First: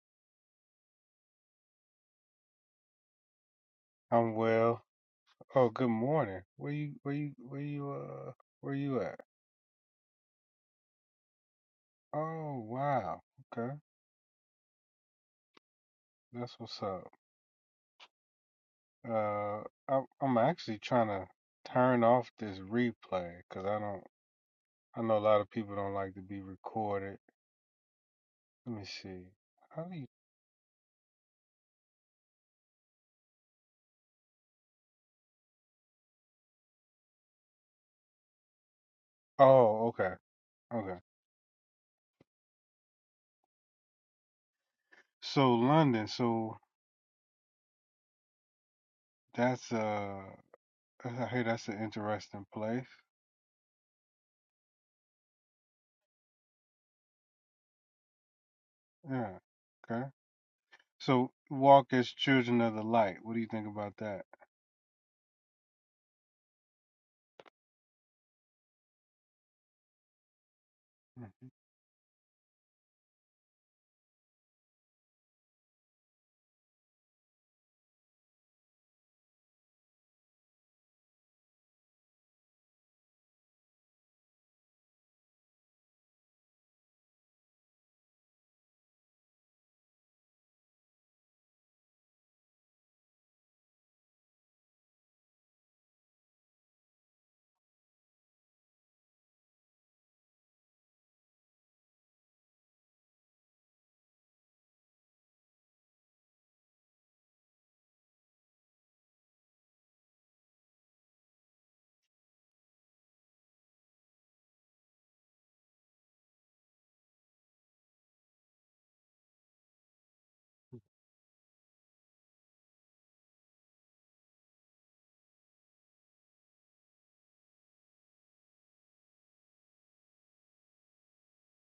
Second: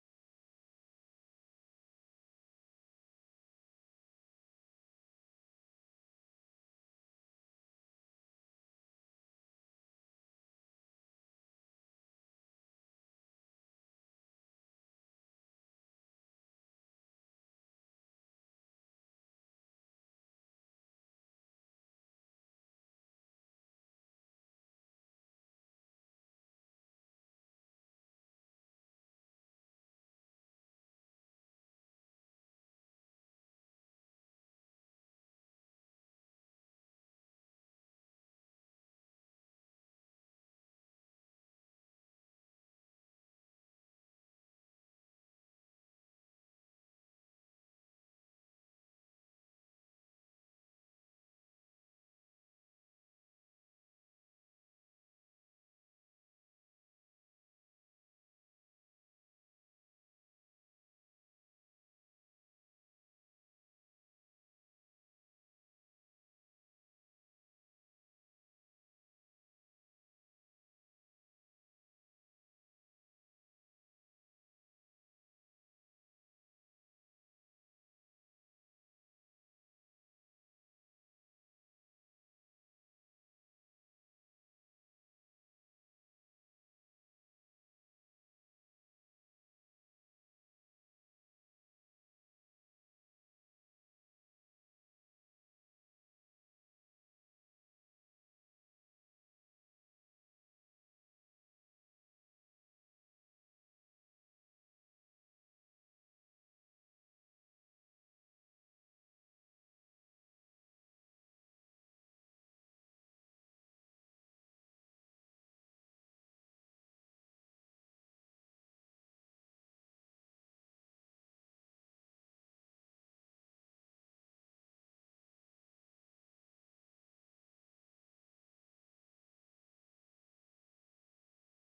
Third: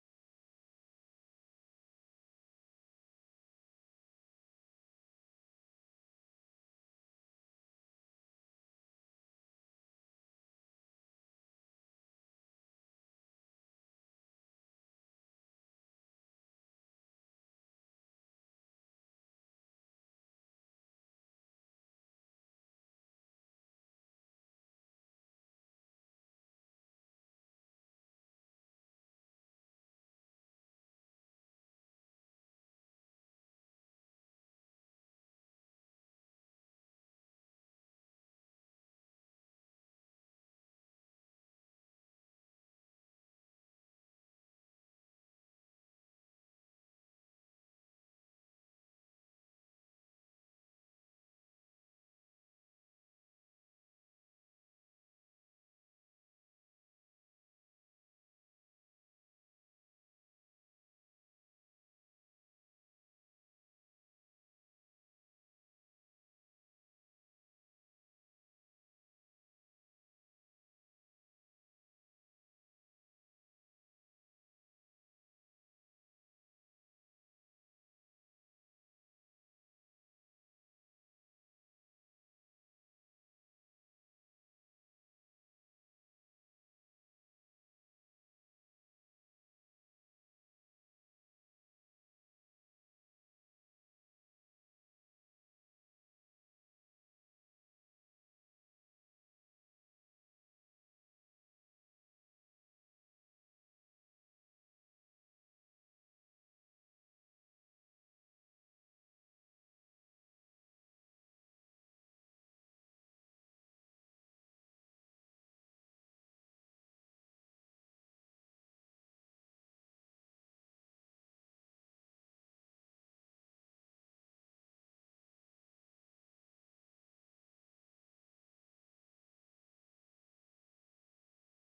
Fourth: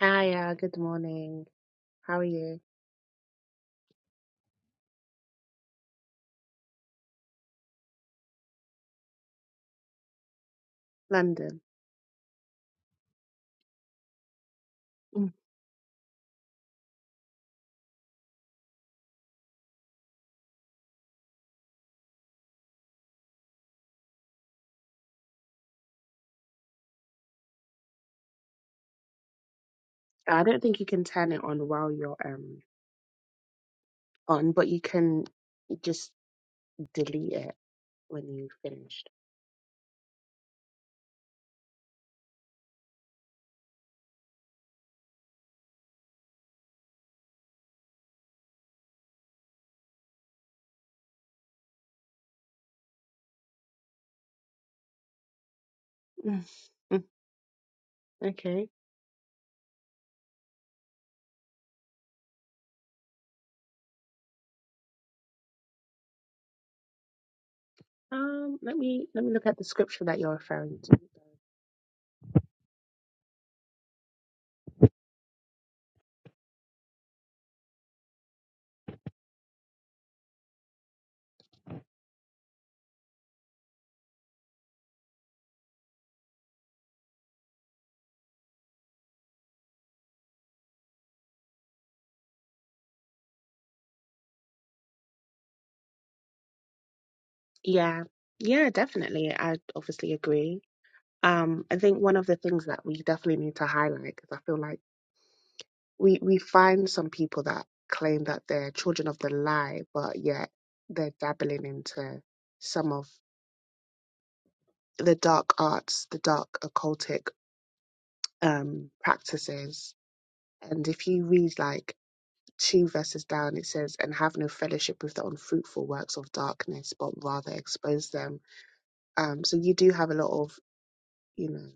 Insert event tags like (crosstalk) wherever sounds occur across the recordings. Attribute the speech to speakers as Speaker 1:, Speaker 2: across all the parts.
Speaker 1: Hiya, good morning. How are you? London. Mm. I don't think you can turn it on while you're um on, but you can just delete it when you've finished. Mm. Mm, Okay. Um, let me let me look at the scripture that you're referring to. Yeah. Yeah, definitely. I obviously agree. Um, I think one of the things that we definitely need to highlight, because I feel like we we find some people that claim that they're children of the lie, but yet they're dabbling into some of the dark arts, the dark occultic um, practices. And if you read like two verses down, it says, "And have no fellowship with the unfruitful works of darkness, but rather expose them." Um, so you do have a lot of you know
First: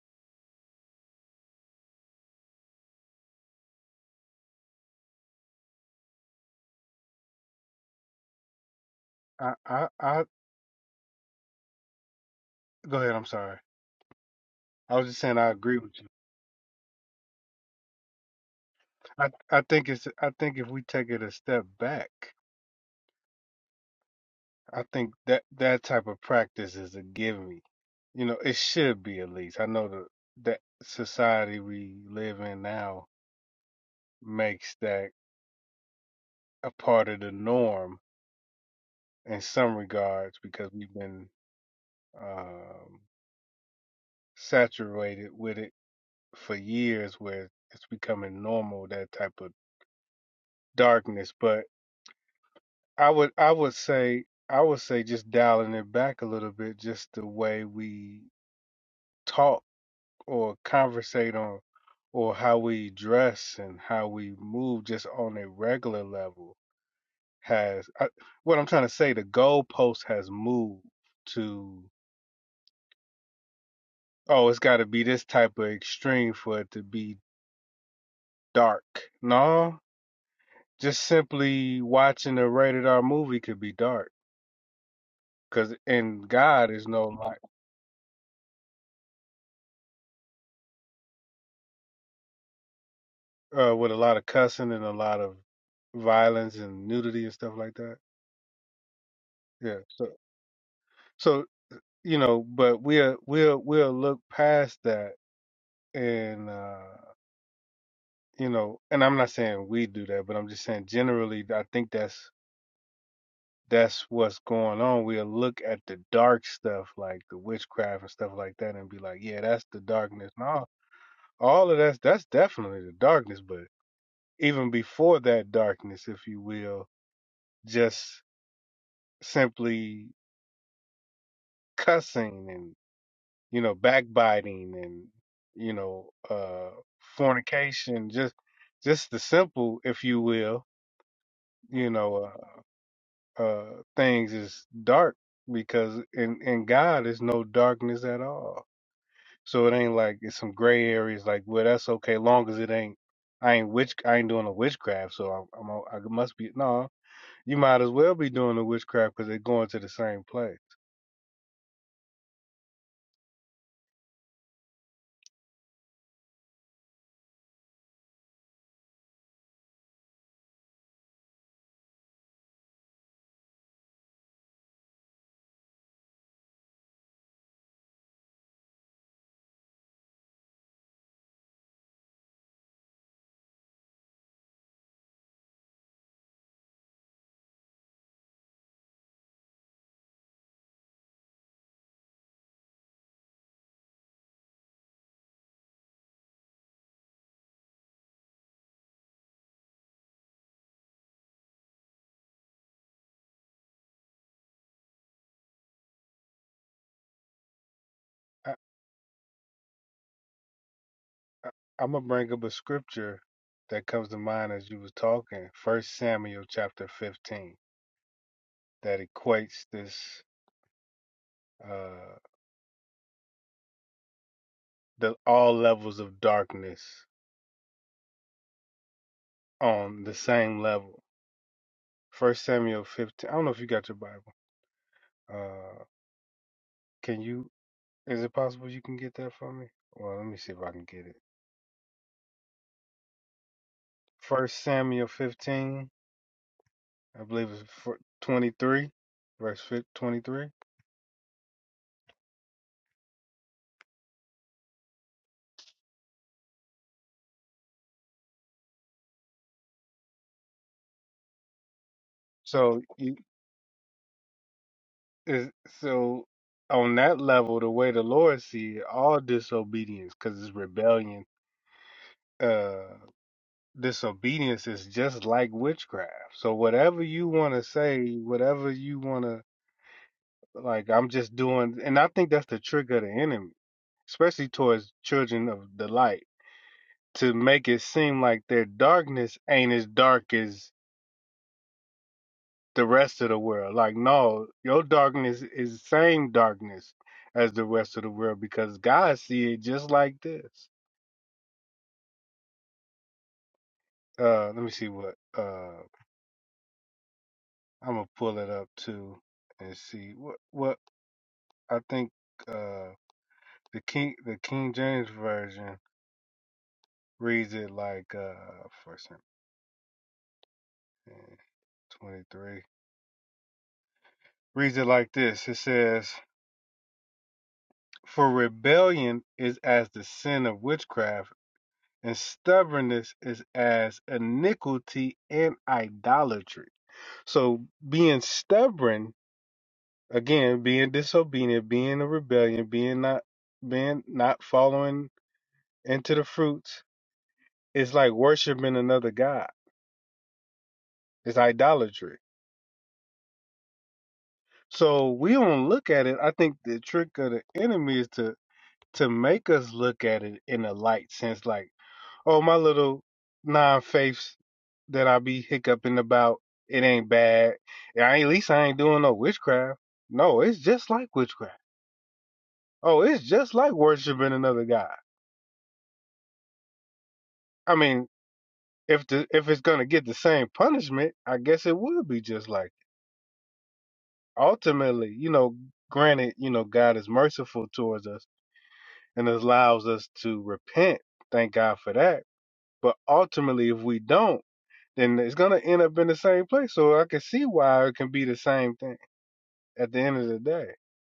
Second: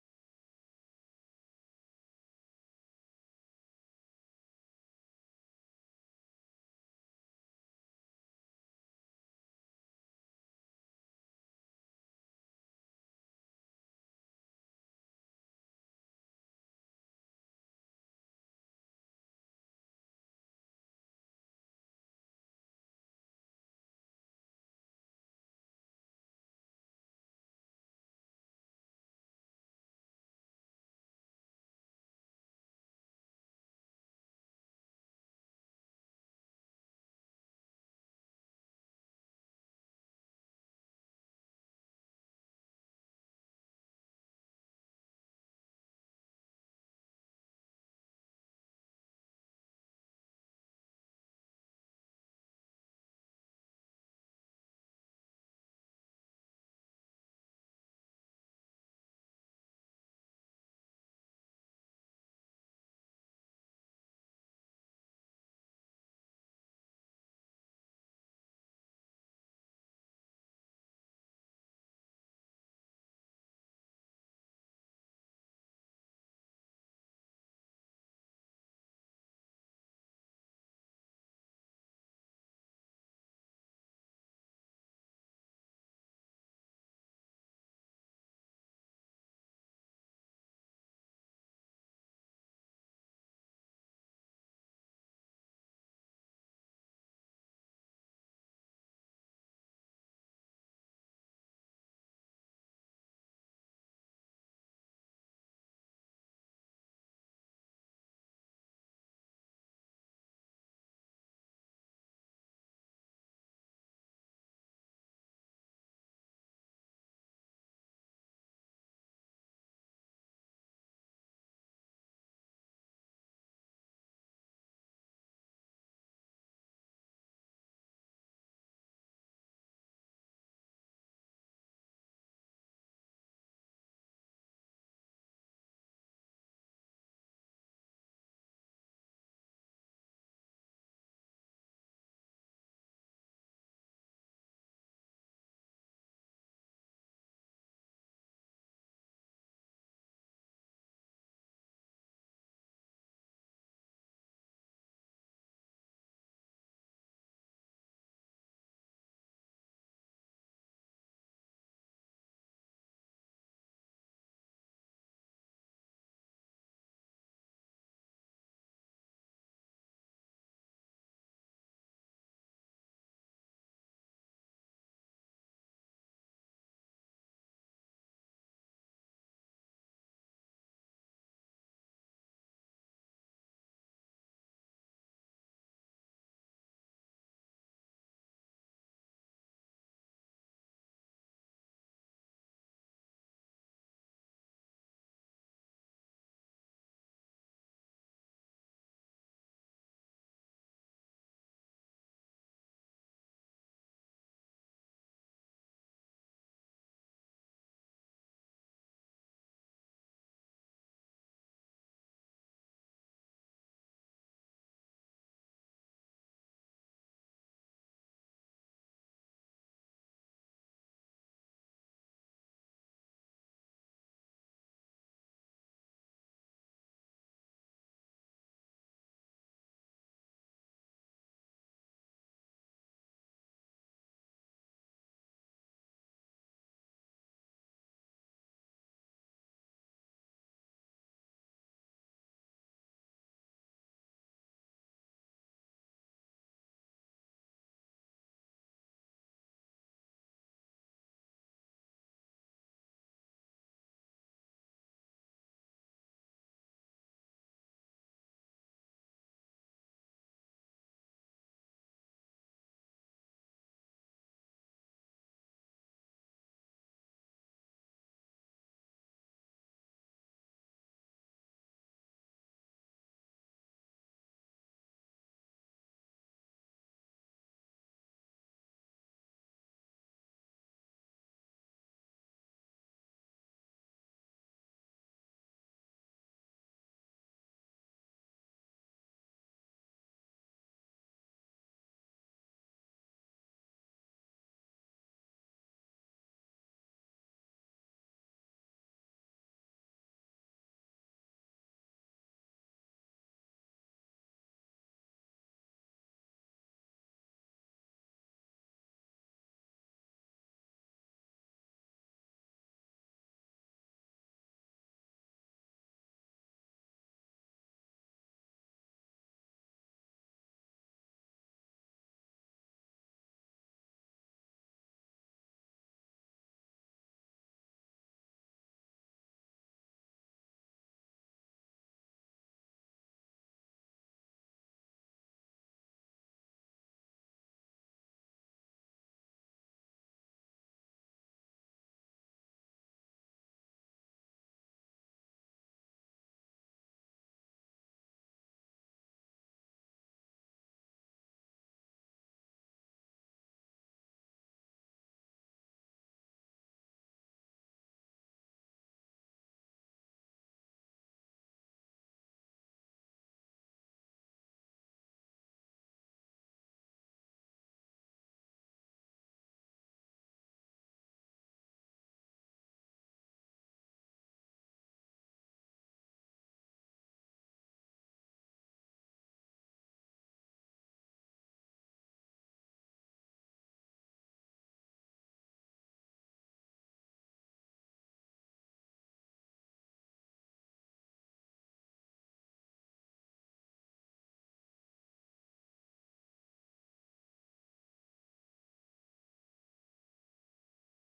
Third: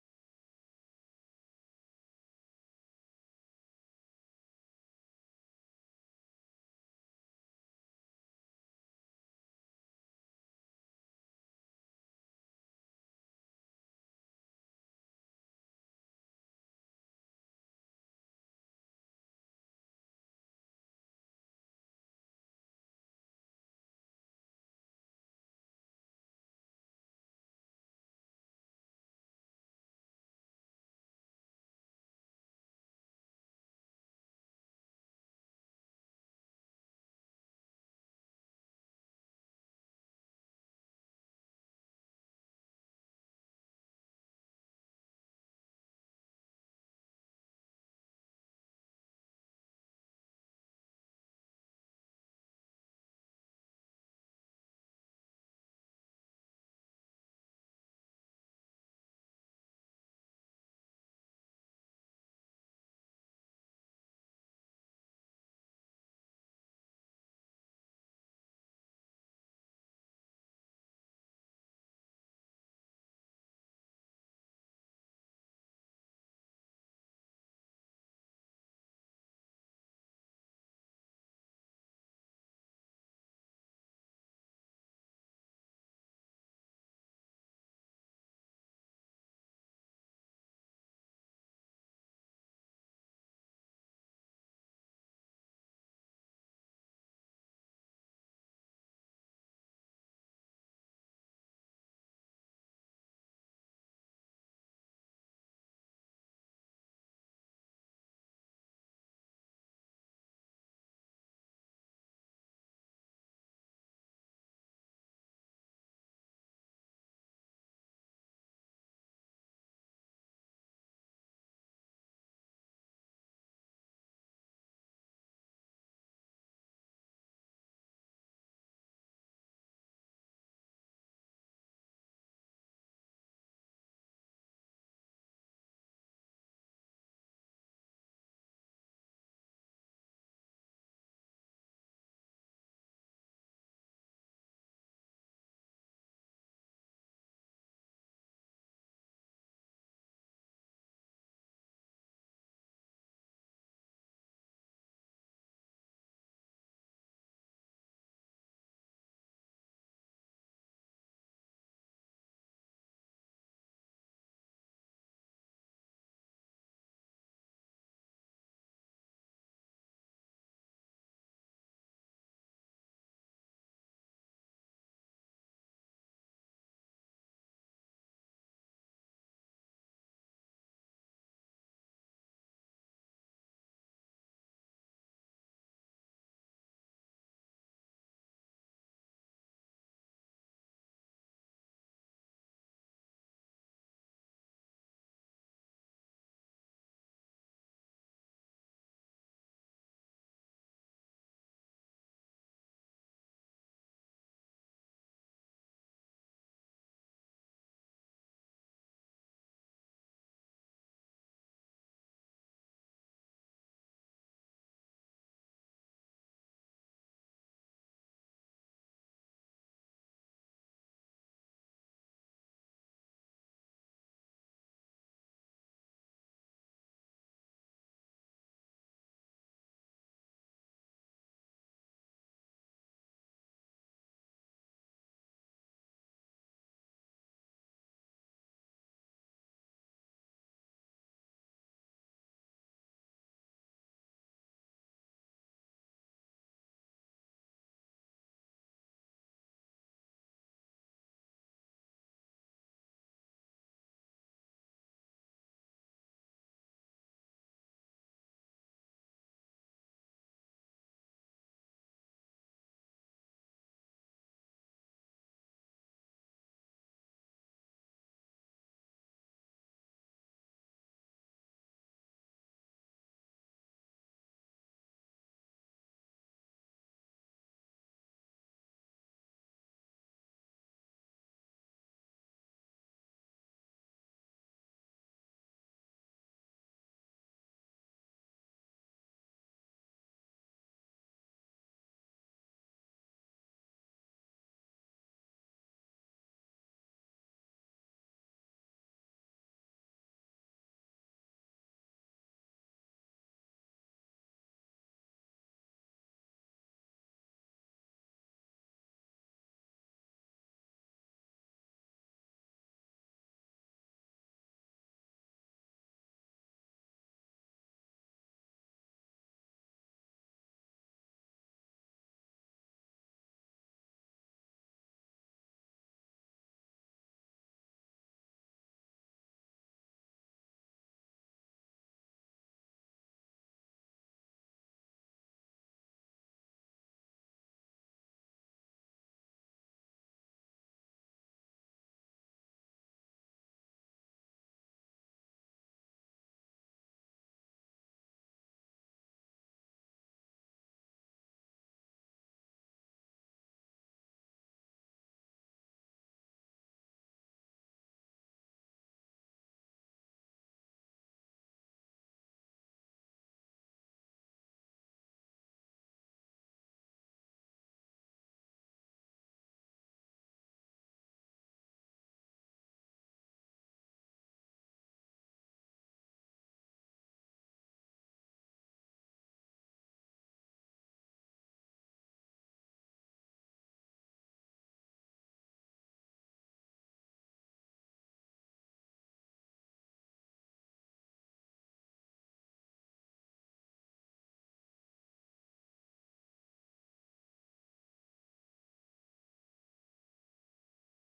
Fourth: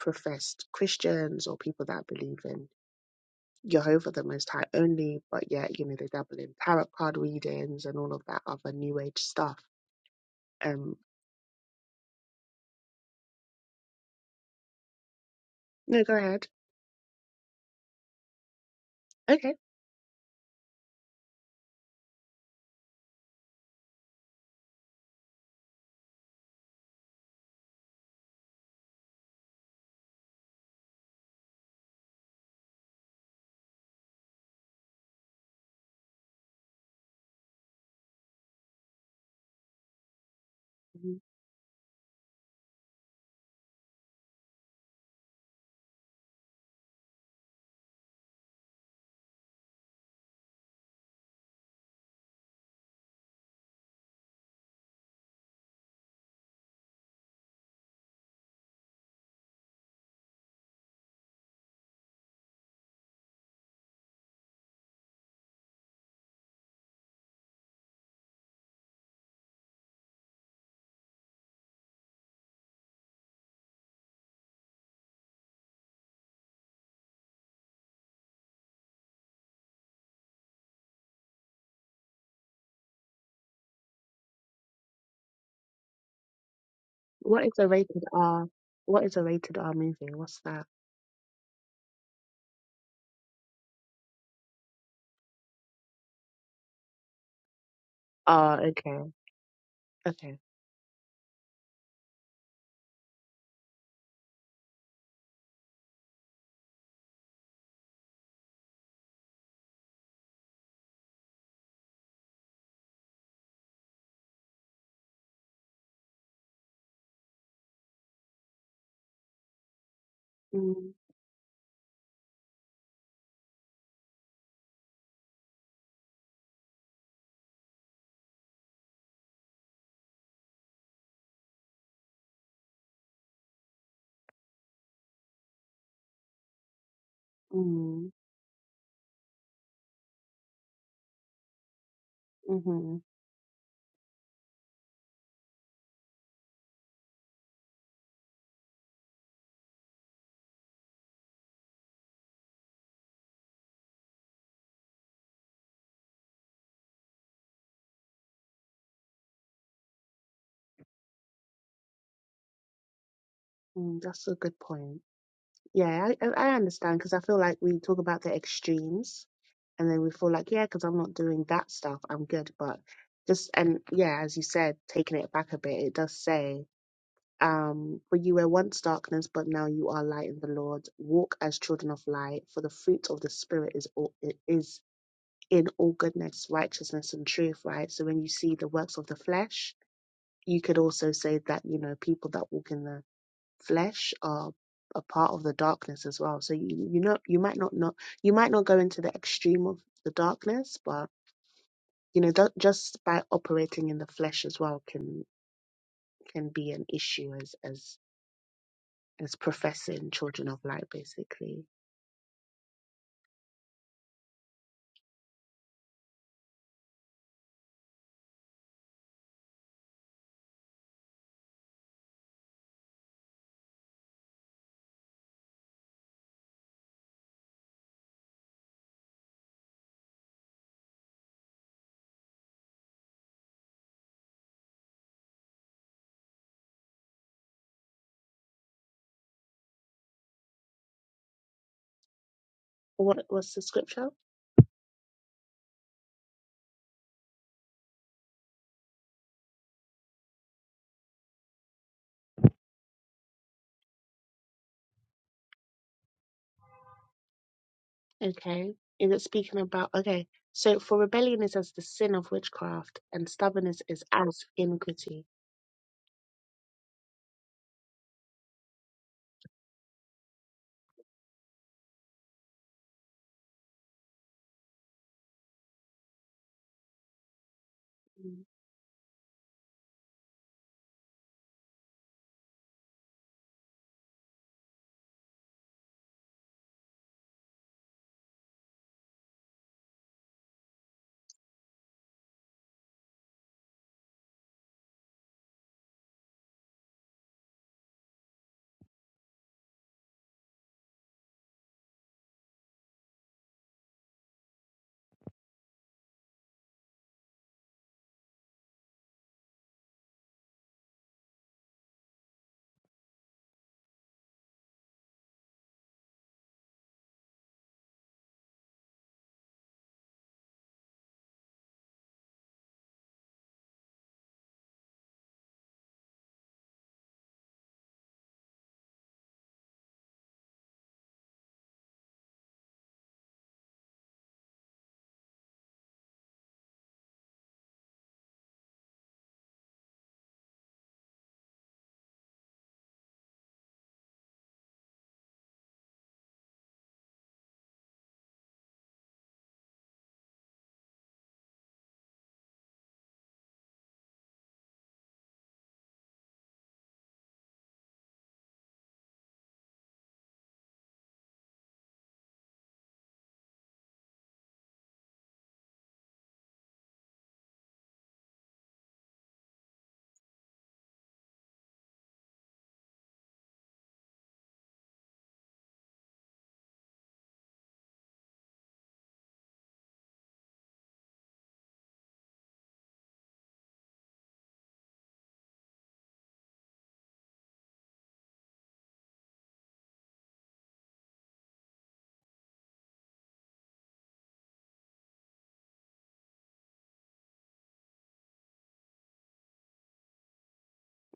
Speaker 1: professed Christians or people that believe in Jehovah the Most High only, but yet, you know, they dabble in tarot card readings and all of that other new age stuff. Um, no, go ahead. Okay. Mhm. What is a rated R? What is a rated R movie? What's that? Ah, okay. Okay. Mm, mm, mm-hmm, mm, that's a good point. Yeah, I, I I understand because I feel like we talk about the extremes and then we feel like, yeah, because I'm not doing that stuff, I'm good. But just, and yeah, as you said, taking it back a bit, it does say. Um, for you were once darkness, but now you are light in the Lord. Walk as children of light, for the fruit of the Spirit is all, it is in all goodness, righteousness, and truth. Right. So when you see the works of the flesh, you could also say that you know people that walk in the flesh are a part of the darkness as well. So you you know you might not not you might not go into the extreme of the darkness, but you know that just by operating in the flesh as well can can be an issue as as as professing children of light, basically. What was the scripture? Okay. Is it speaking about, okay, so for rebellion is as the sin of witchcraft, and stubbornness is as iniquity.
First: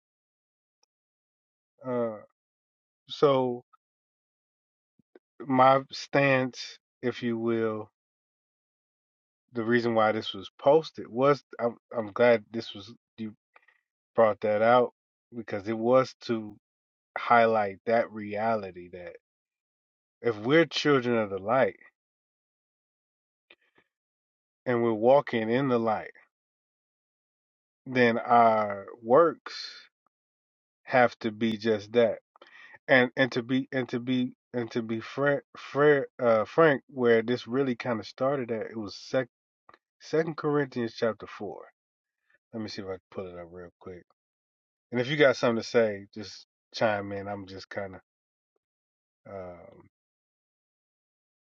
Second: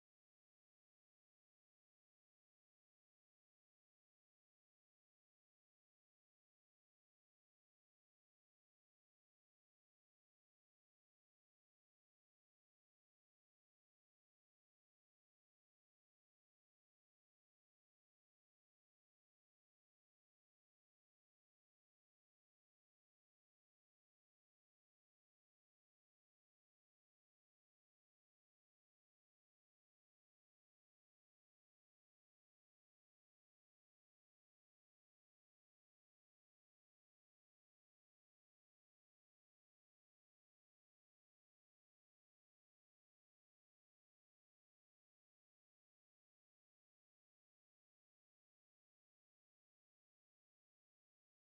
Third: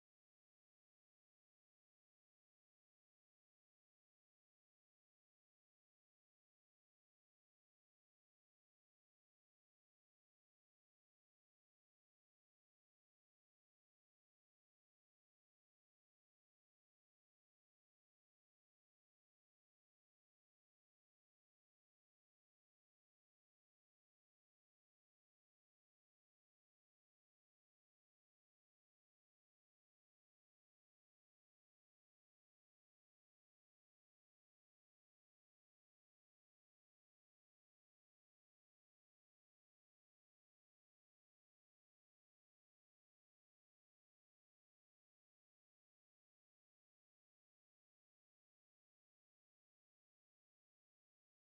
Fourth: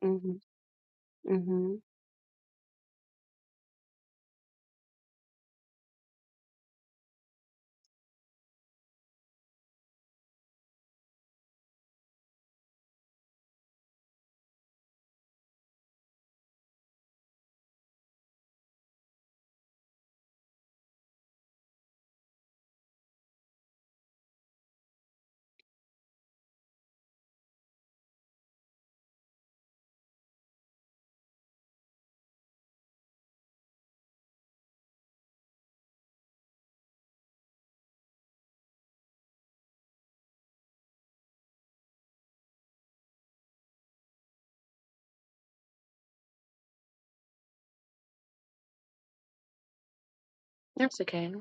Speaker 1: Mm-hmm. Mm-hmm. That's okay.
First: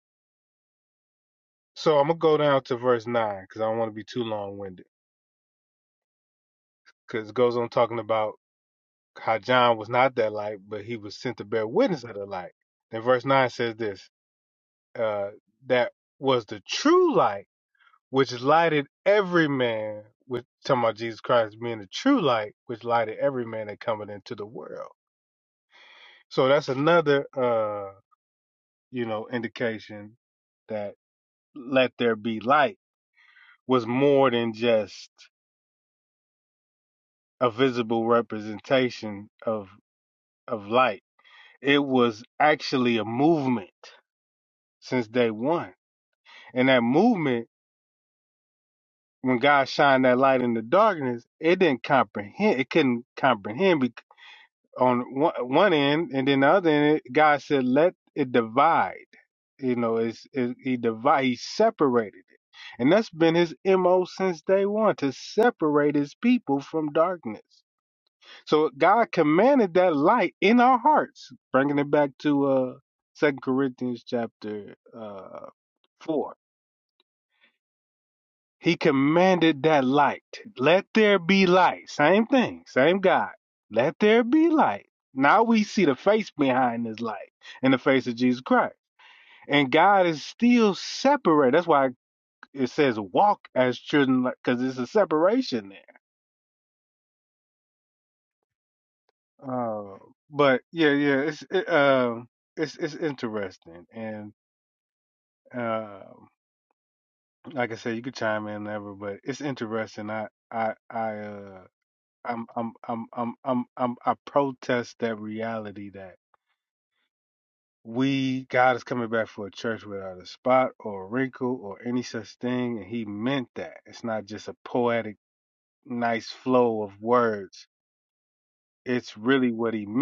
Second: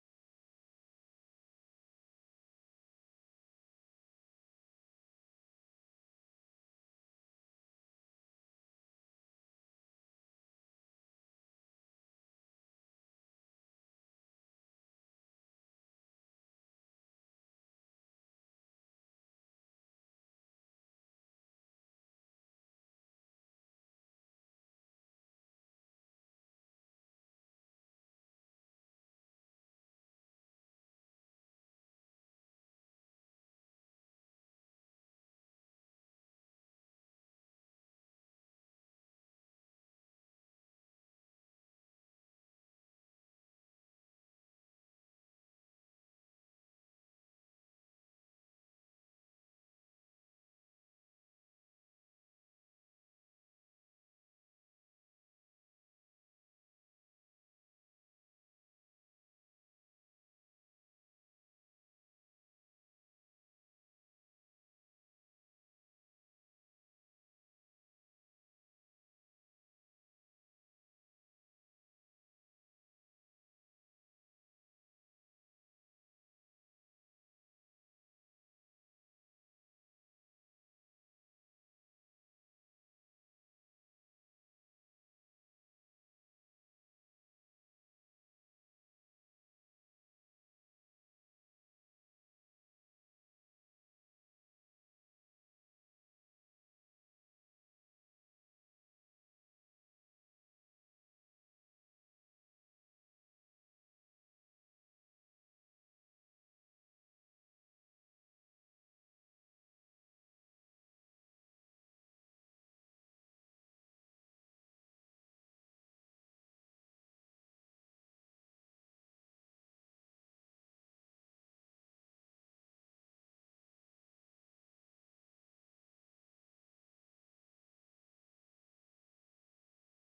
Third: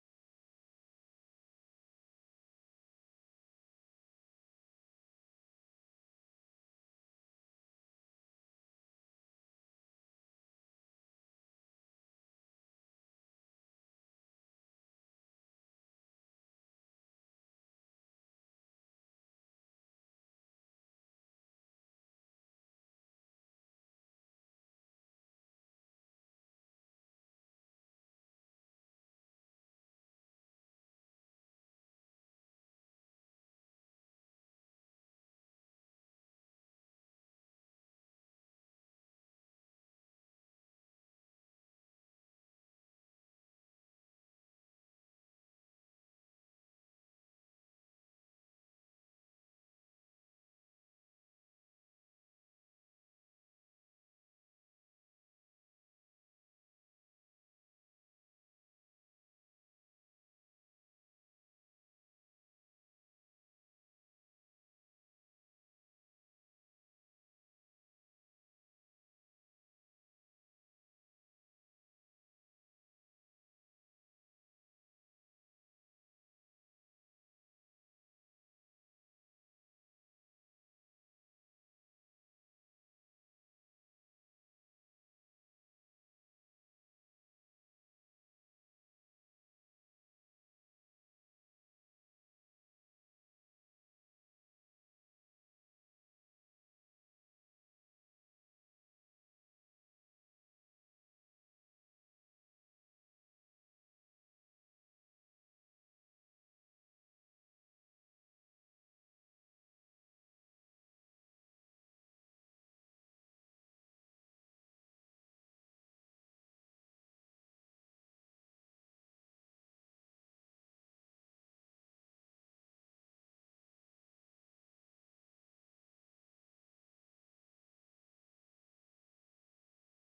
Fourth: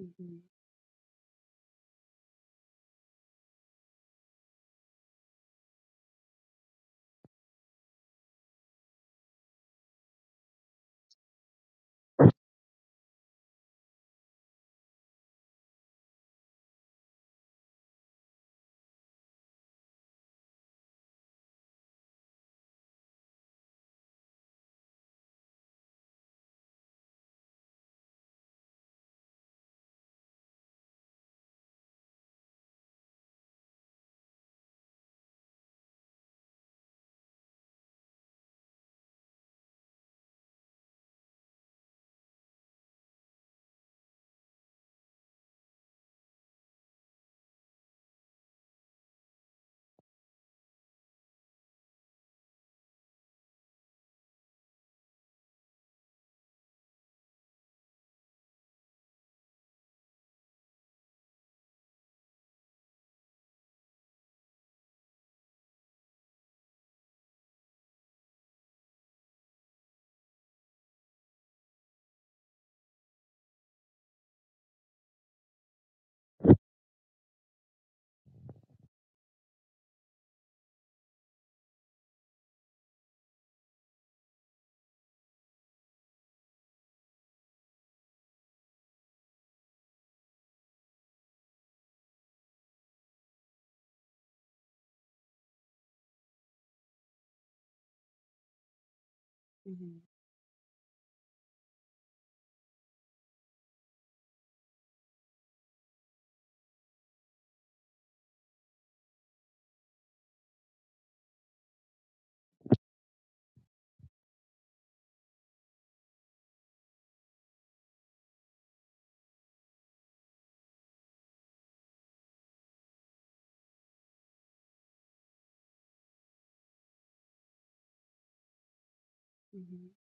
Speaker 1: Mm-hmm. Mm-hmm. Mm-hmm.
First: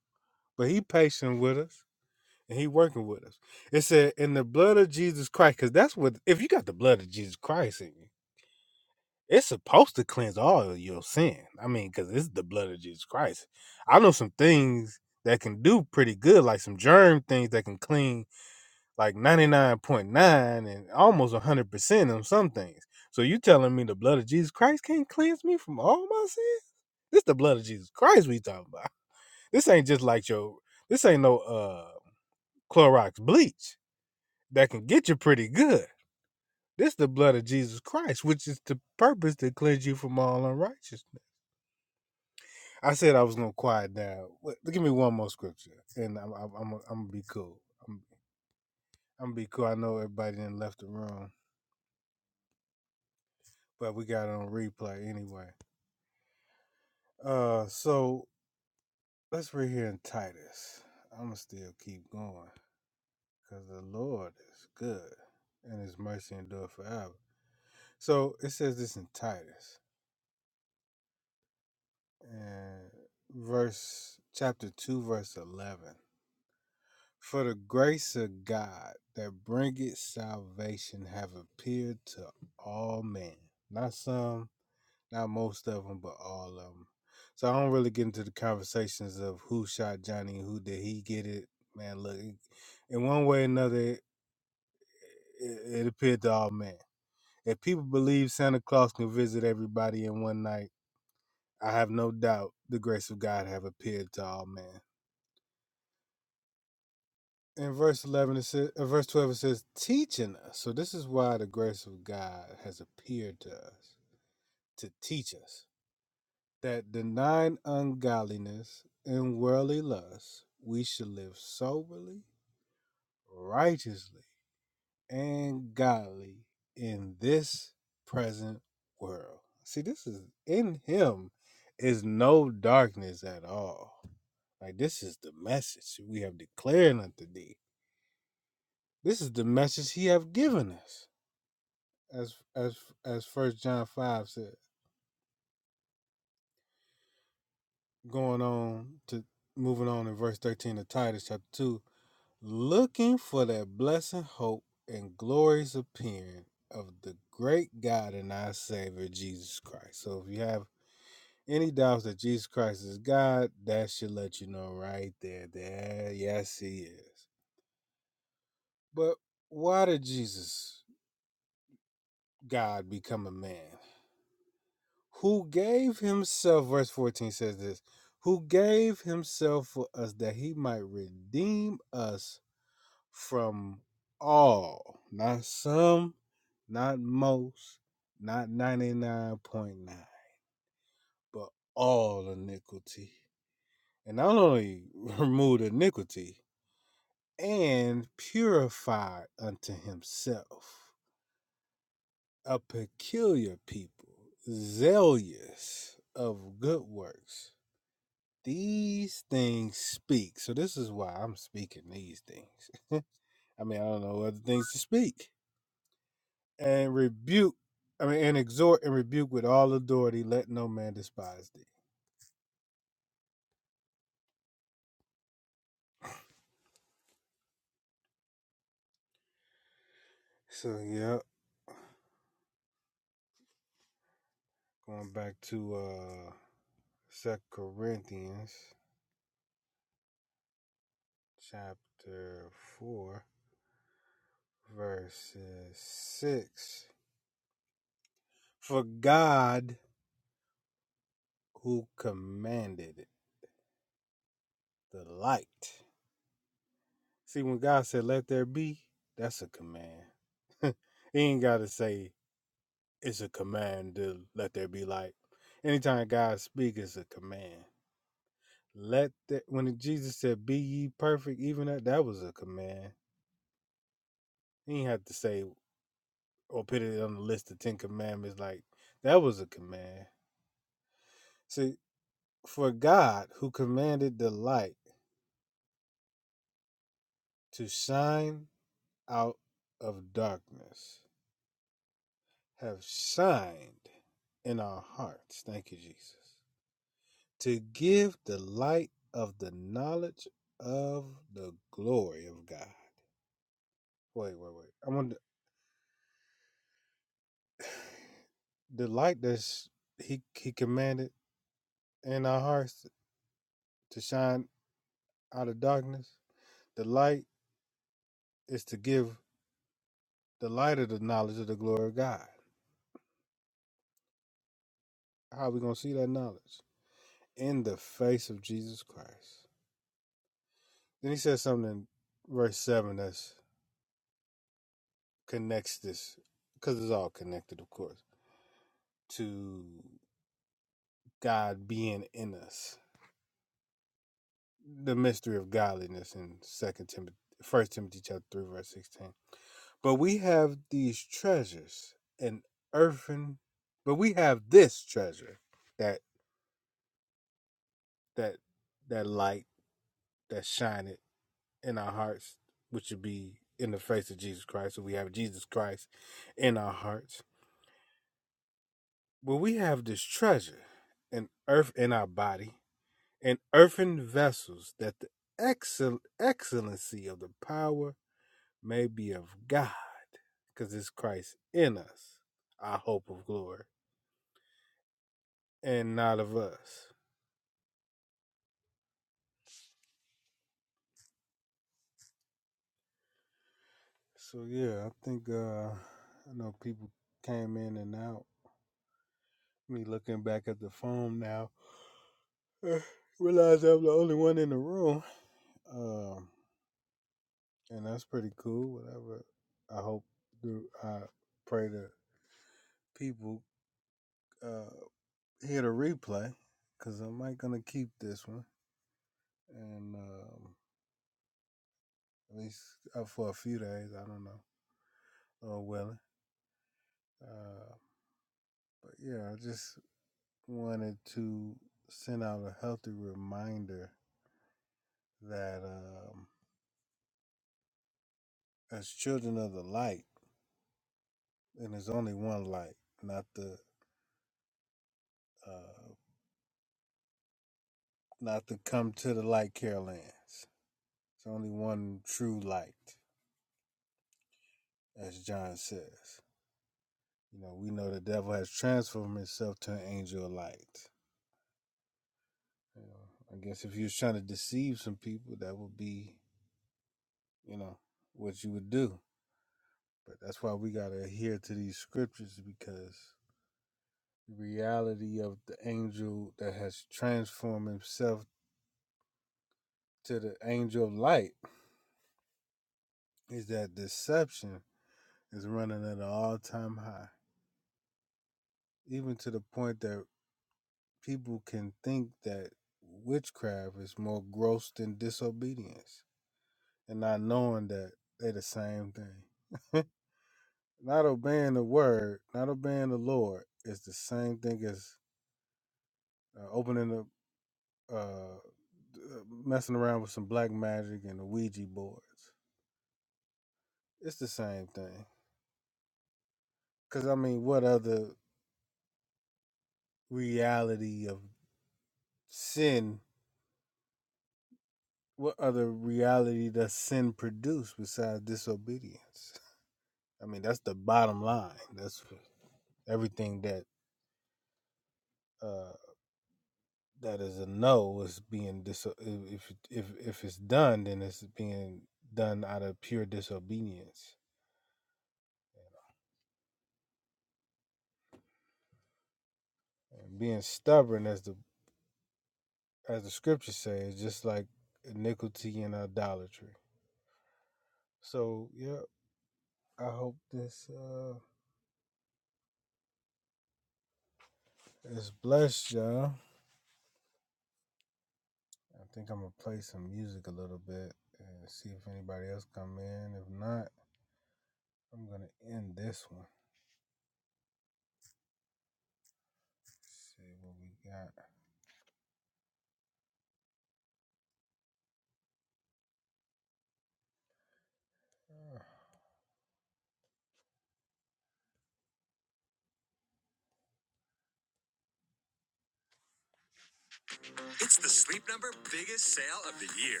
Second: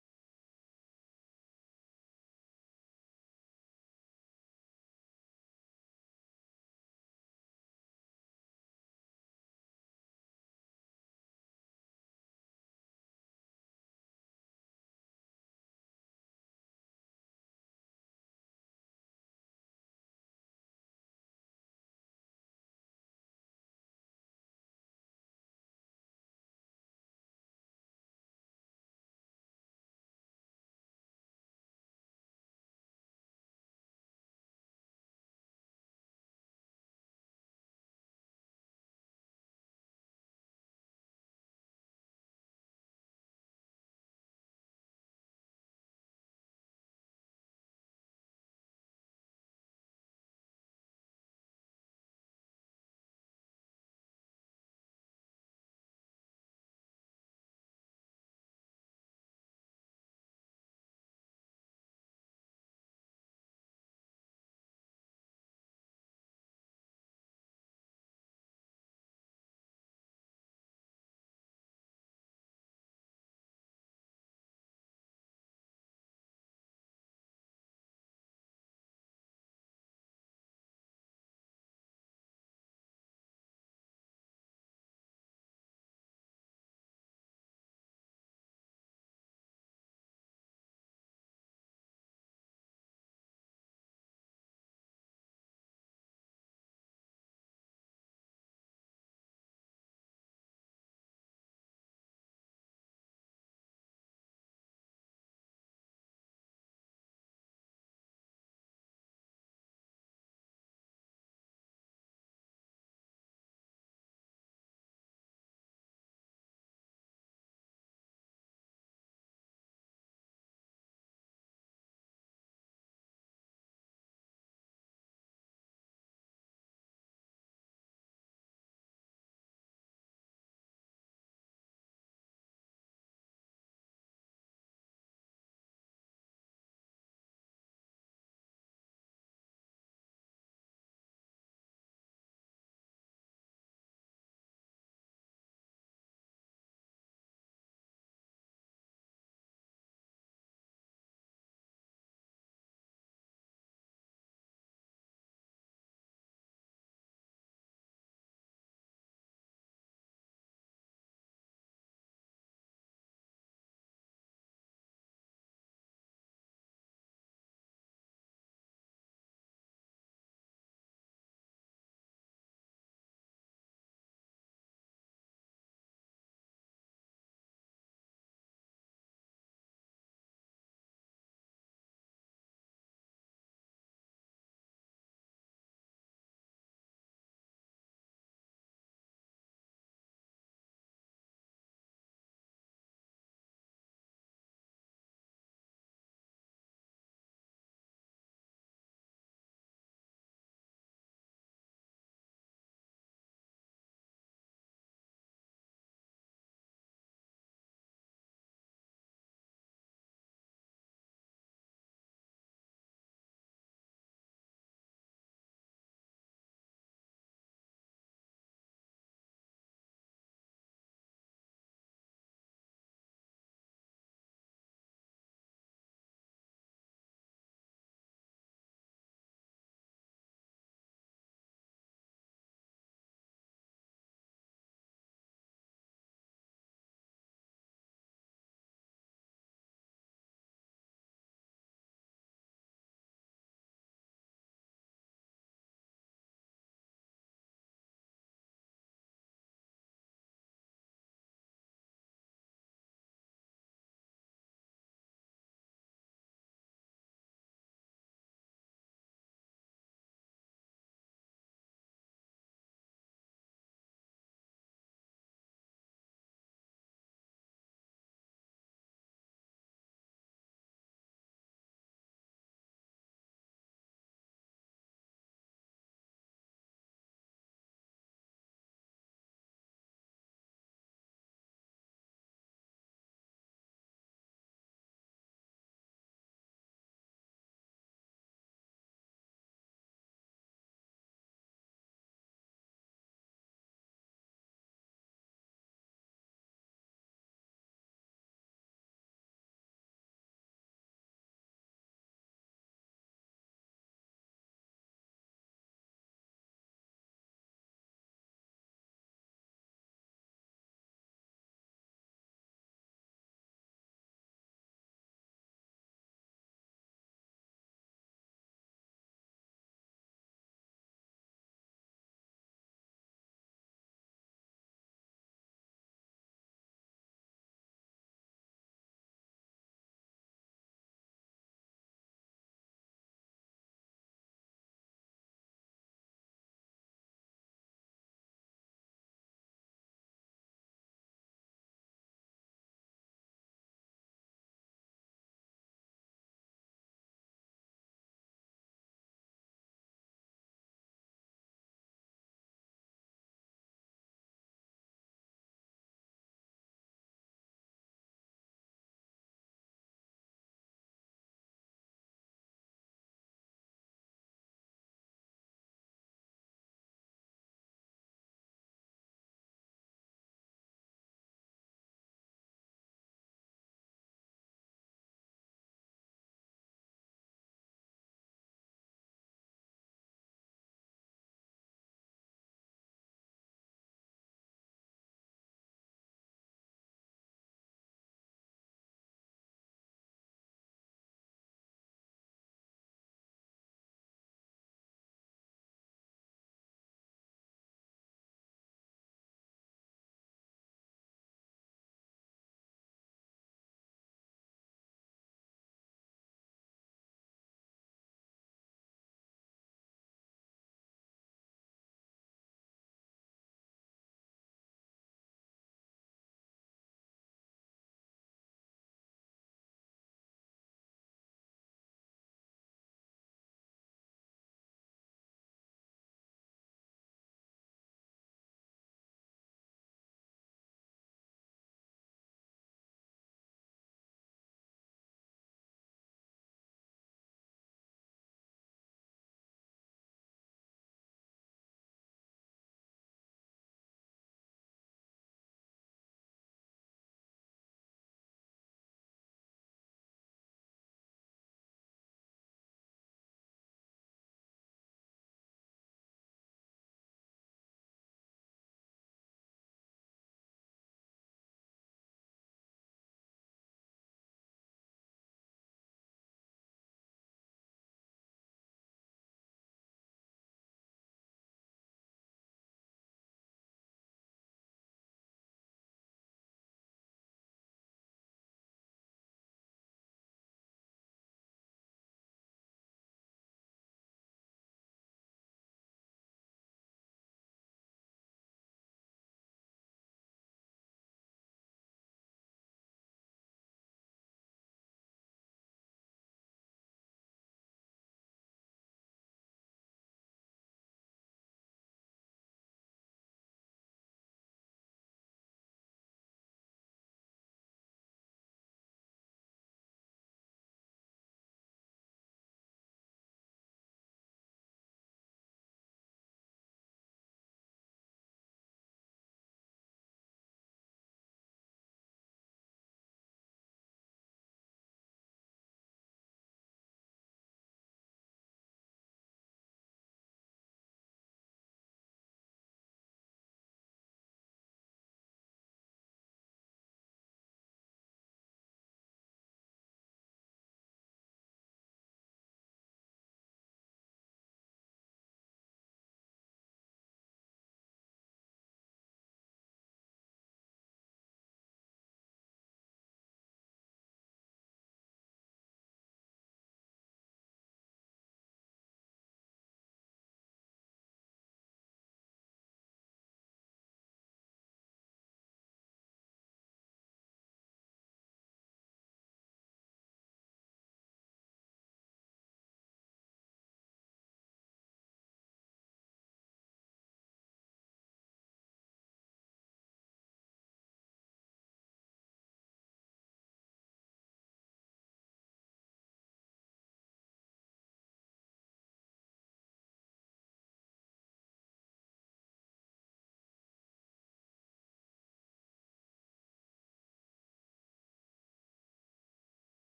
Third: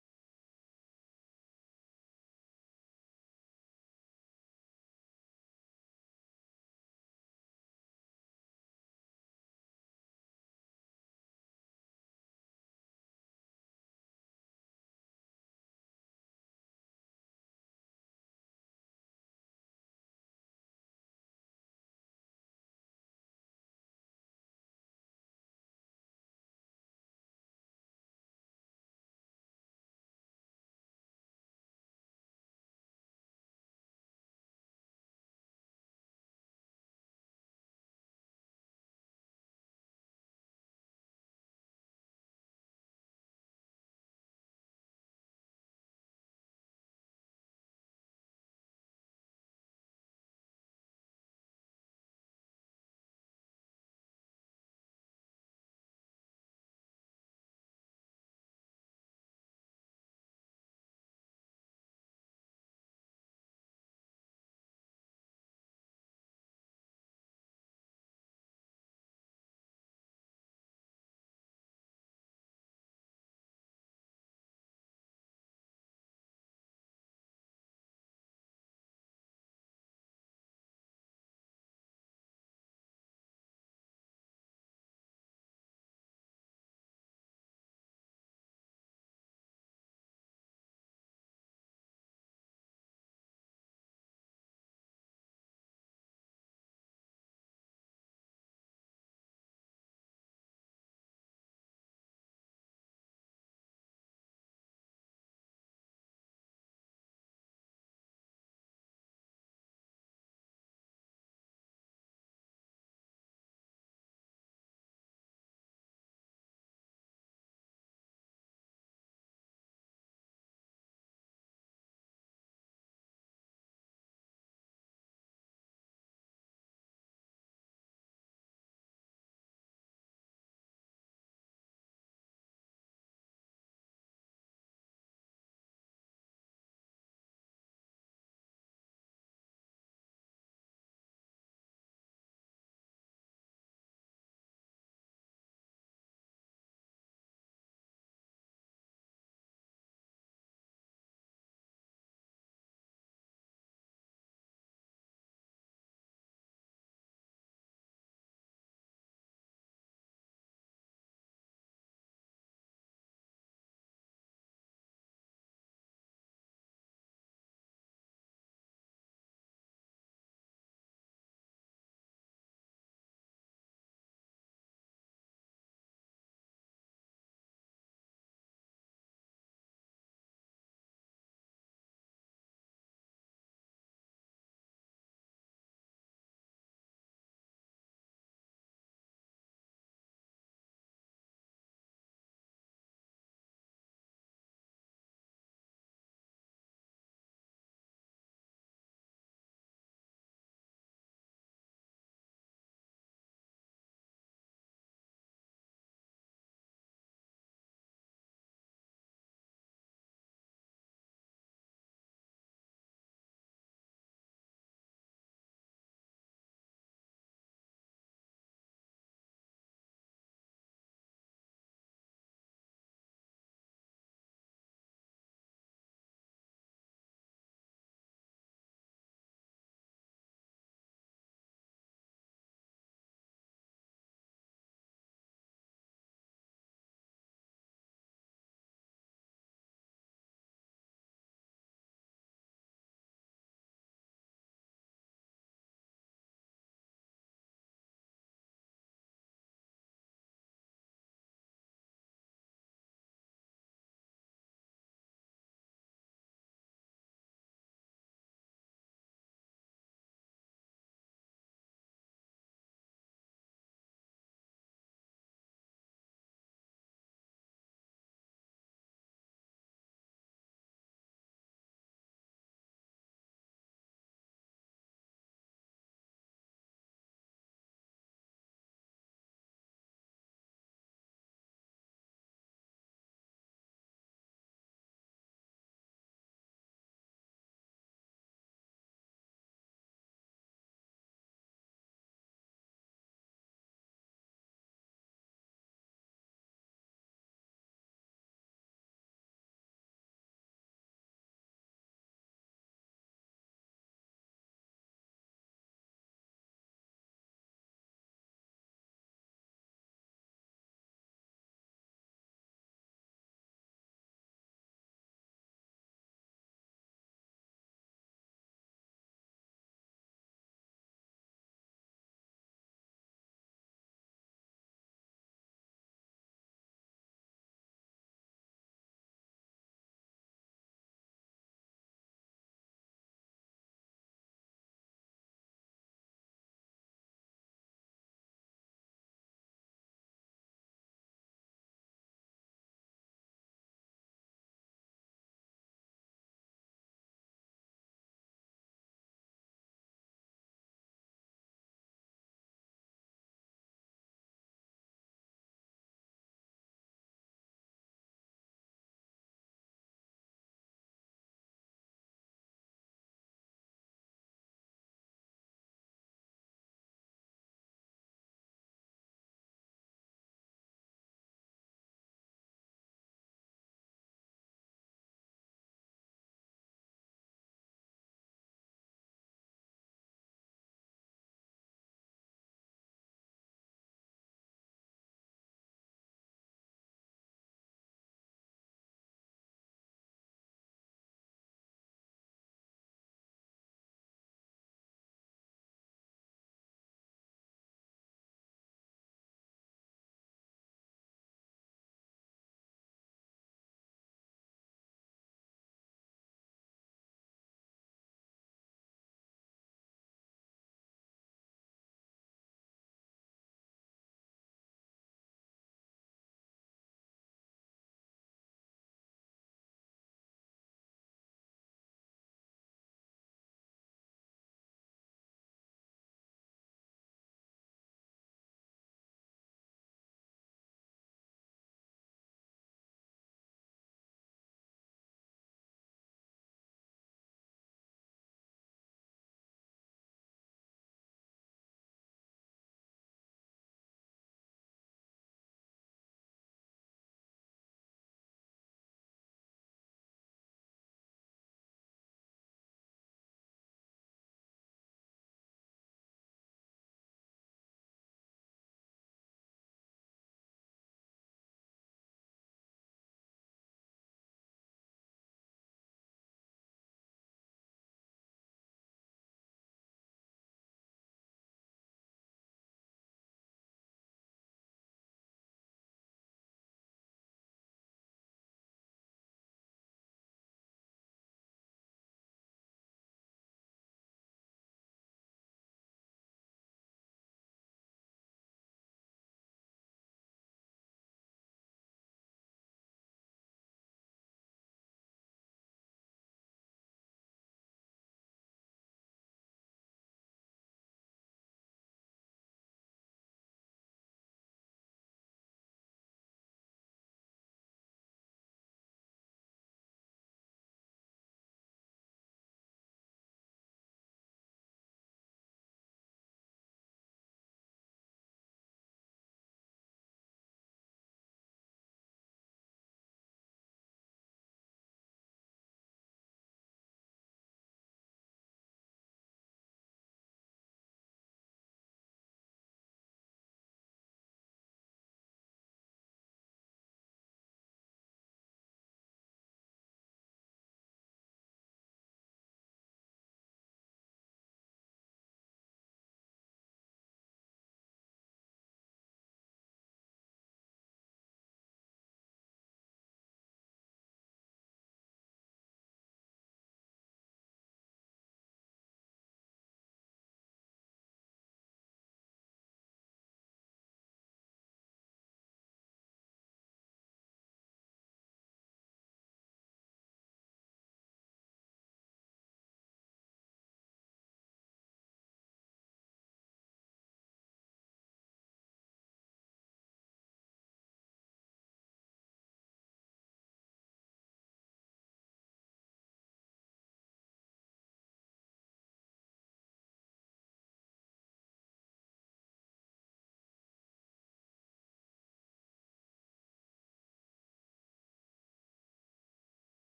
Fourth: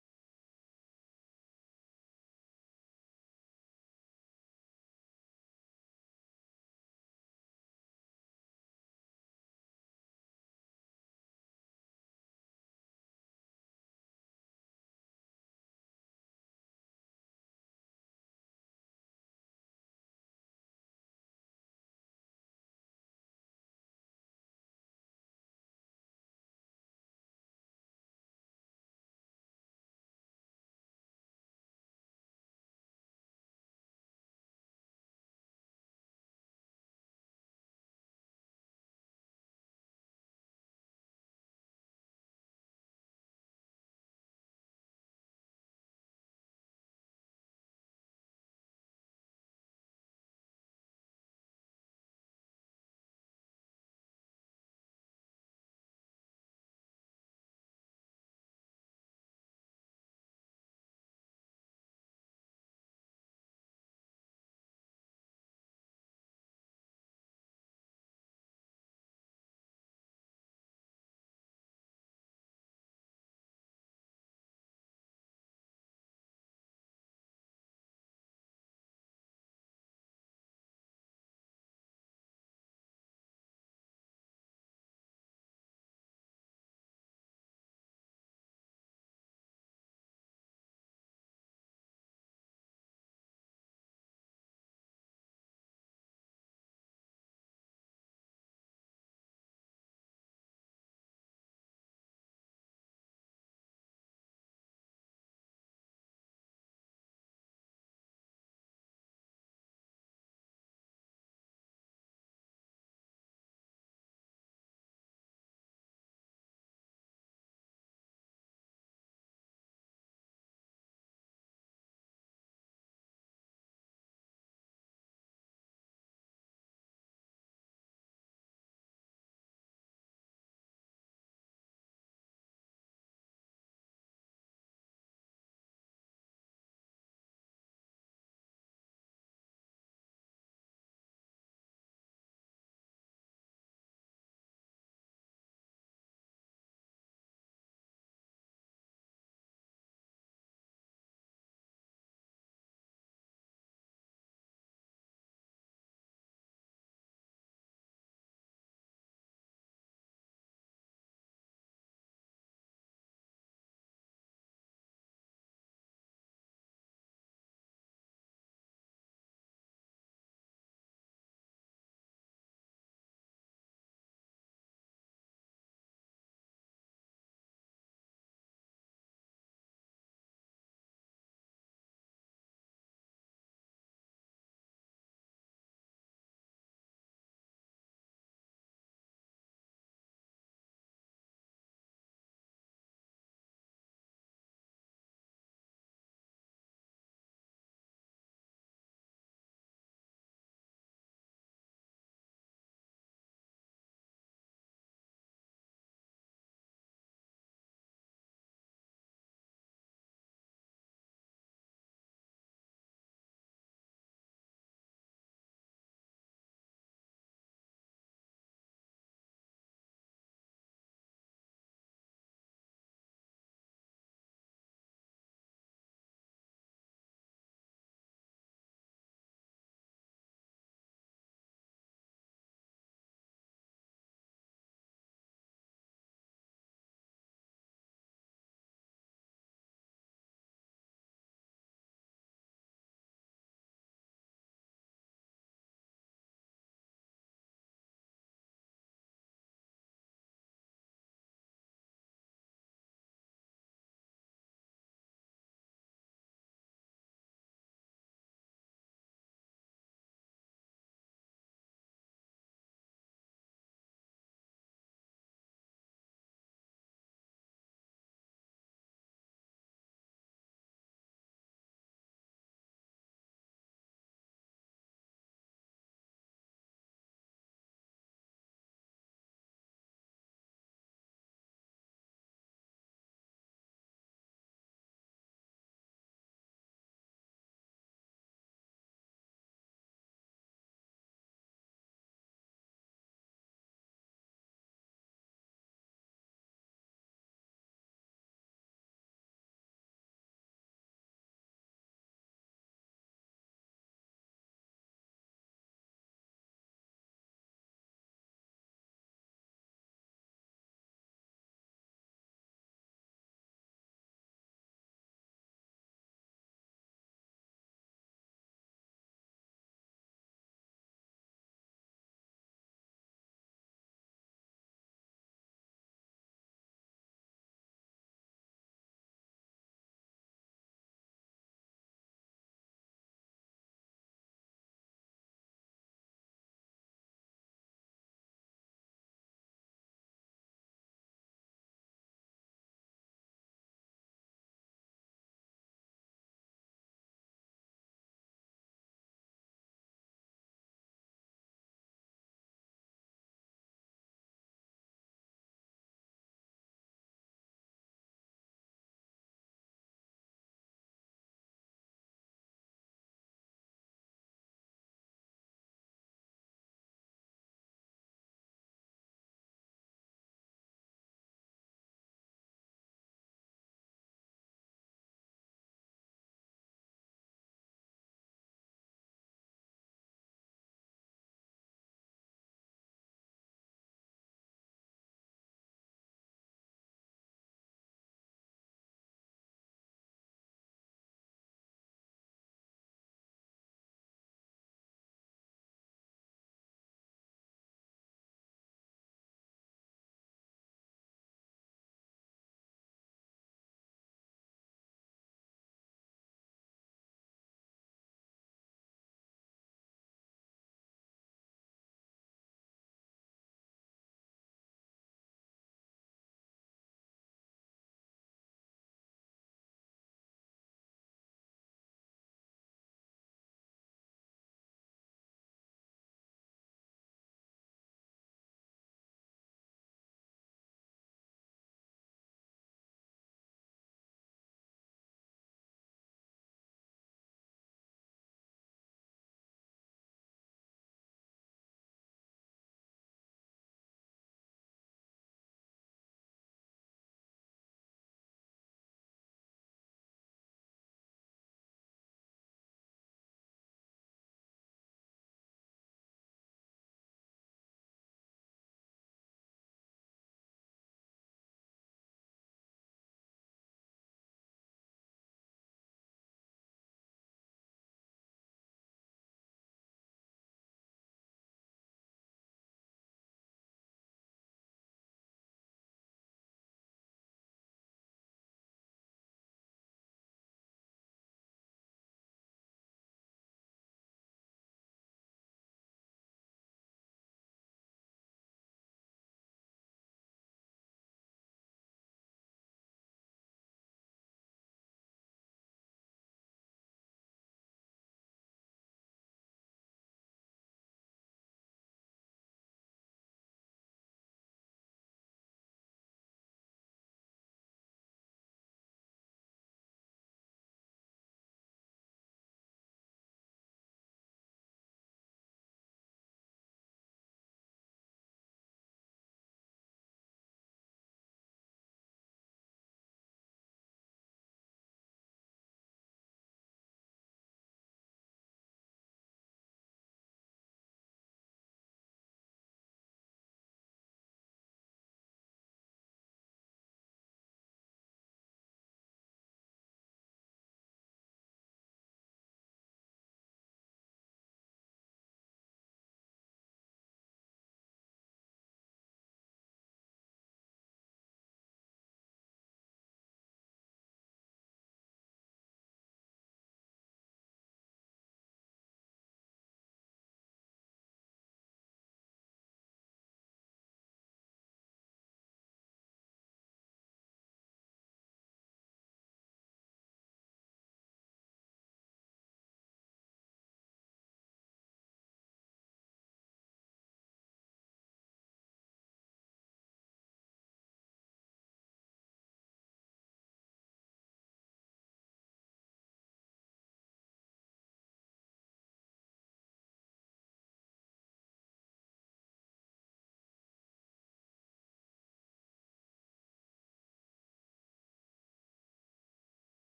Speaker 2: It's the Sleep Number biggest sale of the year.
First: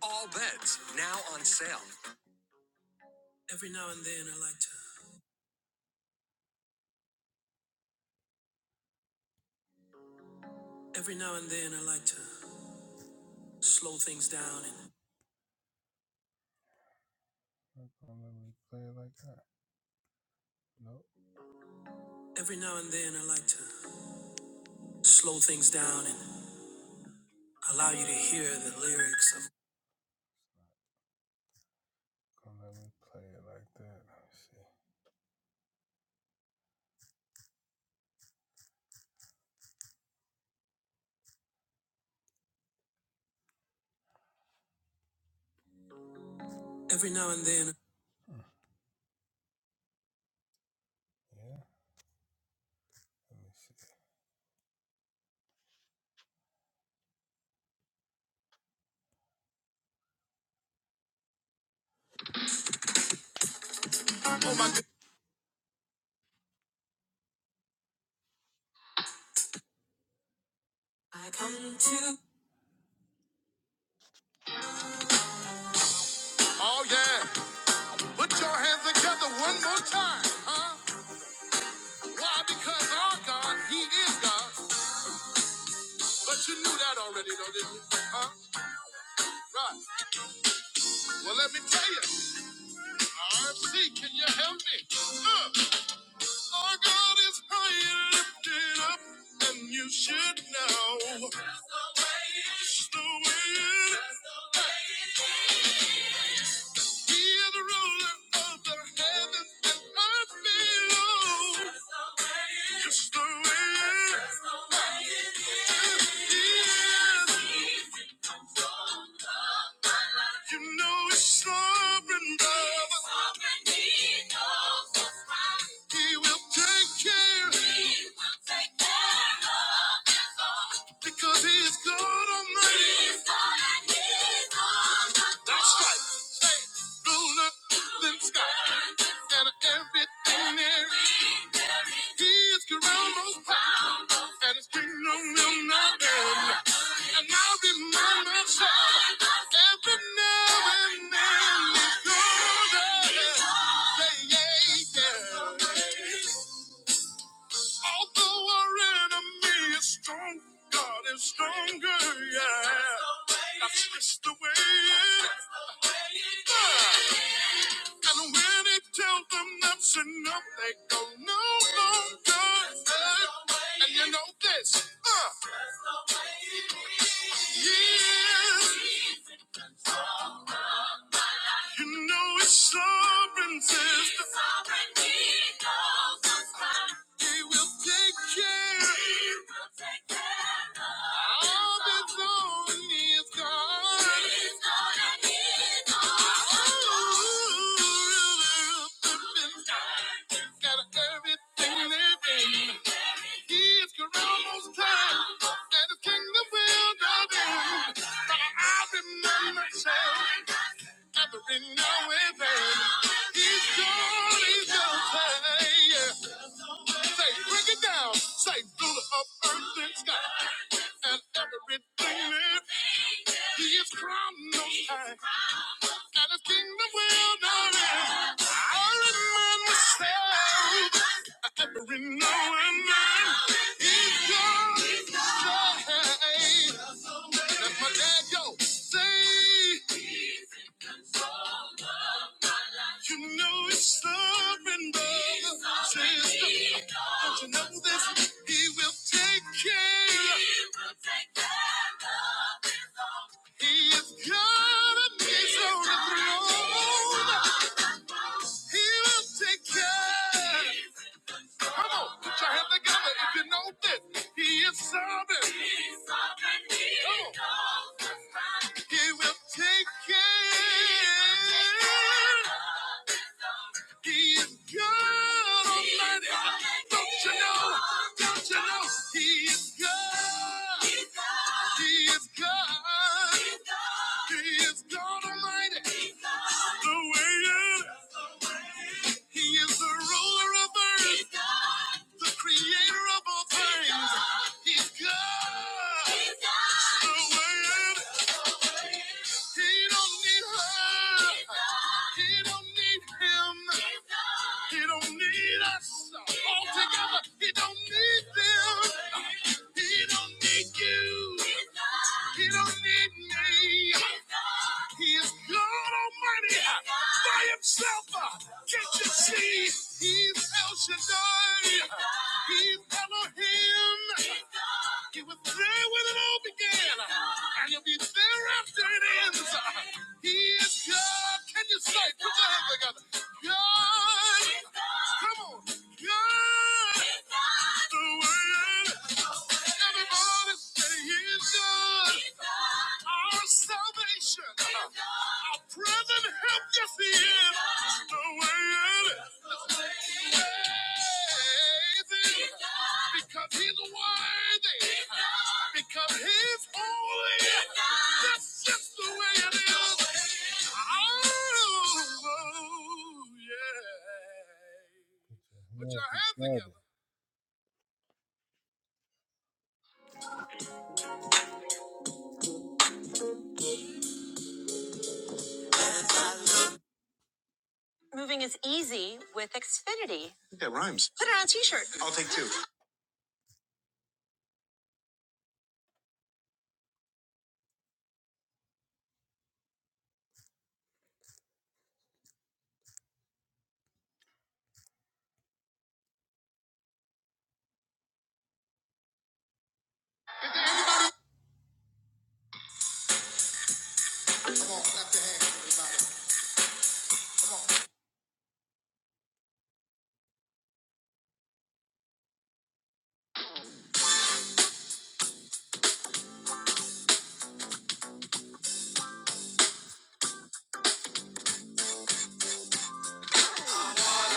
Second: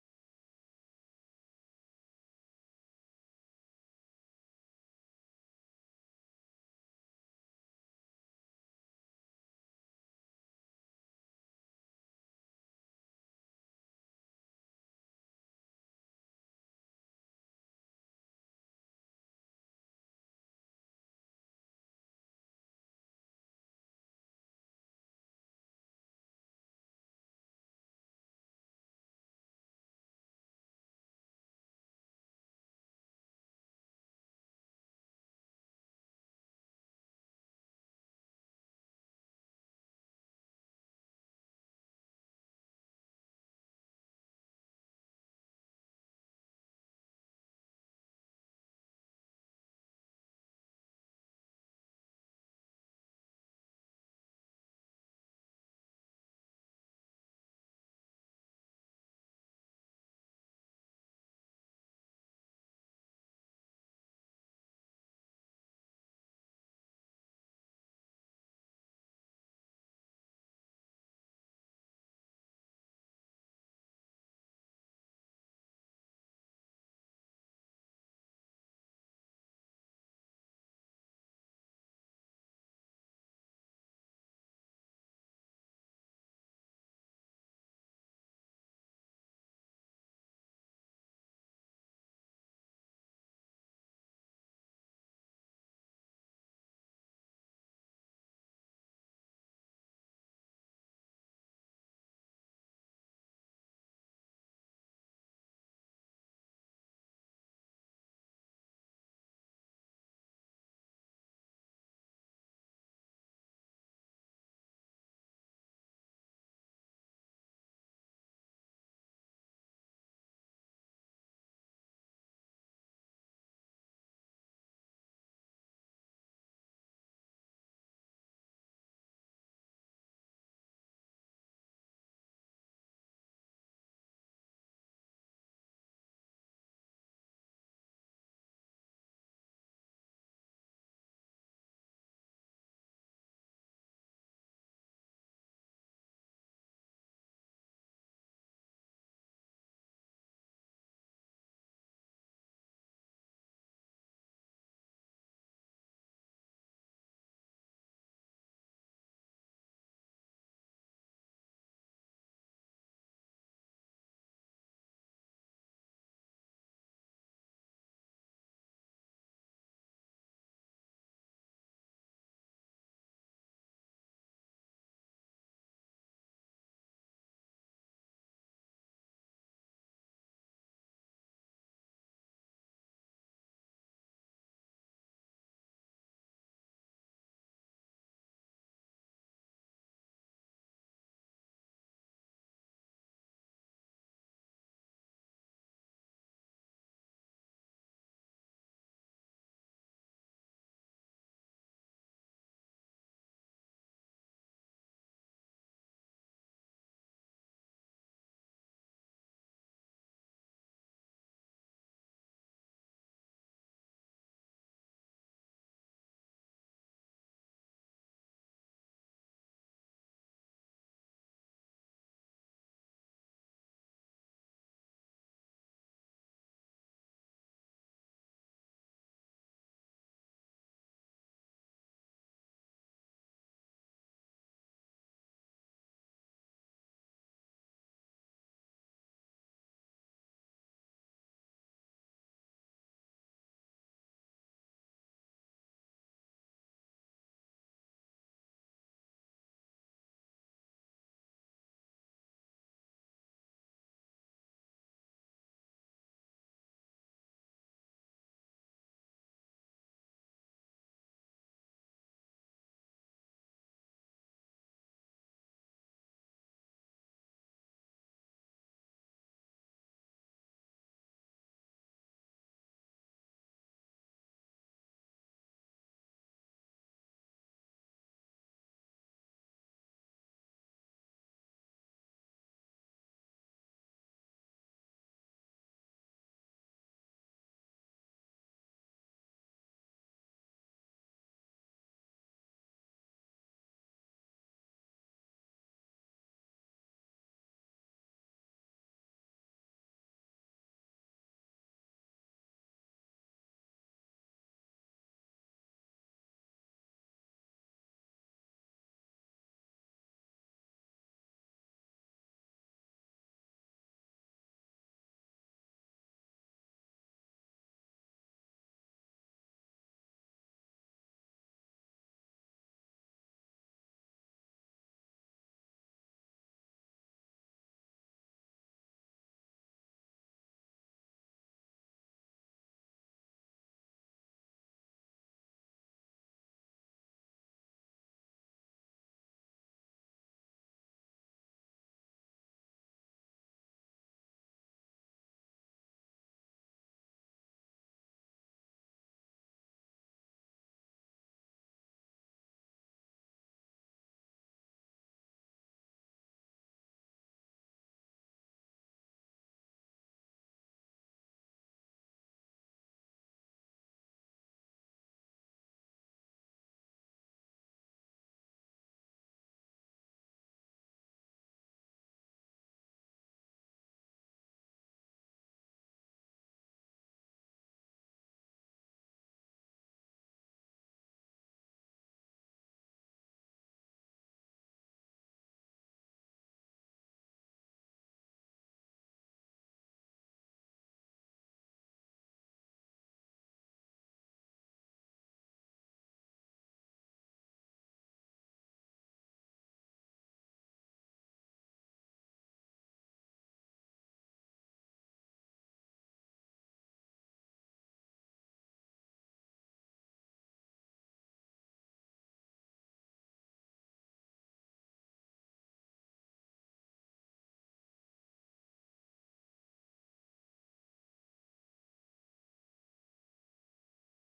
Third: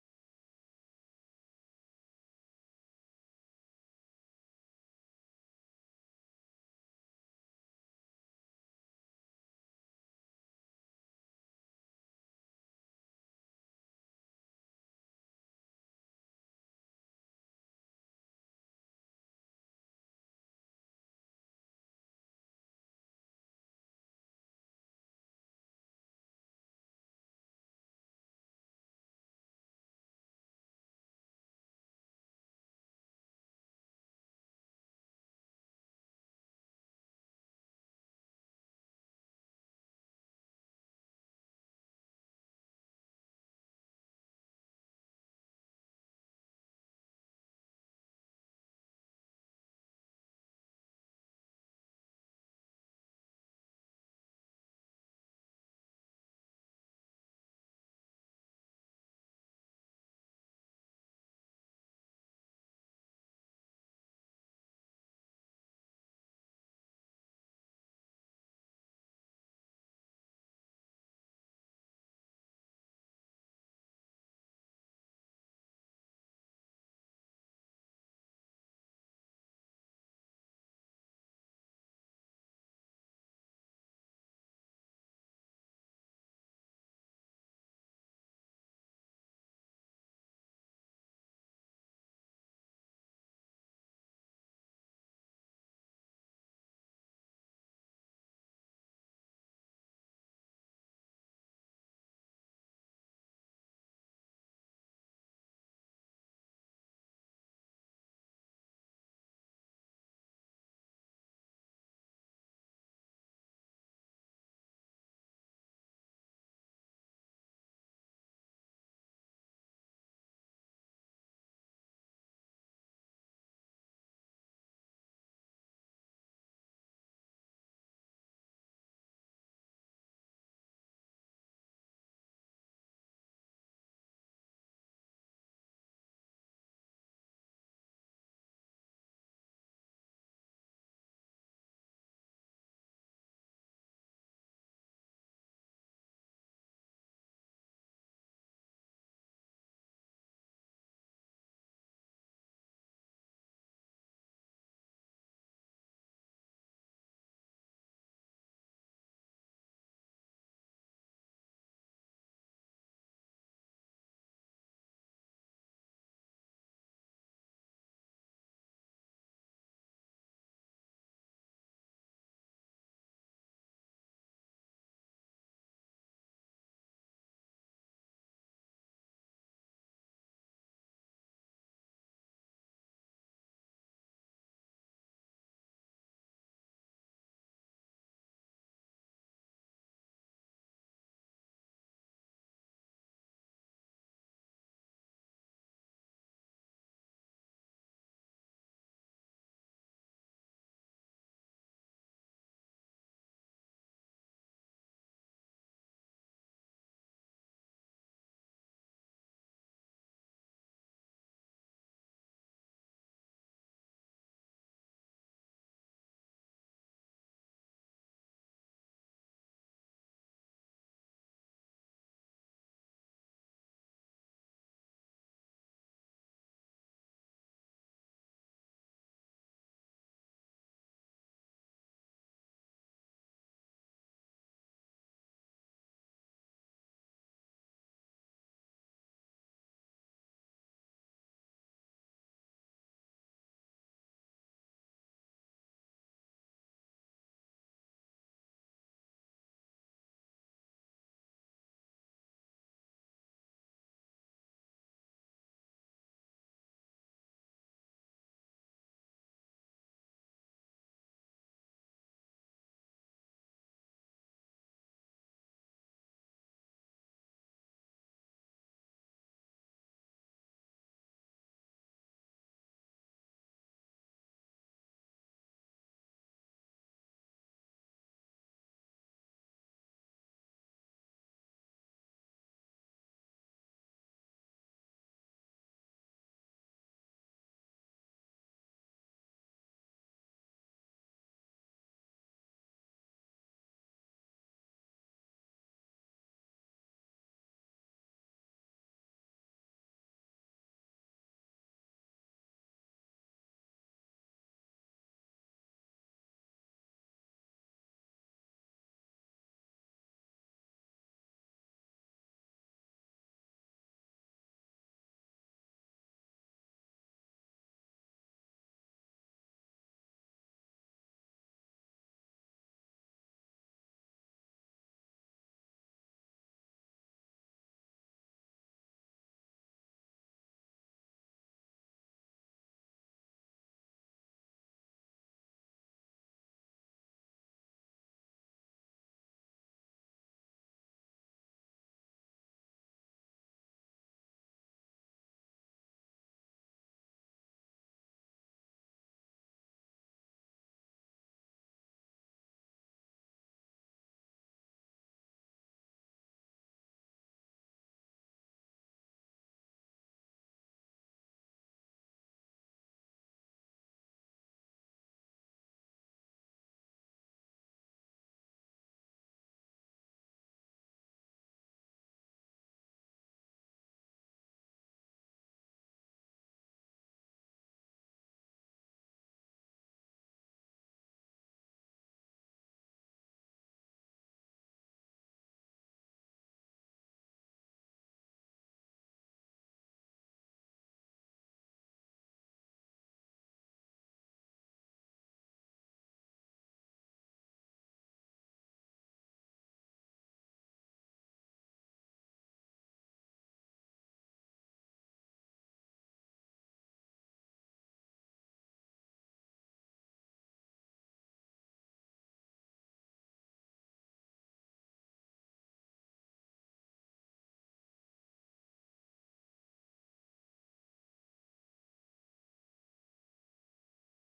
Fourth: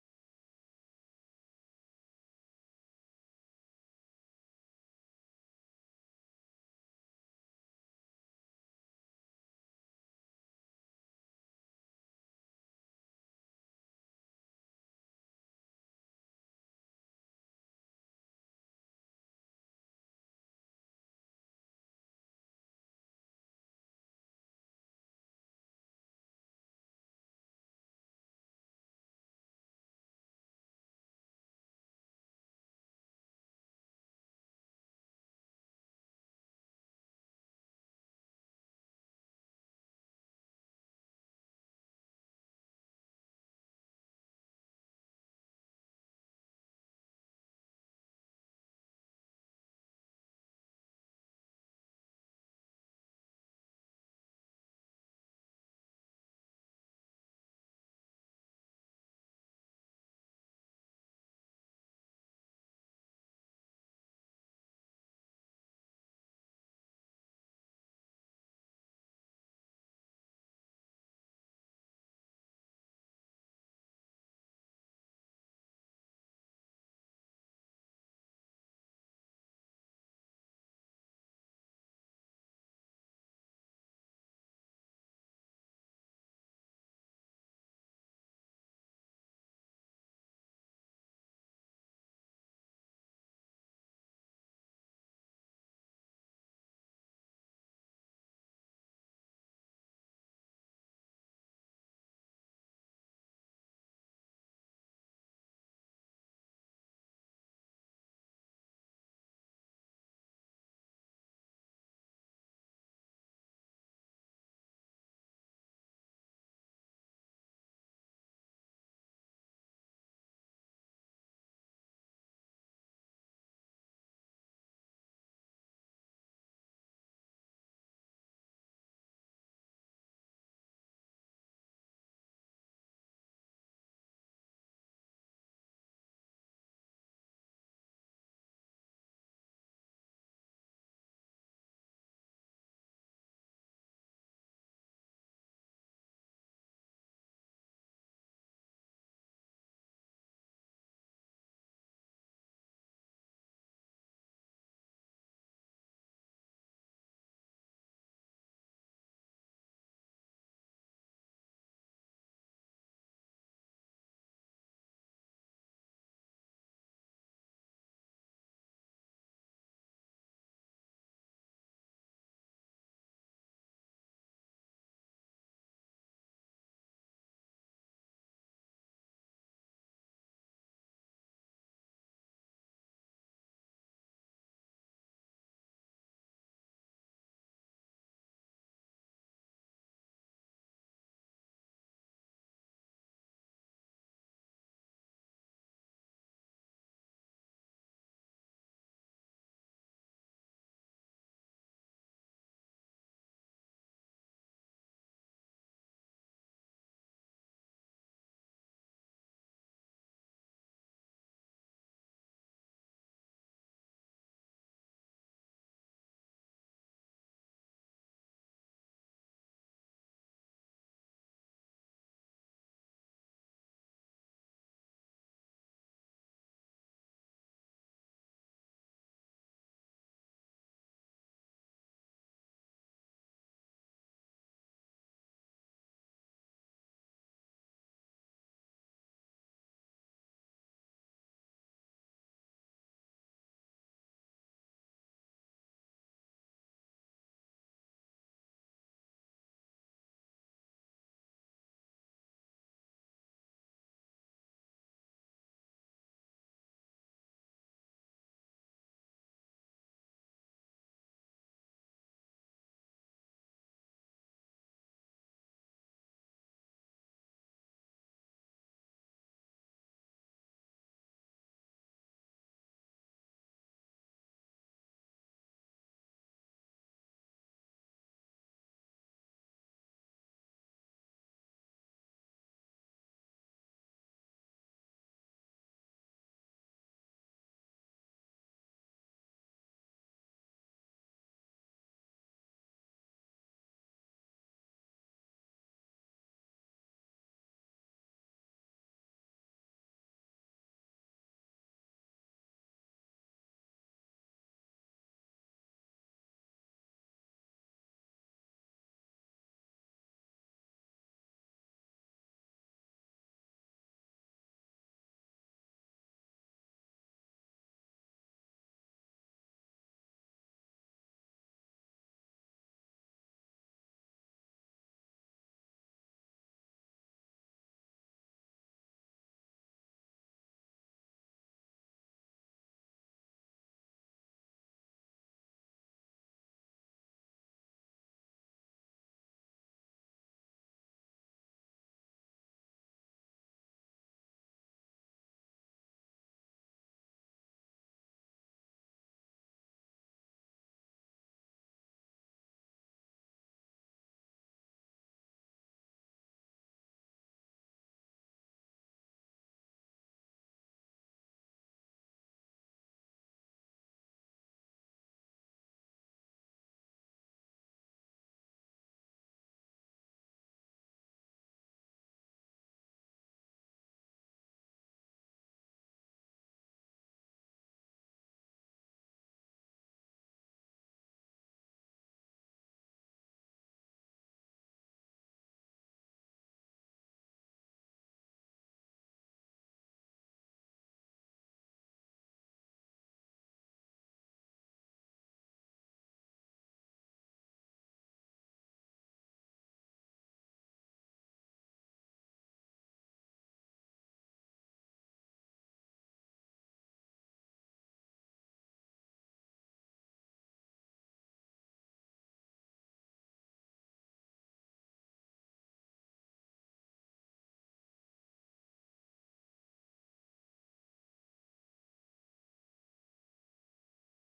Speaker 2: All beds now on sale. Every now and then I like to. Every now and then I like to slow things down and every now and then I like to slow things down and allow you to hear the lyrics of every now and then. Oh my god. I come to Oh yeah. Put your hands together one more time, huh? Why? Because our God, He is God. But you knew that already, though, didn't you? Huh? Right. Well, let me tell you. I'm sick, can you help me? Uh, our God is high and lifted up, and you should know. Just the way it is. He is the ruler of the heavens and earth below. Just the way it is. He is. You know it's sovereign, Baba. Sovereignty knows what's right. He will take care. He will take care of us all. Because he is God Almighty. He is God and he is all that That's right. Say, ruler than sky. And everything there is. He is crowned most high. And his kingdom will not end. And I'll remember every now and then it's good. Yeah, yeah, yeah. Although our enemy is strong, God is stronger, yeah. That's just the way it is. And when he tells them that's enough, they go no longer. Uh, and you know this. Uh, yeah. You know his sovereignty. His sovereignty knows what's right. He will take care. He will take care of all that's on his God. He's God and he's all. Oh, really up and down. Got everything living. He is Corona's time, and his kingdom will not end. But I remember myself. Every now and then, he's gone, he's gone, yeah. Say, break it down. Say, through the up, earth, and sky, and everything lives. He is crowned most high, and his kingdom will not end. I remind myself, every now and then, he's gone, he's gone. That's my dad, yo. Say. You know it's sovereign, brother. Sister, don't you know this? He will take care. He is God and He's on the throne. He will take care. Come on, put your hands together if you know this. He is sovereign. He is sovereign. He Come on. knows what's right. He will take care. He is God Almighty. Don't you know? Don't you know? He is God. He is God. He is God. He is God Almighty. The way it is. He is the ruler of earth. He's God. The creator of all He's things. God. He's God. He's God. The word. He don't need her. He's God. He don't need him. He's God. He don't need us all together. He don't need them. He don't need you. He's God. He don't don't need me. He is God Almighty by himself. uh, Can't you see? He's El Shaddai. He's Elohim. He was there when it all began, and he'll be there after it ends. He is God. Can you say? Put your hands together. God. Come on. Because he's worthy. Because he's holy. That's just the way it is. Oh, yeah. What y'all having? Here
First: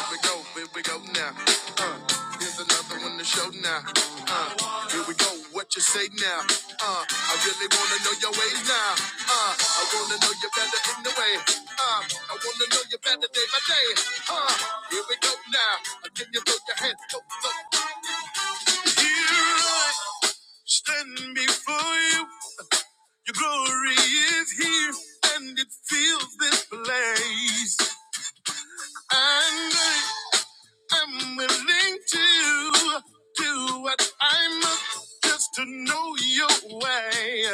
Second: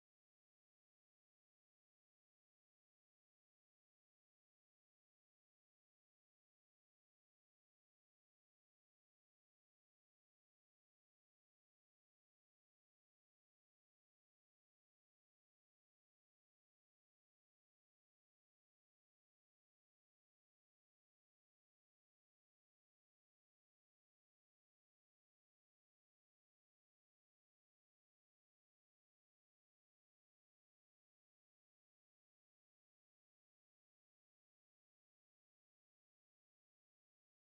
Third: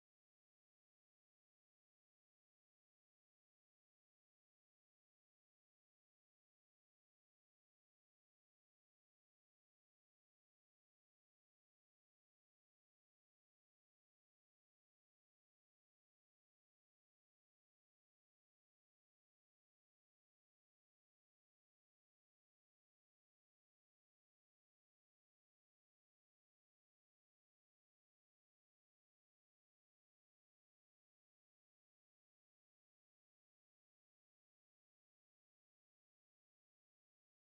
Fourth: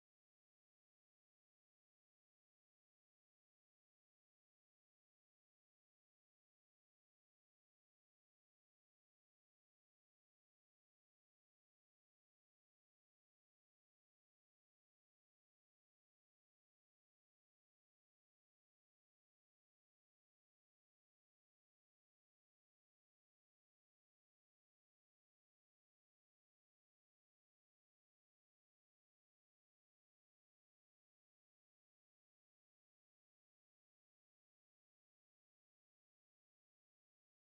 Speaker 2: we go, here we go now. Uh, here's another one to show now. Uh, here we go, what you say now? Uh, I really wanna know your ways now. Uh, I wanna know you better in the way. Uh, I wanna know you better day by day. Uh, here we go now. I give you both your hands. Go, go. Here I stand before you. Your glory is here, and it fills this place. And I I'm willing to do what I must just to know your way.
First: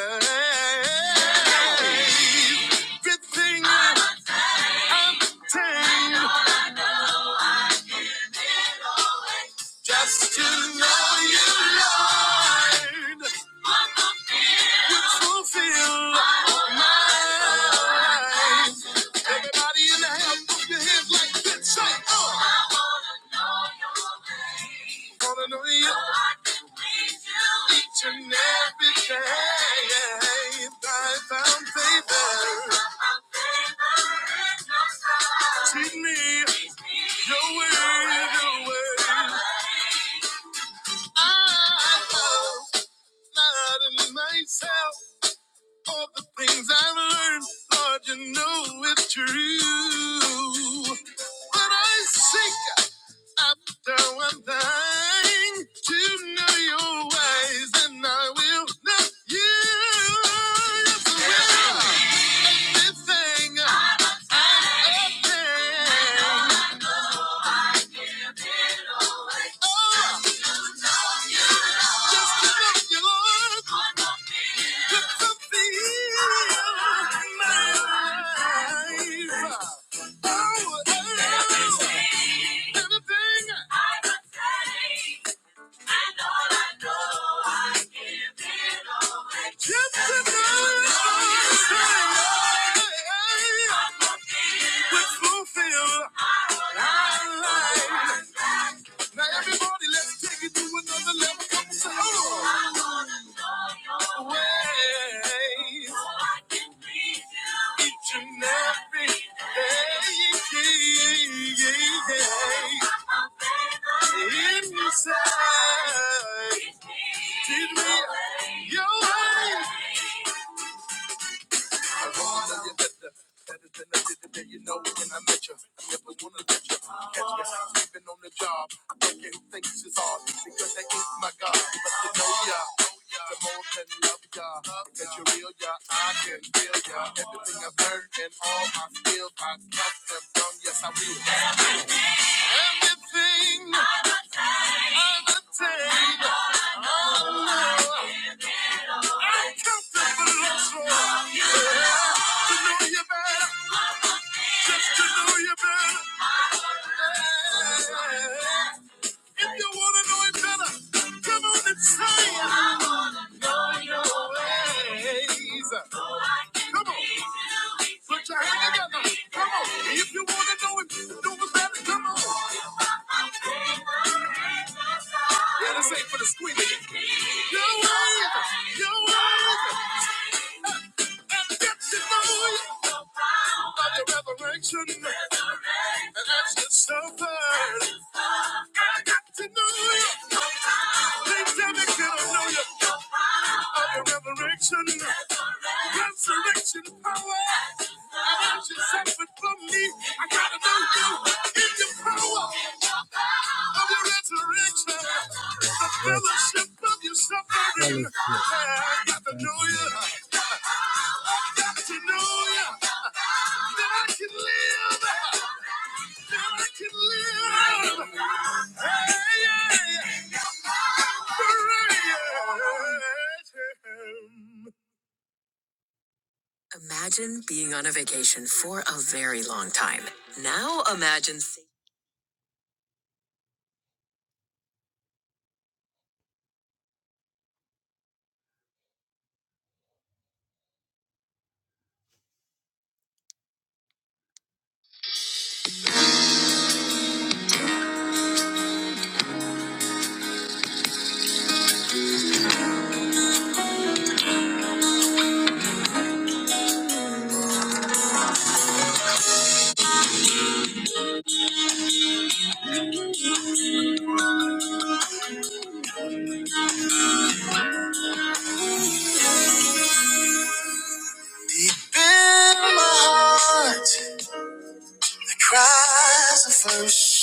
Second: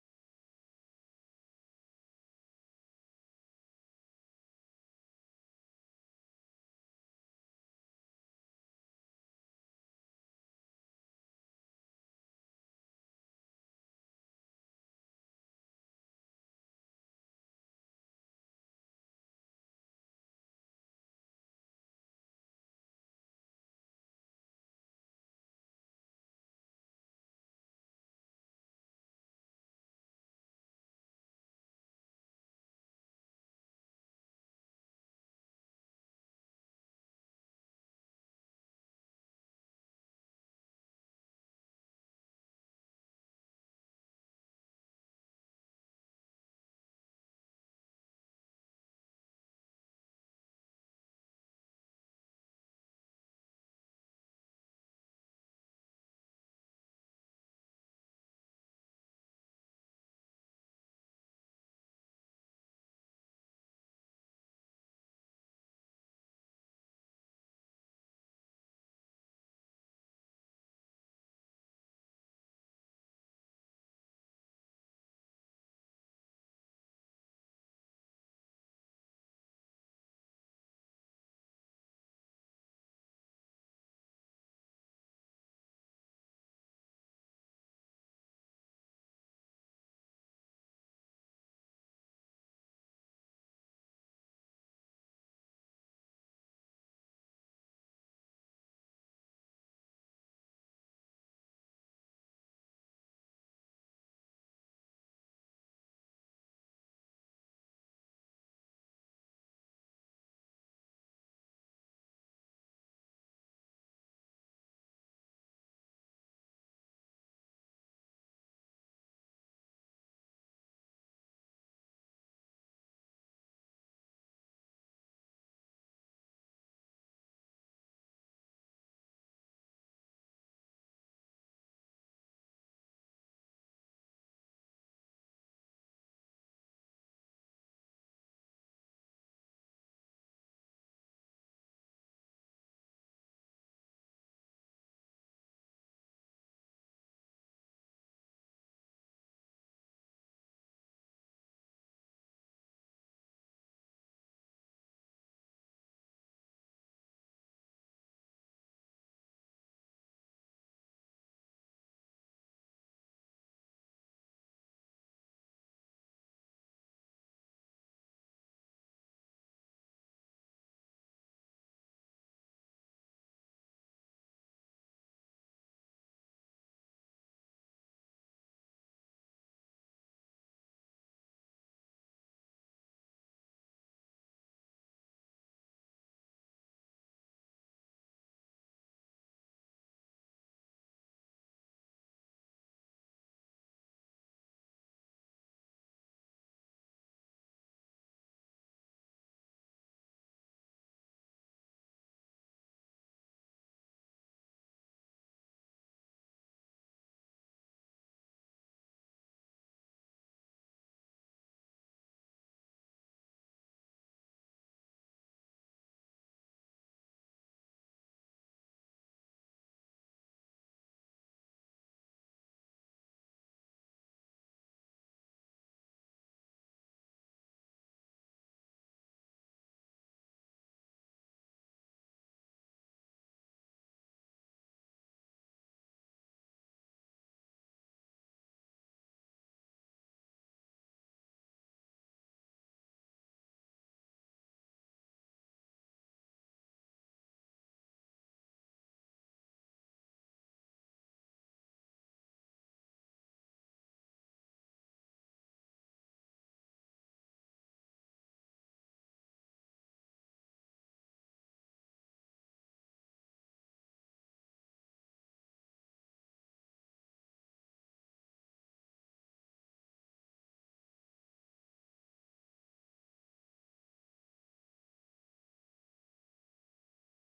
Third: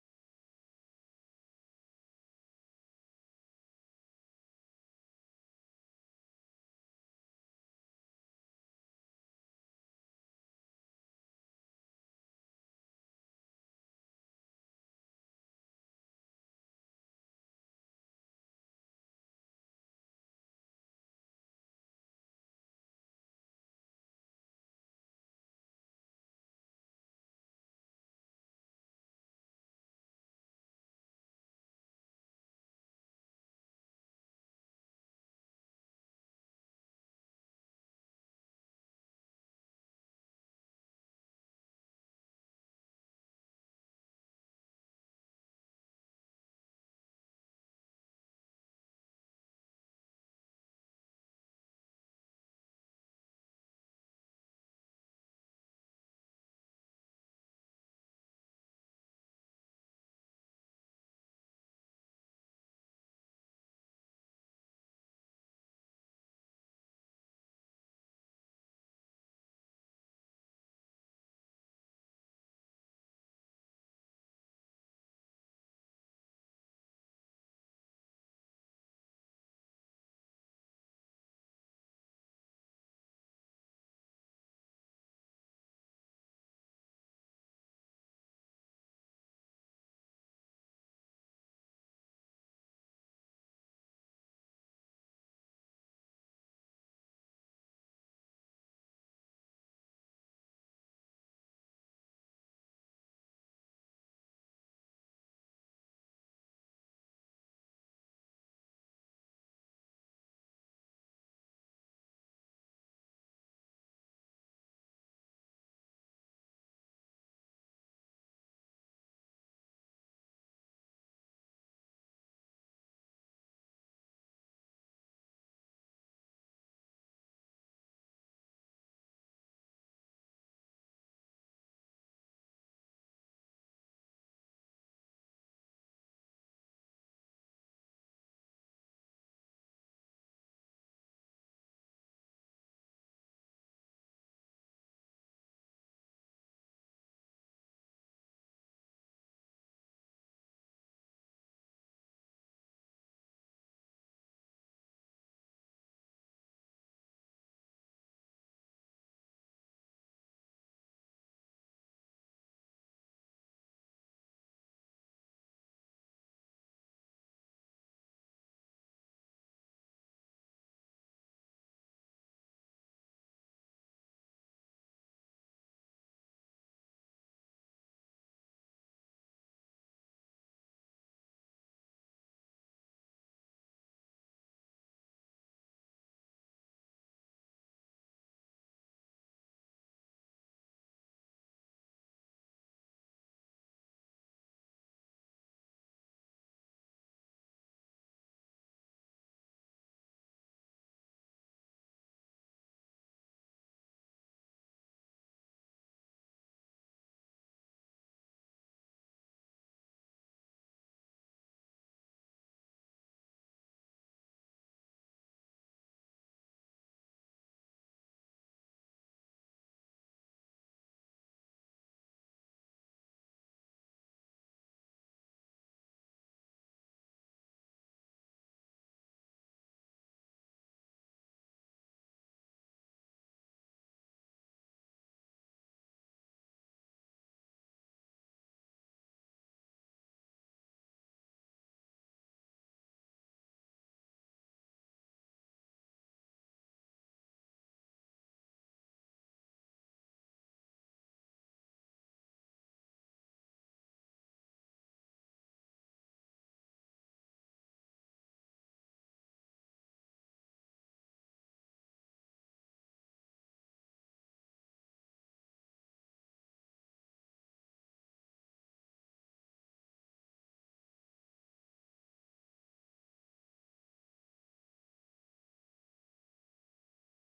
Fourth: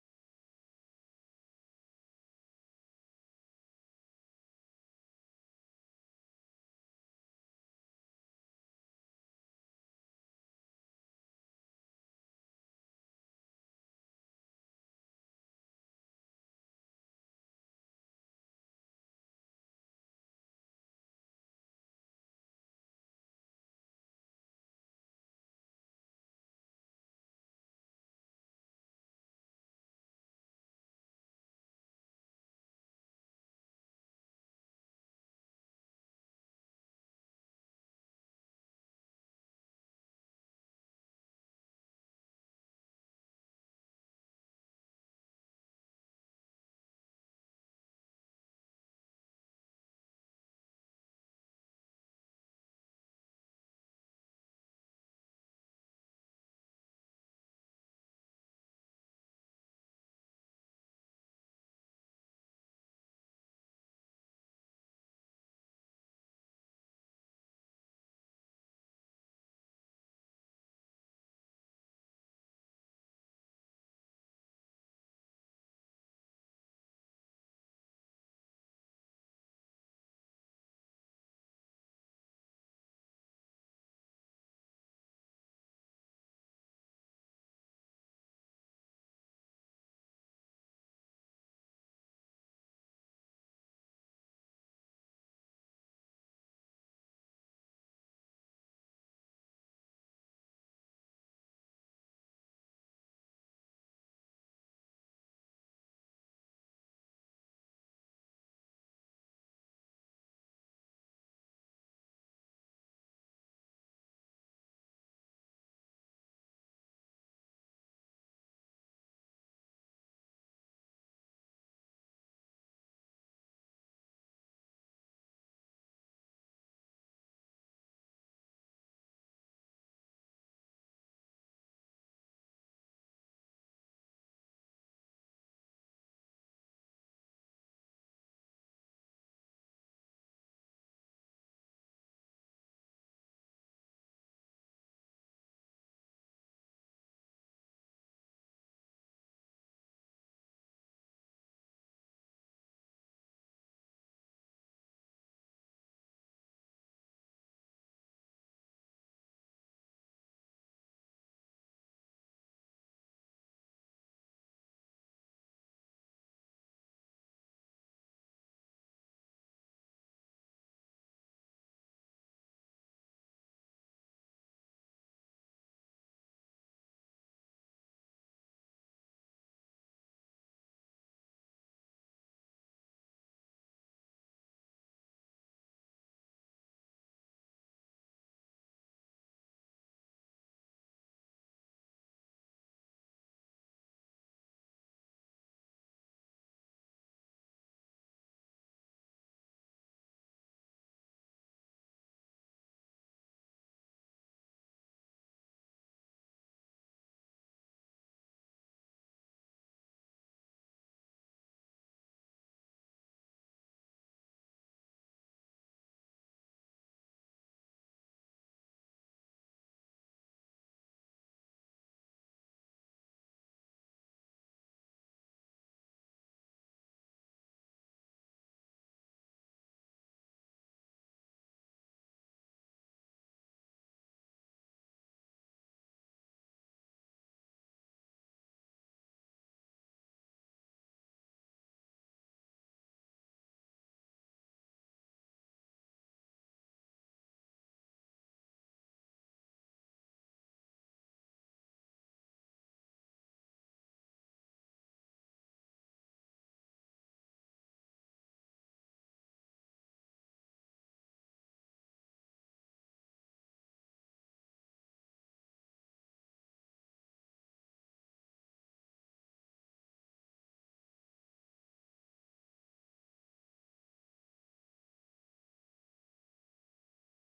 Speaker 2: Everything I obtain, just to know you, Lord, would fulfill my life. Everybody in the house, put your hands like this. Say, oh. I wanna know your name. Wanna know you. So I can please you each and every day. I found favor. I Found favor in your sight. Treat me. Your word, your word. I love myself for the things I've learned. Lord, you know it's true. But I seek after one thing to know your ways, and I will know you. Yes, I will thing. I'm a Oh. Oh, oh. Everything. Everything. I'm a Fulfill our lives. Now everybody, let's take it to another level. Come on, say, oh. I wanna know your ways. So I can please you. Each and every day. Yeah, yeah, yeah. Inside. Teach me your ways. I wanna tell your sister that it's been a day you know when I met you. I never wanna let you catch me sleeping on the job. I don't care who thinks it's hard because that ain't my God. But you know ya, the more than love ya, that you're real ya, I can feel ya. Everything I've learned and all my skills, I cast them done. Yes, I will. Everything I've attained, I come to belong to know you better. just to know you better. If you want to know it better, come on and say it. I want to know your ways. So Come on. Put your hand together. Come on. If you want to know it, do it better. Come on. Yeah, this ain't for the squeaky. You're worthy. You're worthy. Resurrection, and that's your suffered. I got to know you. They tell me, can I know you? Of your resurrection, resurrection power. And that's your suffered for me. I gotta know you in your power. Of your resurrection. Fellowship of your suffering. I got to know you. I got to know you. That I can live. That I can live. Hey, yeah. Hooray. Imagine being on a vacation for a very long time. Now imagine. Deep in my heart, cries the first.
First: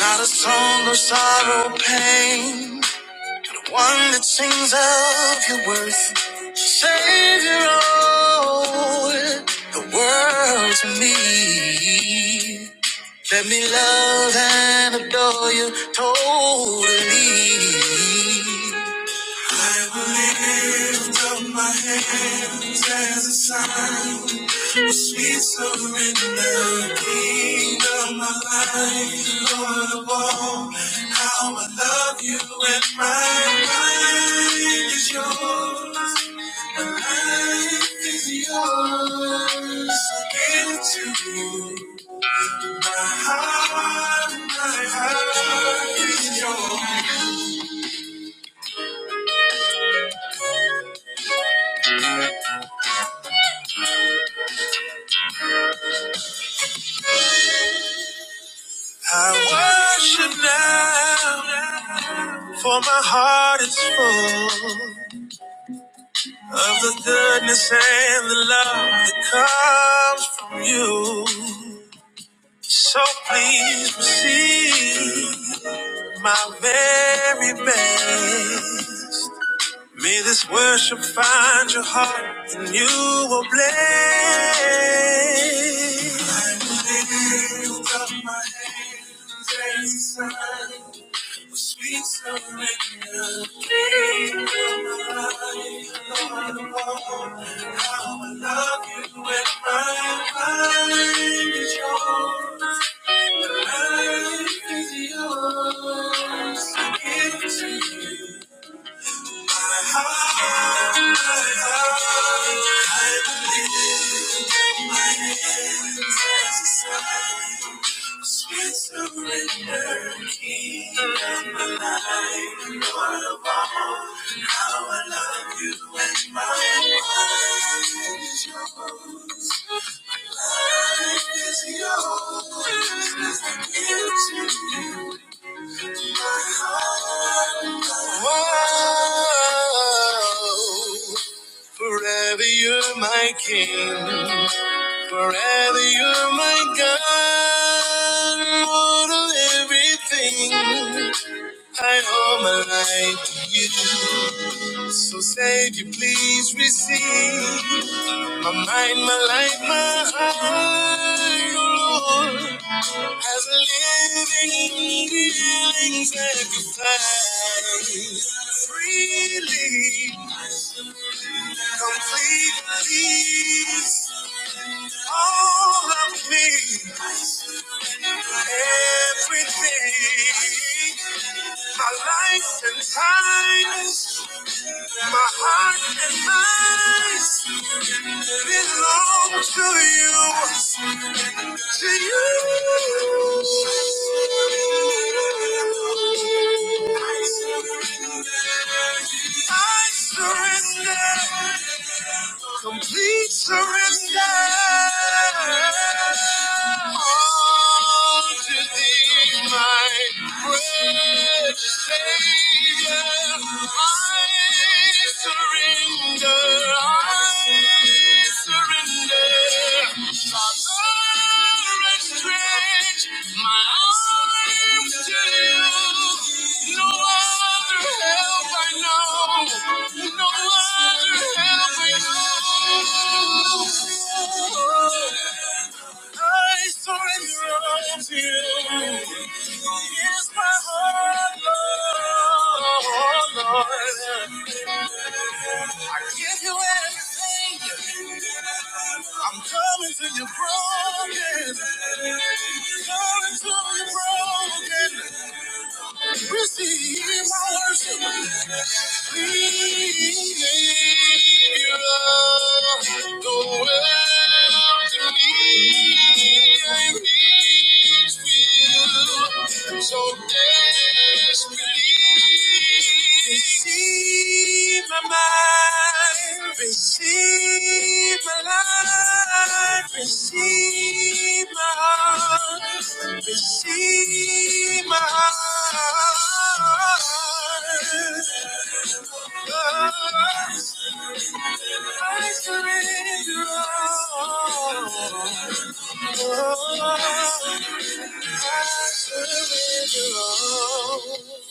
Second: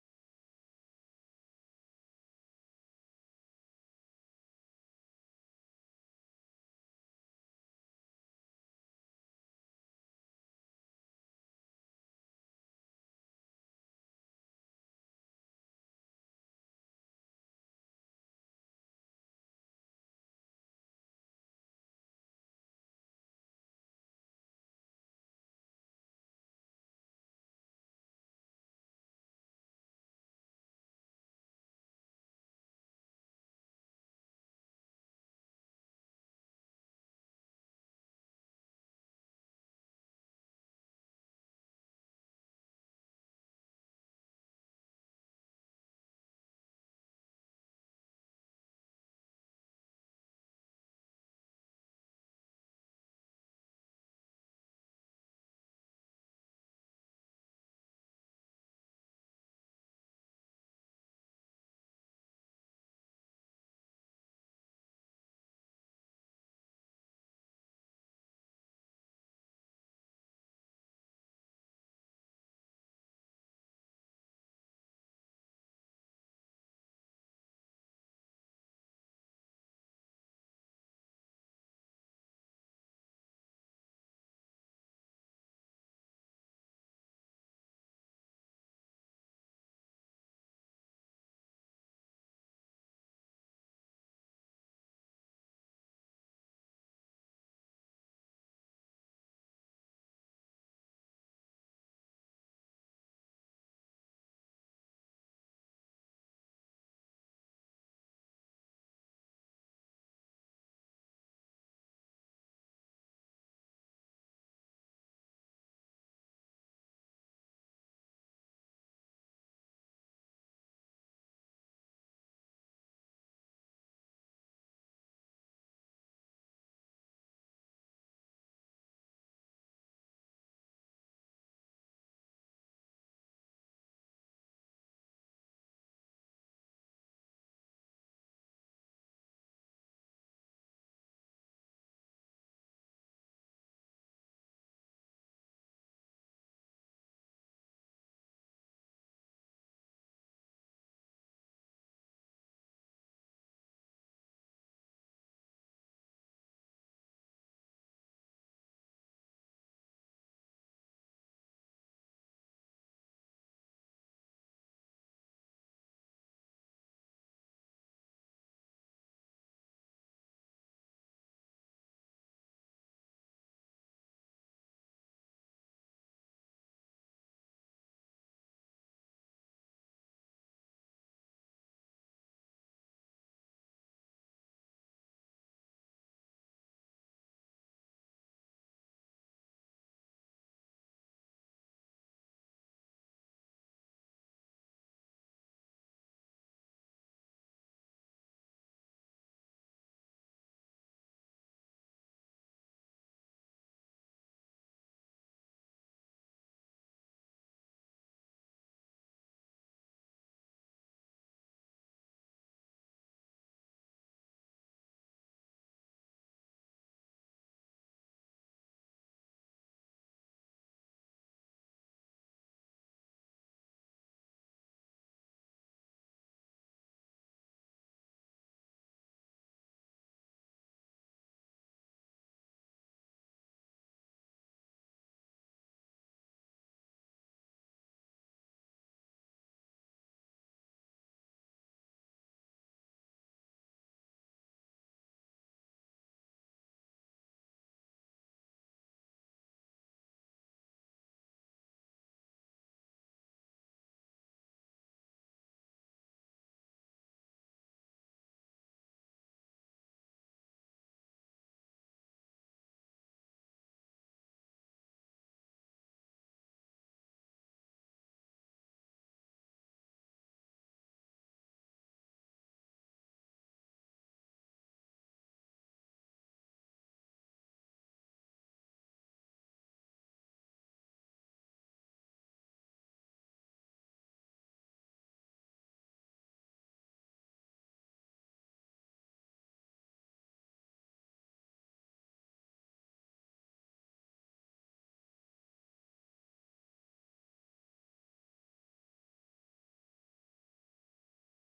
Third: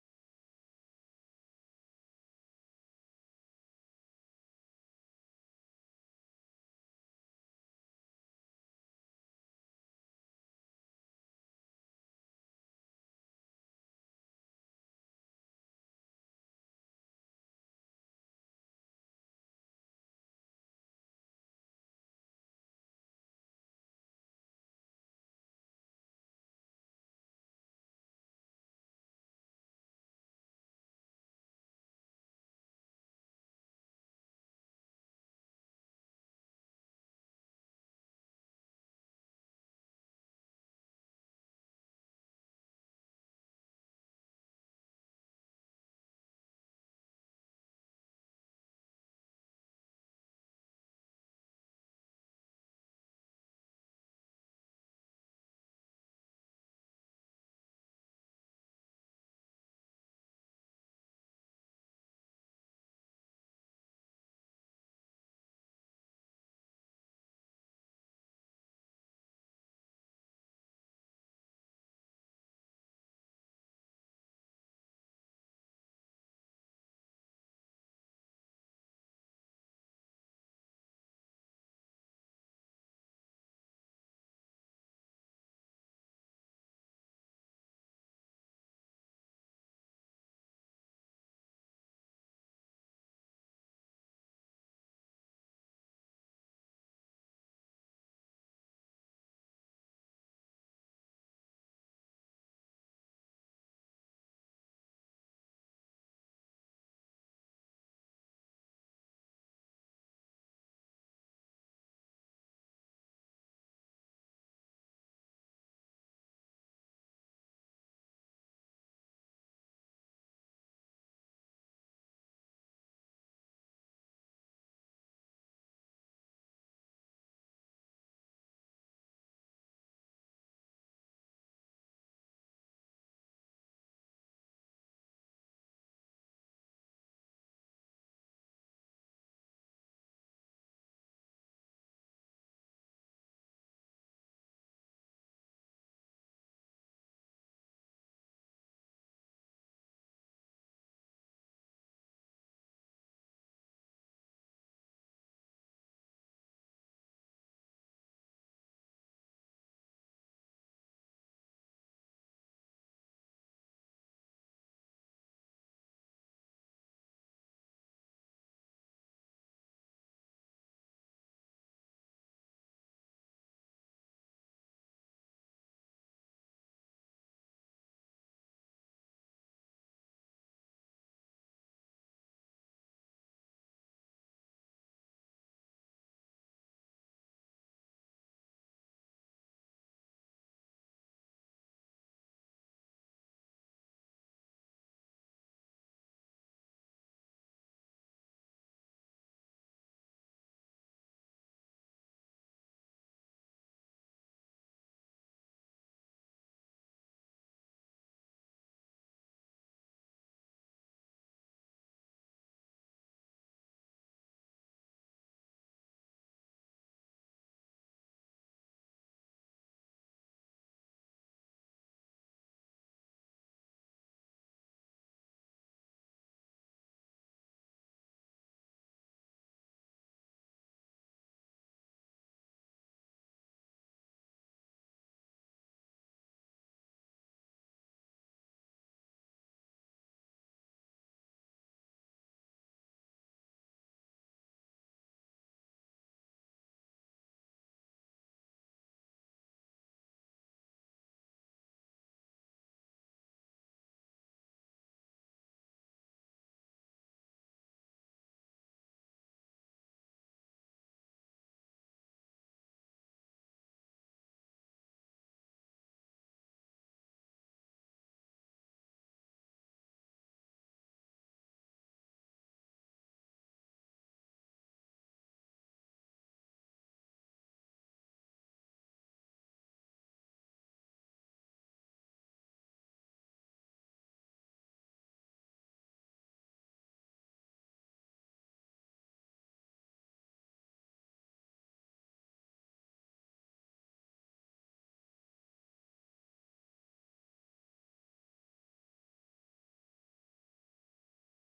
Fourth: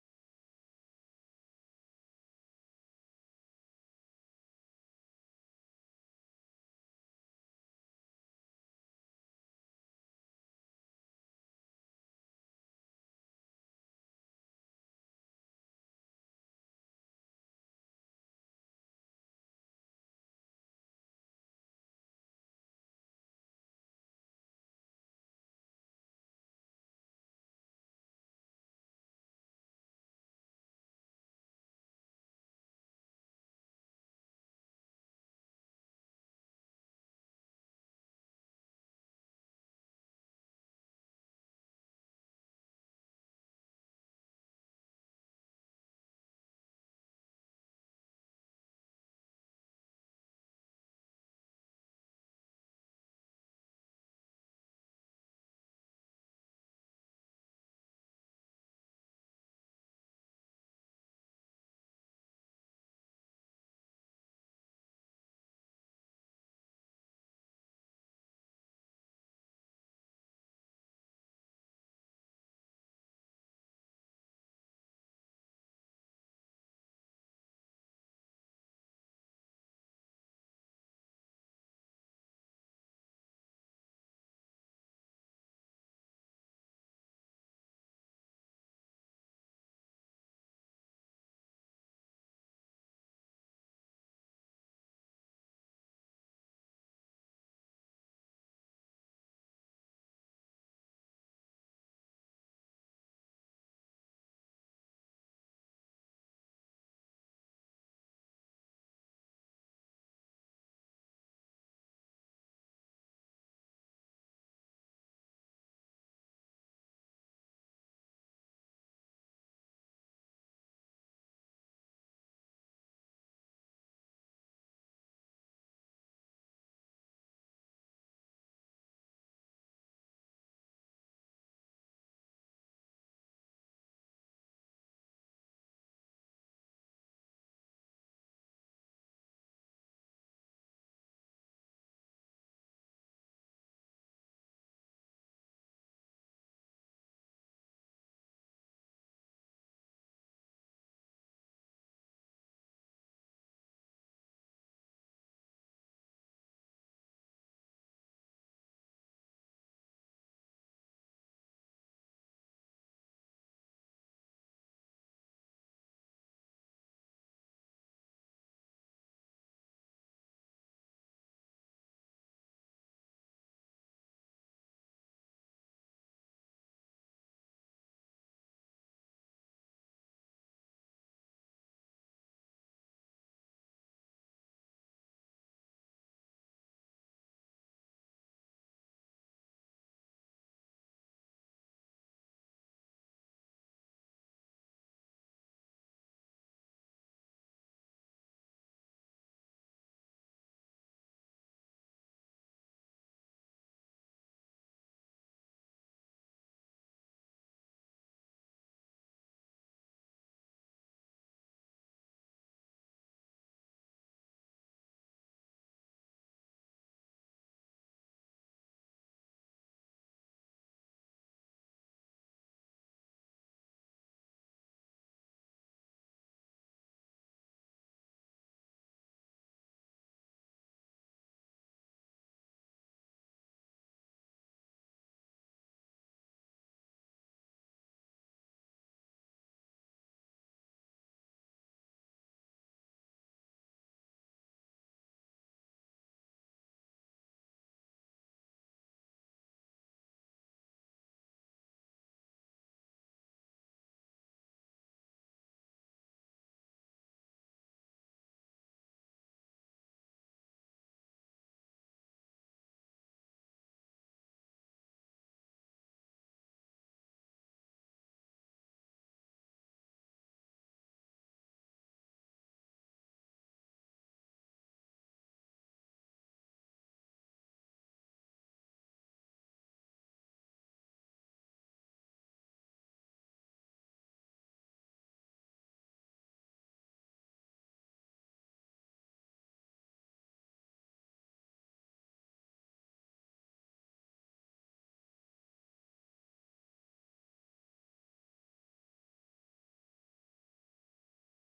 Speaker 2: Not a song of sorrow, pain, the one that sings of your worth. Savior, oh, the world to me. Let me love and adore you totally. I will lift up my hands as a sign of sweet surrender, King of my life, Lord of all. How I love you and my mind is yours, is yours. Into I worship now, for my heart is full. of the goodness and the love that comes from you. So please receive my very best. May this worship find your heart and you will bless. I will lift up my hands as a sign of sweet surrender. Give me your mind, Lord. I give to you. my heart. My hands as a sign, sweet surrender, King of my life, Lord of all. How I love you and my life is yours. My Life is yours. As I give to you my heart. Whoa. Forever you're my king. Forever you're my God. Lord of everything. I owe my life to you. So Savior, please receive my mind, my life, my heart, Lord, as a living, healing sacrifice. Freely. Completely all of me, everything, my life and times, my heart and eyes belong to you, to you. I surrender, complete surrender. All to thee thee, my precious Savior. I I surrender. I surrender. Father, Stretch my arms to you. No one help I know. No other help I know. I surrender all to you. Here's my heart, Lord. I give you everything. I'm coming to you broken. Coming to you broken. Receive my worship. Savior, go after me. I need you so desperately. Receive my mind. Receive my life. Receive Receive my heart, receive my heart. I surrender all. I surrender all.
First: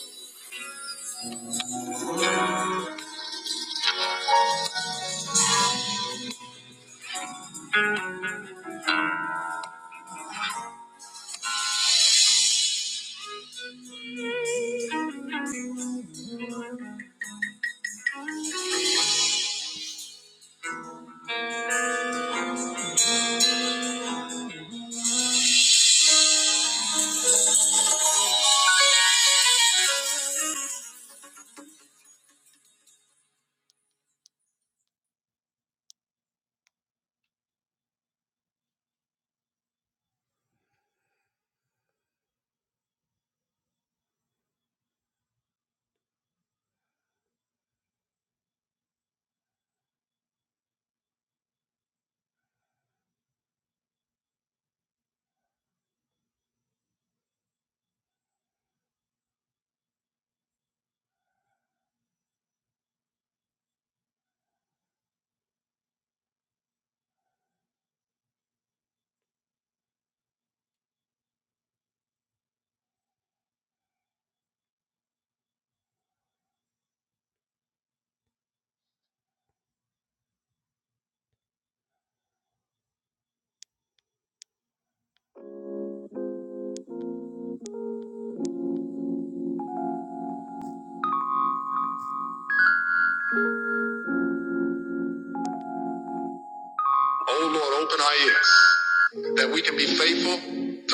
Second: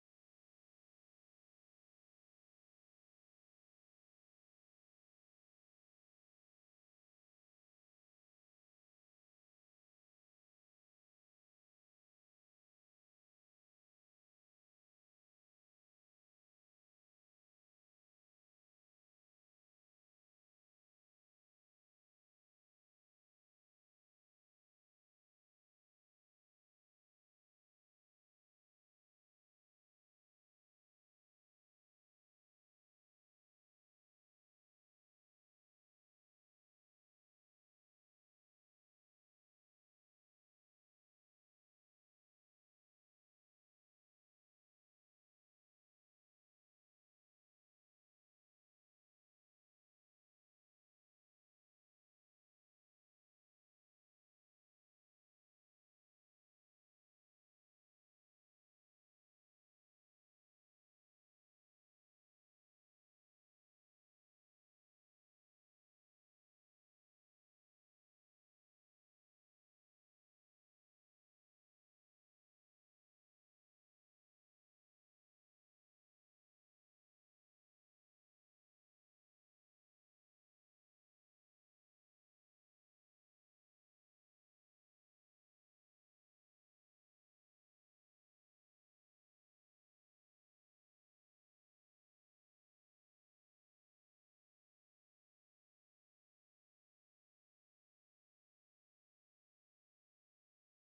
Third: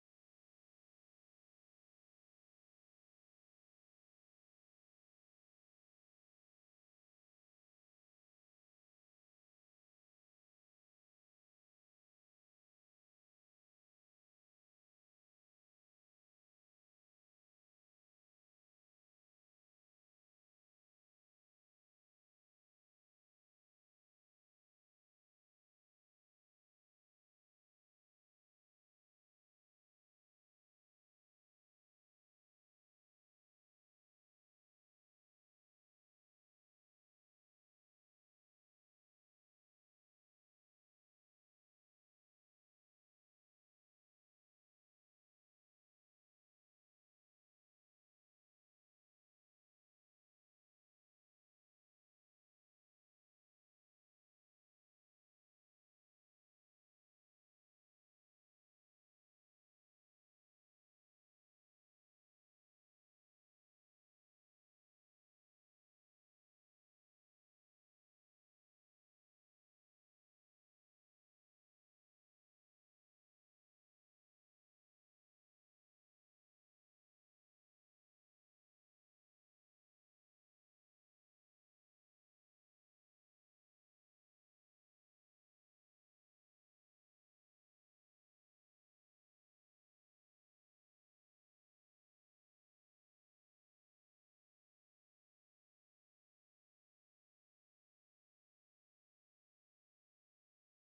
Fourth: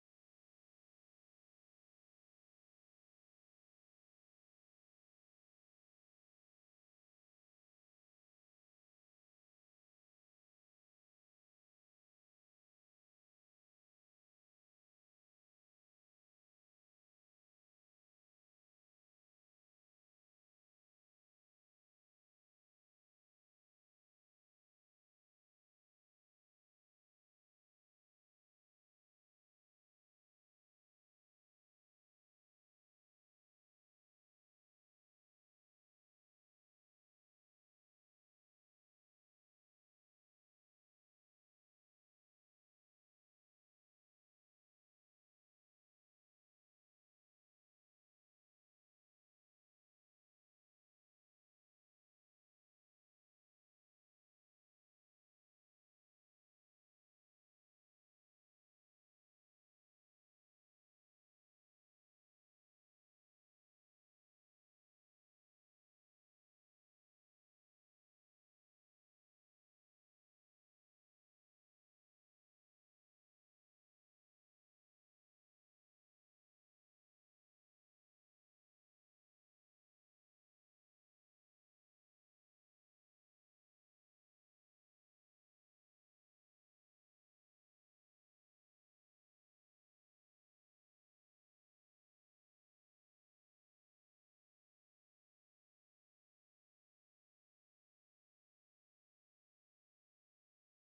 Speaker 2: Oh Lord, open our ears that we can be faithful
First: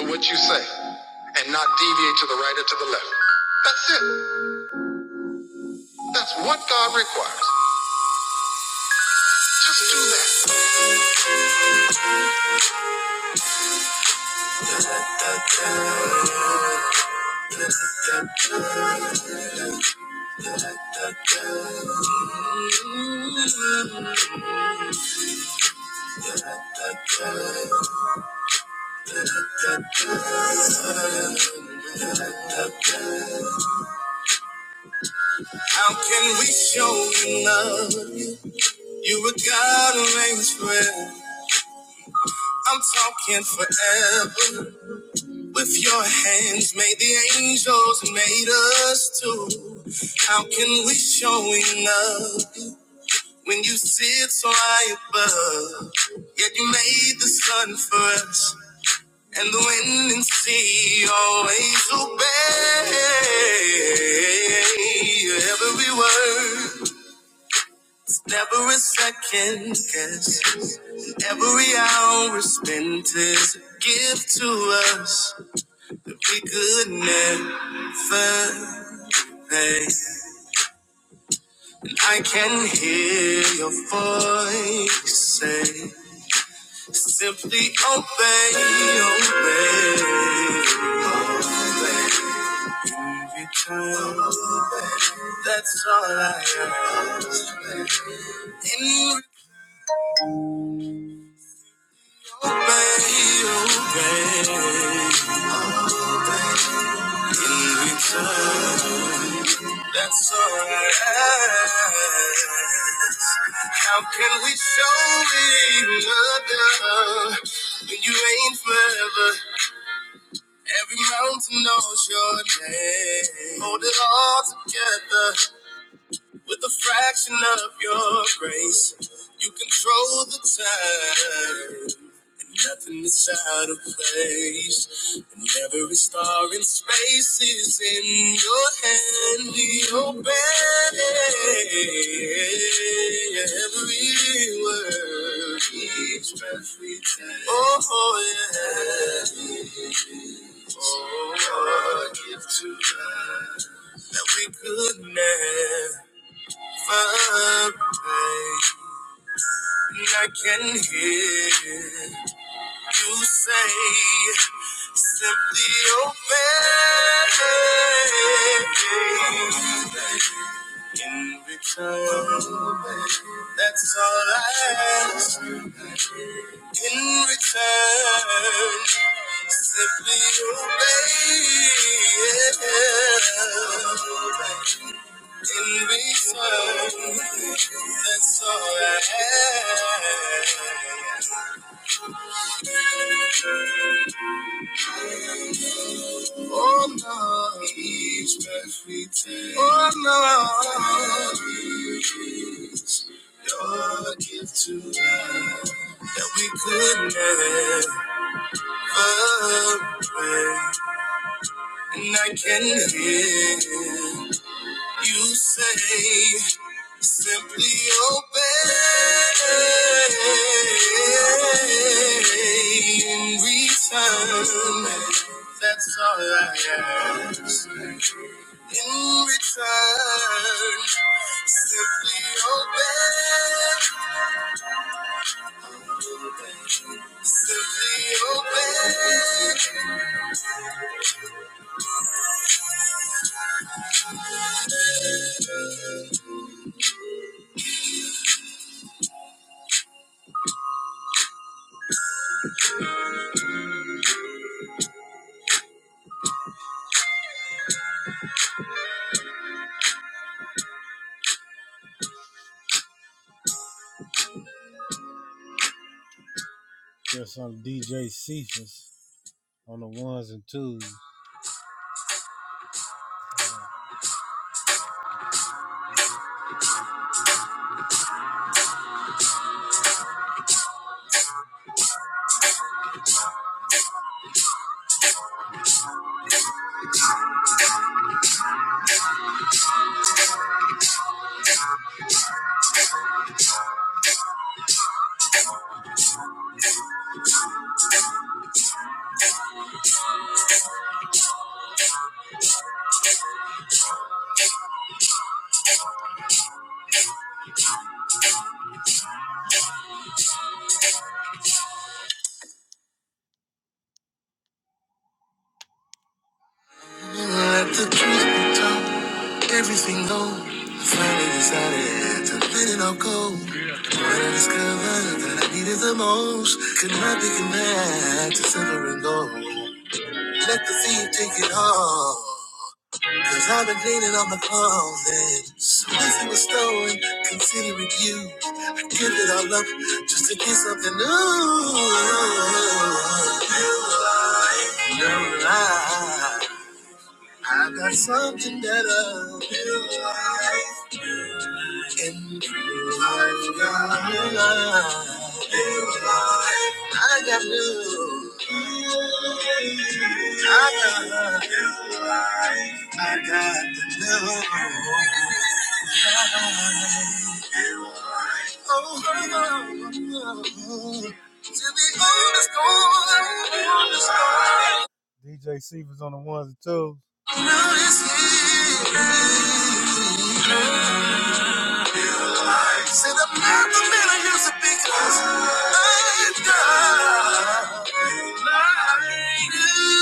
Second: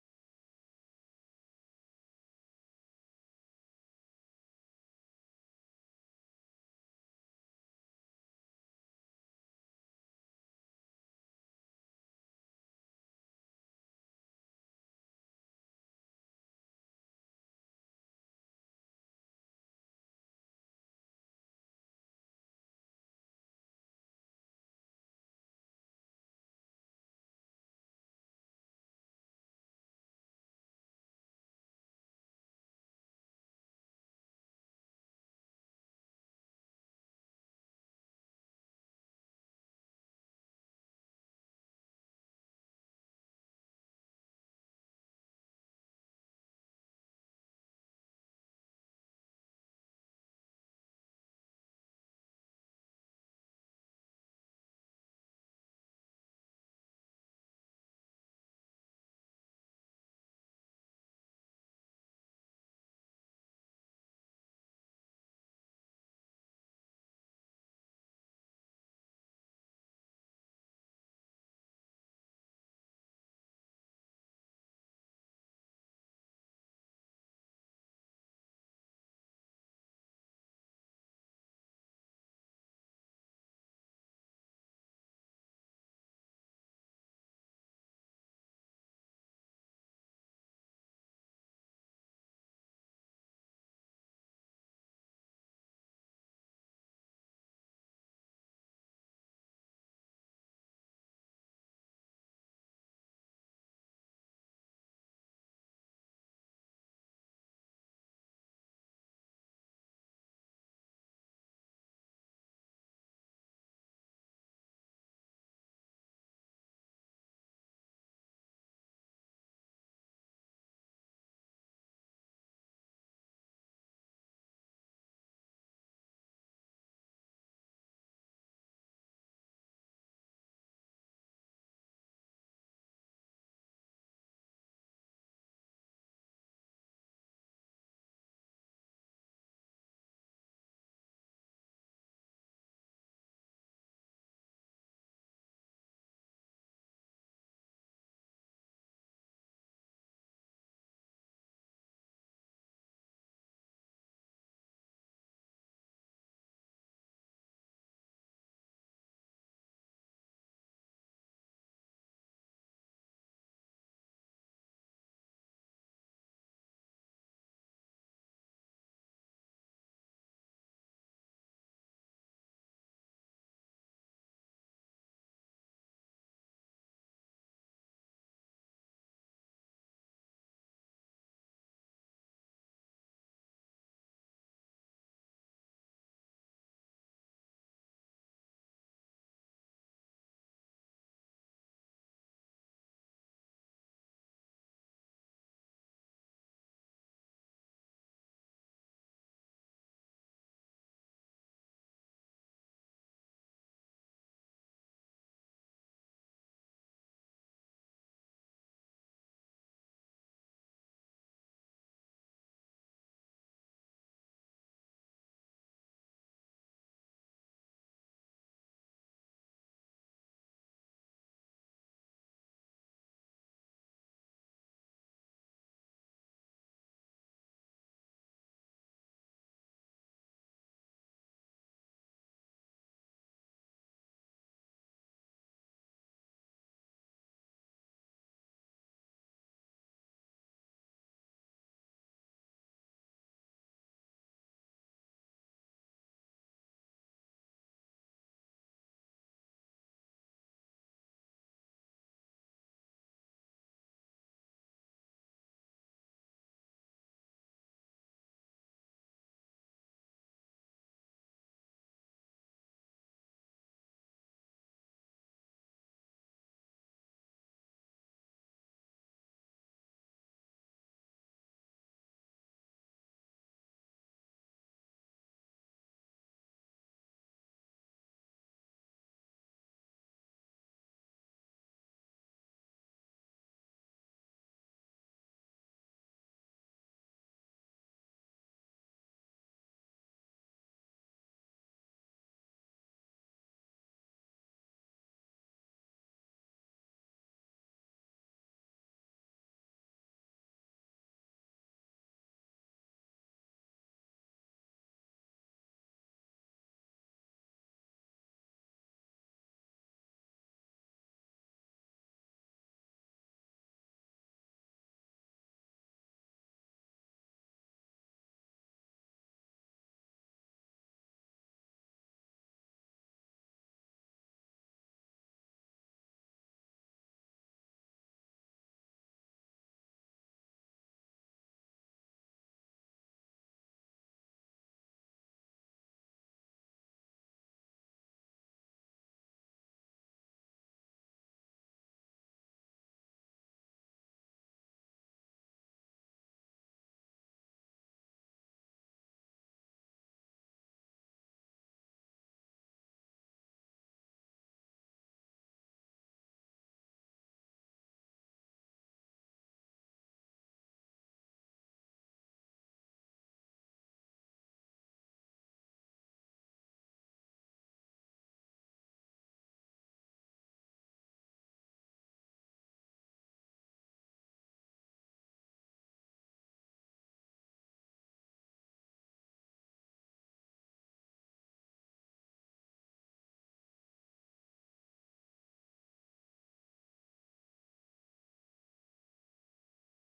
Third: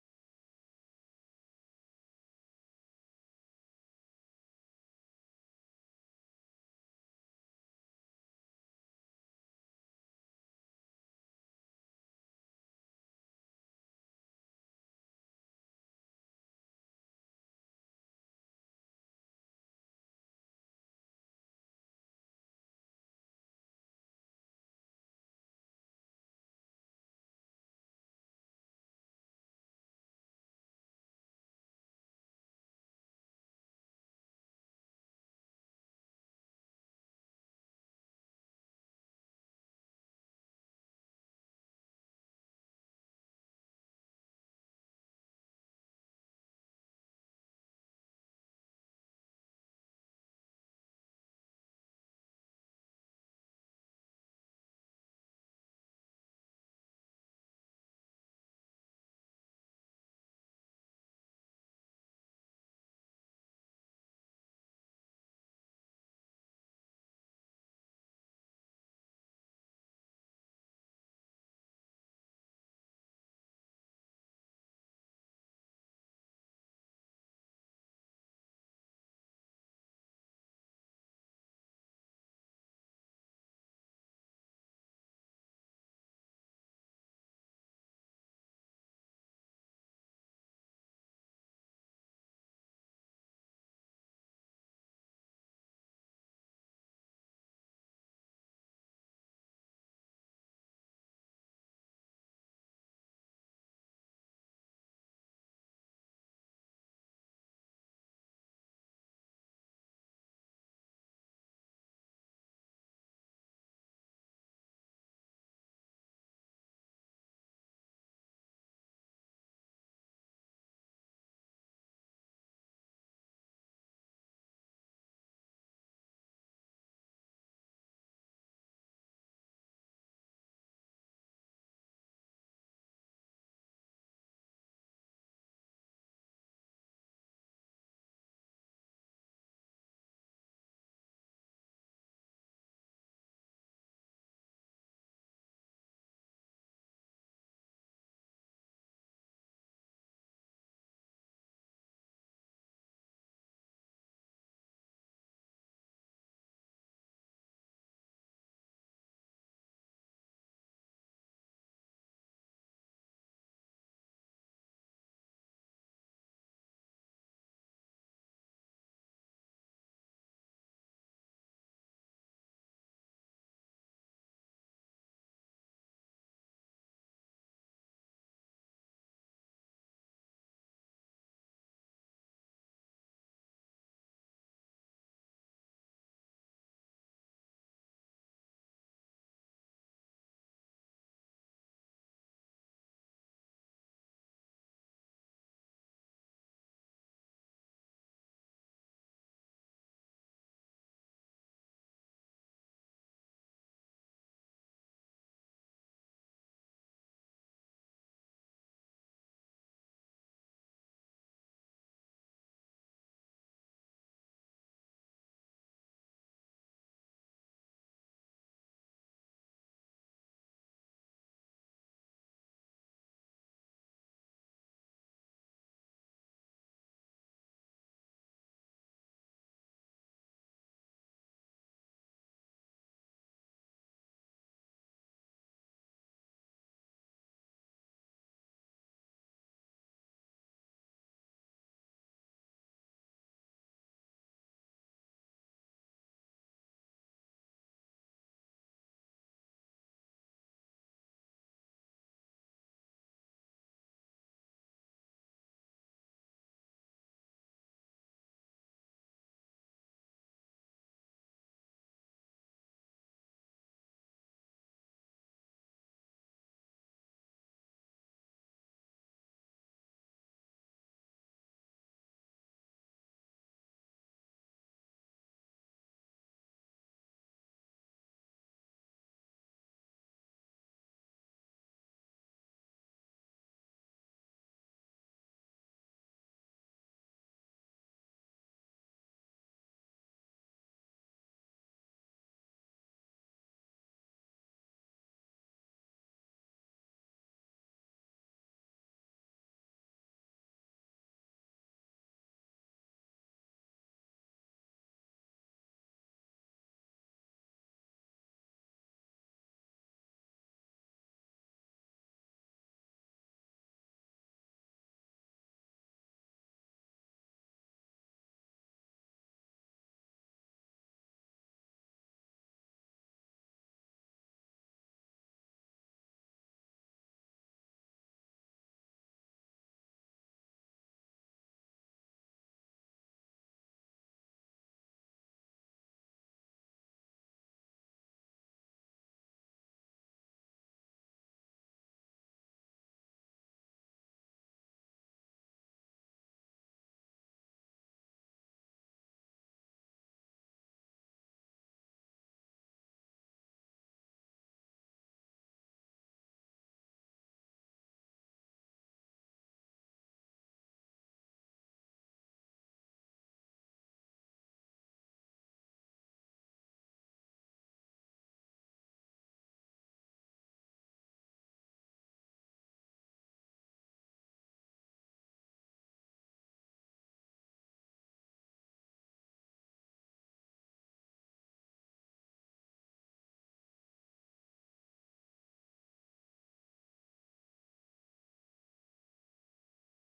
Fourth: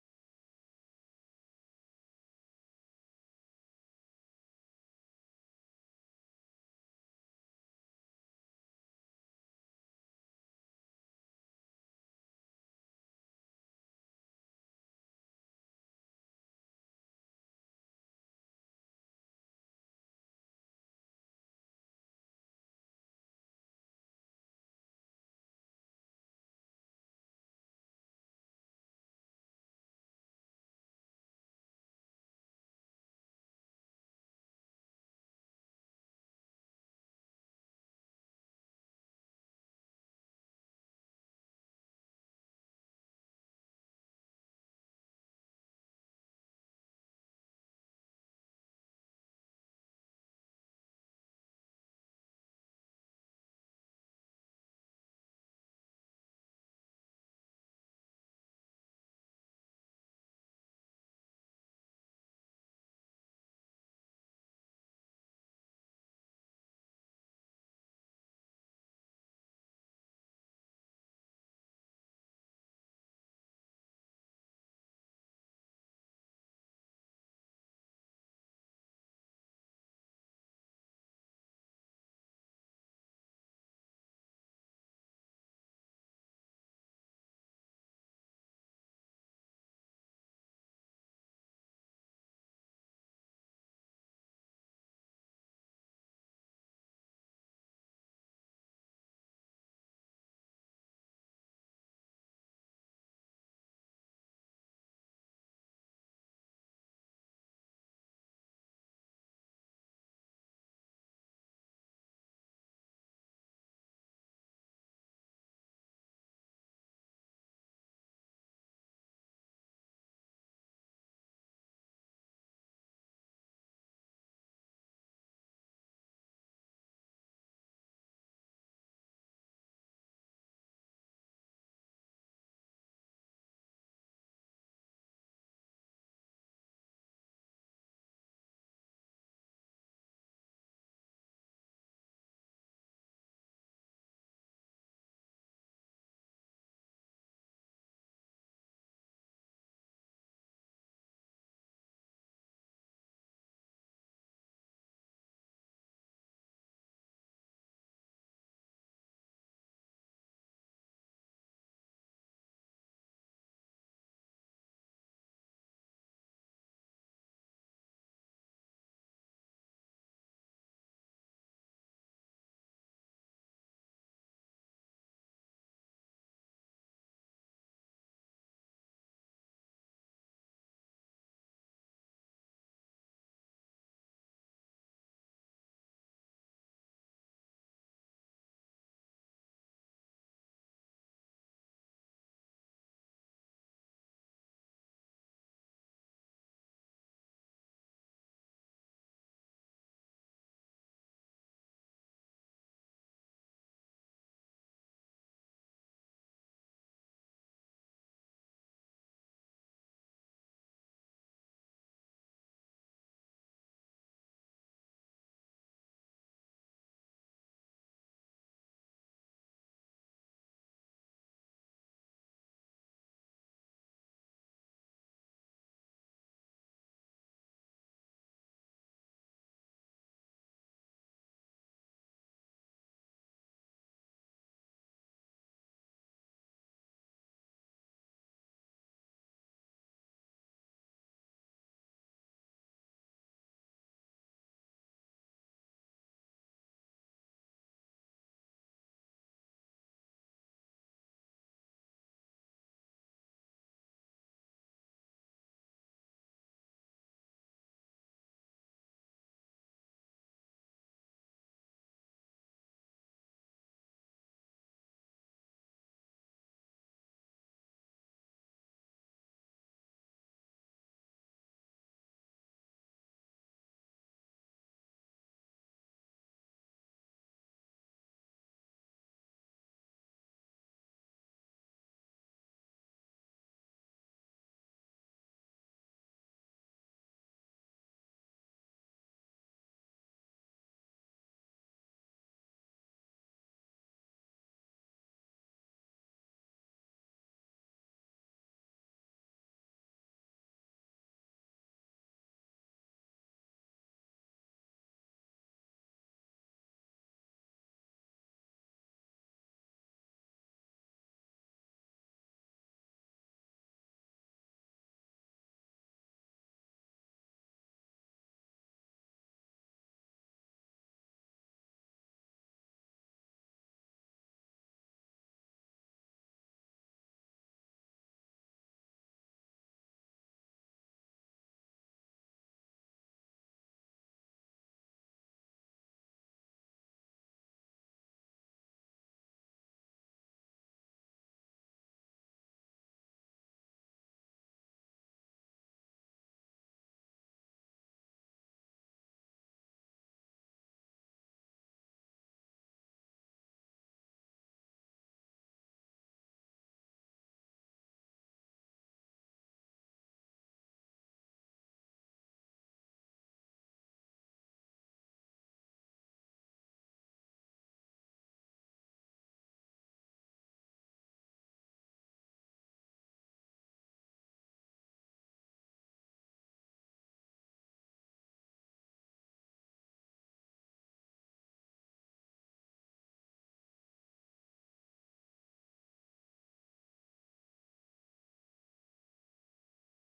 Speaker 2: to what you say and not deviate to the right or to the left. That's it. That's what God requires. Just do that. How can we show you love? You were God who reigns forever. I'm talking forever. With your hands made the angels and made us too. How can we show you love when you sit so high above? Yet you made the sun for us and the wind and sea always obey every word. Never a second guess. Every hour spent is a gift to us that we could never pay. I can hear your voice say, simply obey, obey, obey. In return, that's all I ask. In Obey, obey. In return, that's all I ask. How can we show another when you ain't forever? Every mountain knows your name. Hold it all together. With a fraction of your grace, you control the time. And nothing is out of place. And every star in space is in your hand. We obey every word, each breath we take. Oh, yeah. Oh, give to us that we could never. pay. I can hear you say, simply obey. In return, that's all I ask. In return, simply obey. In return, that's all I have. Oh no, each breath we take. Oh no, is your gift to us that we could never break. And I can hear. You say simply obey in return. That's all I ask. In return, simply obey. Simply obey. Let the truth be told. Everything goes. I Finally decided to let it all go. When I discovered that I needed the most, could not be compared to silver and gold. Let the thief take it all. Cause I've been cleaning on the closet. So if it was stolen, consider it used. I give it all up just to get something new. New life, new life. I got something that'll build life and build life, God. Build life. I got new. I got new life. I got the new life. Oh, oh, oh, oh. To be on the storm, Say the mountain man I used to be cause I died like you.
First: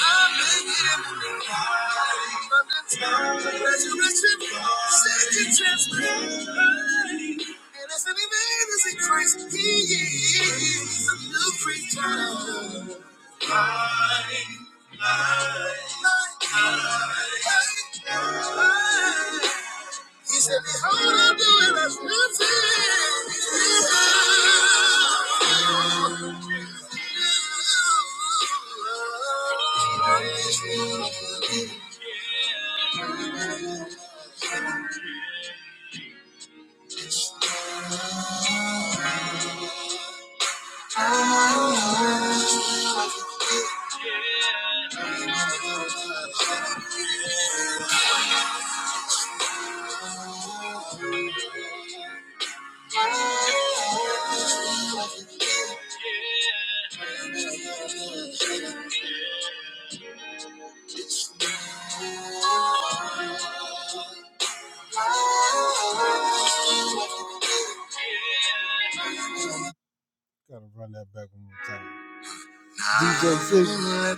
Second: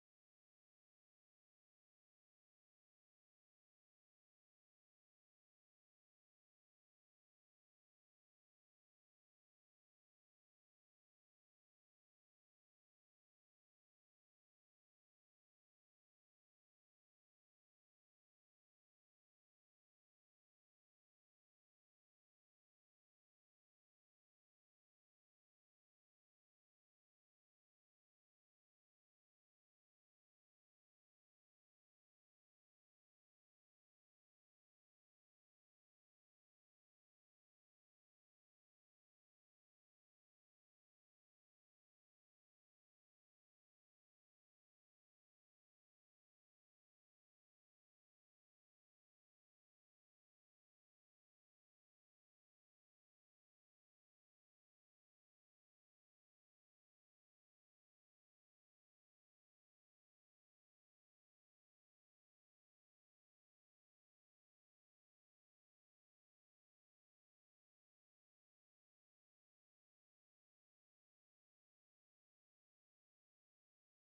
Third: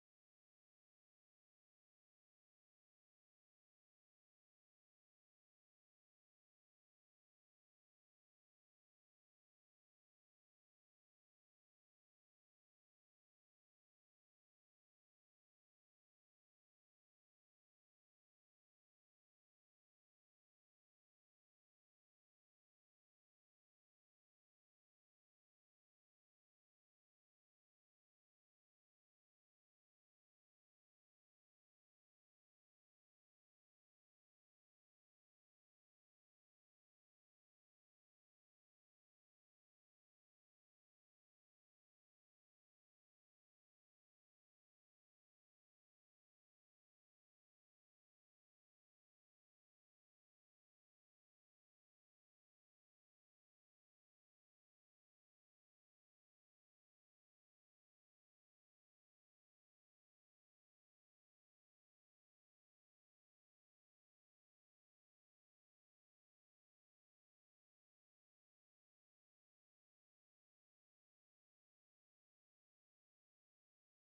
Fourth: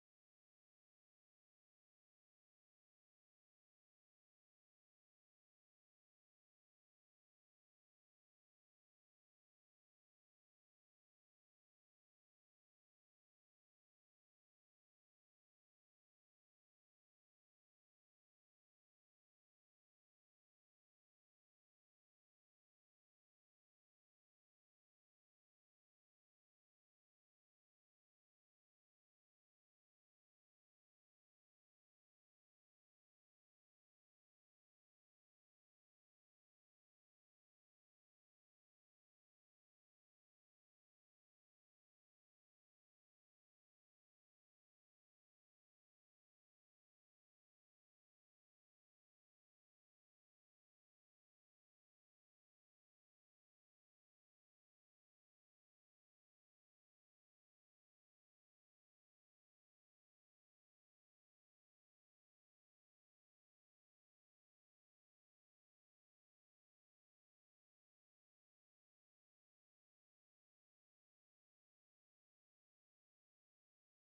Speaker 2: I've been in from the time of resurrection, second chance. We made this increase. He is a new creature. He said, Behold, I'm doing a new thing. Let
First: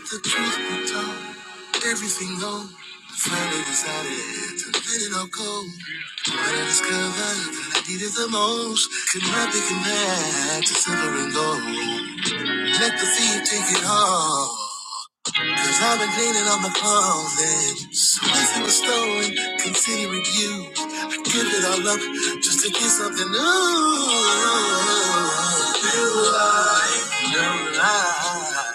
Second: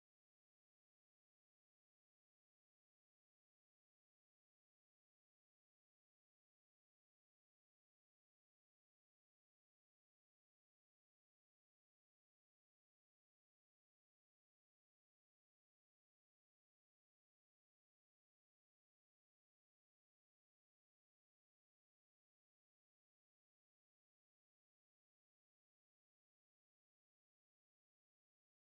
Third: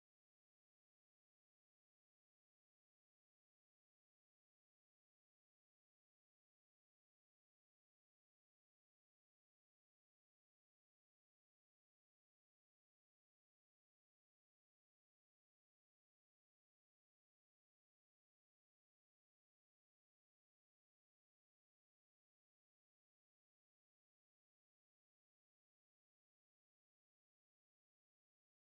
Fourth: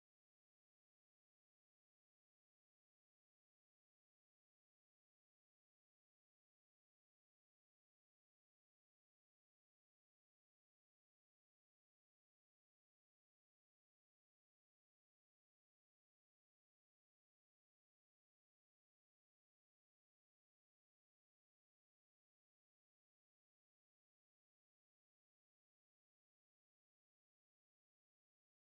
Speaker 2: the truth be told, everything gone. Finally decided to let it all go. When I discovered that I needed the most, could not be compared to silver and gold. Let the feet take it all. Cause I've been cleaning up my closet. Once it was stolen, consider it used. I give it all up just to get something new. New life, new life.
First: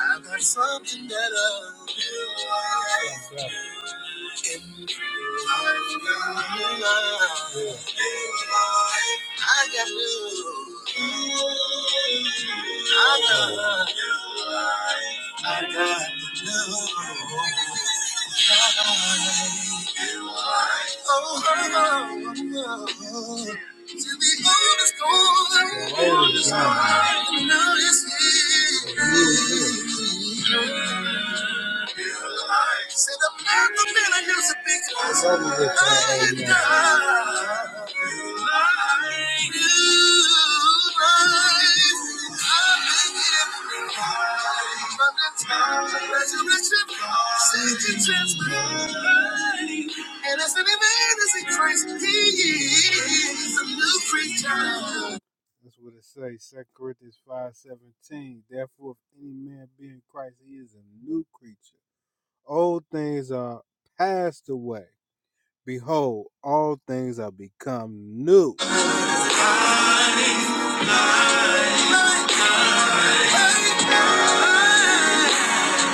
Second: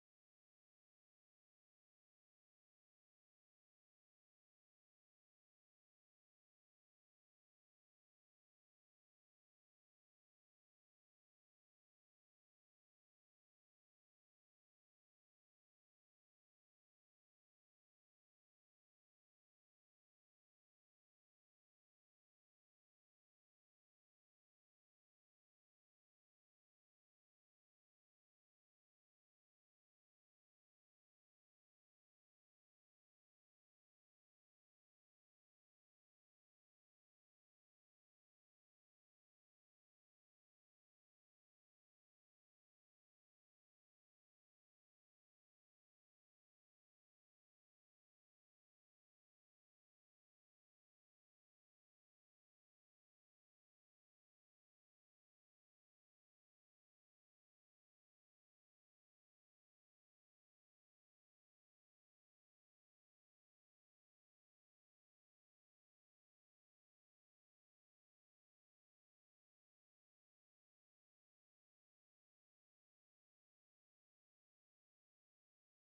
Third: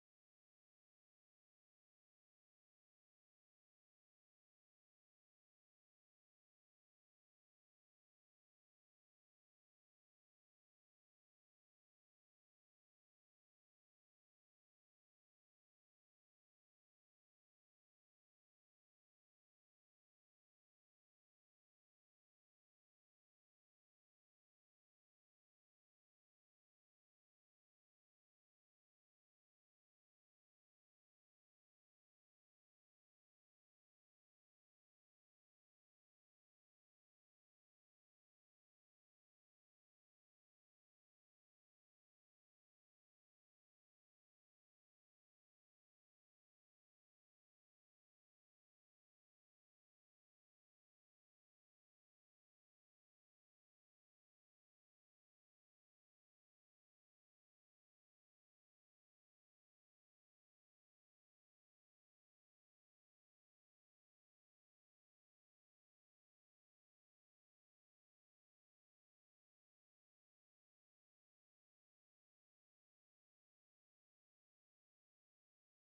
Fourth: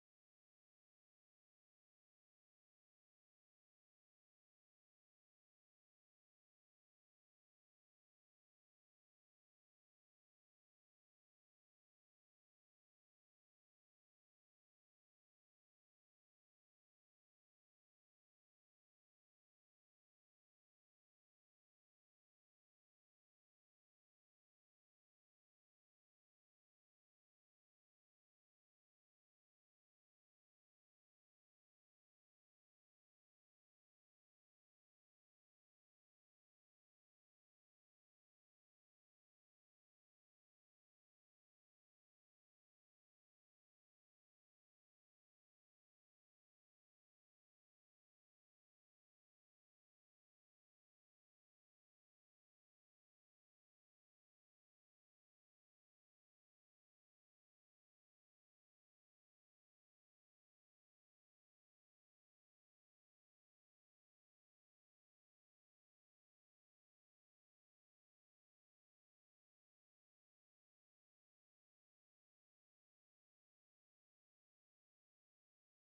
Speaker 2: I've got something that I'll do. Yes, Yeah. And I've got new life. Yeah. I got you. I got life. I got new life. Oh, oh, oh, oh. To be honest, oh, now it's here. Said the man, the man I used to be close. Like you, right? I've been here from the time of resurrection. Seeking transformation. And as any man is in Christ, he is a new child.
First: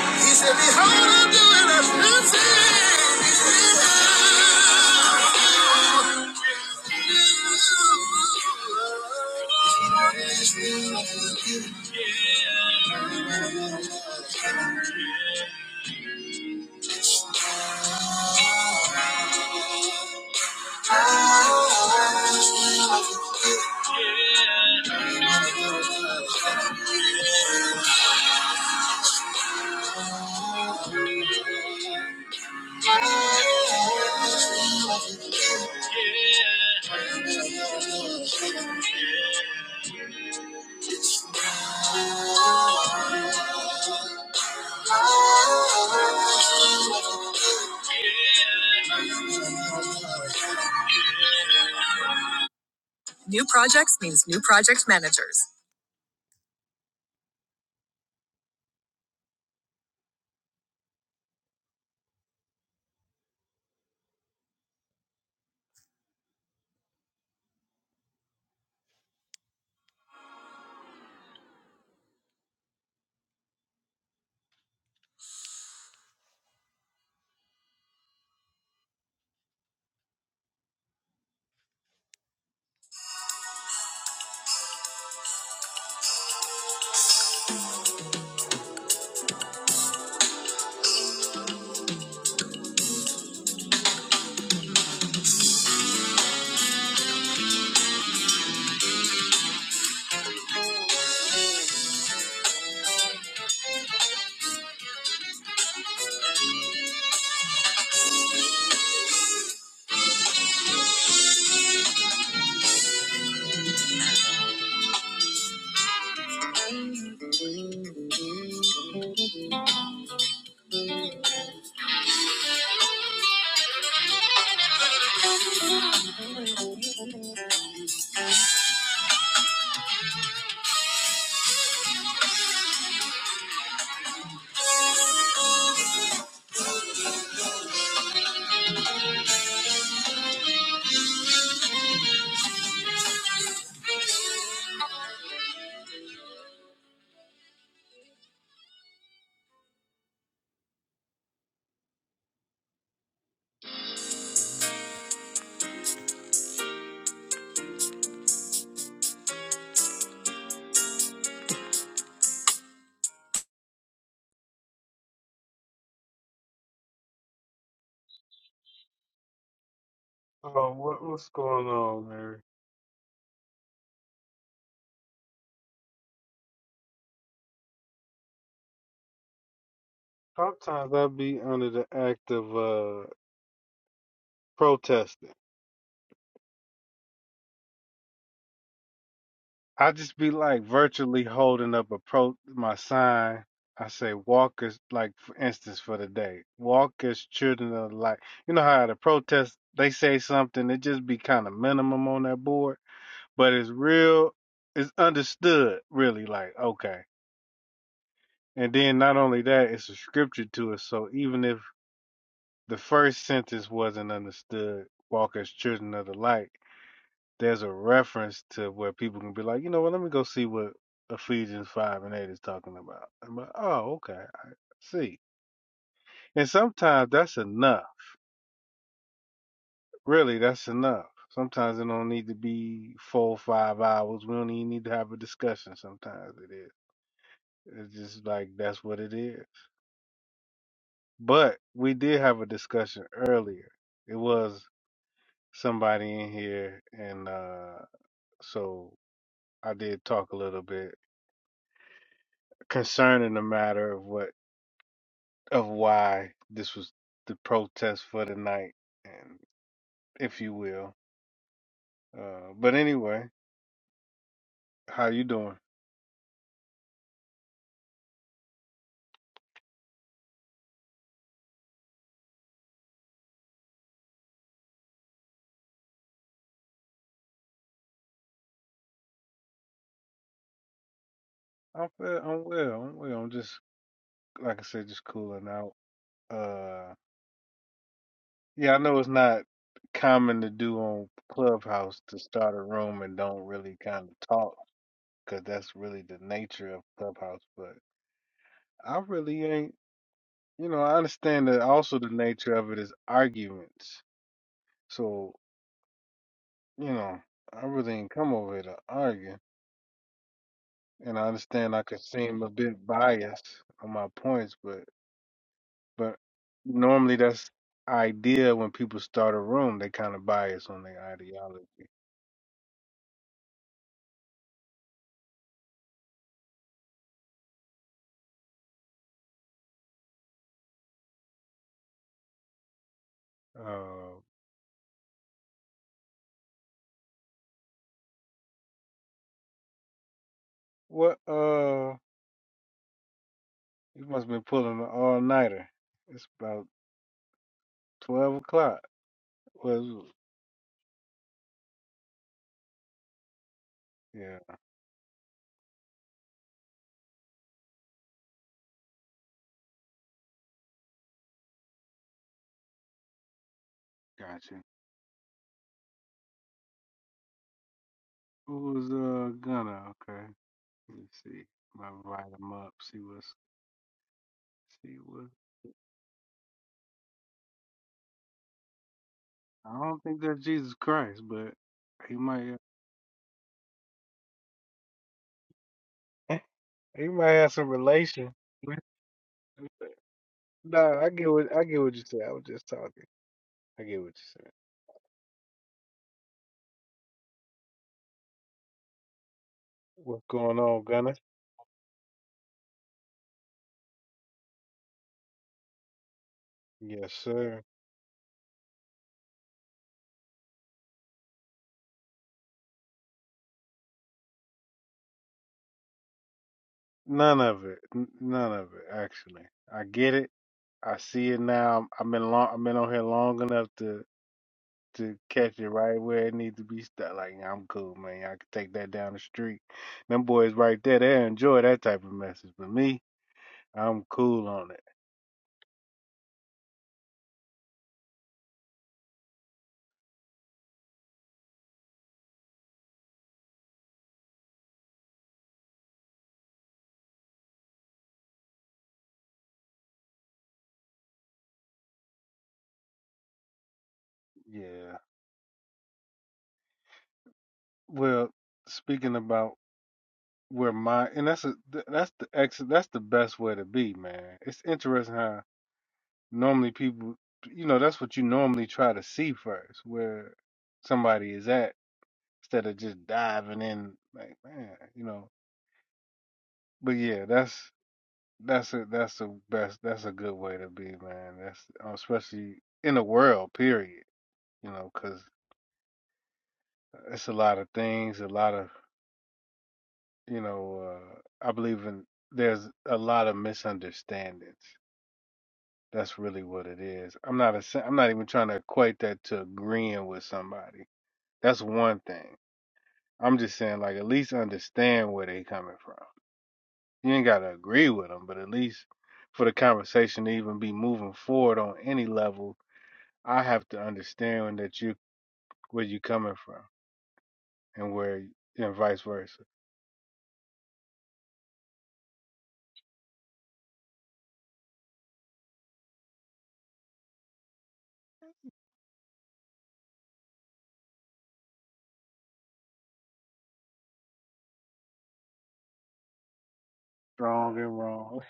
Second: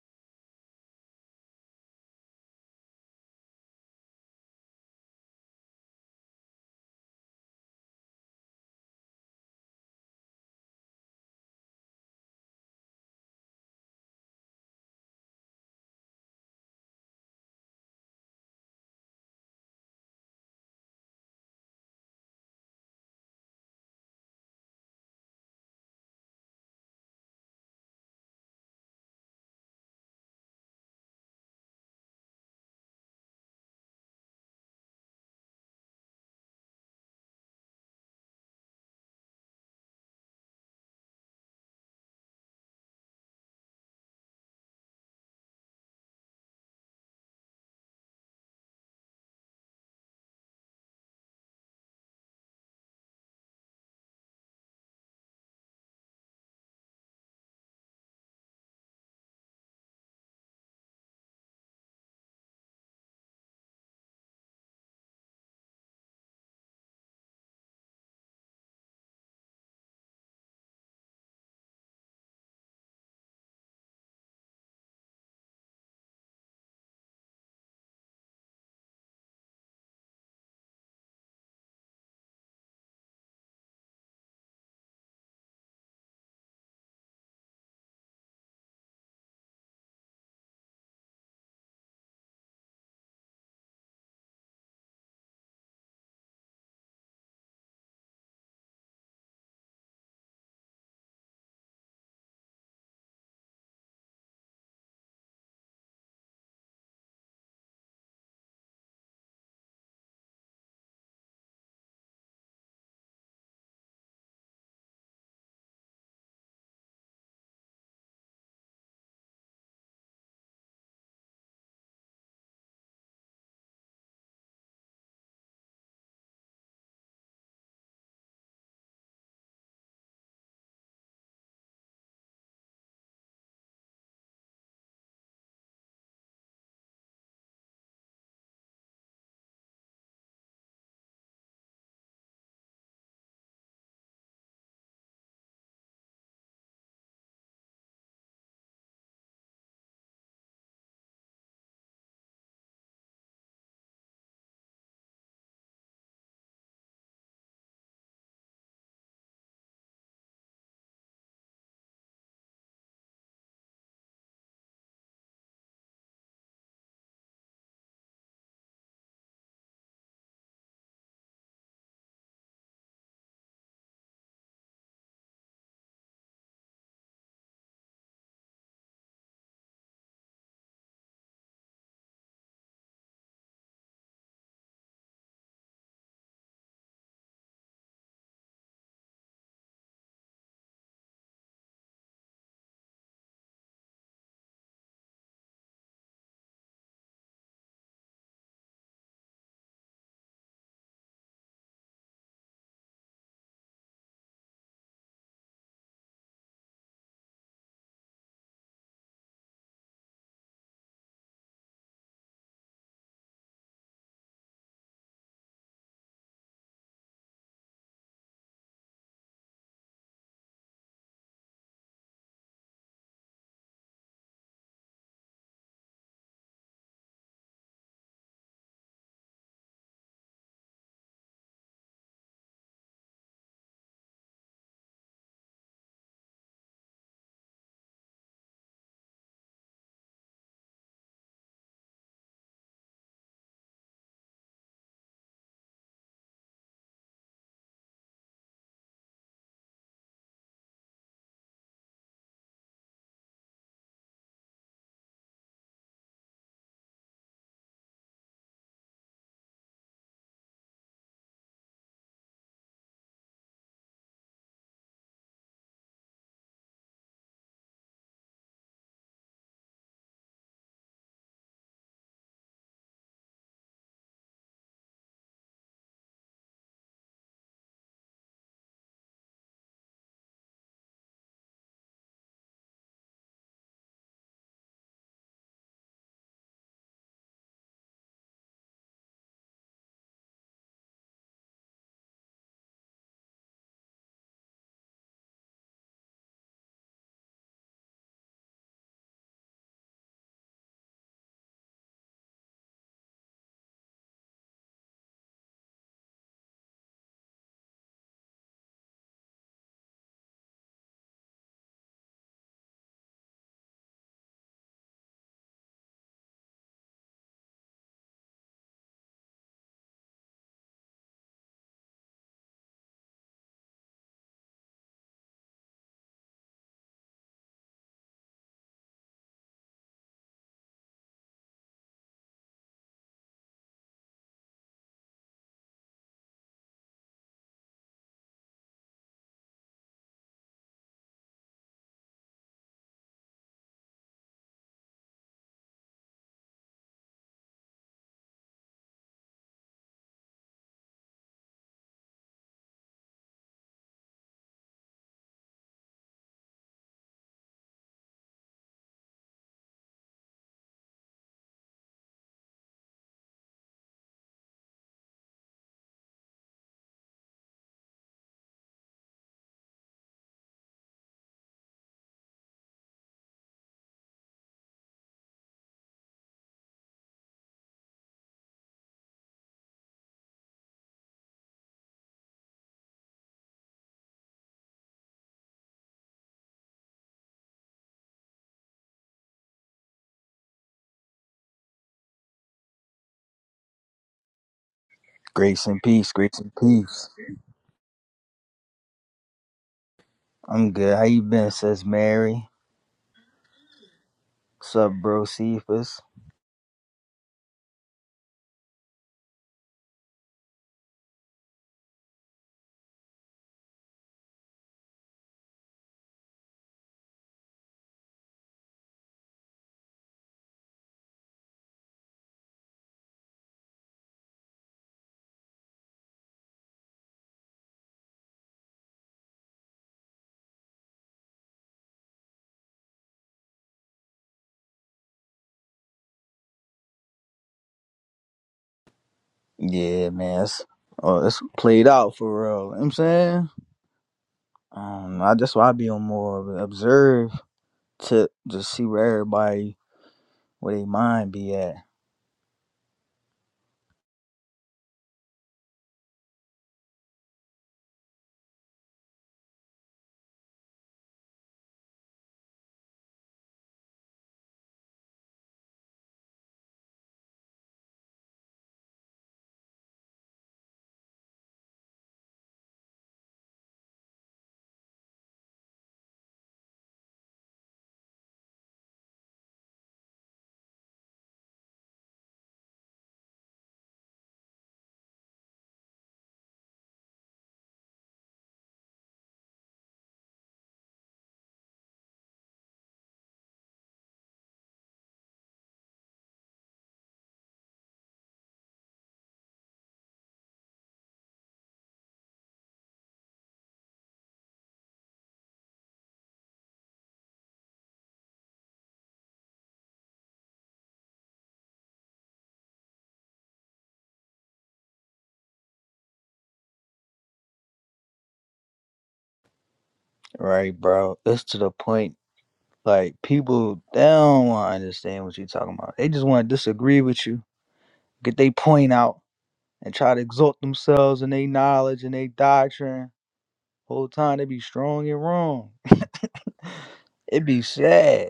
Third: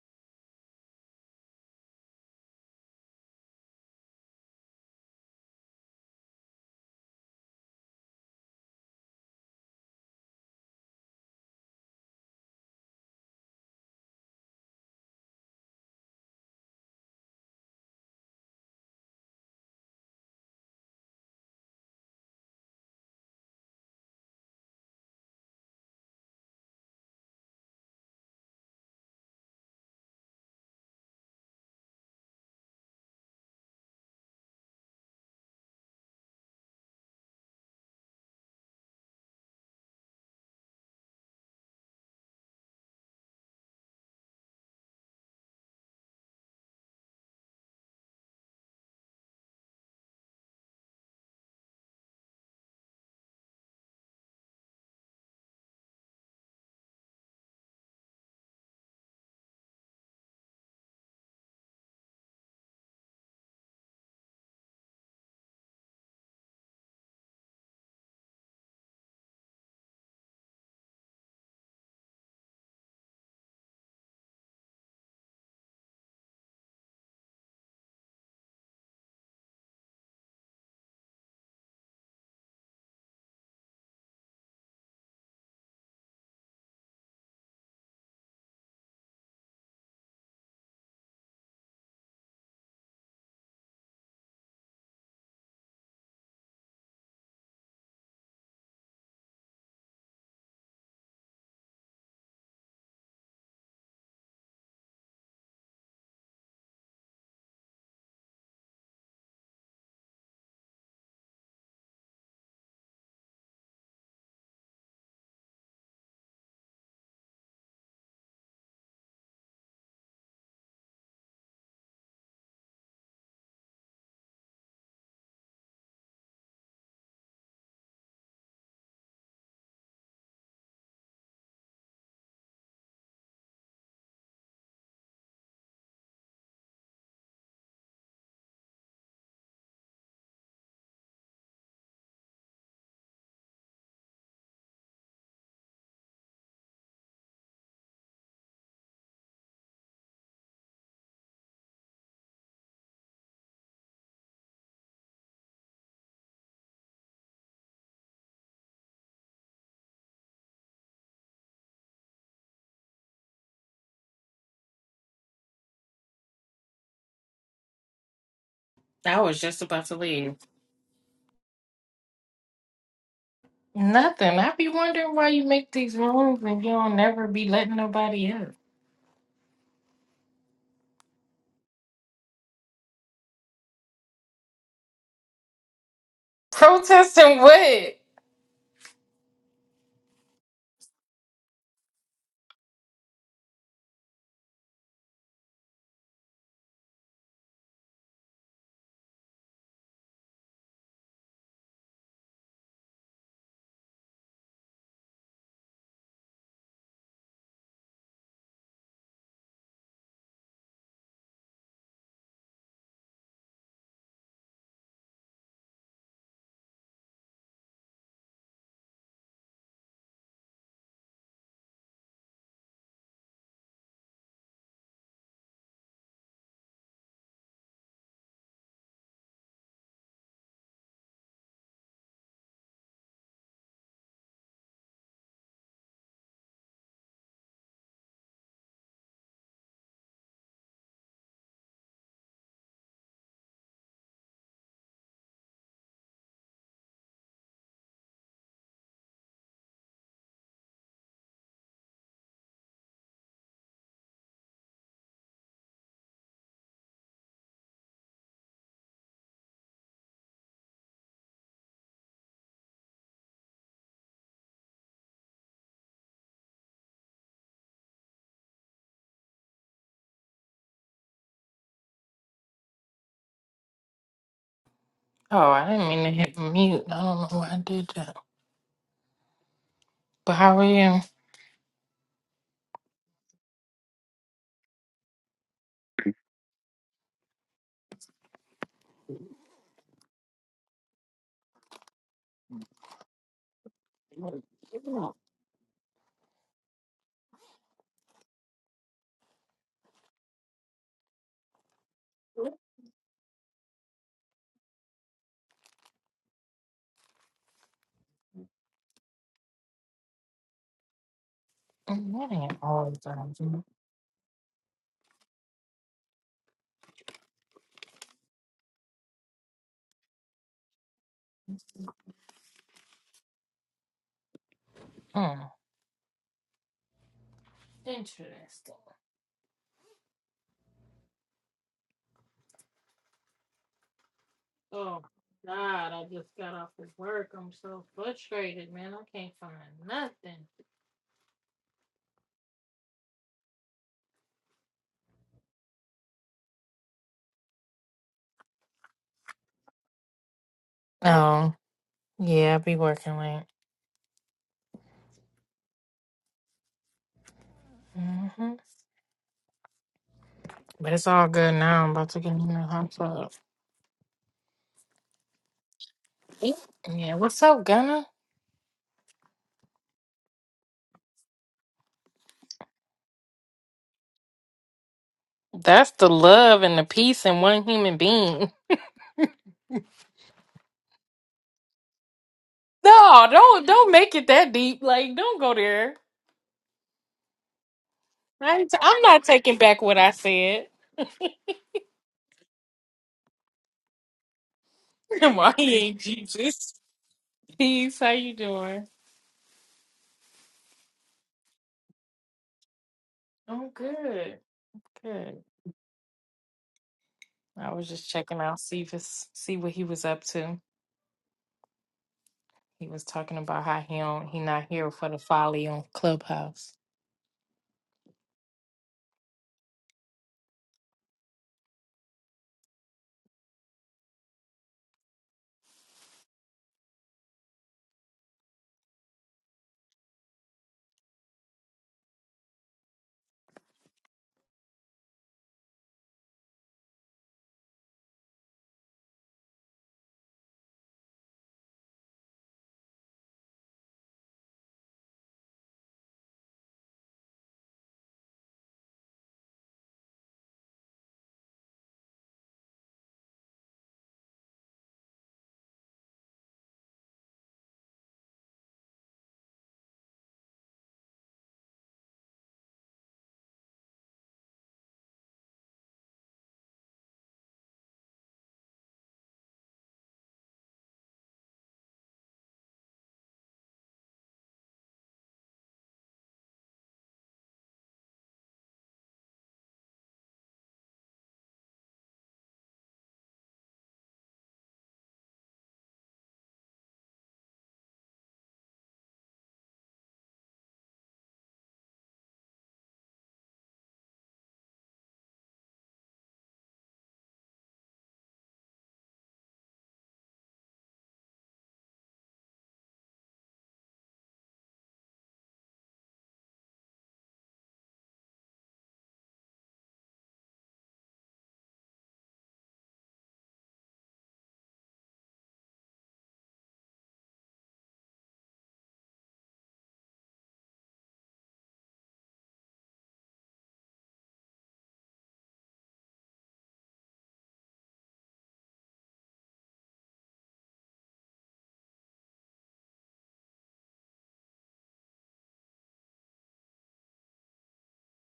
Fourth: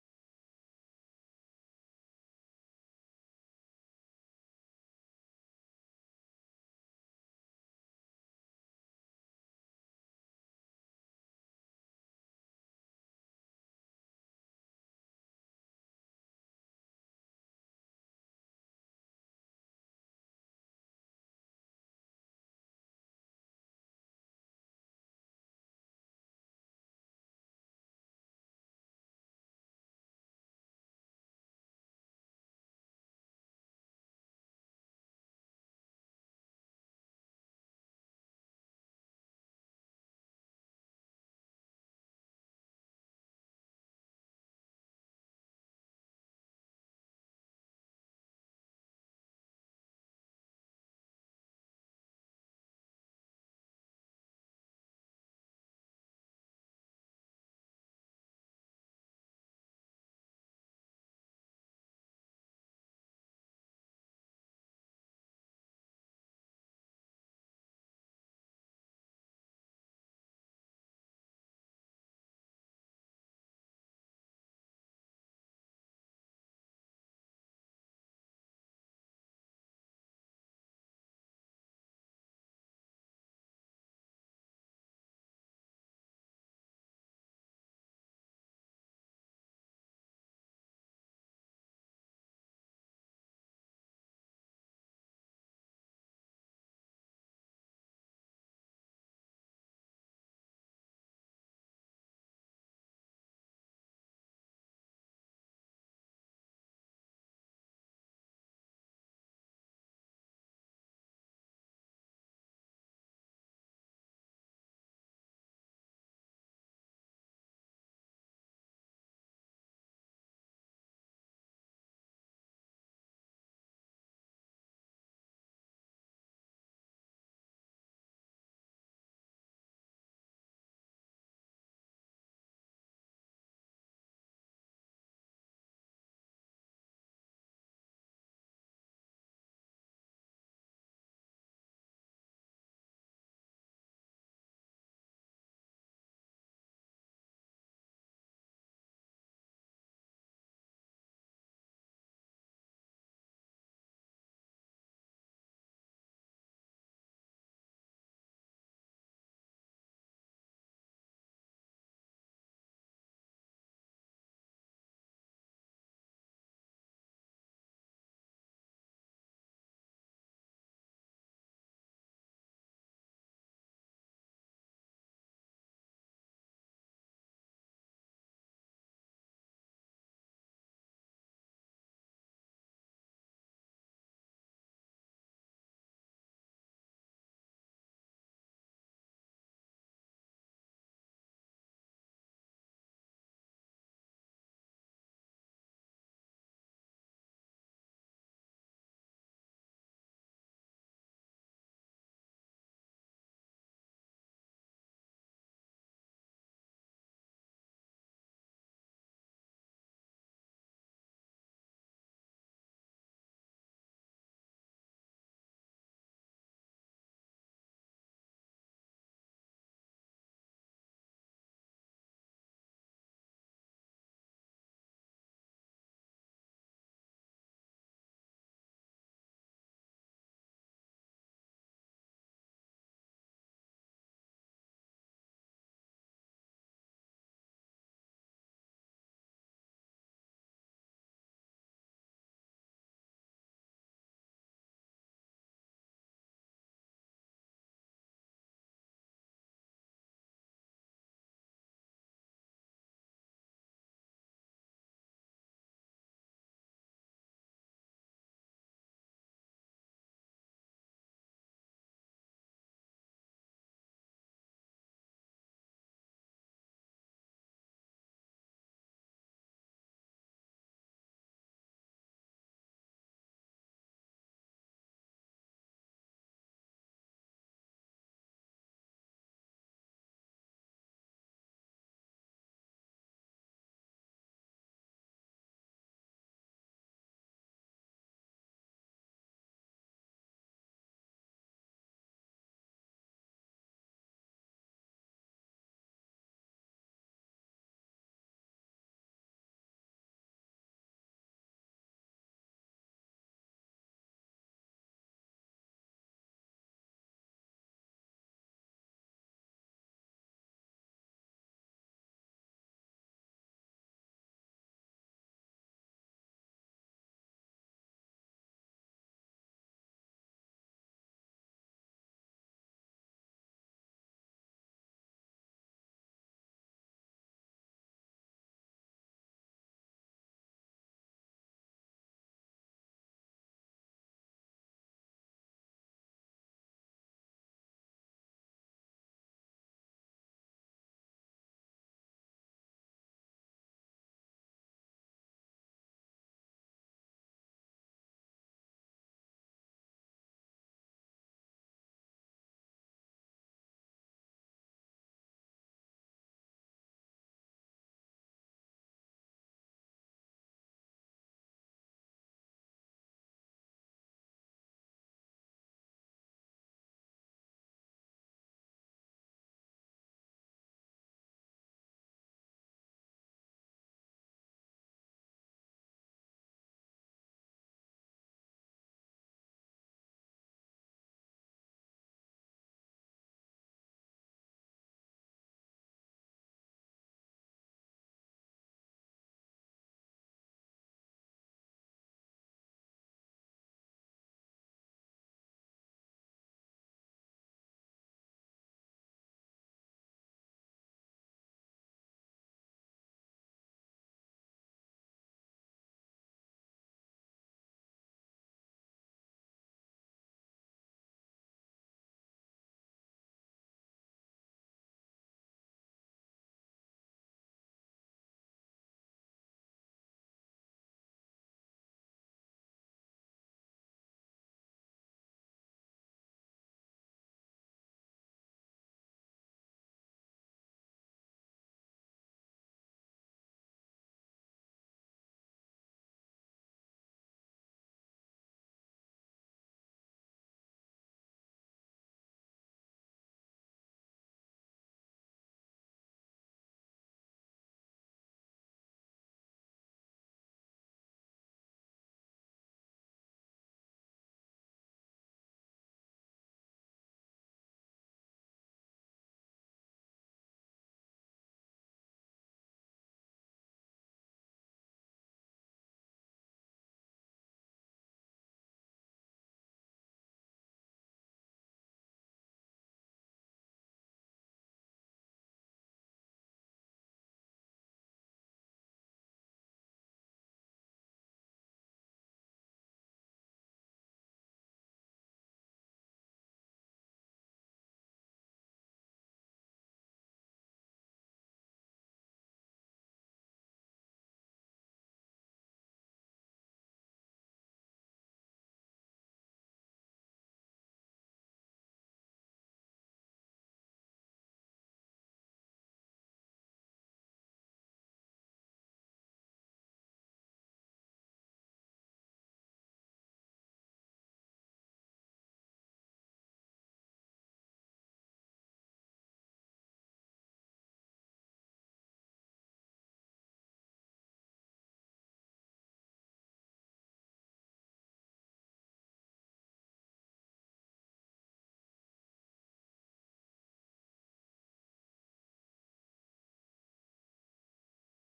Speaker 2: He said, Behold, I'm doing a new thing. Yeah. New projects means new project managers.
Speaker 3: I was just about to leave. Nothing. I be wondering why you make these rooms and you don't never be letting nobody up. Protesting what? Oh, I didn't mean to hit mute. I don't know why I did that. But how are you? Mm, That ain't always awesome. Mm. Interesting. Oh God, I just got off of work. I'm so frustrated, man. I can't find nothing. Oh yeah, I be working late. Mm-hmm. But it's all good now. I'm about to get in the hot tub. Yeah, what's up, Gunna? That's the love and the peace in one human being. (laughs) No, don't don't make it that deep. Like, don't go there. I ain't- I'm not taking back what I said. (laughs) Why
Speaker 4: Grace
Speaker 3: he
Speaker 4: and
Speaker 3: ain't
Speaker 4: peace, grace and
Speaker 3: Jesus?
Speaker 4: peace.
Speaker 3: Peace. How you doing?
Speaker 4: I'm good. How you been, says Mary?
Speaker 3: I'm good.
Speaker 4: Sup, bro,
Speaker 3: Good.
Speaker 4: Cephas?
Speaker 3: I was just checking out, see if it's, see what he was up to. He was talking about how he don't, he not here for the folly on Clubhouse.
Speaker 4: Yeah, man. It's, oh, it's played out for real. You know what I'm saying? Um, I, that's why I be on more of an observe to just see where everybody, where they mind be at. Right, bro. It's to the point, like, people, they don't want to understand what you're talking about. They just want to disagree with you, get they point out, and try to exalt themselves and their knowledge and their doctrine Whole time they be strong and wrong. (laughs) It be sad.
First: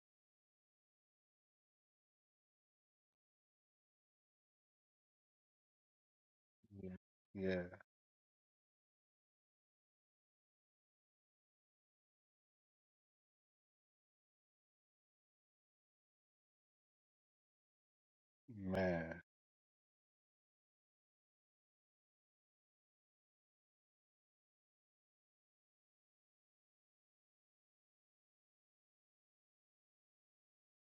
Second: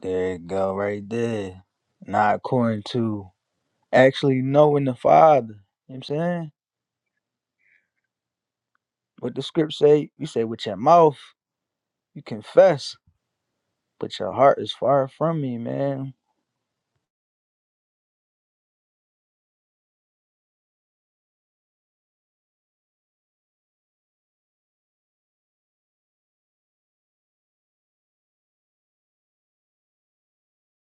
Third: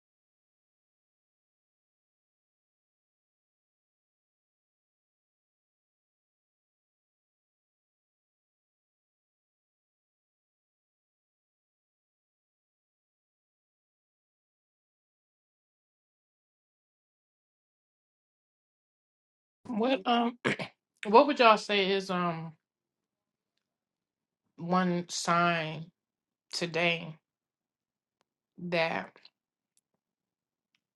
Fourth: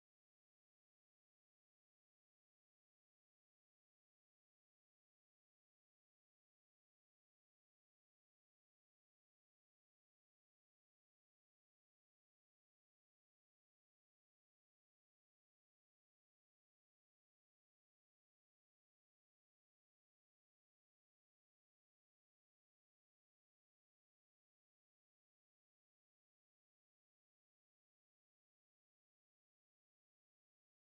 Speaker 4: There it go, right there. Not according to actually knowing the Father. You know what I'm saying? What the script say, you say with your mouth, you confess, but your heart is far from me, man.
Speaker 3: What um (clears throat) what would y'all say is um one sign today that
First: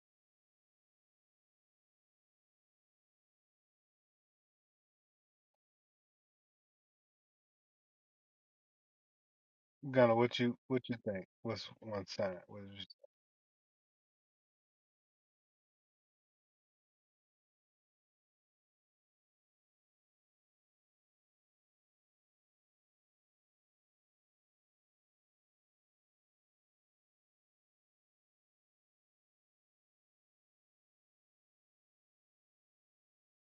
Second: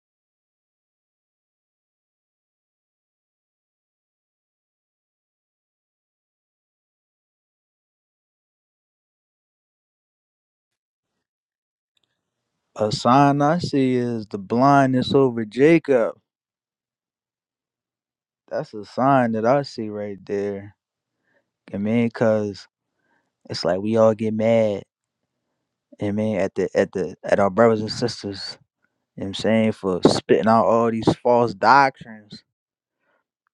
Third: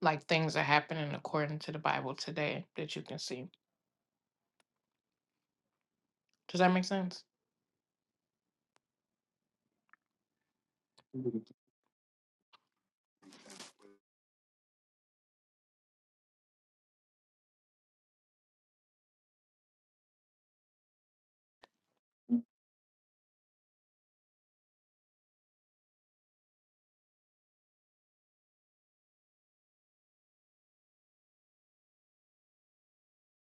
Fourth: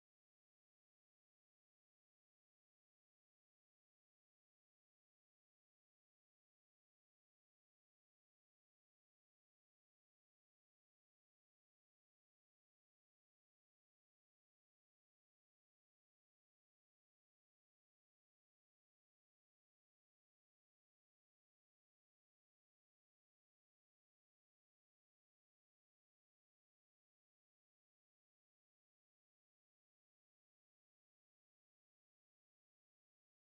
Speaker 3: like things are happening according to the Bible today that you can see? Does that make sense?
Speaker 4: A sign I see is the blindness over Jacob. That's a sign that I see right there. I mean, cause it's like we all get mad. I mean, at the at the at our brothers and sisters. You know what I'm saying? For spitting out all these false doctrines.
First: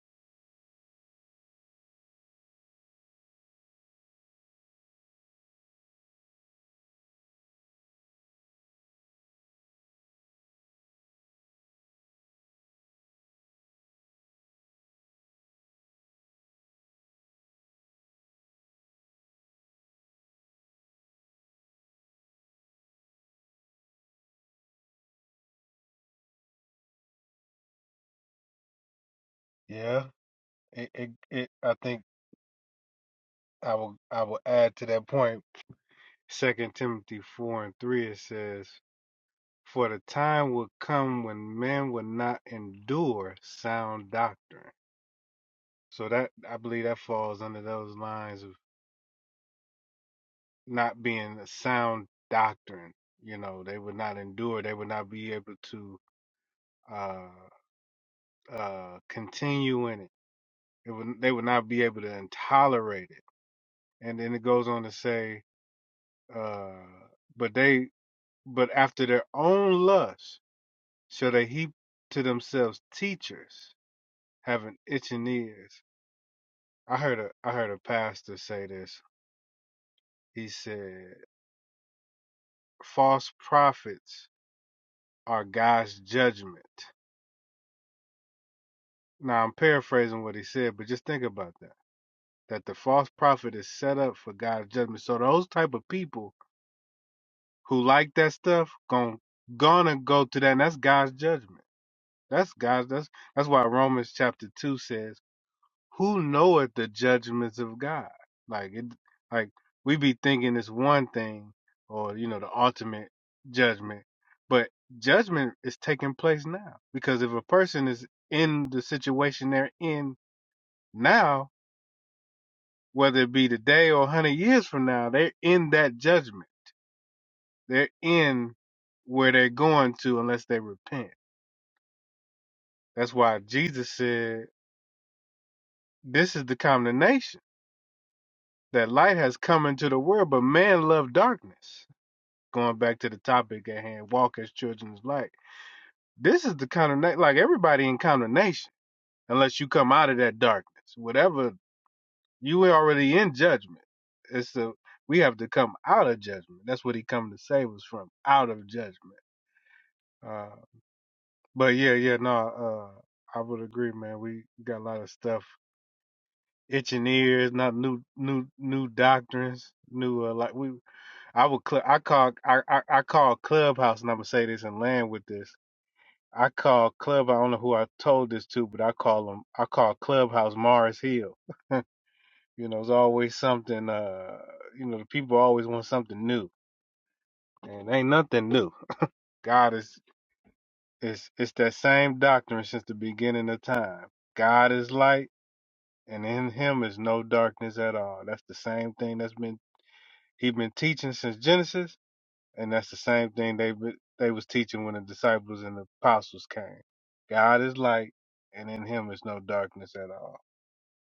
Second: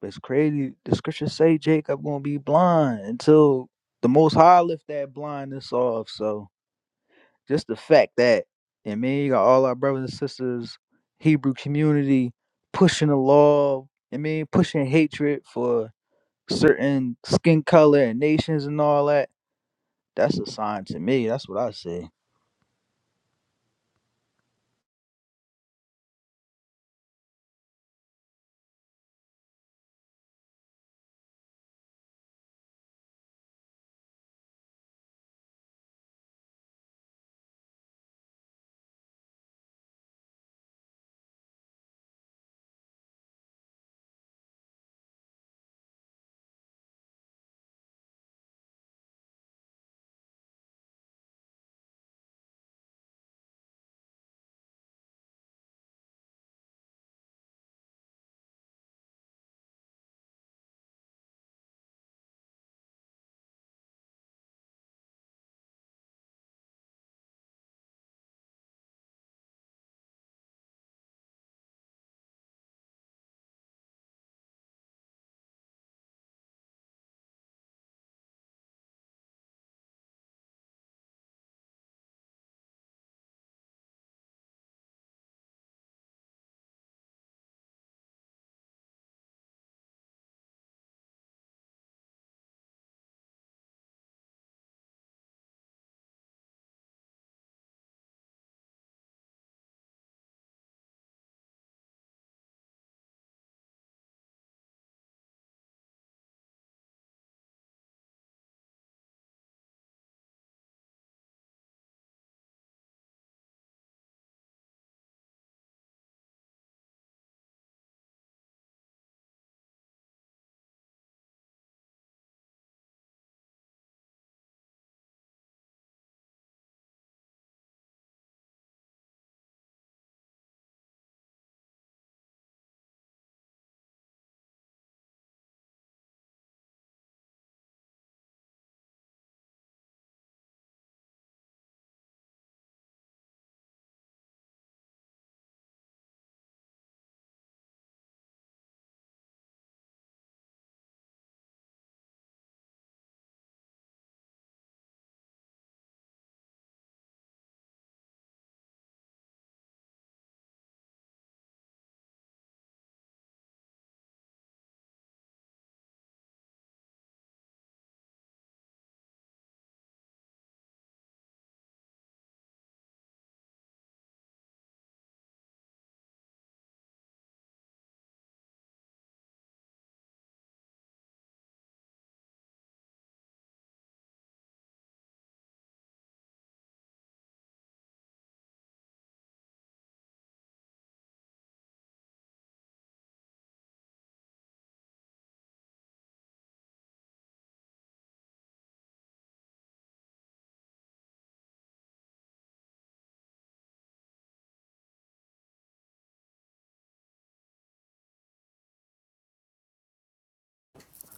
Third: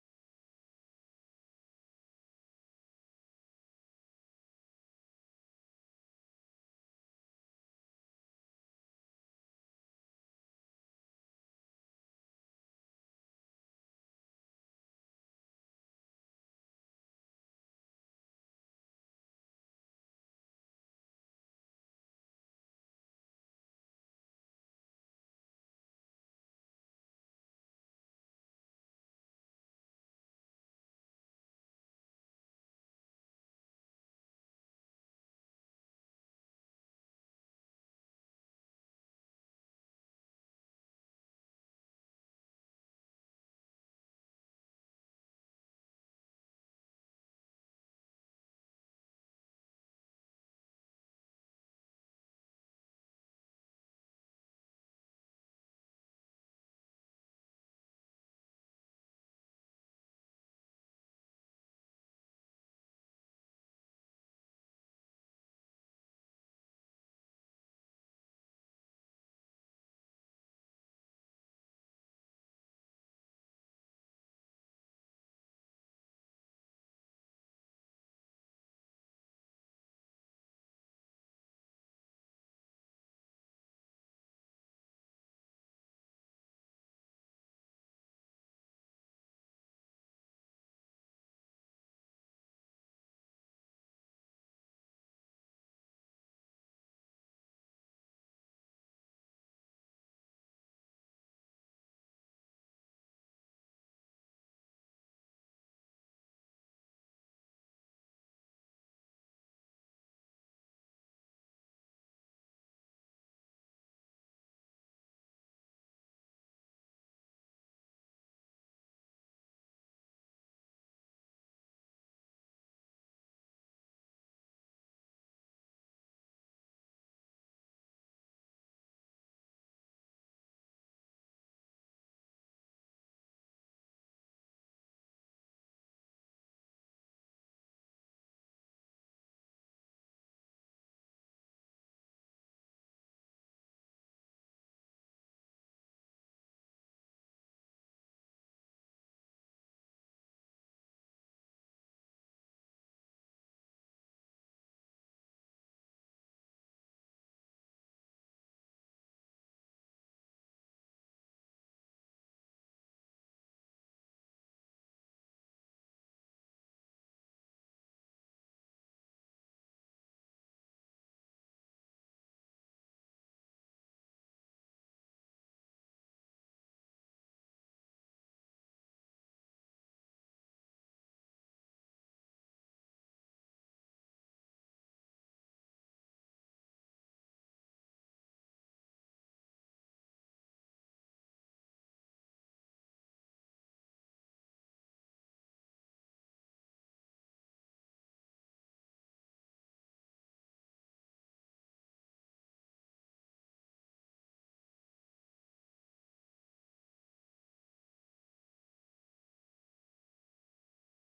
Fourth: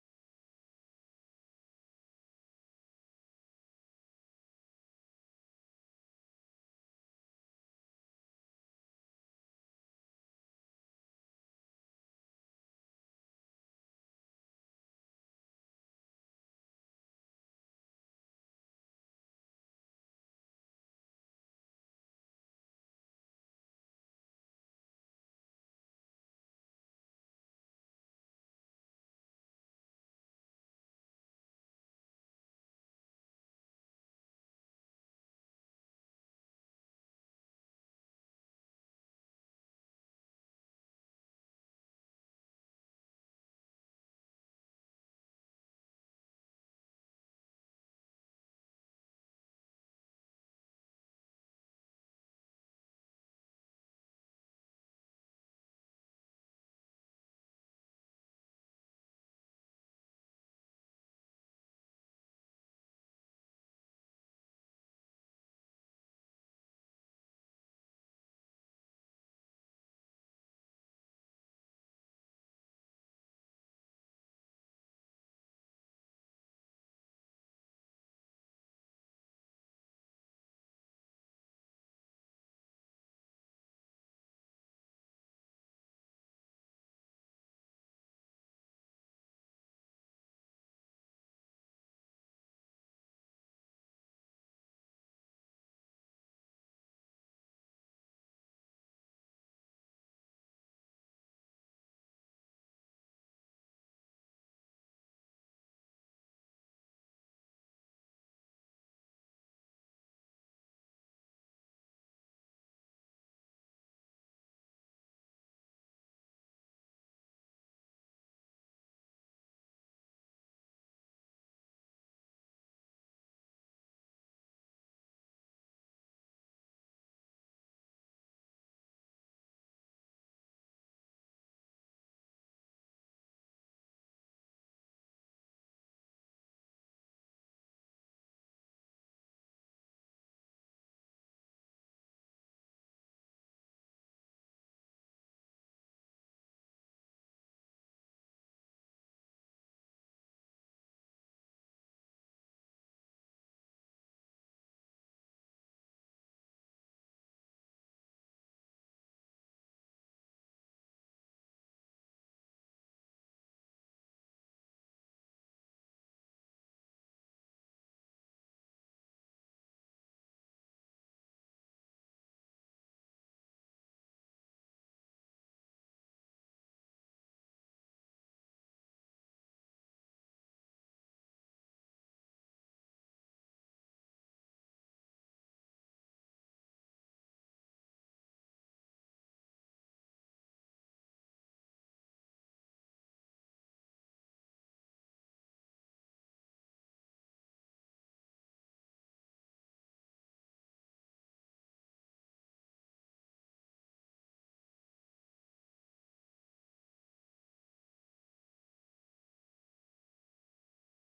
Speaker 4: But it's crazy. The scriptures say Jacob gonna be blind until the most high lift that blindness off. So just the fact that and me, you got all our brothers and sisters, Hebrew community pushing the law, I mean pushing hatred for certain skin color and nations and all that. That's a sign to me. That's what I say.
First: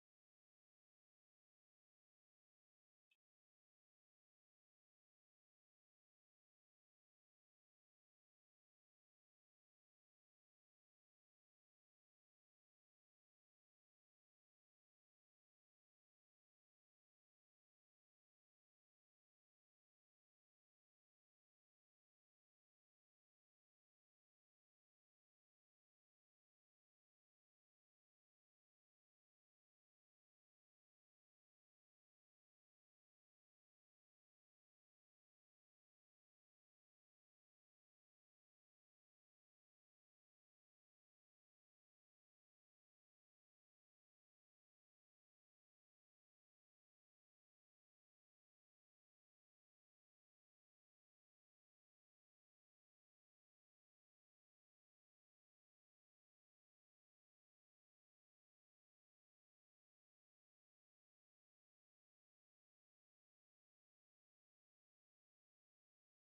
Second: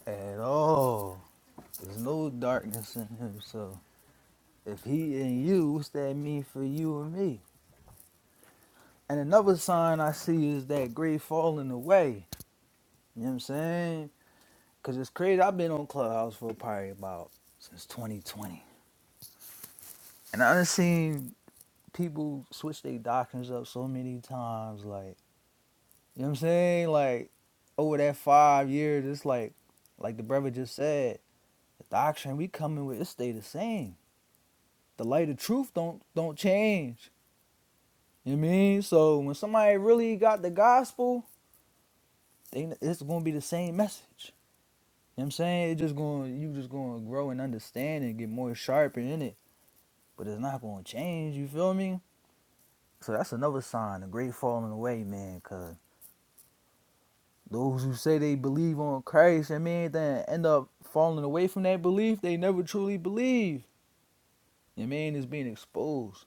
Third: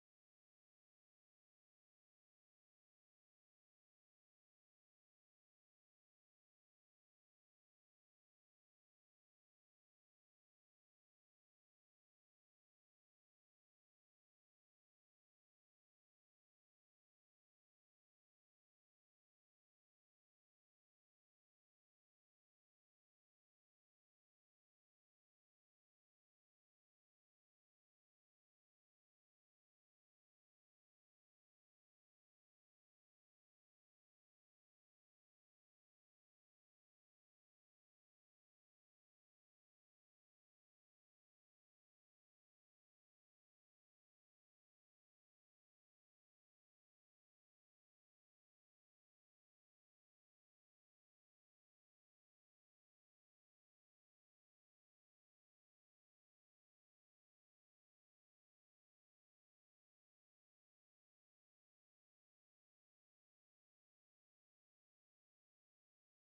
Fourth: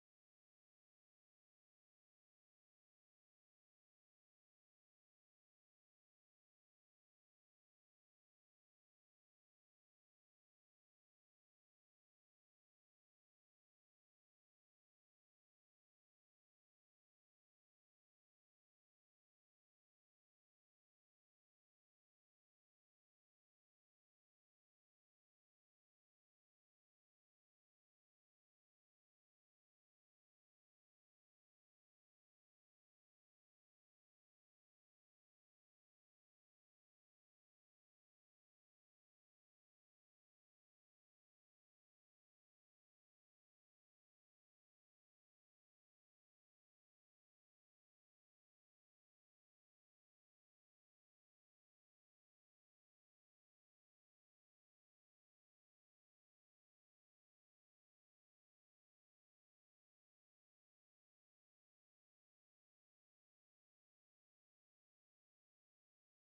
Speaker 4: At all. There's no darkness in him, so If he and you, what's that mean for you and me? And another sign I see is that grade falling away. You know what I'm saying? Cause it's crazy. I've been on Clubhouse for probably about since 2020, and I've seen people switch their doctrines up so many times. Like you know what I'm saying? Like over that five years, it's like, like the brother just said, the doctrine we coming with it stay the same. The light of truth don't don't change. You know what I mean? So when somebody really got the gospel they, it's gonna be the same message. You know what I'm saying? It's just going you just gonna grow and understand and get more sharper in it. But it's not gonna change, you feel me? So that's another sign, a great falling away, man, cause those who say they believe on Christ, I mean, then end up falling away from that belief they never truly believe. You know what I mean it's being exposed.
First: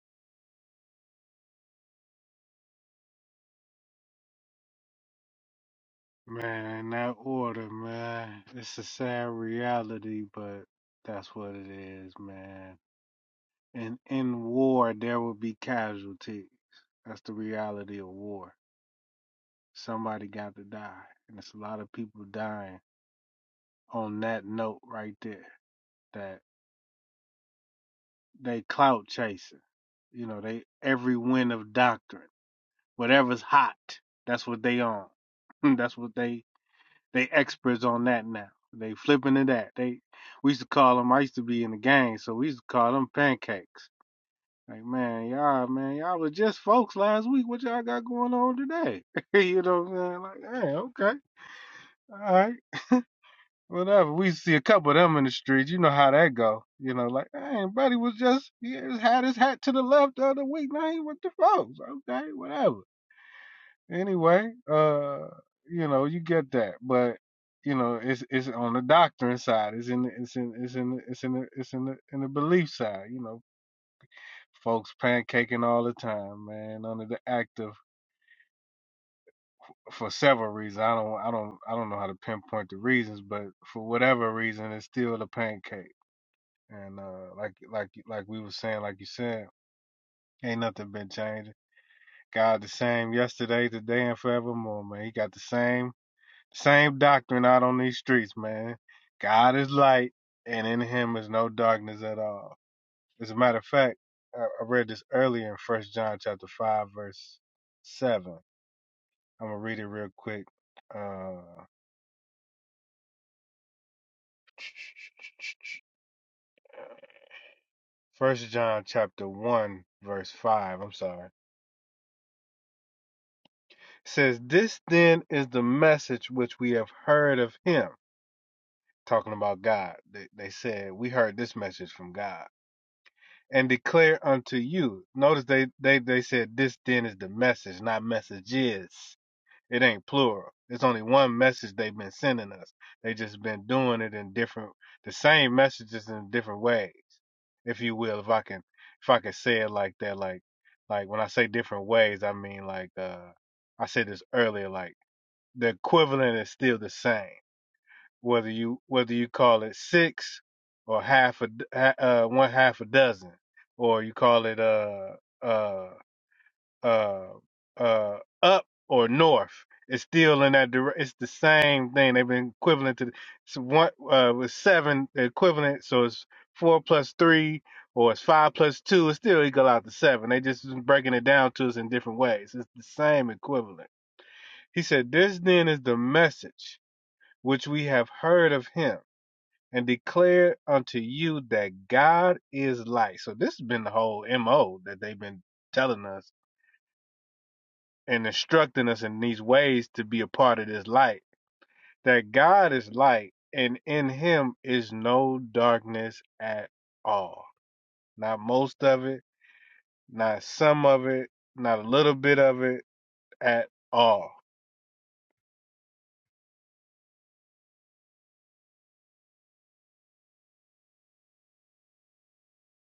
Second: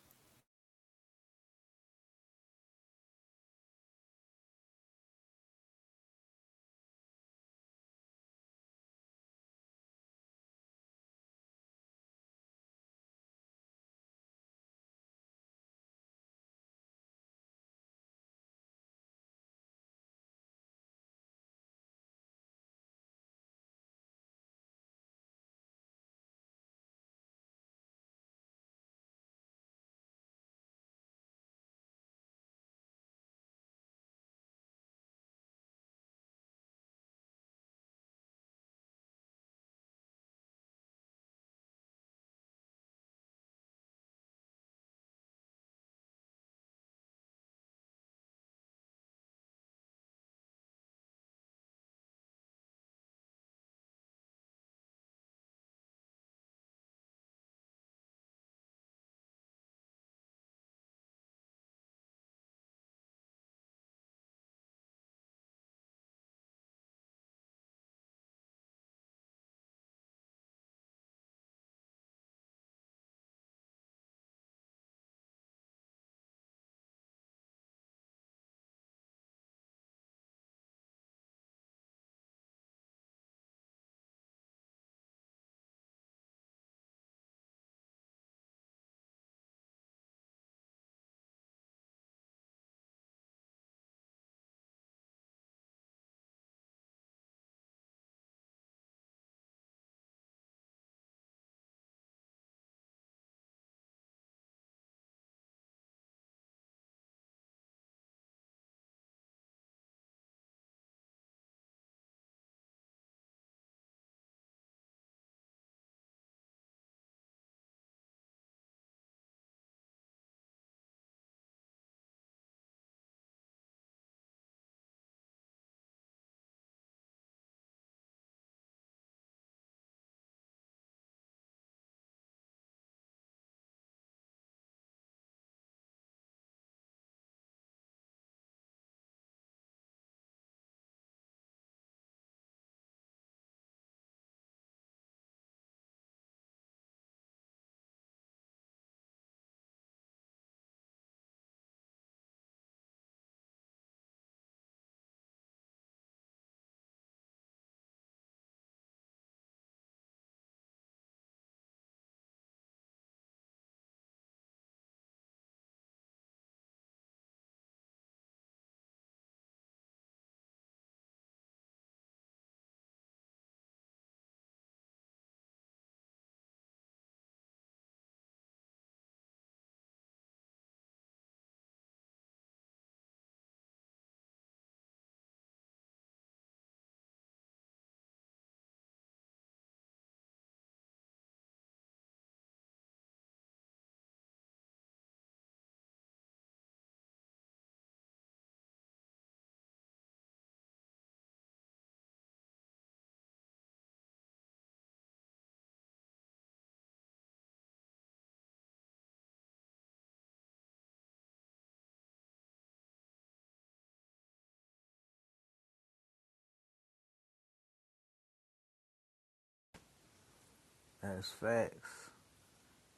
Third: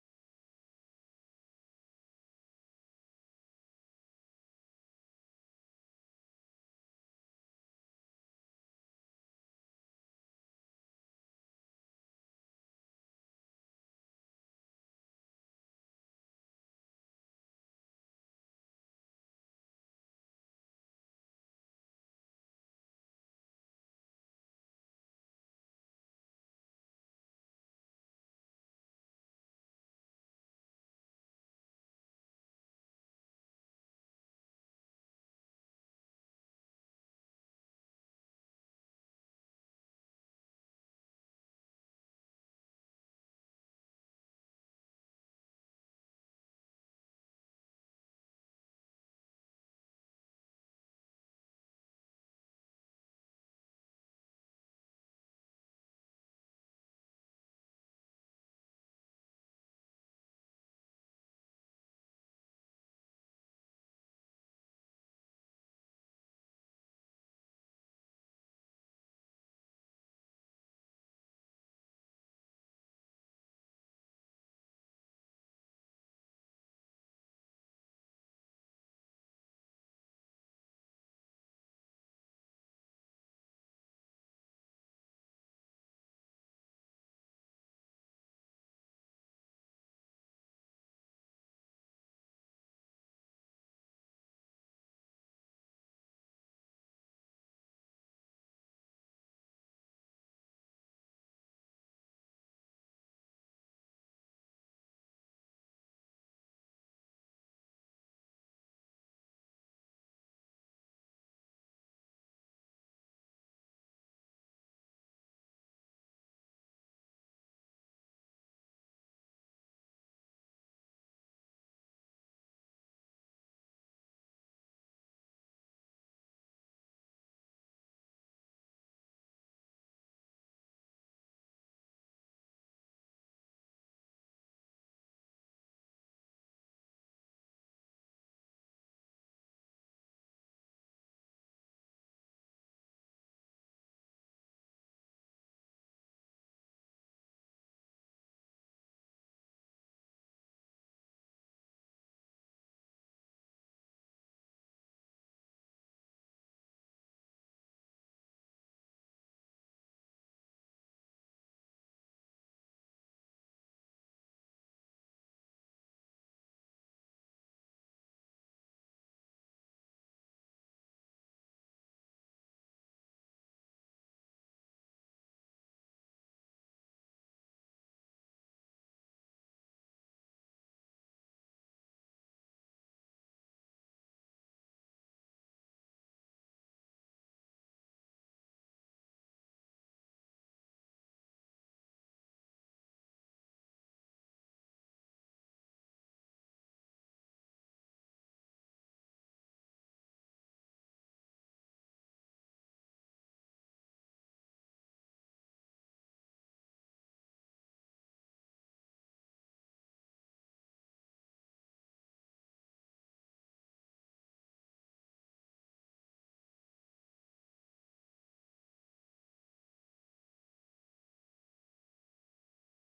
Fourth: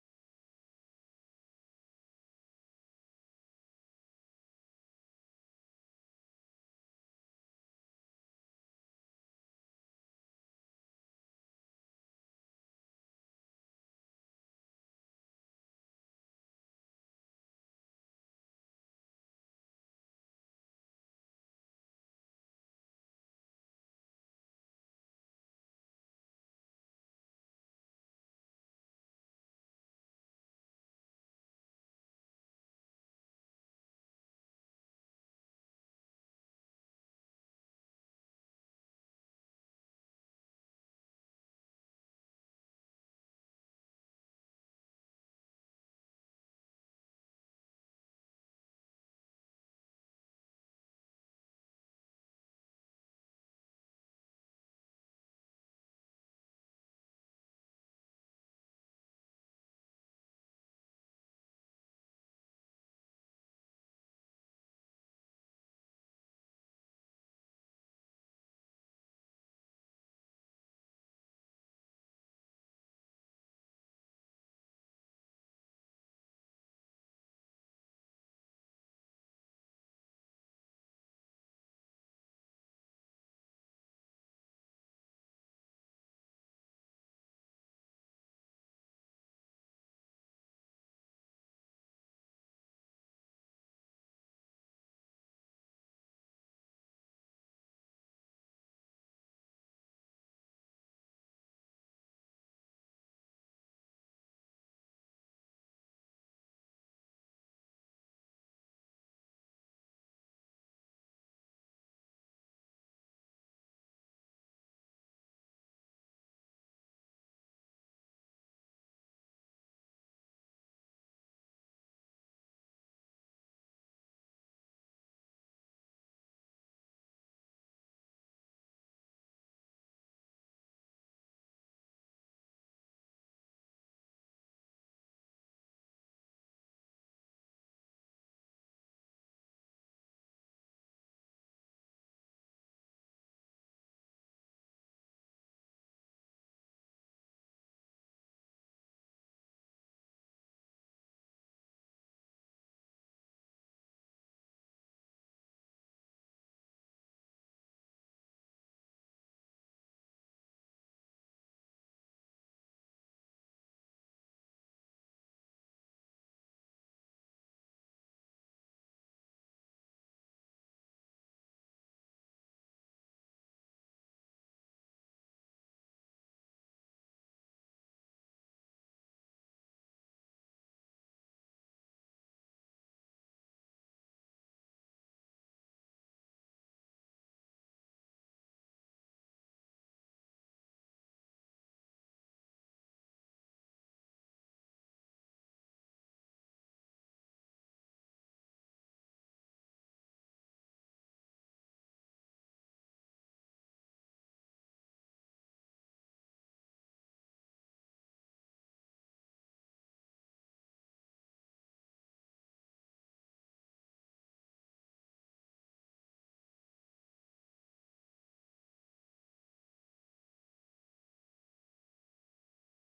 Speaker 4: That's facts.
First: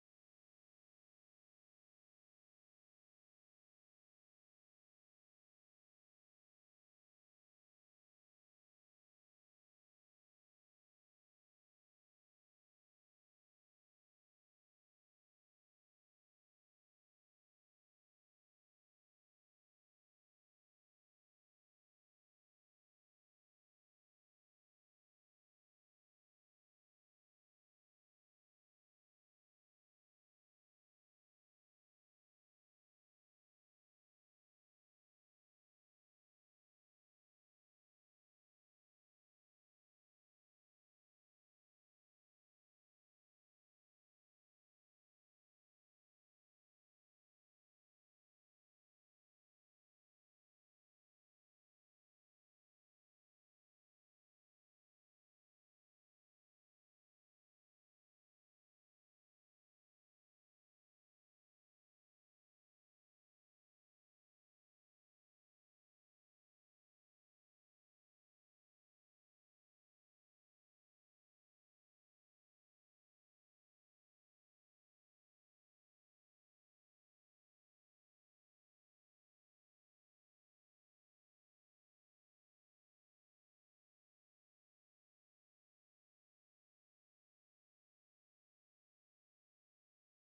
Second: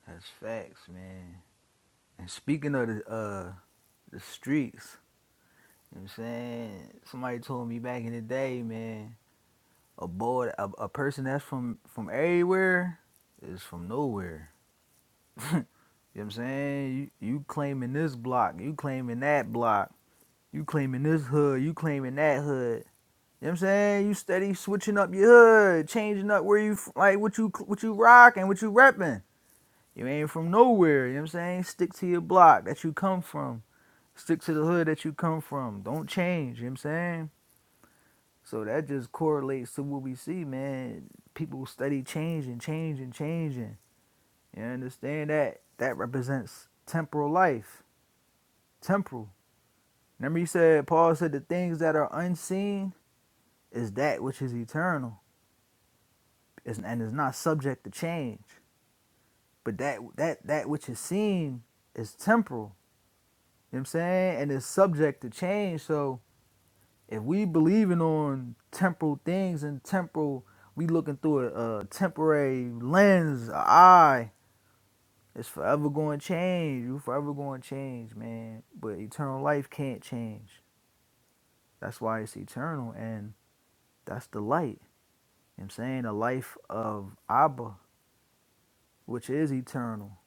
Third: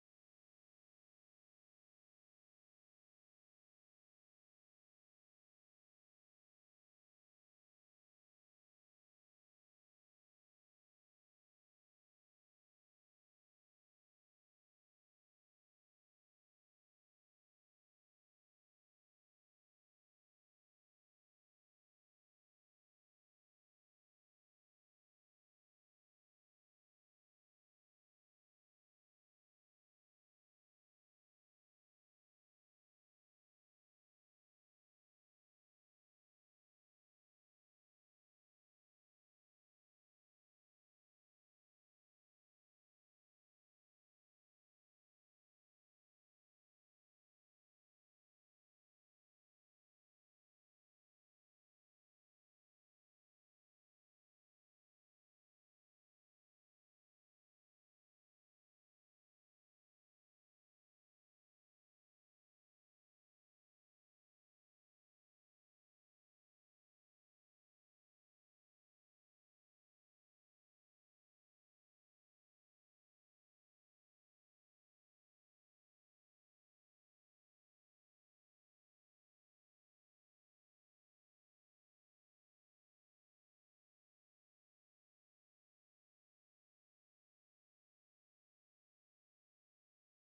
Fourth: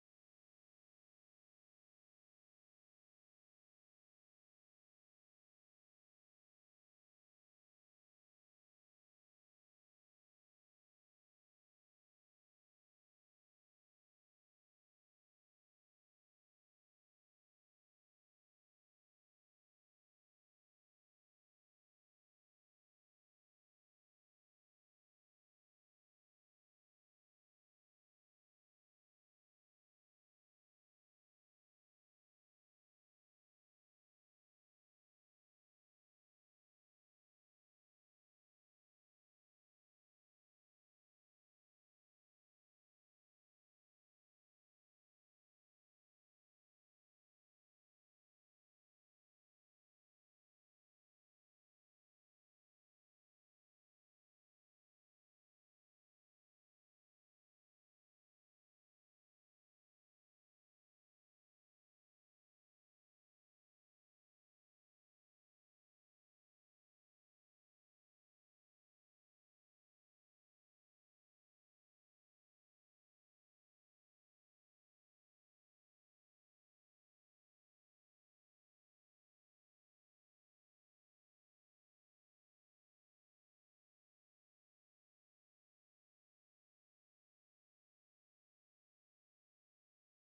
Speaker 4: That's facts, man. And speaking of the uh the streets, you know what I'm saying? Somebody told me back in the day, man, a boy, a, a person that's from from everywhere is from nowhere. You know what I'm saying? You, you claiming this block, you claiming that block, you claiming this hood, you claiming that hood. You know what I'm saying? You steady switching up your hood, changing up where you f- like what you what you rocking, what you repping. You ain't from nowhere. You know what I'm saying? Stick to your block that you come from. Stick to the hood that you come from. Don't change. You know what I'm saying? So that just correlates to what we see, man. People study changing, changing, changing. You understand that? That represents temporal life. Temporal. Remember you said Paul said the things that are unseen is that which is eternal. Is and is not subject to change. But that that that which is seen is temporal. You know what I'm saying? And is subject to change. So if we believing on temporal things and temporal we looking through a, a temporary lens a eye it's forever going to change you forever going to change man but eternal life can't change that's why it's eternal and that's the light you know what i'm saying the life of abba which is eternal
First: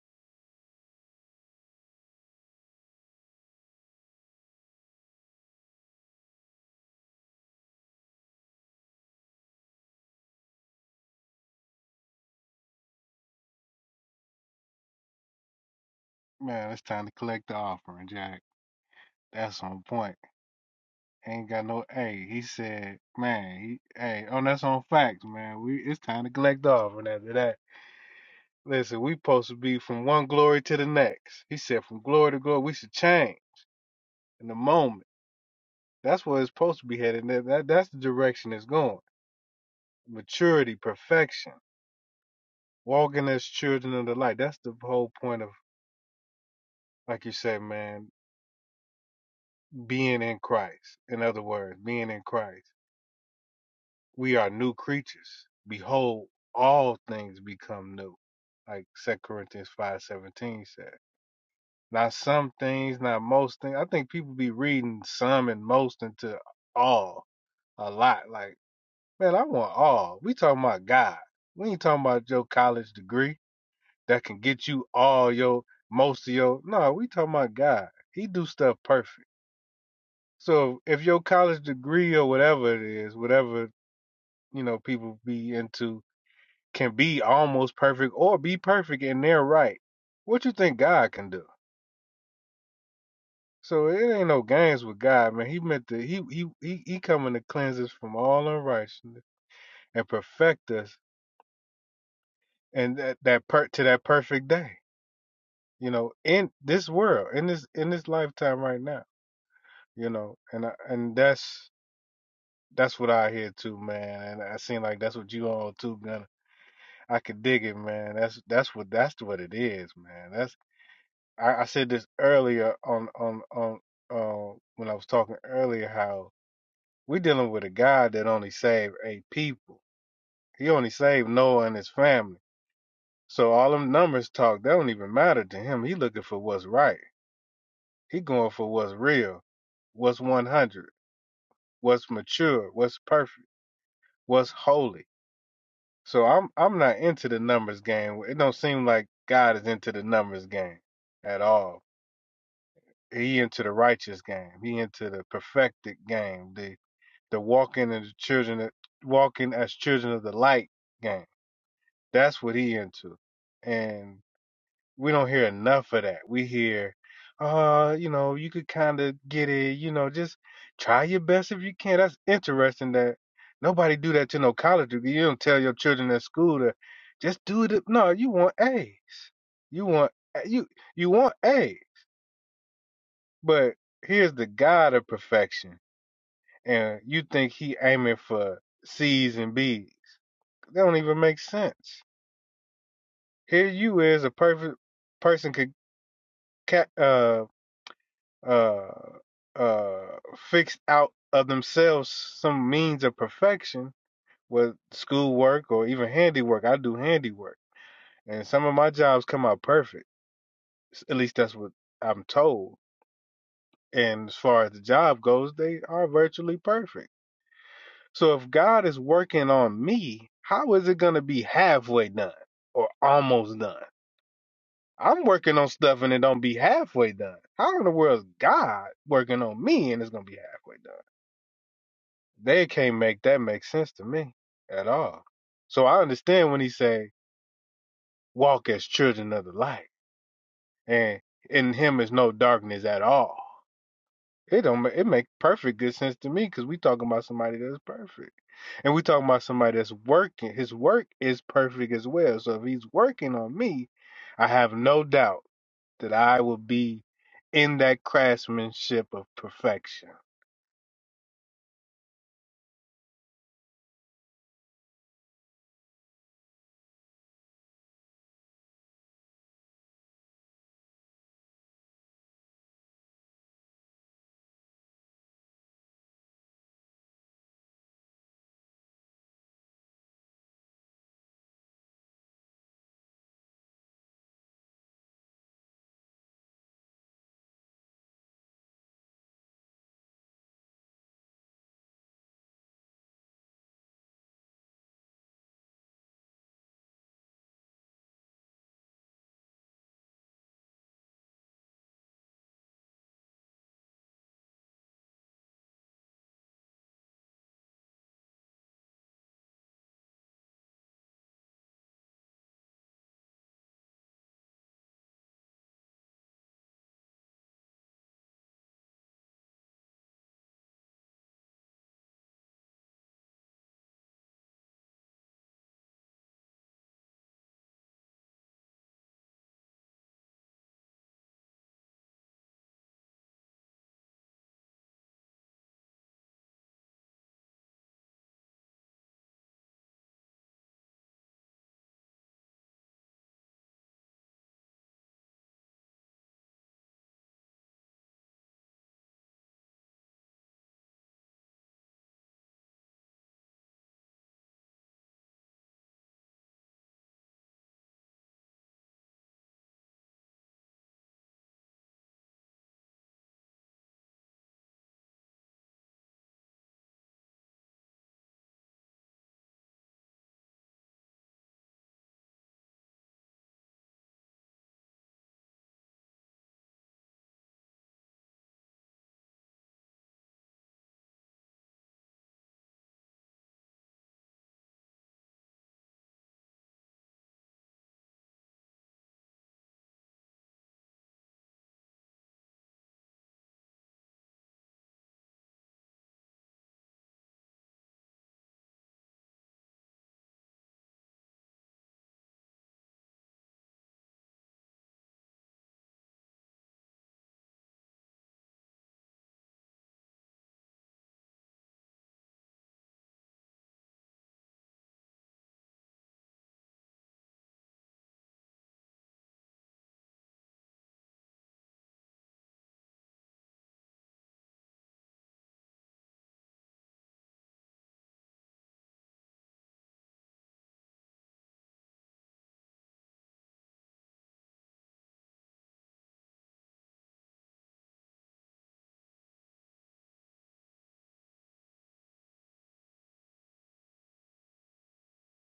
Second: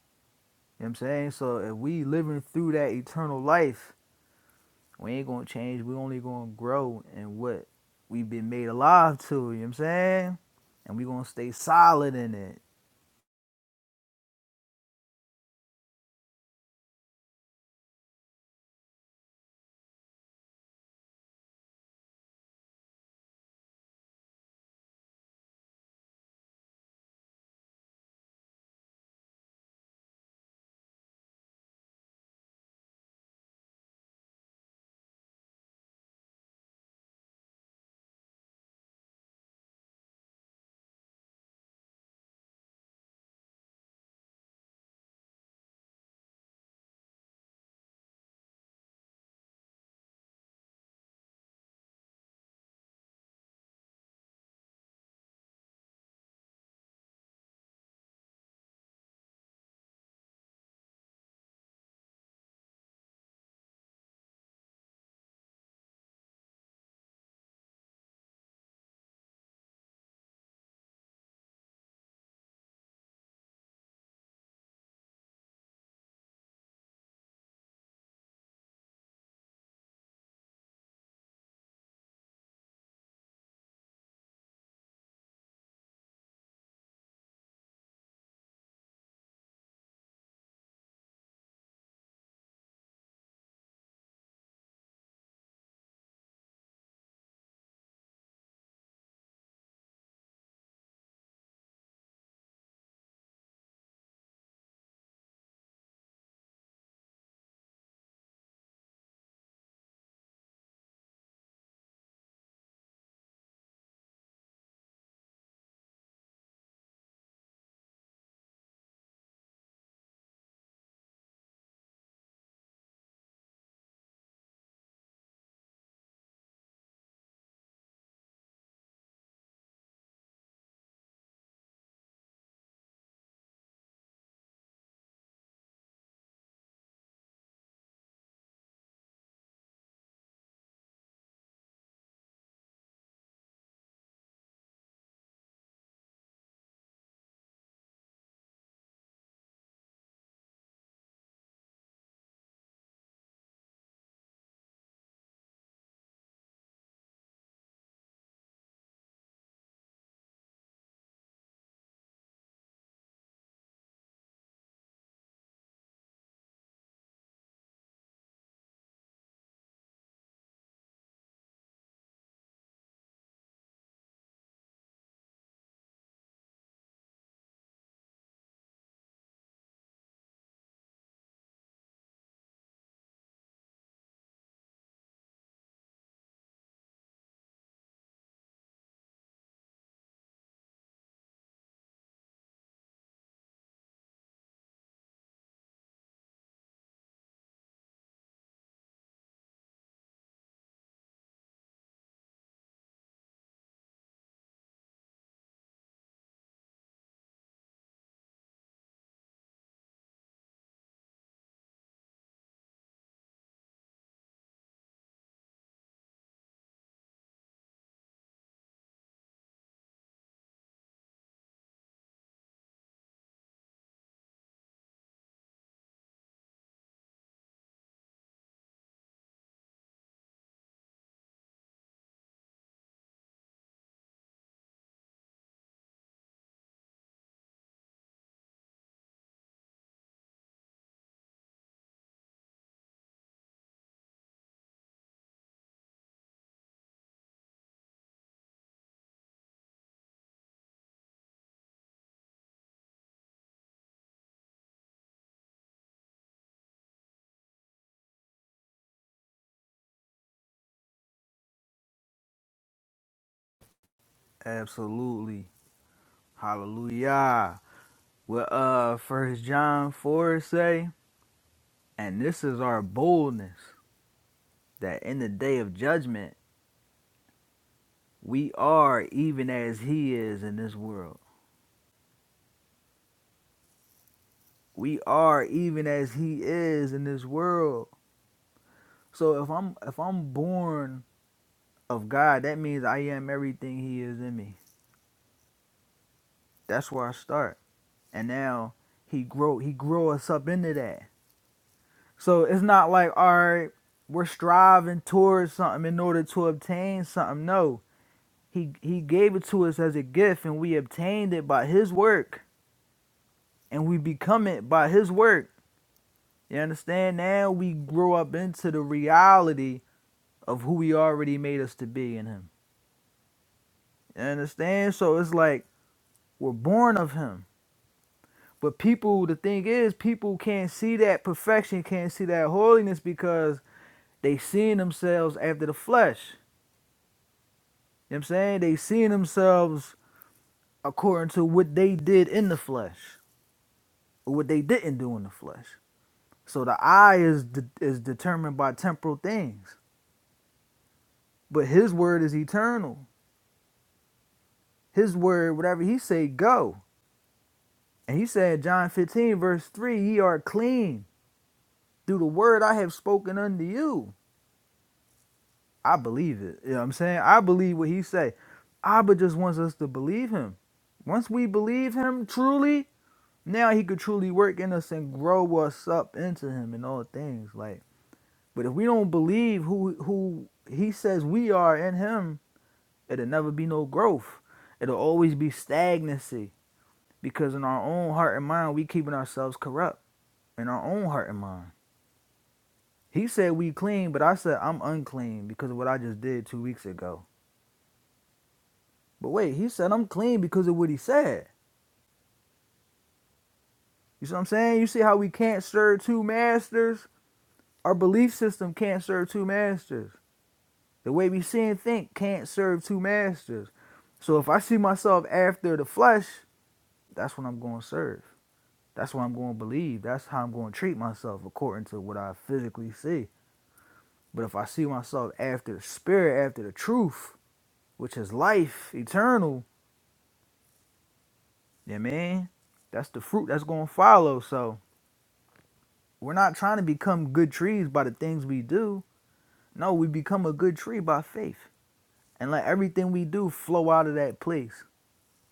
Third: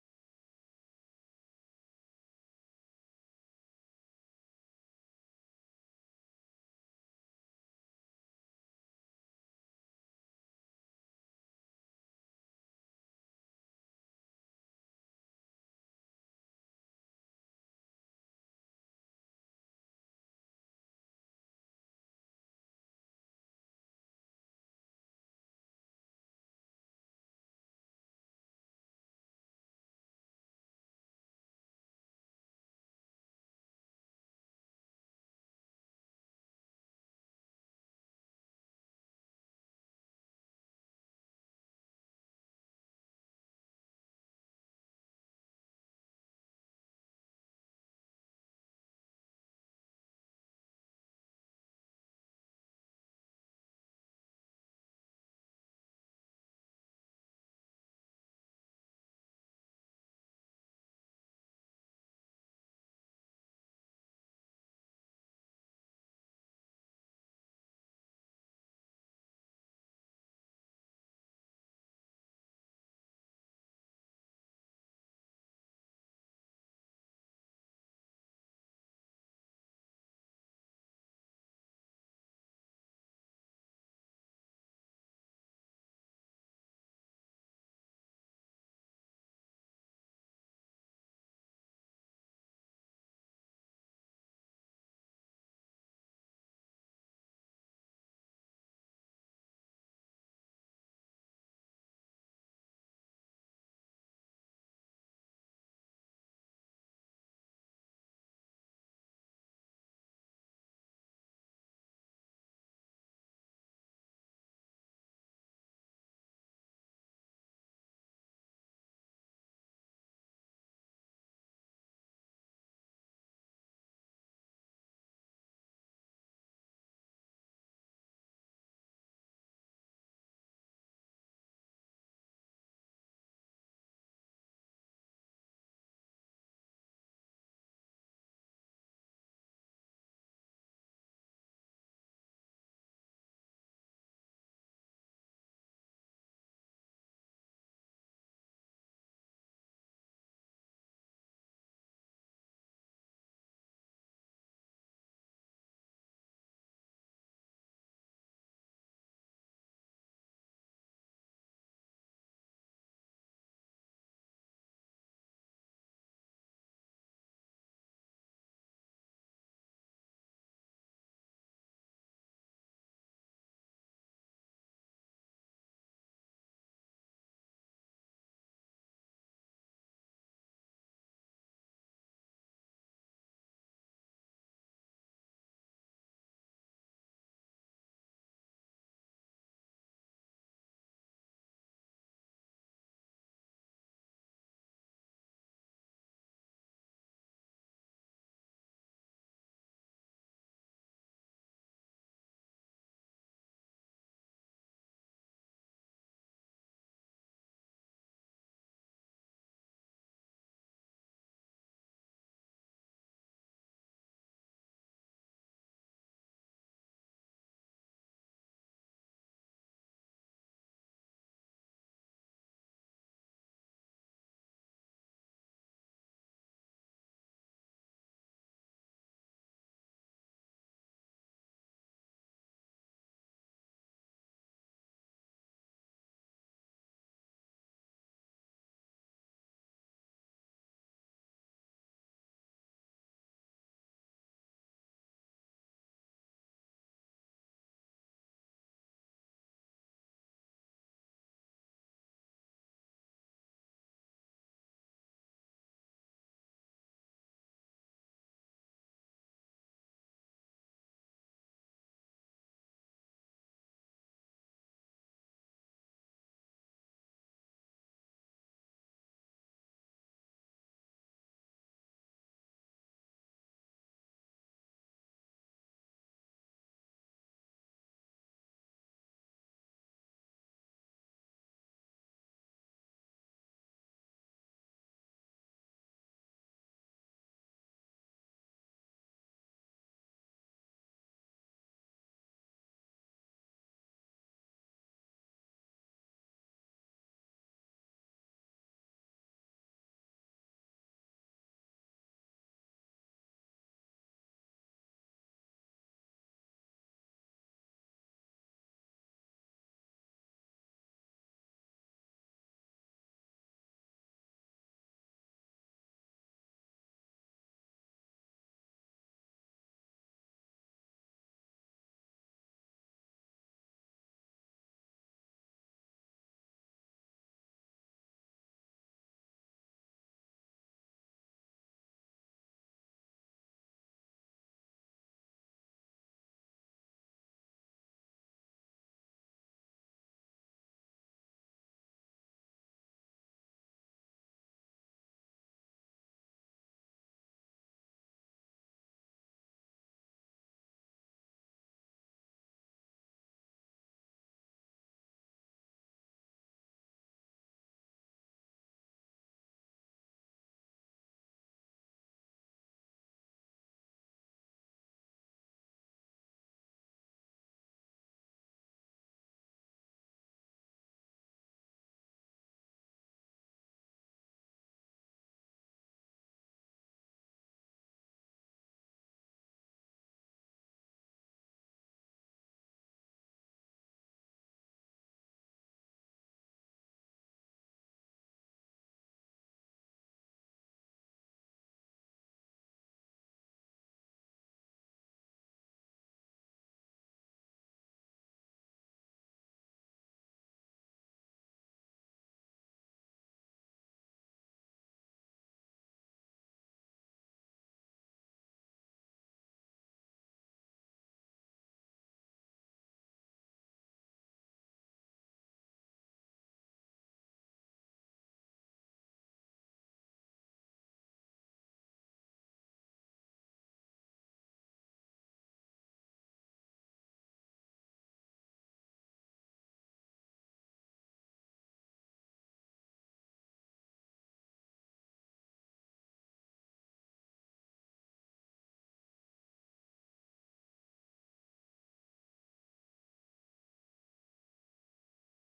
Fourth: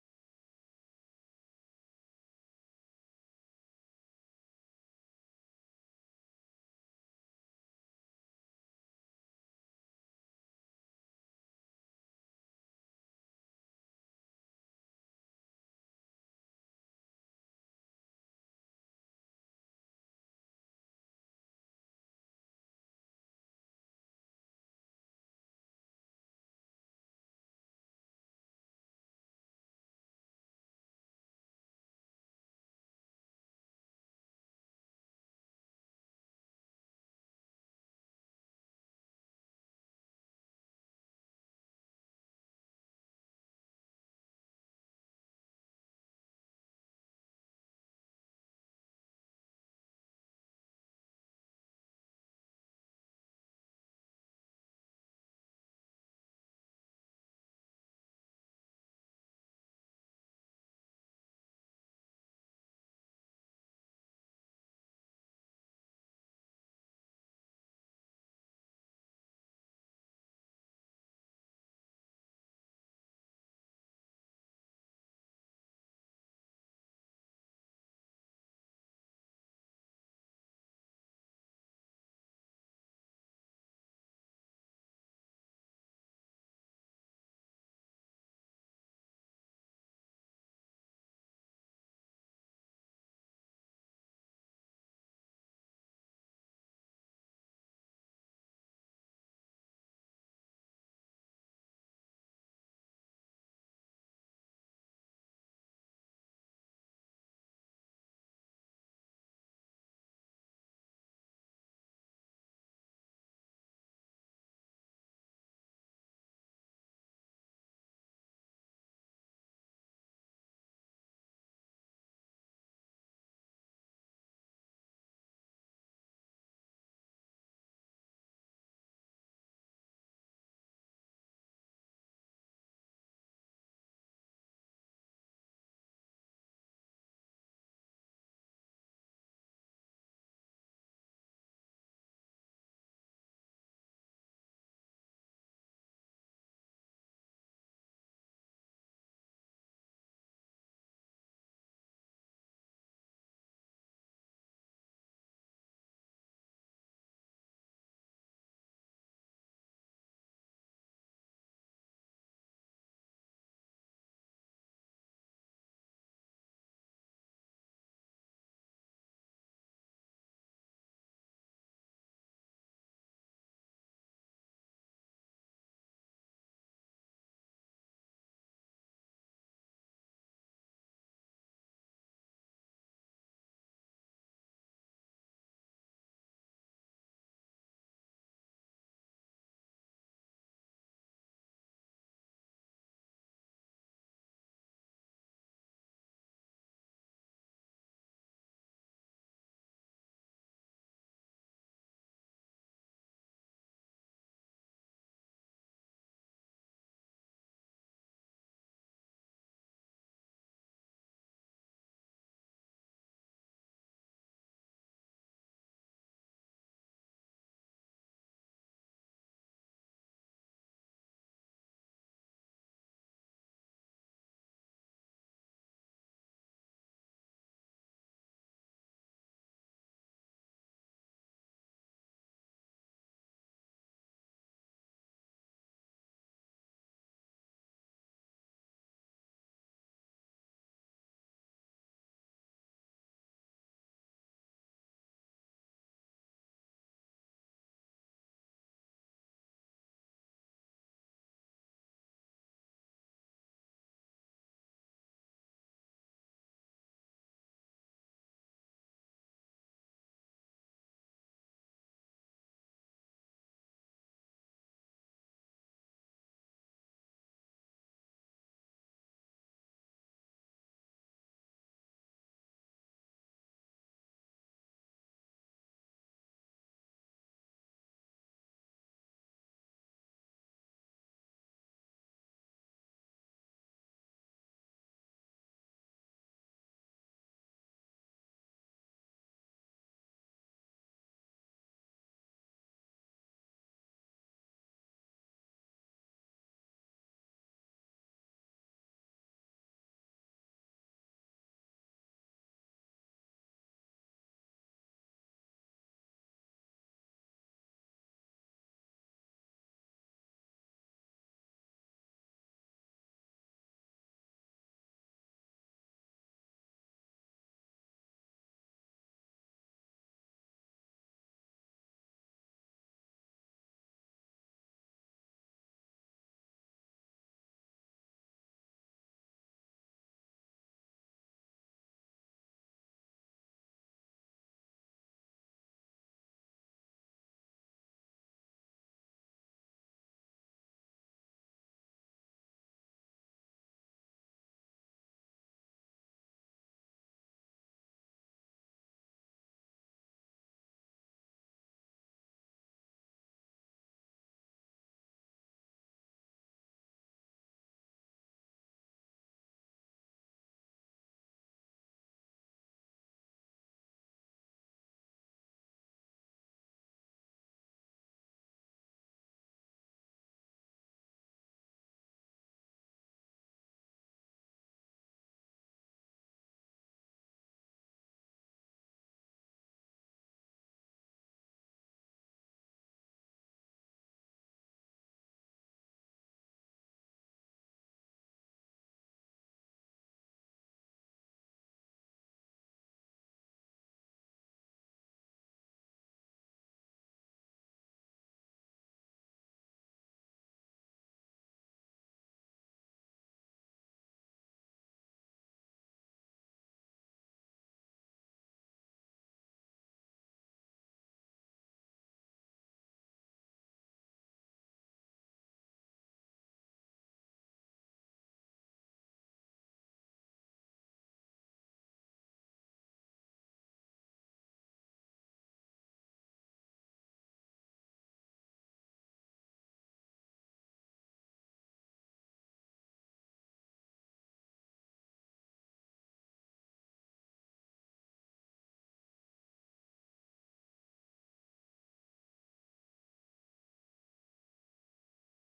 Speaker 4: you know what i'm saying so if we living through that eternal life We ain't gonna change. We only gonna grow in what we've been made alive to. You know what I'm saying? And we gonna stay solid in it. Absolutely. Hallelujah. What uh First John four say? And this is our boldness that in the day of judgment we are even as He is in this world. We are even as He is in this world. So if I'm if I'm born of God, that means I am everything He is in me. That's where I start. And now he grow he grow us up into that. So it's not like all right, we're striving towards something in order to obtain something. No. He he gave it to us as a gift and we obtained it by his work and we become it by his work. You understand? Now we grow up into the reality of who he already made us to be in him. You understand? So it's like we're born of him But people, the thing is, people can't see that perfection, can't see that holiness because they seeing themselves after the flesh. You know what I'm saying? They seeing themselves according to what they did in the flesh or what they didn't do in the flesh. So the eye is de- is determined by temporal things, but his word is eternal. His word, whatever he say, go. And he said, John 15 verse 3, ye are clean through the word I have spoken unto you. I believe it. You know what I'm saying? I believe what he say. Abba just wants us to believe him. Once we believe him truly, now he could truly work in us and grow us up into him in all things. Like, but if we don't believe who who he says we are in him, it'll never be no growth. It'll always be stagnancy because in our own heart and mind we keeping ourselves corrupt in our own heart and mind. He said we clean, but I said I'm unclean because of what I just did two weeks ago. But wait, he said I'm clean because of what he said. You see what I'm saying? You see how we can't serve two masters? Our belief system can't serve two masters. The way we see and think can't serve two masters. So if I see myself after the flesh, that's what I'm going to serve. That's what I'm going to believe. That's how I'm going to treat myself according to what I physically see. But if I see myself after the spirit, after the truth, which is life eternal, yeah, man, that's the fruit that's going to follow. So We're not trying to become good trees by the things we do. No, we become a good tree by faith and let everything we do flow out of that place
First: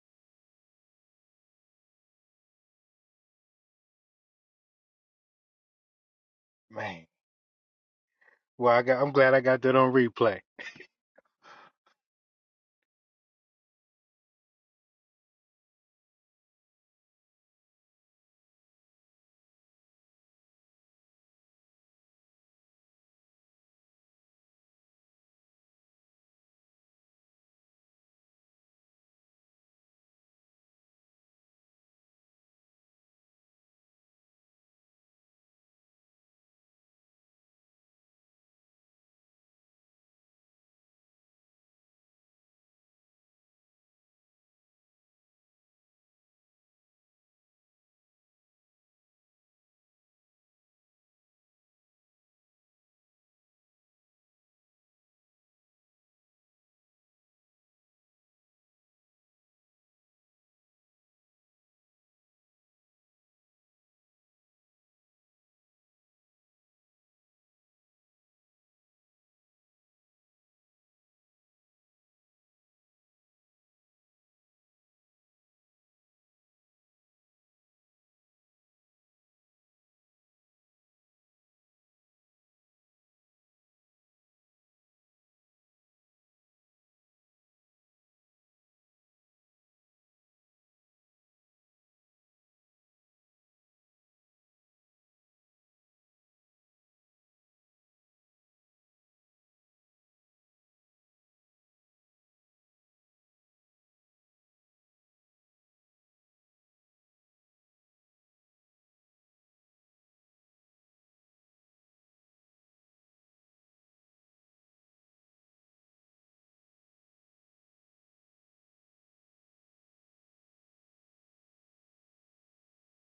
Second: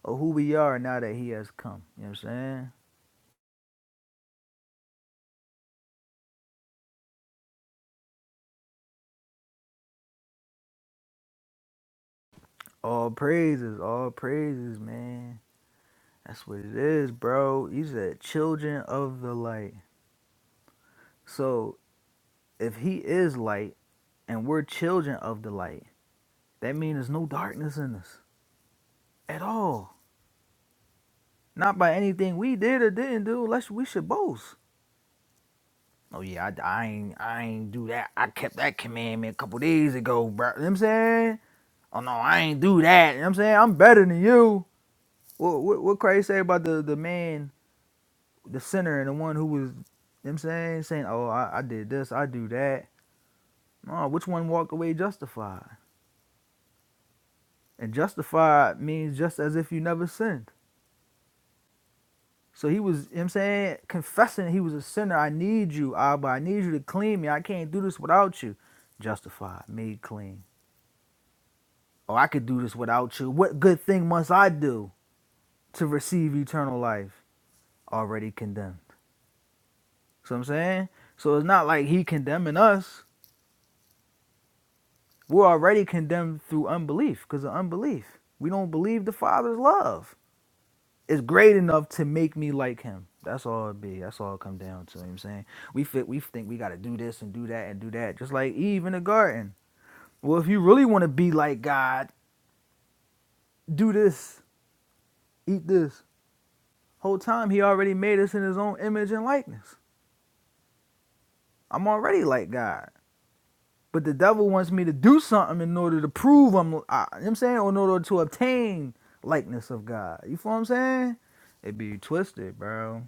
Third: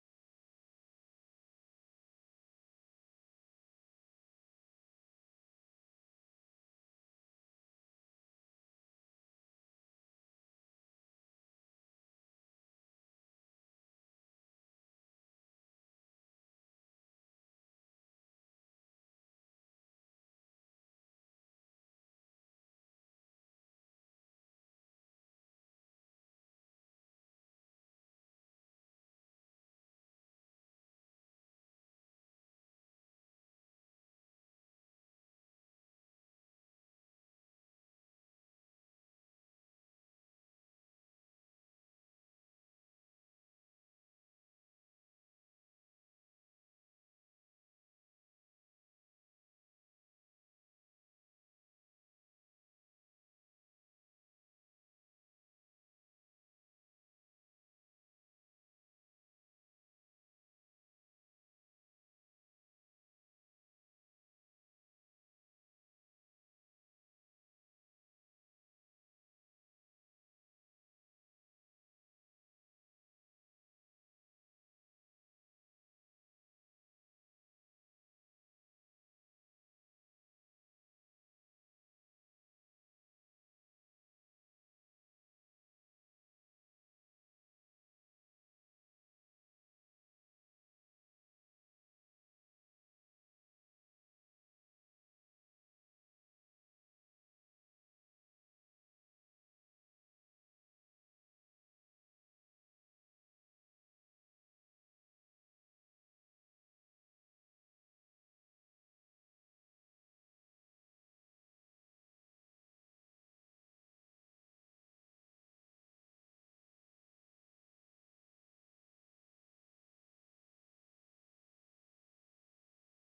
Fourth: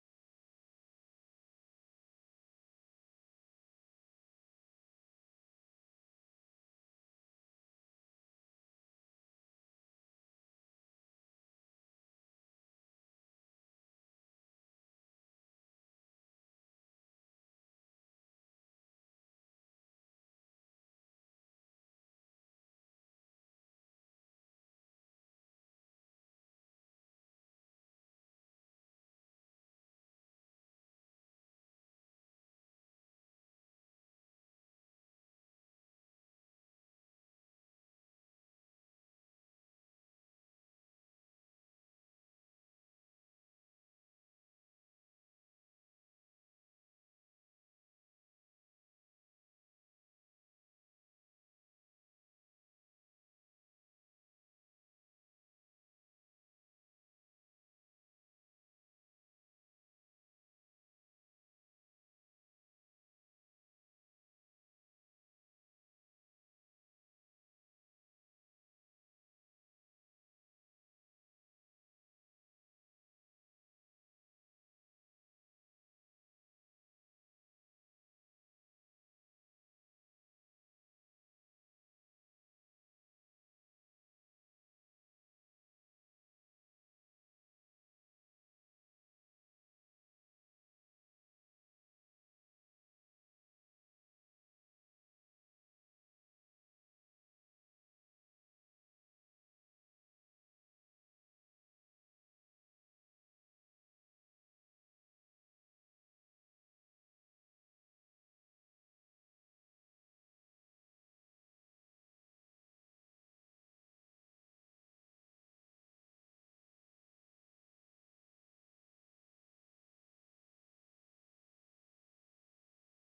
Speaker 4: of who we are now that He has come. You know what I'm saying? All praises, all praises, man. That's what it is, bro. You said children of the light. So if He is light and we're children of the light, that means there's no darkness in us at all. Not by anything we did or didn't do, unless we should boast. Oh yeah, I, I ain't I ain't do that. I kept that commandment a couple days ago, bro. You know what I'm saying? Oh no, I ain't do that. You know what I'm saying? I'm better than you. What what, what Christ say about the, the man, the sinner and the one who was you know what I'm saying, saying, Oh, I, I did this, I do that. No, which one walked away justified? And justified means just as if you never sinned. So he was, you know what I'm saying, confessing he was a sinner. I need you, Abba. I need you to clean me. I can't do this without you. Justified, made clean. Oh, I could do this without you. What good thing must I do to receive eternal life? Already condemned. So I'm saying? So it's not like he condemning us. We're already condemned through unbelief because of unbelief. We don't believe the Father's love is great enough to make me like him. That's all it be. That's all it come down to. You know what I'm saying? We fit we think we gotta do this and do that and do that. Just like Eve in the garden. Well, if you really wanna be like God, do this, eat this. Whole time he already made us in his own image and likeness. I'm already like God. But the devil wants me to do something in order to prove I'm, I, you know what I'm saying, or in order to obtain likeness of God. You feel what I'm saying? It be twisted, bro.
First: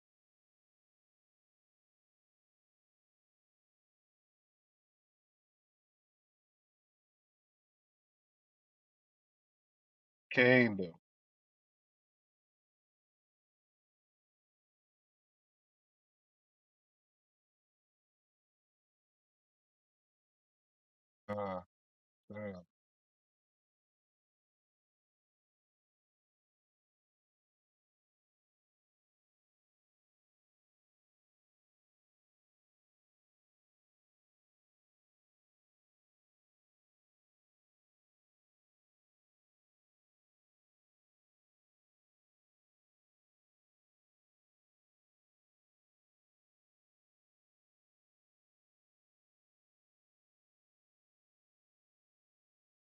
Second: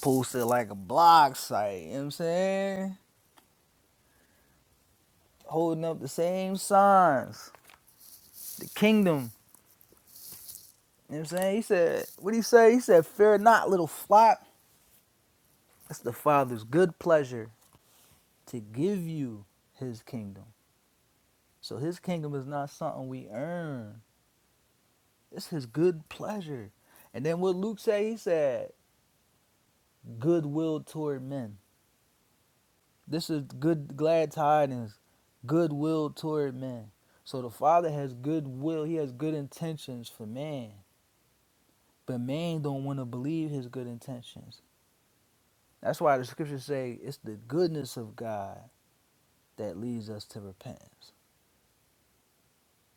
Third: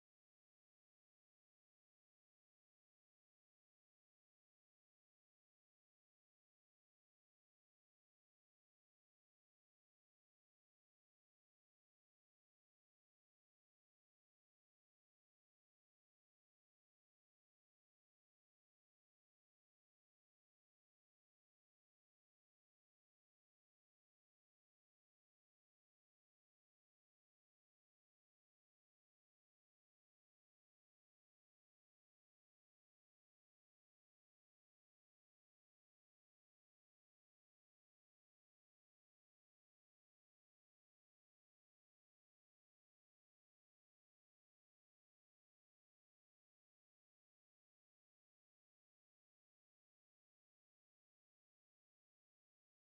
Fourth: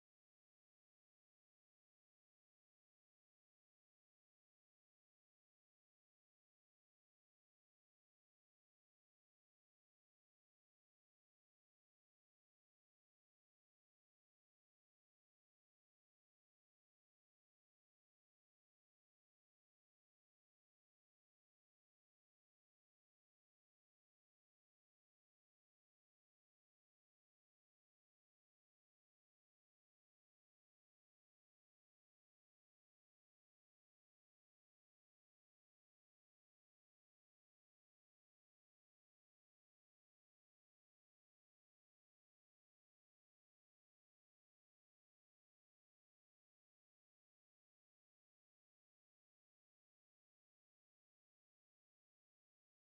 Speaker 4: Posted like a blog site, you know what I'm saying? Holding up the same signs. The kingdom, you know what I'm saying? He said, what did he say? He said, fear not, little flock. It's the Father's good pleasure to give you his kingdom. So his kingdom is not something we earn. It's his good pleasure. And then what Luke said, he said, goodwill toward men. This is good, glad tidings, goodwill toward men. So the Father has goodwill. He has good intentions for man, but man don't want to believe his good intentions. That's why the scriptures say it's the goodness of God that leads us to repentance.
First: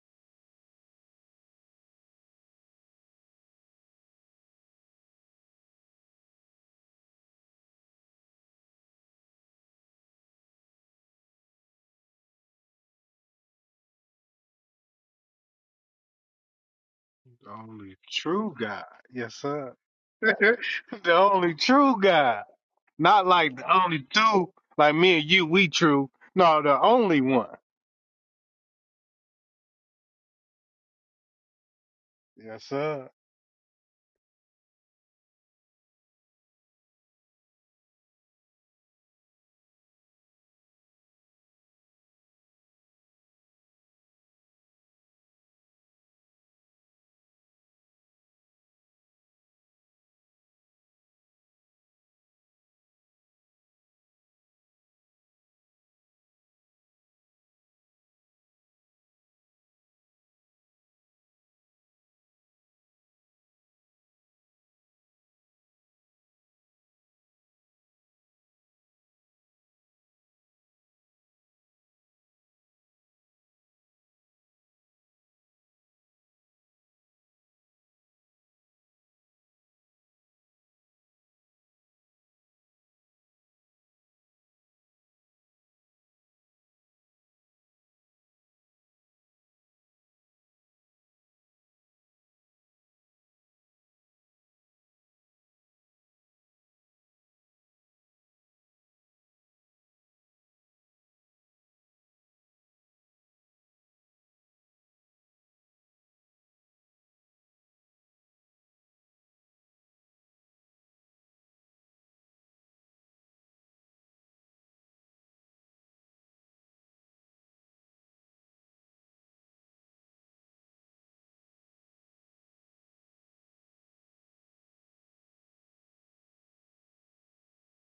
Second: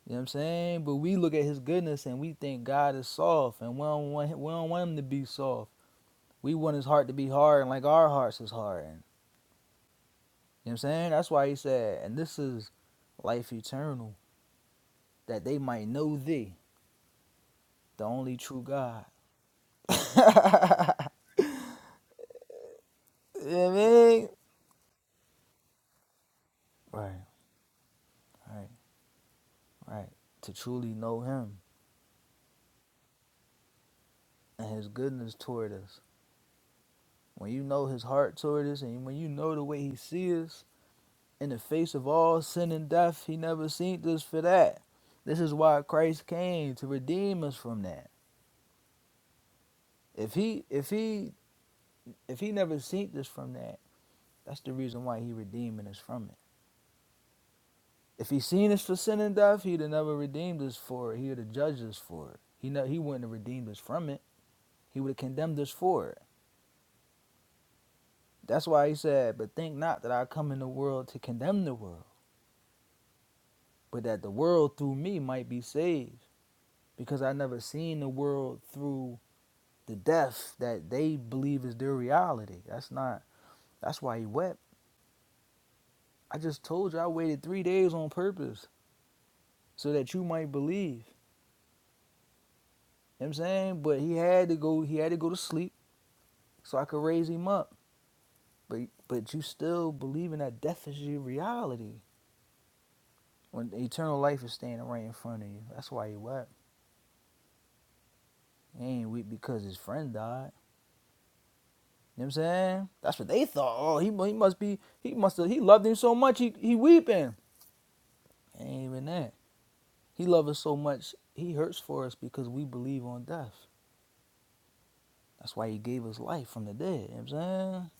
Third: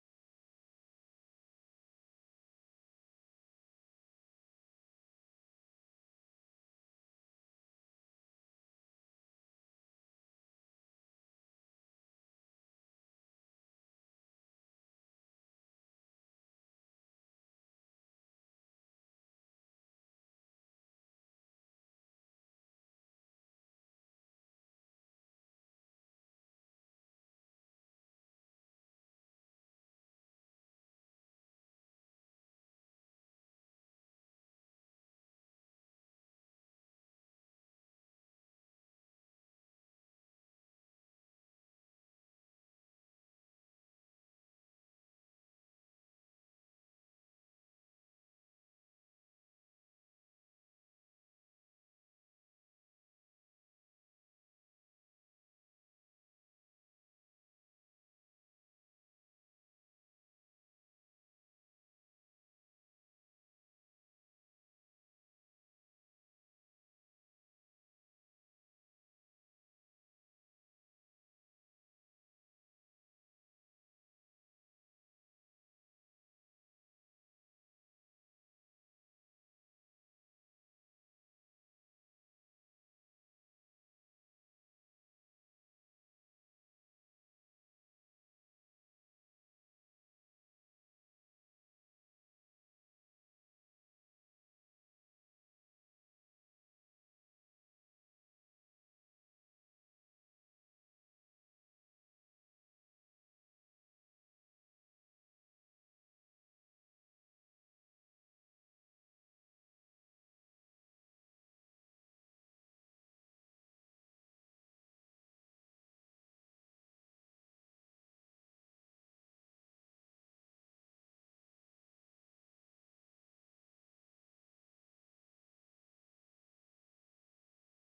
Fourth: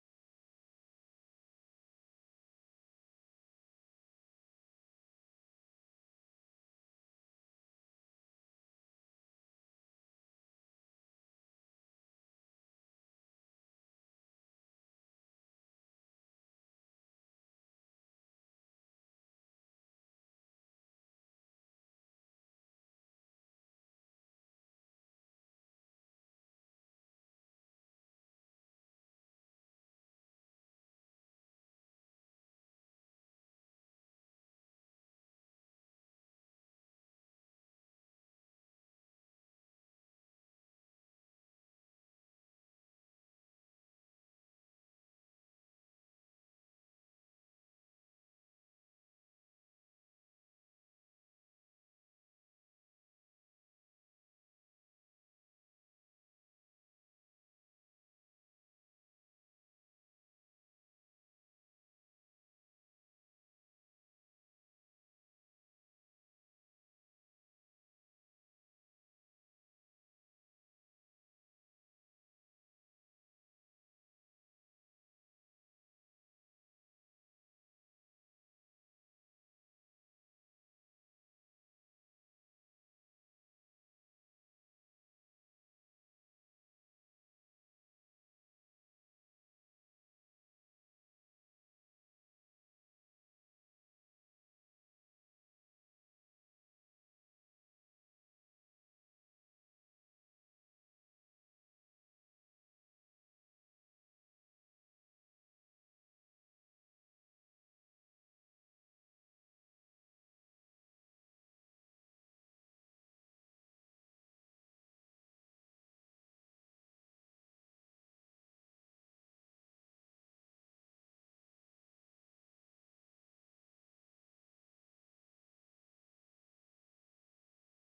Speaker 4: You know what I'm saying? But we look at his goodness and we think God is soft, and we don't want him, we don't want him to be soft. We want his heart to be hard, and like our hearts is hard. And You know what I'm saying? That's why he said, and this is life eternal, that they might know thee, the only true God. (laughs) you know what I mean? Right, right, right. To truly know him and his goodness toward us. When you know his heart toward us and when you know the way he sees us, in the face of all sin and death, he never seen us for that. This is why Christ came to redeem us from that. If he if he if he never seen us from that, that's the reason why he redeeming us from it. If he seen us for sin and death, he'd have never redeemed us for it. He would have judged us for it. He ne- he wouldn't have redeemed us from it. He would have condemned us for it. That's why he said, "But think not that I come in the world to condemn the world, but that the world through me might be saved, because I never seen the world through the death that they believe is their reality. That's not. That's why he wept. I just told you I waited three days on purpose so that you might believe. You know what I'm saying, but he had to go. He had to go to sleep so I could raise him up. But but you still believing that death is your reality. When eternal life is standing right in front of you. That's why he wept. He ain't weep because his friend died. You know what I'm saying? That's what they thought. Oh, he, he must be he must have he loved him so much he, he weeping. It Ain't even that. He loved us so much he hurts for us because we believe on death. That's why he gave us life from the dead. You know what I'm saying?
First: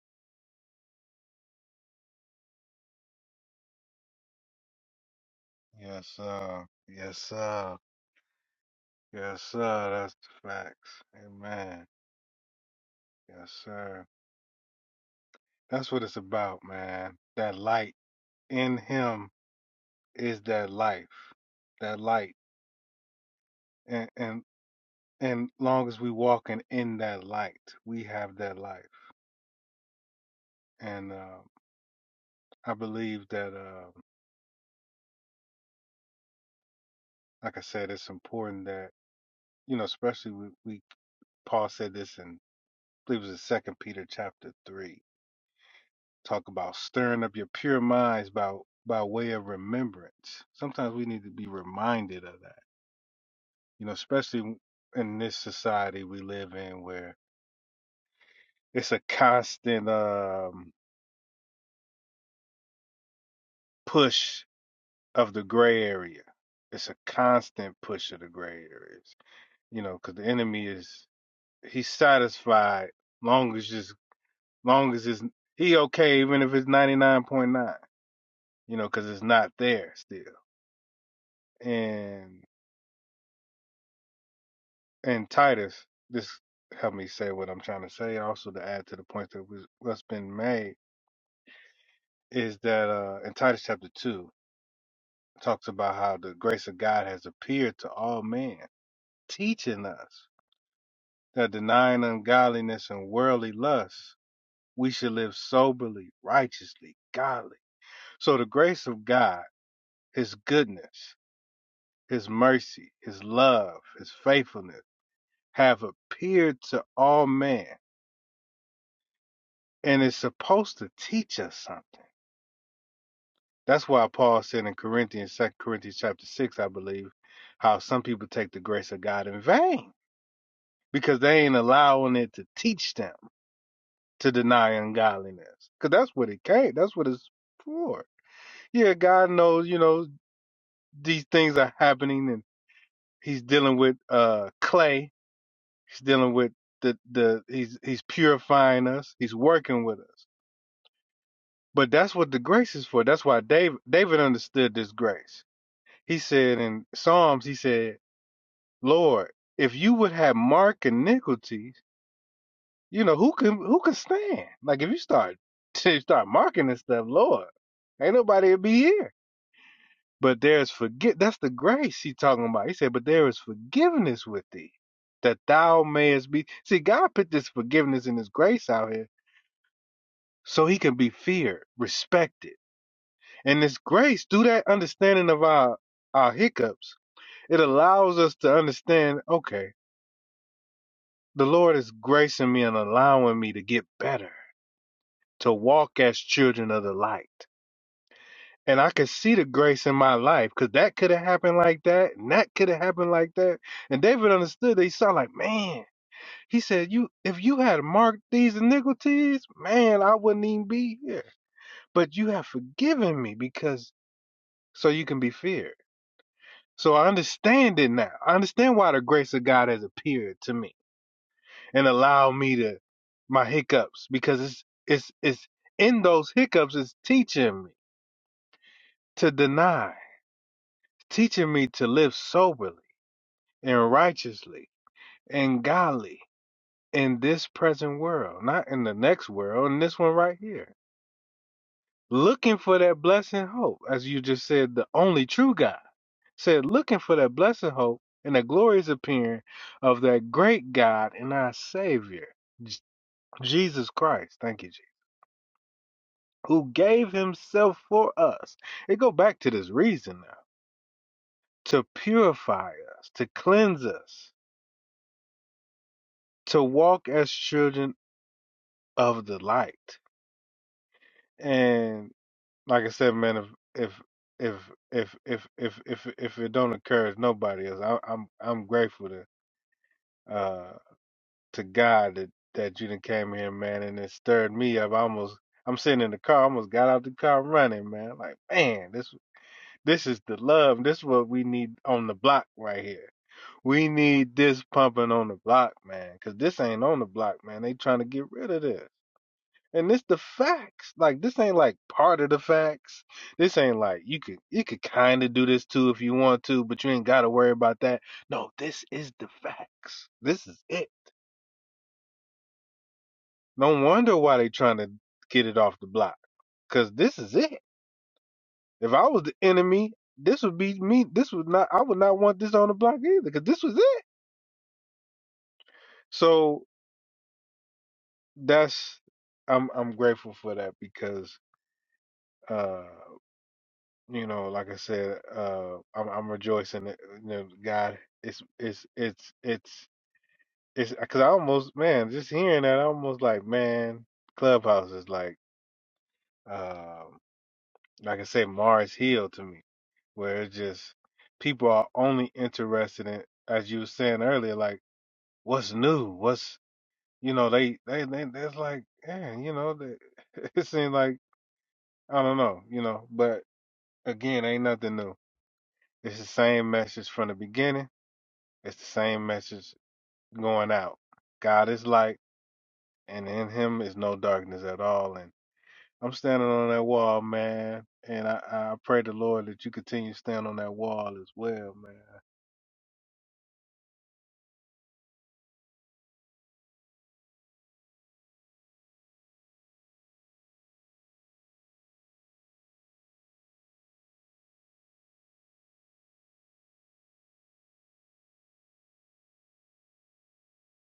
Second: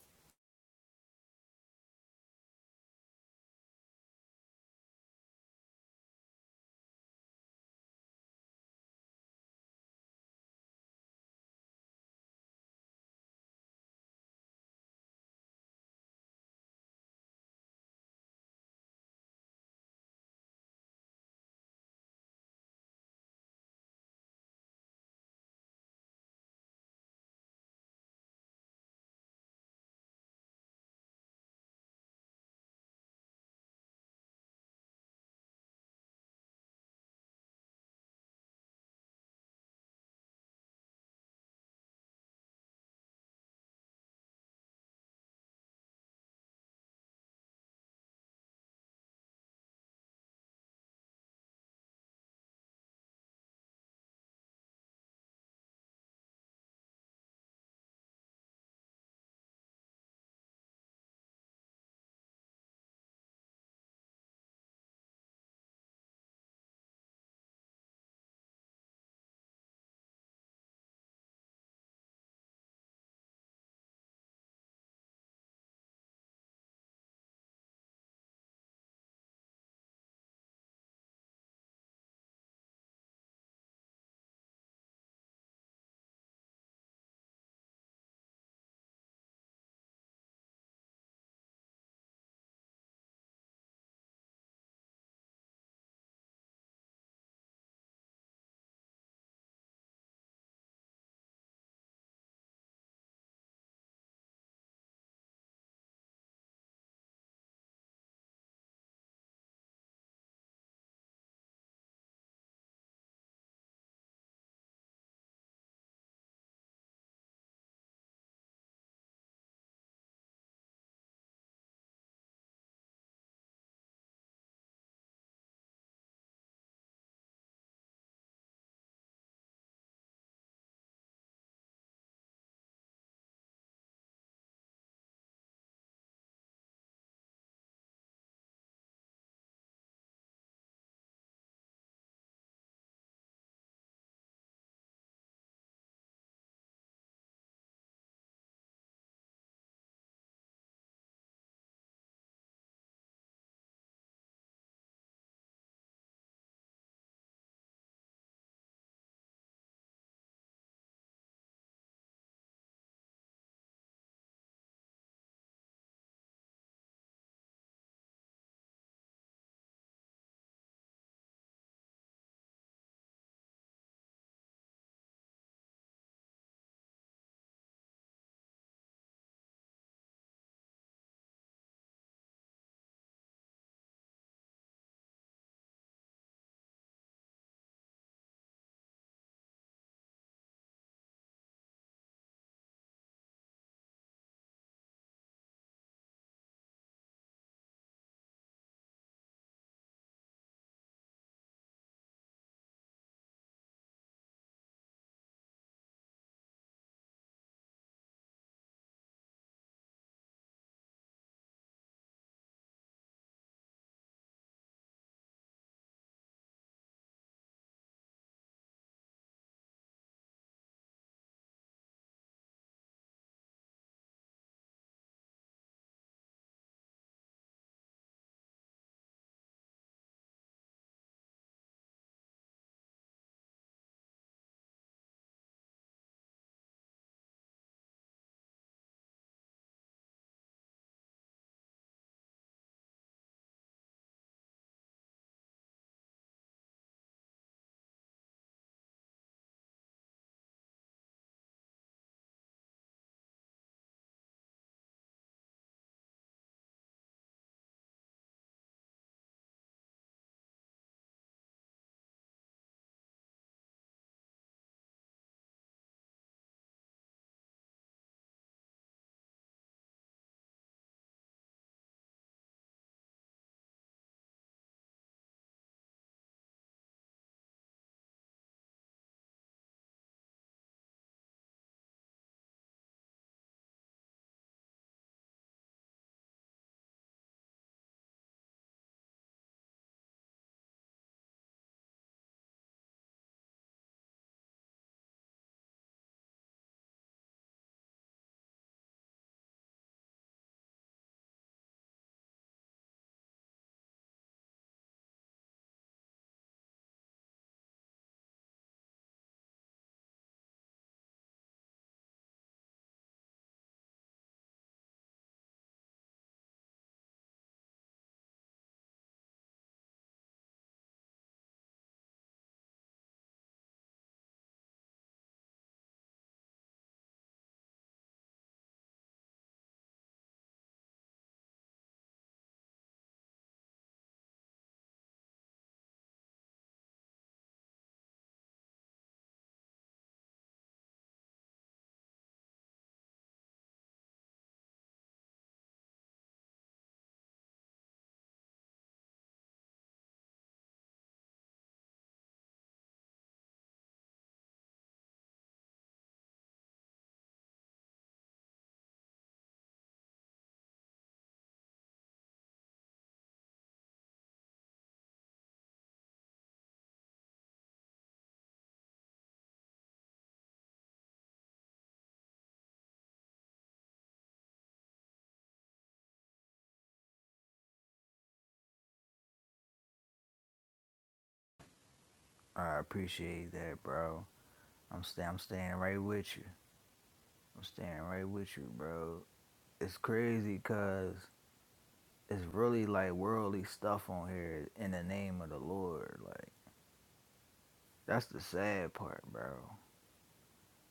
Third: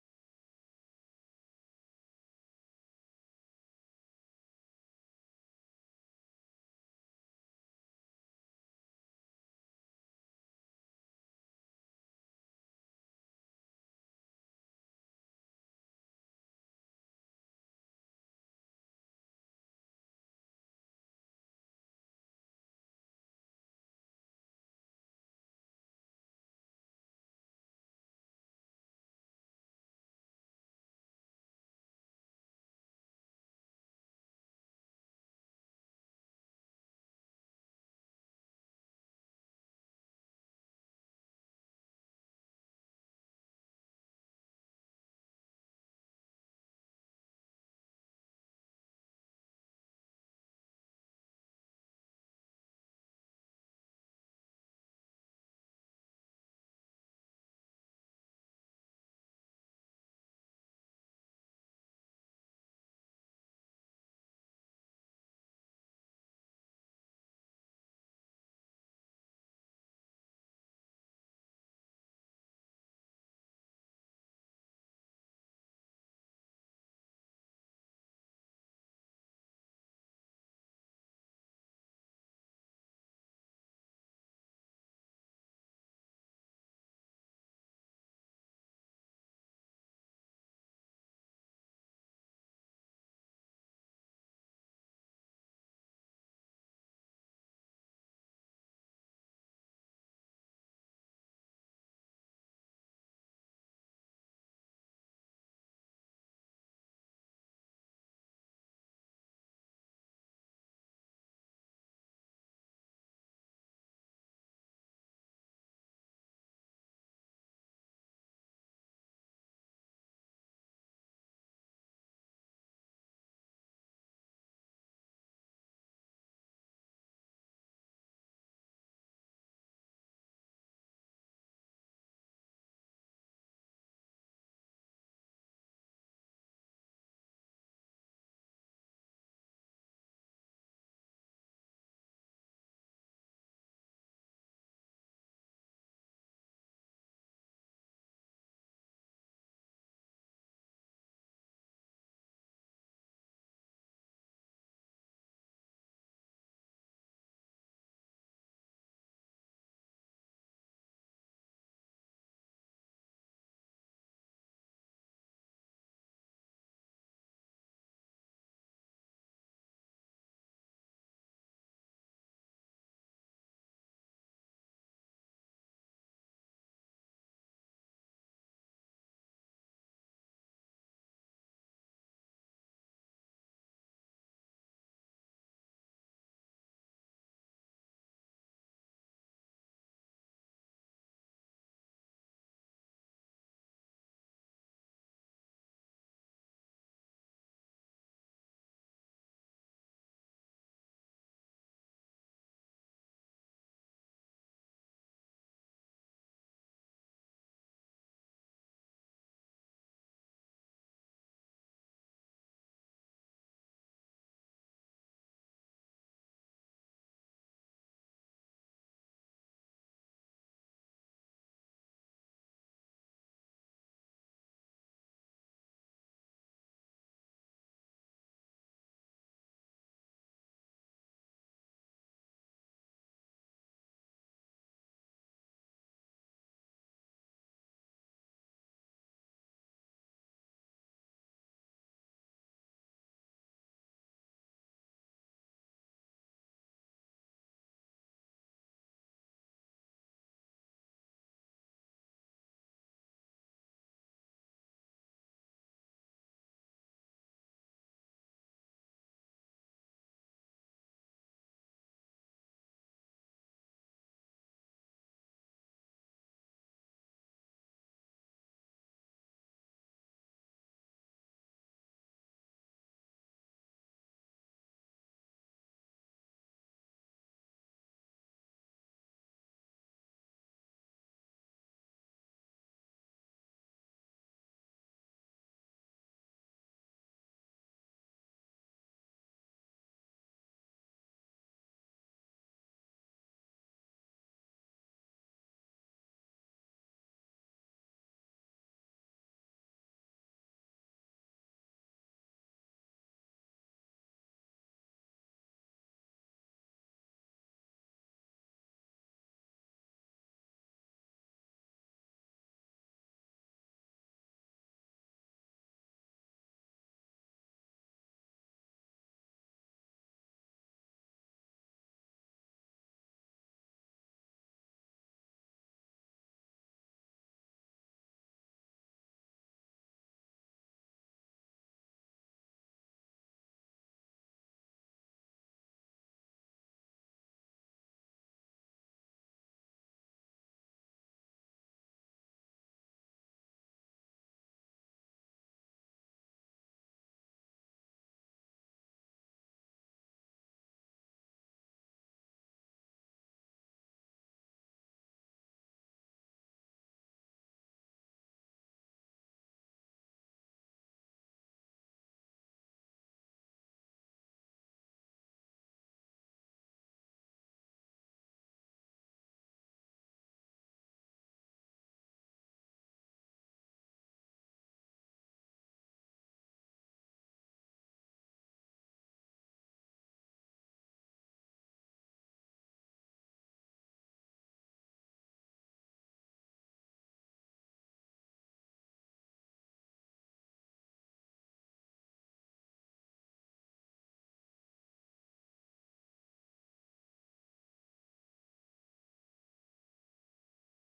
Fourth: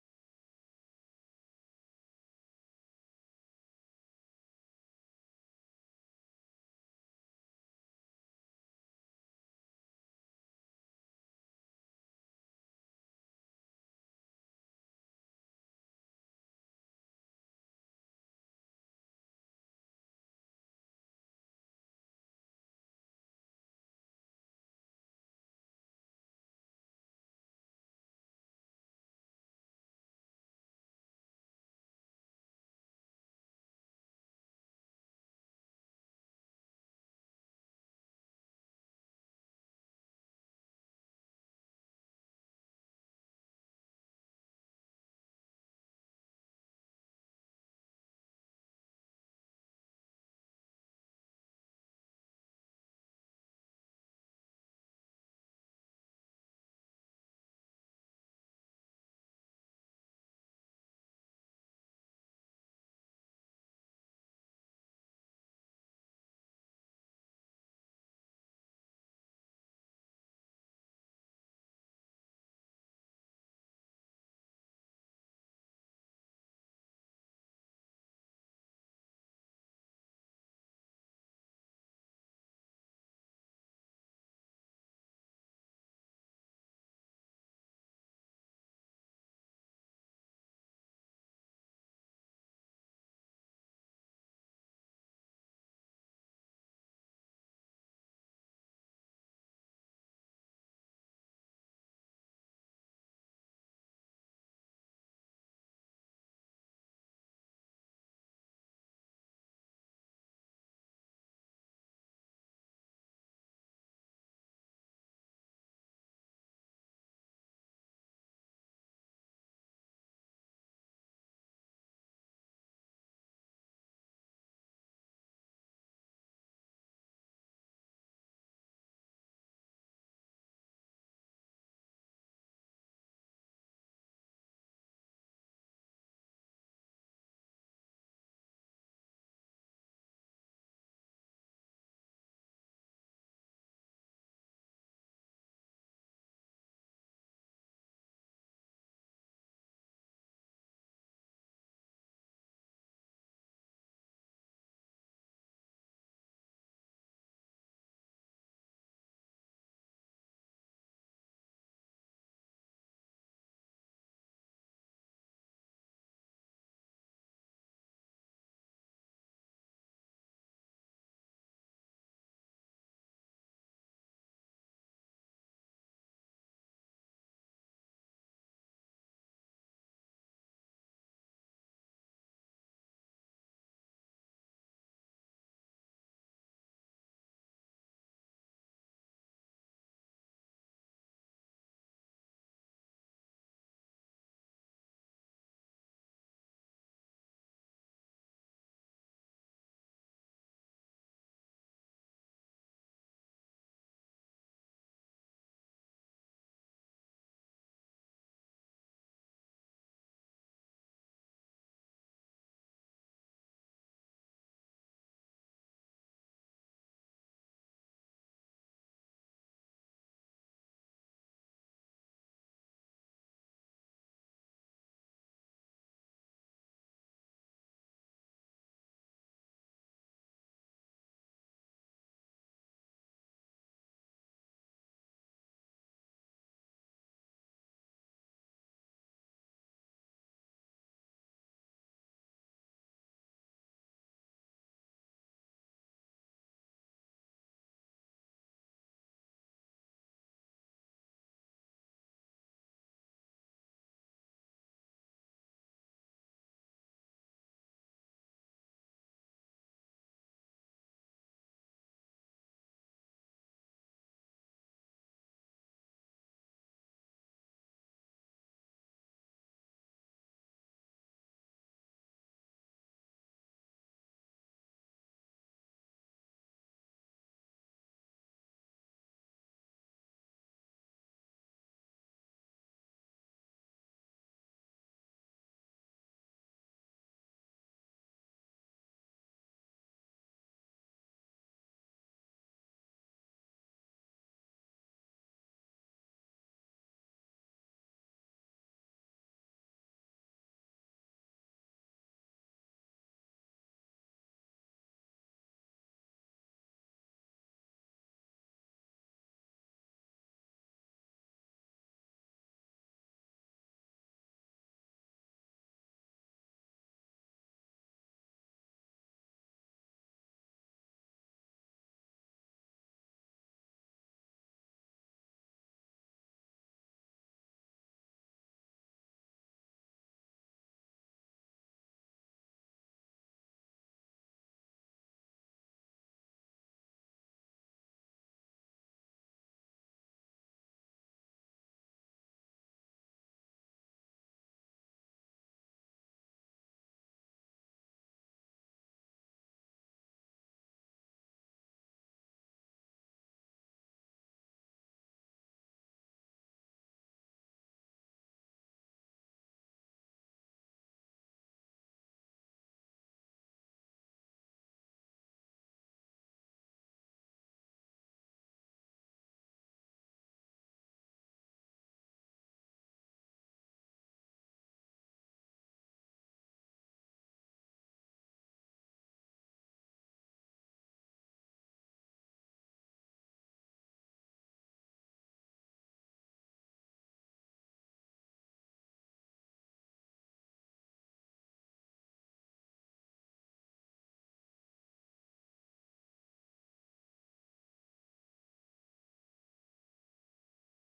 Speaker 4: I appreciate that, bro. I'm sta- I'm staying right with you. I'm staying right with you, bro. It's crazy cause it's really like worldly stuff on here in the name of the Lord. Like that's the sad part, bro. You know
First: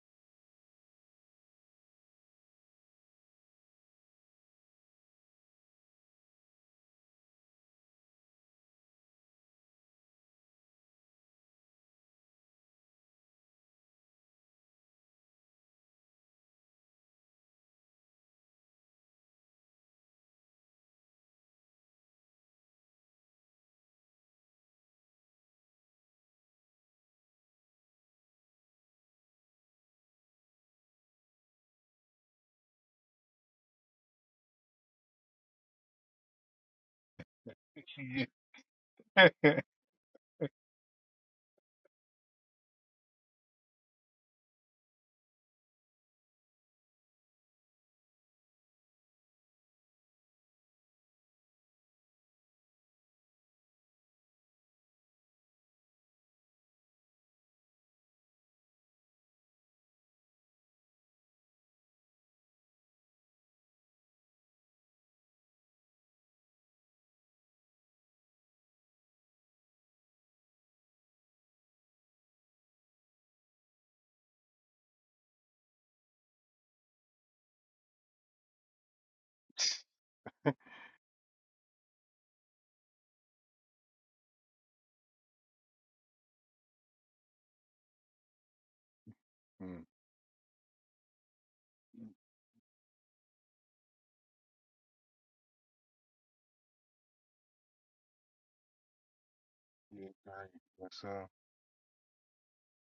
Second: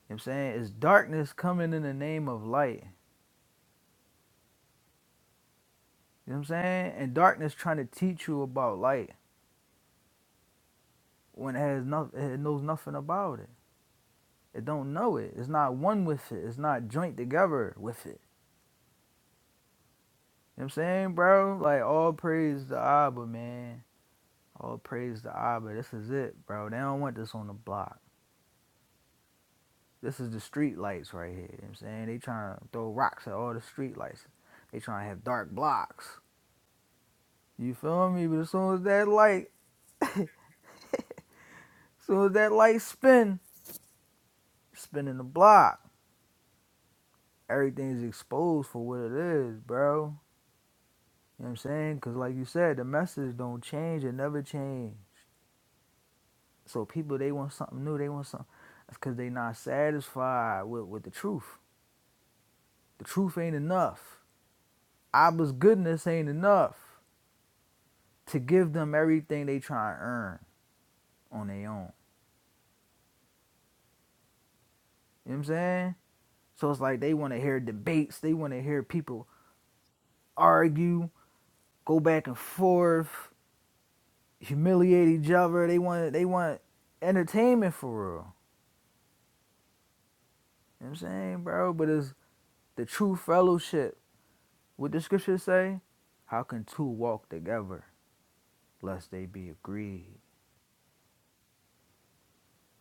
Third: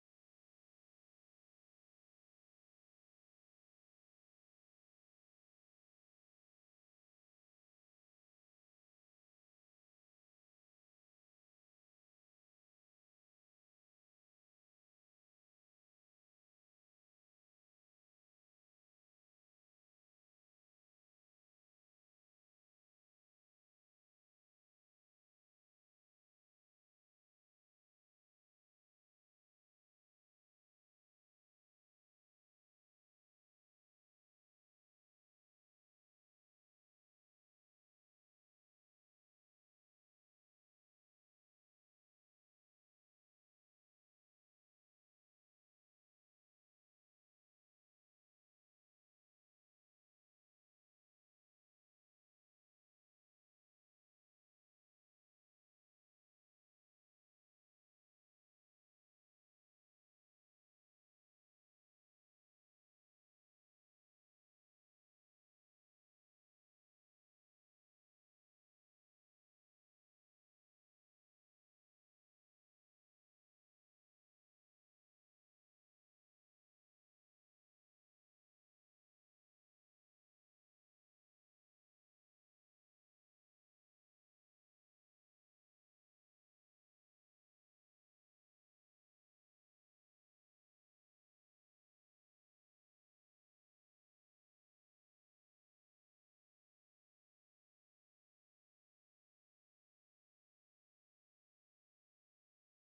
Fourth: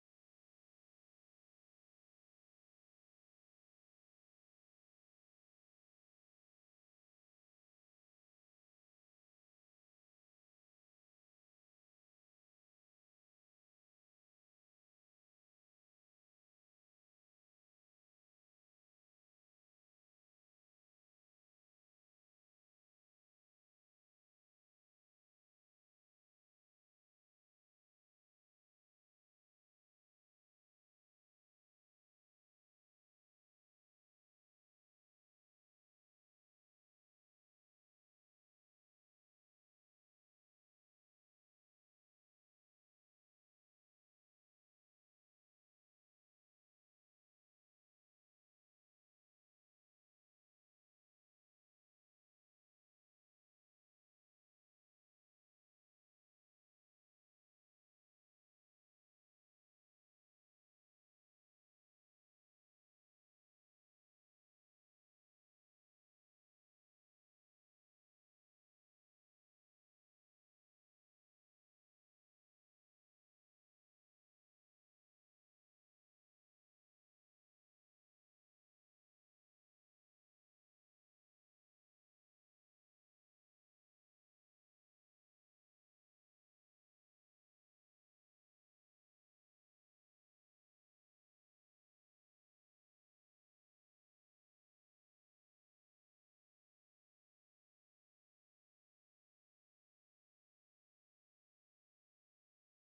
Speaker 4: what I'm saying? It's darkness coming in the name of light. You know what I'm saying? And darkness trying to teach you about light when it has nothing it knows nothing about it. It don't know it. It's not one with it. It's not joint together with it. You know what I'm saying, bro? Like all praise the Abba, man. All praise the Abba. This is it, bro. They don't want this on the block. This is the street lights right here. You know what I'm saying? They trying to throw rocks at all the street lights. They trying to have dark blocks. You feel me? But as soon as that light, as soon as that light spin, spinning the block, everything's exposed for what it is, bro. You know what I'm saying? Because like you said, the message don't change. It never change. So people, they want something new. They want something. That's because they not satisfied with, with the truth. The truth ain't enough. Abba's goodness ain't enough to give them everything they try to earn. on their own. You know what I'm saying? So it's like they want to hear debates, they want to hear people argue, go back and forth, humiliate each other. They want they want entertainment for real. You know what I'm saying, bro? But it's the true fellowship. What the scriptures say? How can two walk together lest they be agreed?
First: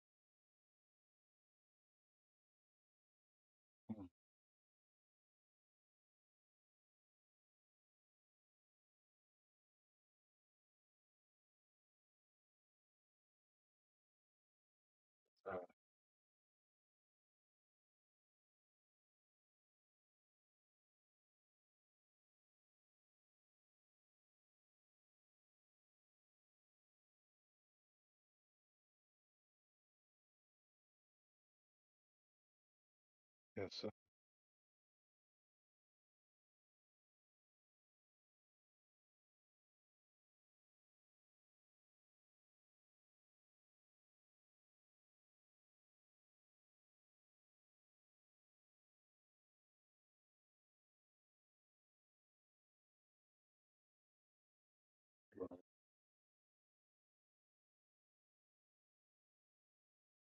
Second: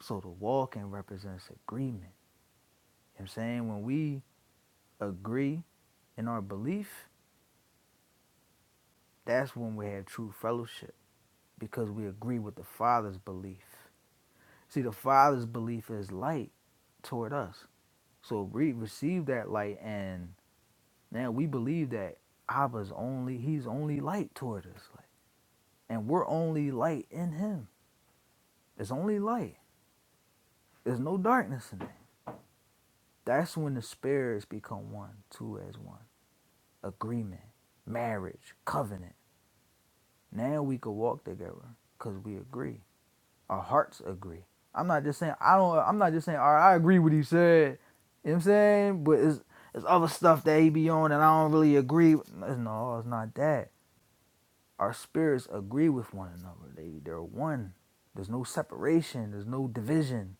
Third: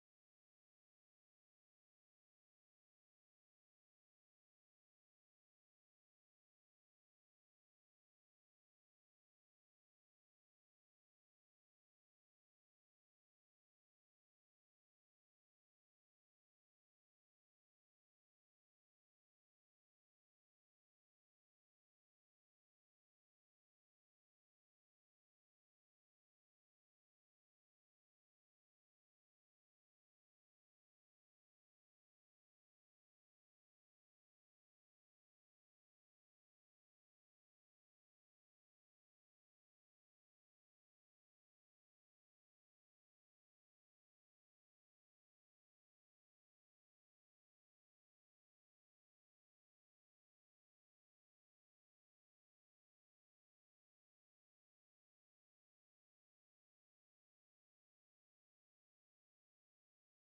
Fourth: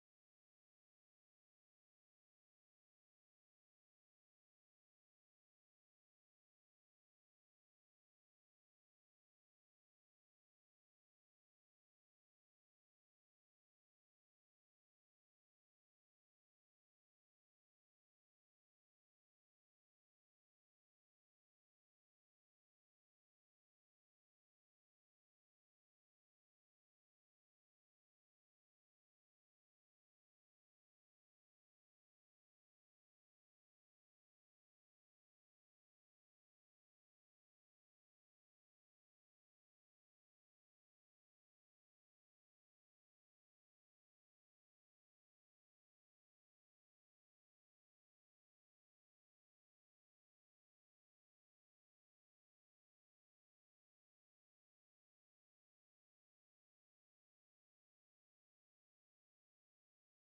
Speaker 4: So the walking represents agreement. You know what I'm saying? When we agree in our belief, that's when we have true fellowship because we agree with the Father's belief. See, the Father's belief is light toward us. So we receive that light, and now we believe that Abba's only, he's only light toward us. Like, and we're only light in him. It's only light, there's no darkness in it. That's when the spirits become one, two as one. Agreement, marriage, covenant. Now we can walk together because we agree. Our hearts agree. I'm not just saying I don't. I'm not just saying all right. I agree with what he said. You know what I'm saying, but it's it's other stuff that he be on, and I don't really agree. with- No, it's not that. Our spirits agree with one another. They they're one. There's no separation. There's no division.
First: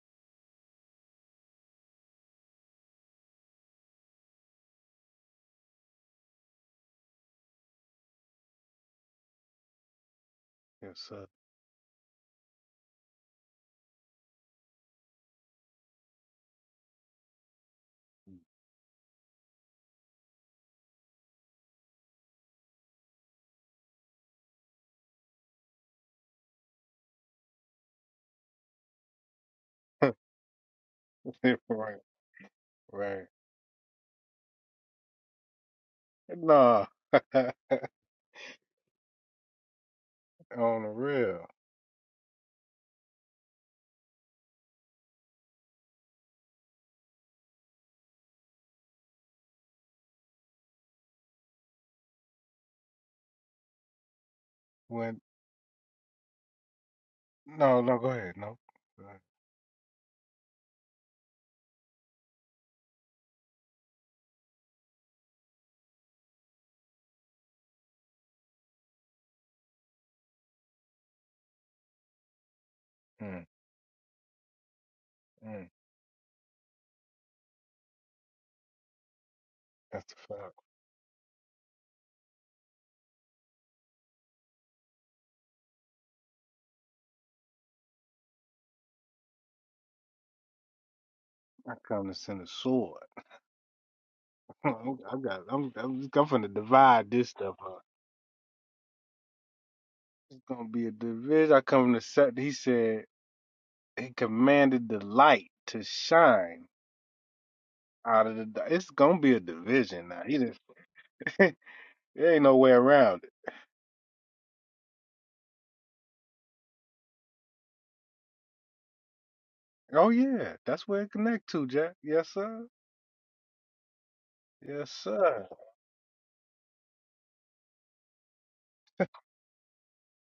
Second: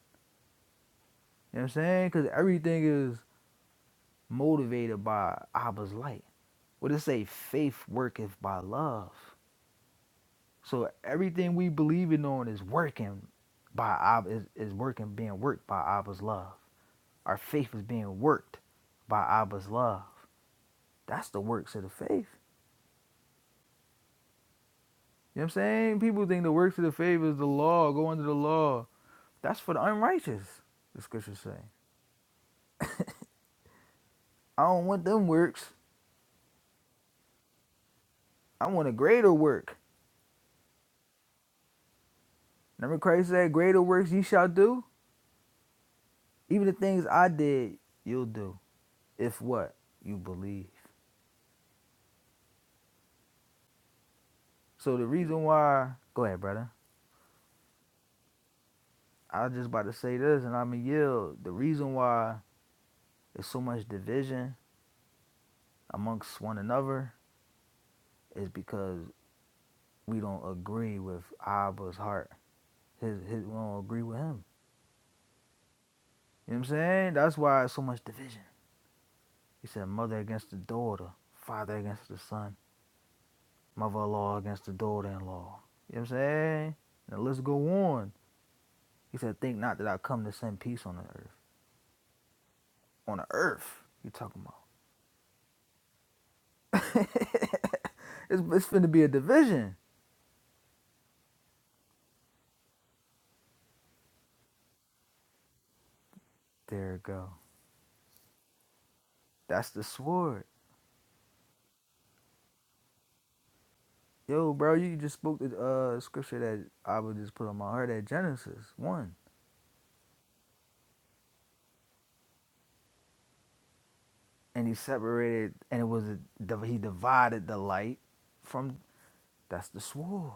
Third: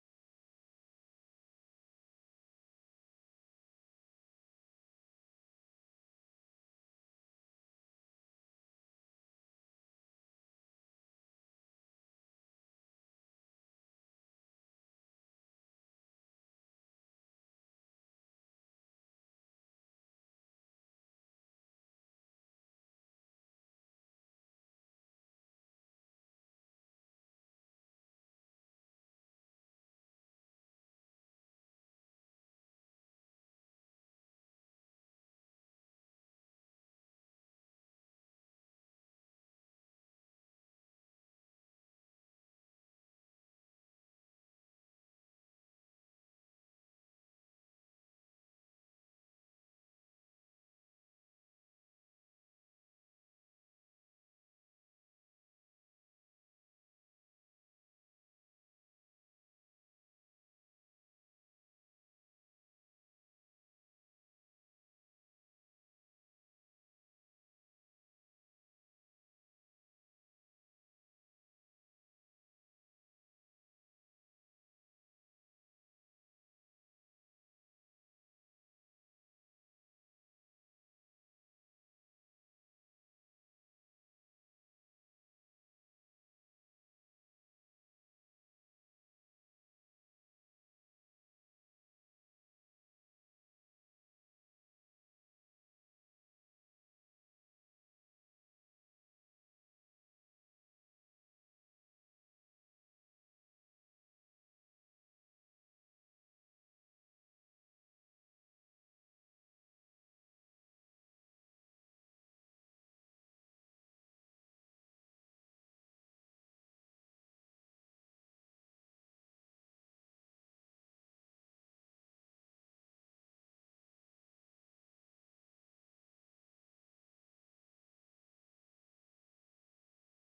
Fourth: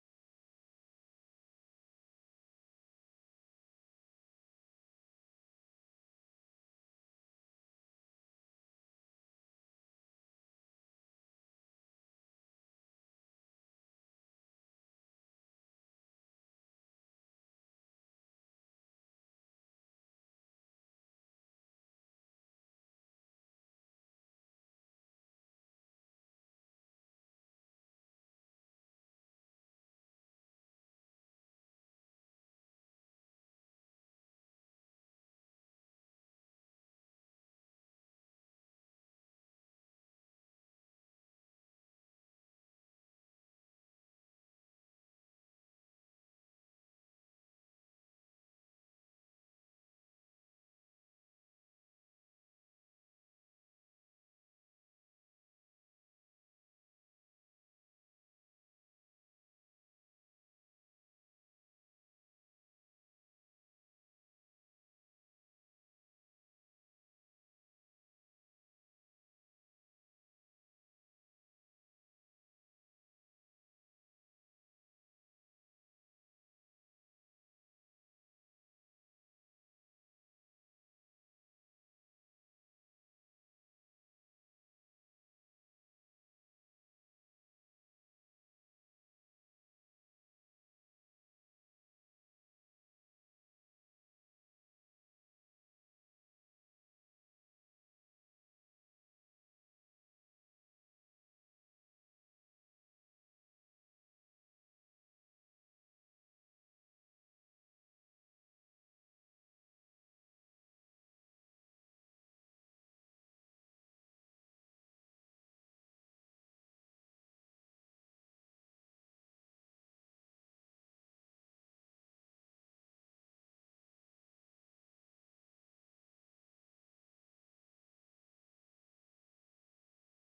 Speaker 4: You know what I'm saying? Because everything is motivated by Abba's light. What it say? Faith worketh by love. So everything we believe in on is working by Abba is, is working being worked by Abba's love. Our faith is being worked by Abba's love. That's the works of the faith. You know what I'm saying? People think the works of the faith is the law, go under the law. That's for the unrighteous, the scriptures say. I don't want them works. I want a greater work. Remember Christ said, Greater works ye shall do? Even the things I did, you'll do. If what? You believe. So the reason why go ahead, brother. I was just about to say this and I'ma yield. The reason why there's so much division amongst one another is because we don't agree with Abba's heart. His, his, we don't agree with him. You know what I'm saying? That's why it's so much division. He said, mother against the daughter, father against the son, mother-in-law against the daughter-in-law. You know what I'm saying? Now let's go on. He said, think not that I come to send peace on the earth. On the earth, you talking about? (laughs) it's, it's finna be a division. There it go. That's the sword. Yo, bro, you just spoke the uh, scripture that I would just put on my heart at Genesis 1. and he separated, and it was a, he divided the light from. That's the sword.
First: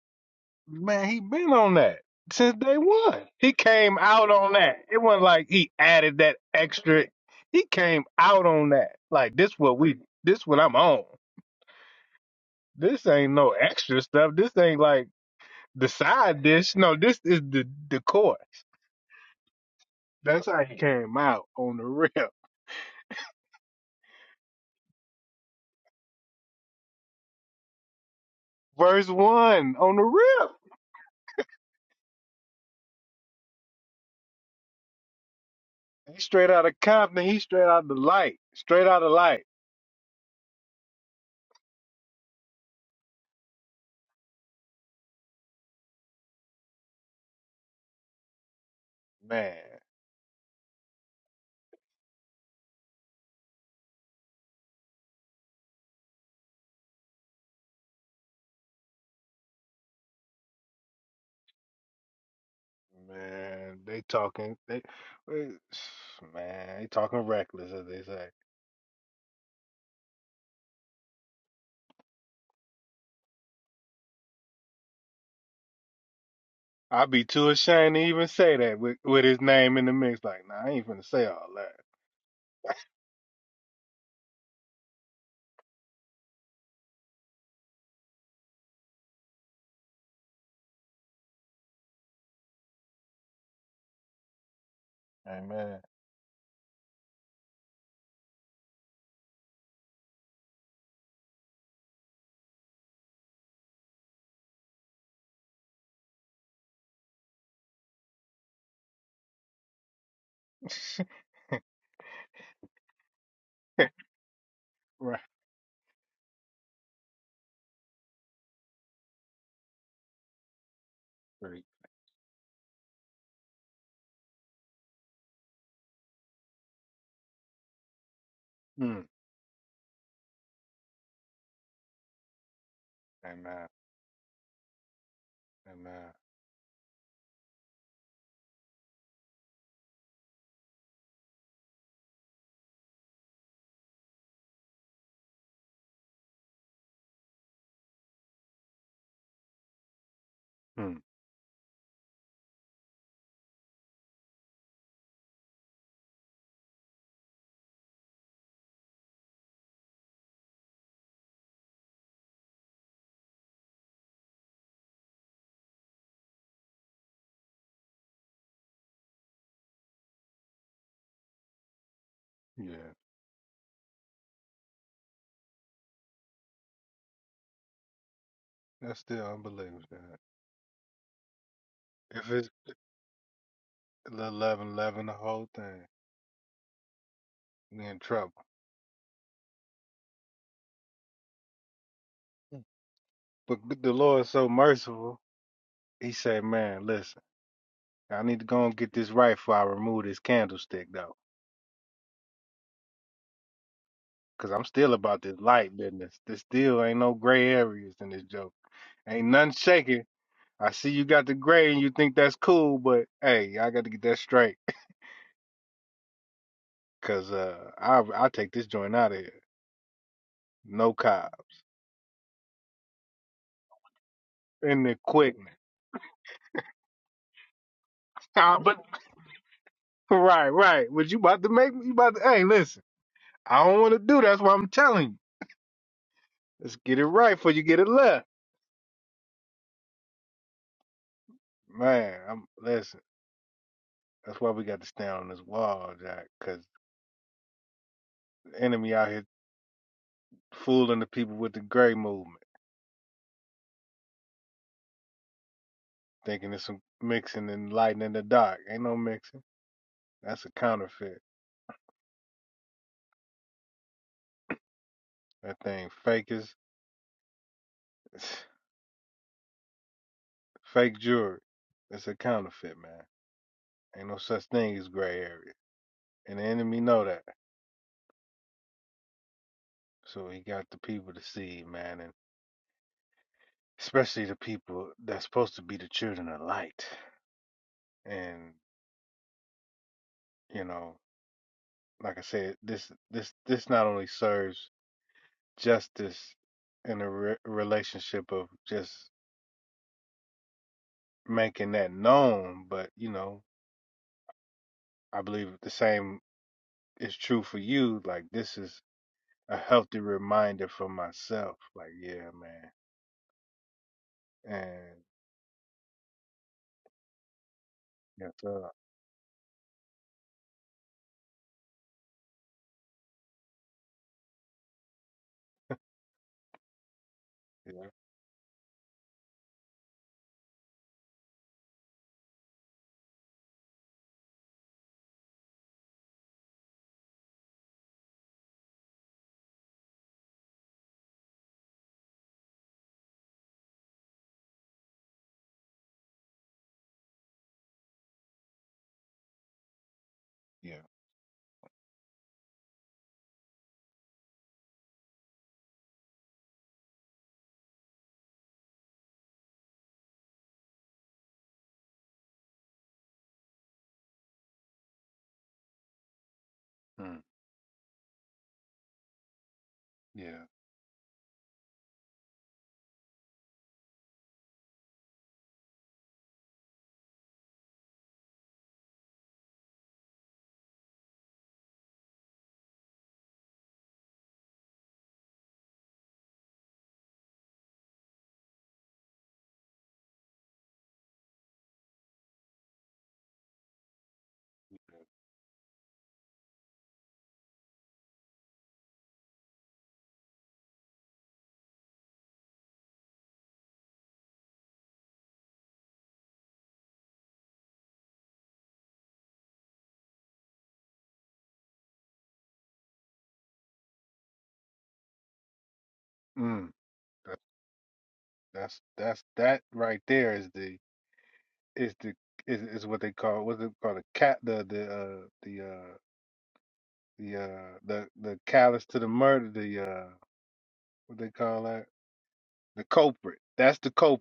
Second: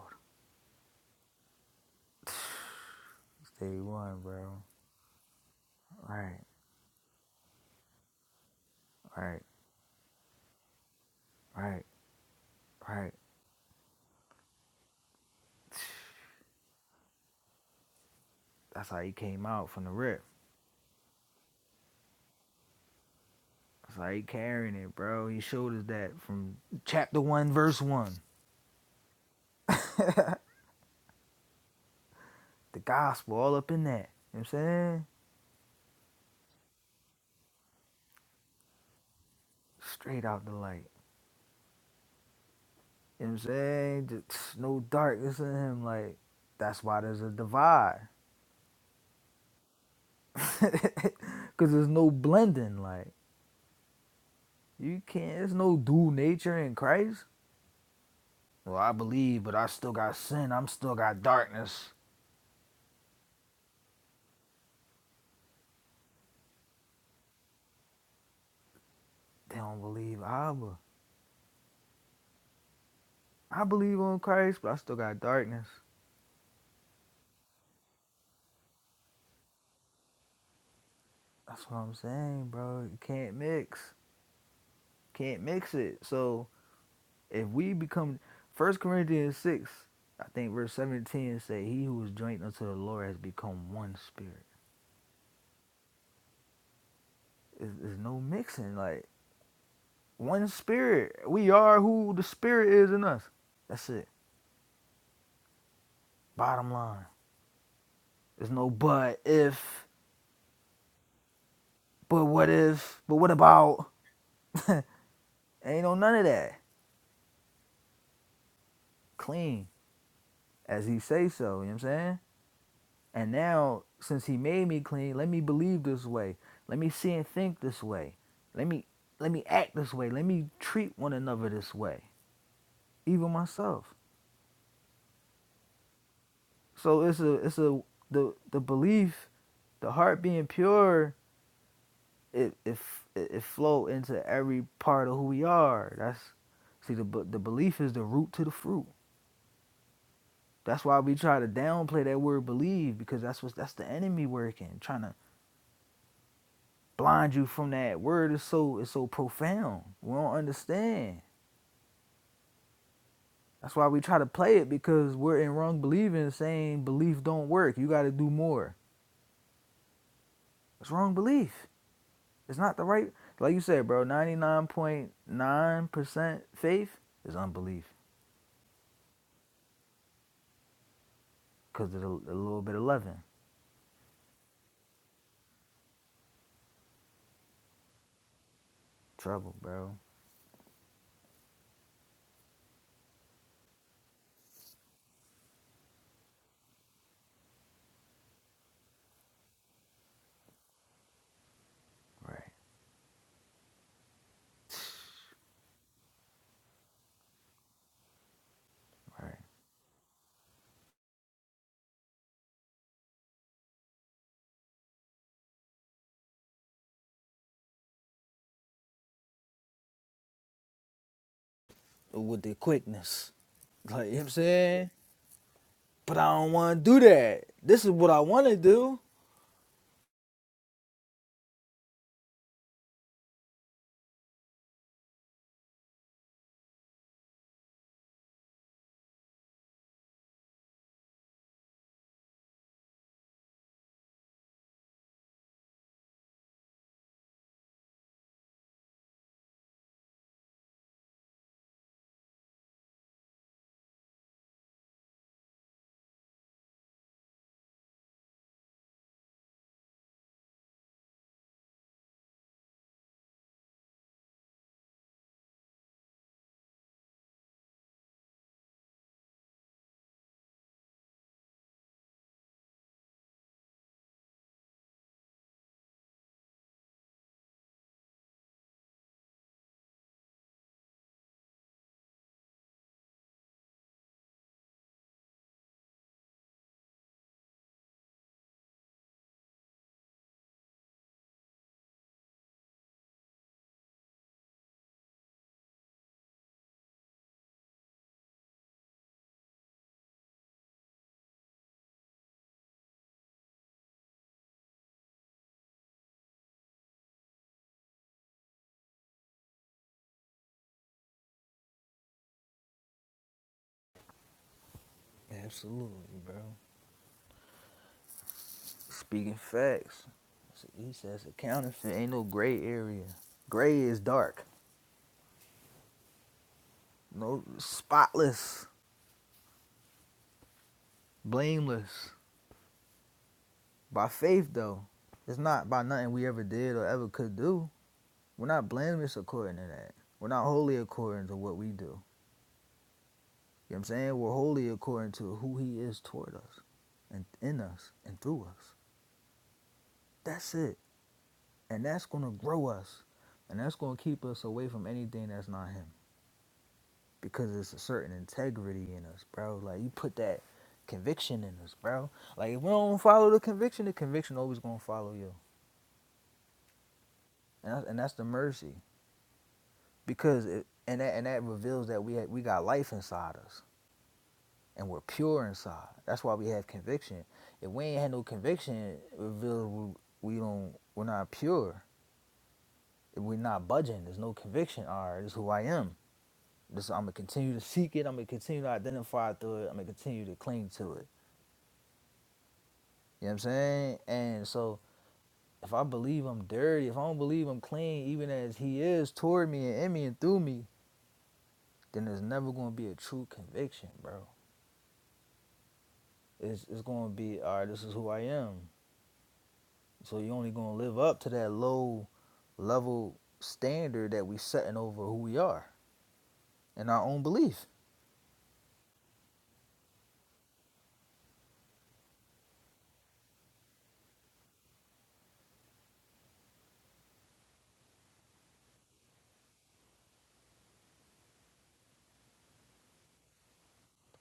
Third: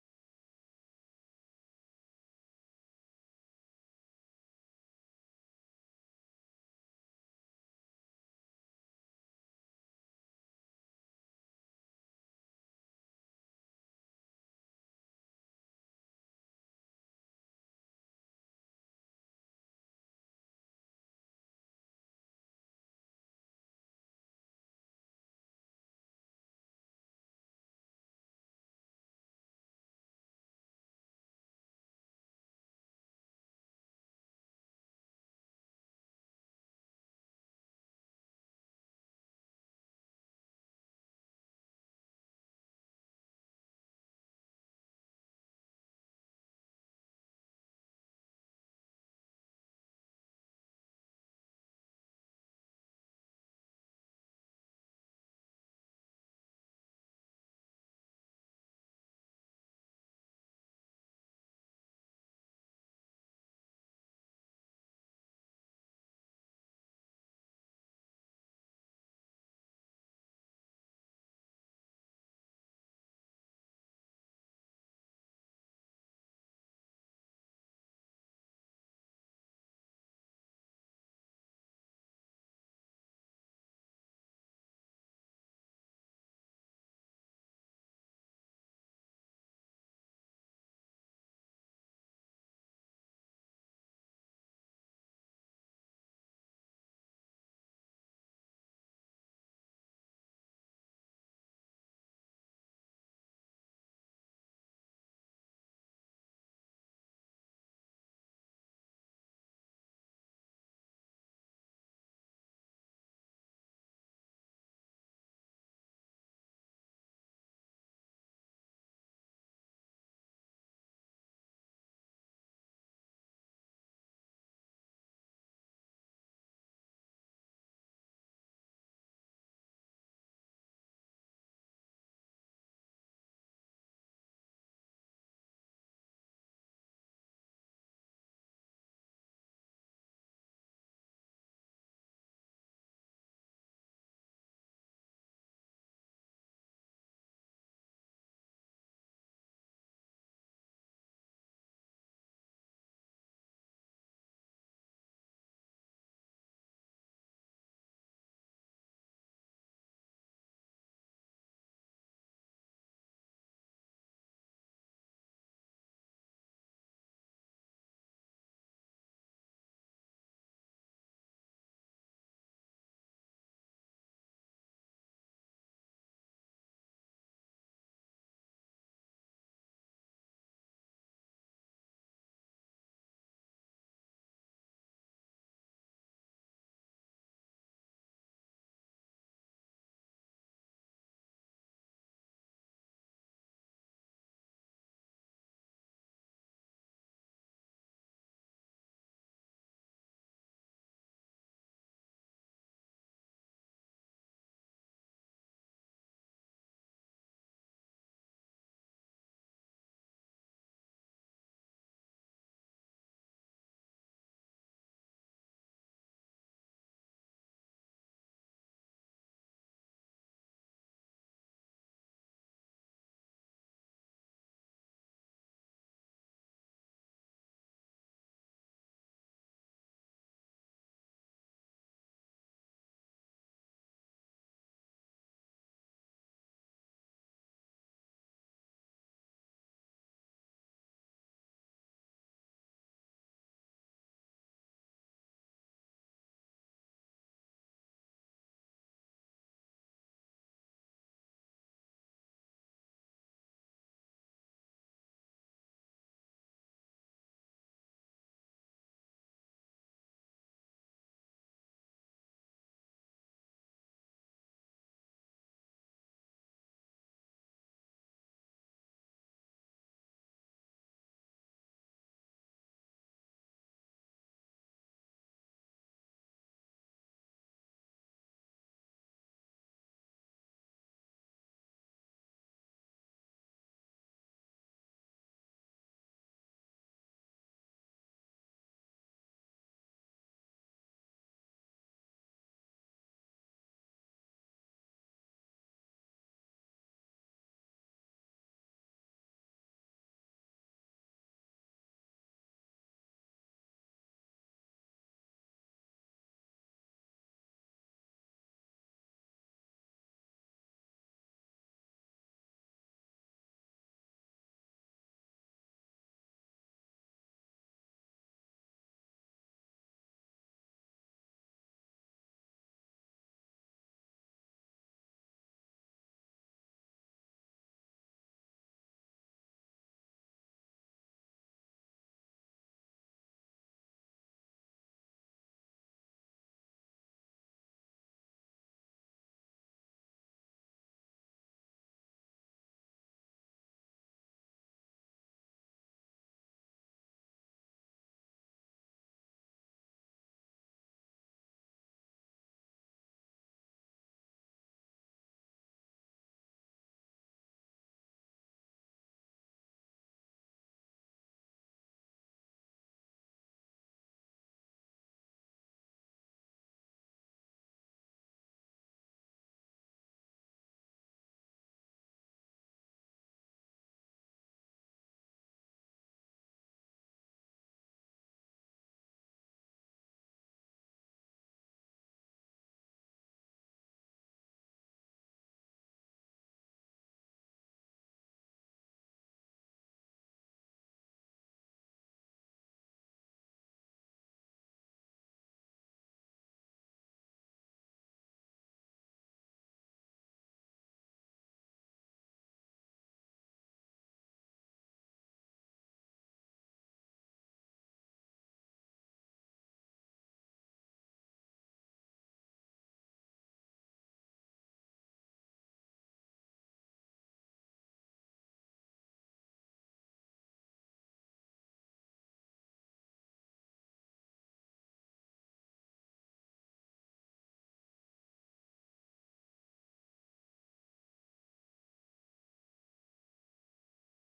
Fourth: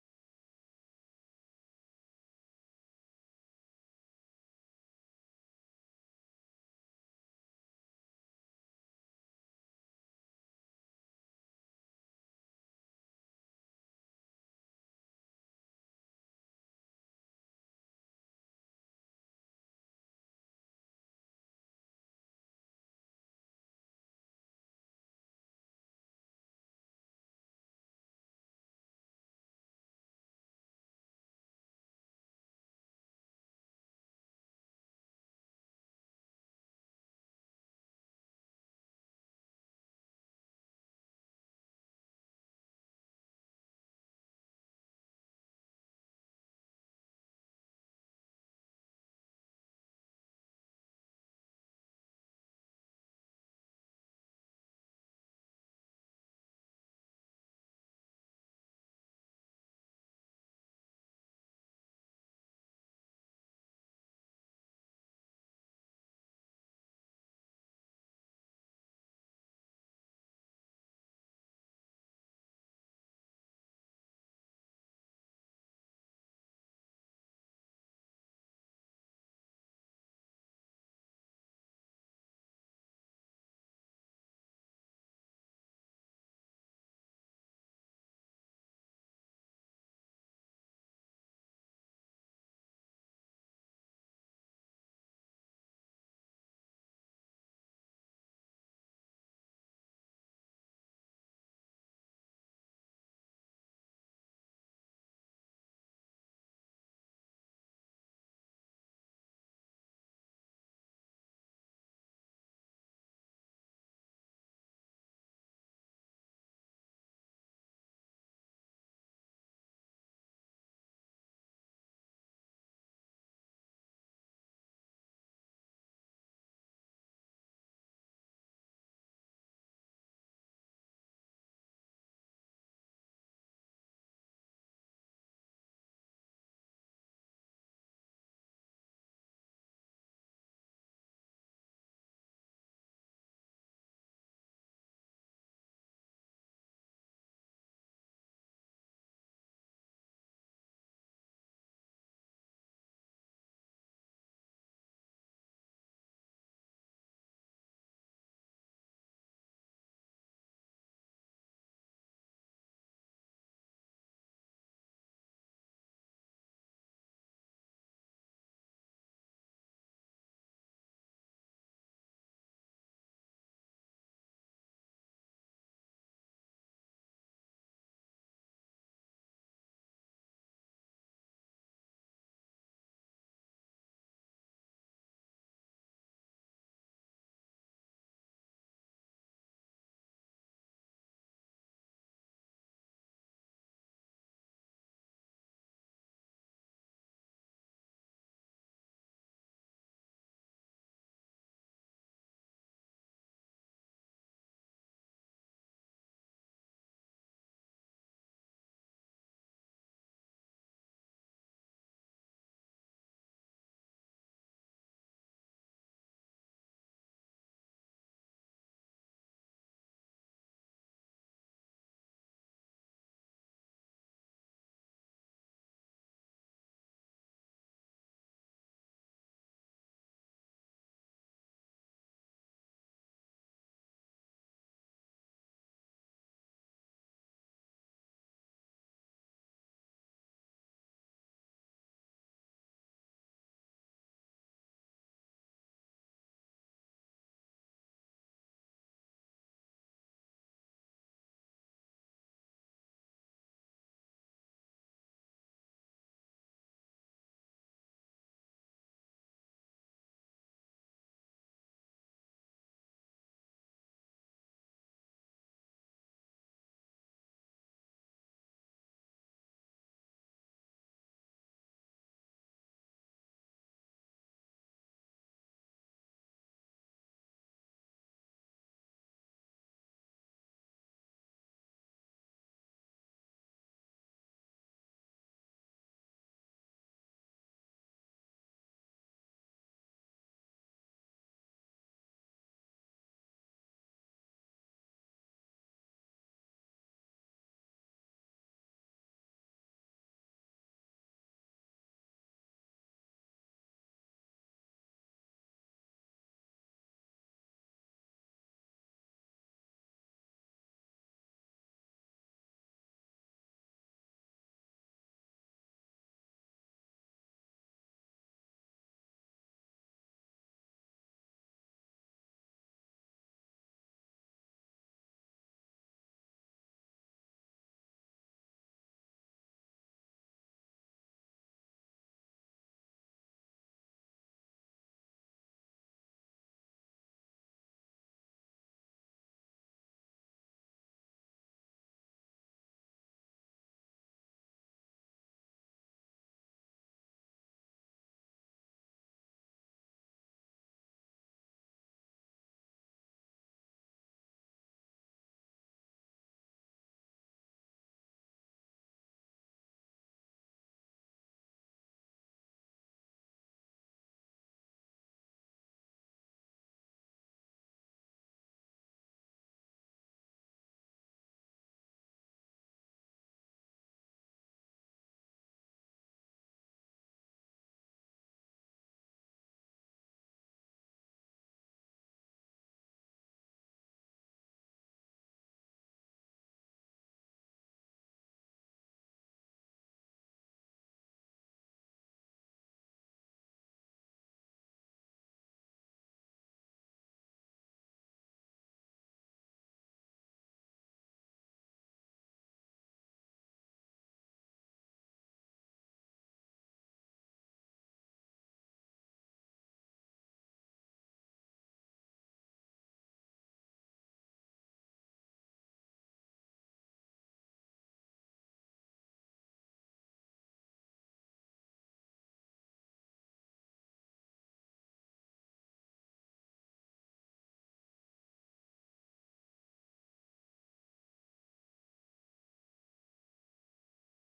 Speaker 4: Day one, bro. Right, right, right, right. That's how he came out from the rip. That's how he carrying it, bro. He showed us that from chapter one, verse one. The gospel, all up in that. You know what I'm saying? Straight out the light. You know what I'm saying? Just no darkness in him. Like, that's why there's a divide. (laughs) Because there's no blending. Like, You can't. There's no dual nature in Christ. Well, I believe, but I still got sin. I'm still got darkness. They don't believe Abba. I believe on Christ, but I still got darkness. That's what I'm saying, bro. You can't mix. Can't mix it. So if we become First Corinthians six, I think verse seventeen say, "He who is joined unto the Lord has become one spirit." There's there's no mixing. Like one spirit. We are who the spirit is in us. That's it. Bottom line. There's no but if, but what if, but what about? (laughs) Ain't no none of that. Clean, as he say so, you know what I'm saying? And now, since he made me clean, let me believe this way. Let me see and think this way. Let me let me act this way. Let me treat one another this way. Even myself. So it's a it's a the the belief, the heart being pure, it it it, flow into every part of who we are. That's see the the belief is the root to the fruit. That's why we try to downplay that word believe because that's what that's the enemy working, trying to blind you from that word is so it's so profound. We don't understand. That's why we try to play it because we're in wrong believing saying belief don't work. You gotta do more. It's wrong belief. It's not the right like you said, bro, ninety nine point nine percent faith is unbelief. Cause of the, the little bit of loving. Trouble, bro. Right, right. With the quickness. Like you know what I'm saying? But I don't want to do that. This is what I want to do. Absolutely, bro. Speaking facts. He says a counterfeit ain't no gray area. Gray is dark. No spotless, blameless. By faith though. It's not by nothing we ever did or ever could do. We're not blameless according to that. We're not holy according to what we do. You know what I'm saying? We're holy according to who he is toward us and in us and through us. That's it. And that's going to grow us. And that's going to keep us away from anything that's not Him. Because it's a certain integrity in us, bro. Like, you put that conviction in us, bro. Like, if we don't follow the conviction, the conviction always going to follow you. And that's, and that's the mercy. Because it, and that and that reveals that we had, we got life inside us and we're pure inside. That's why we have conviction. If we ain't had no conviction, it reveals we, we don't we're not pure. If we're not budging. There's no conviction. All right, this is who I am. This I'm gonna continue to seek it. I'm gonna continue to identify through it. I'm gonna continue to cling to it. You know what I'm saying? And so if I believe I'm dirty, if I don't believe I'm clean, even as He is toward me and in me and through me, then there's never gonna be a true conviction, bro. It's it's gonna be all right. This is who I am. So you're only gonna live up to that low level standard that we setting over who we are and our own belief.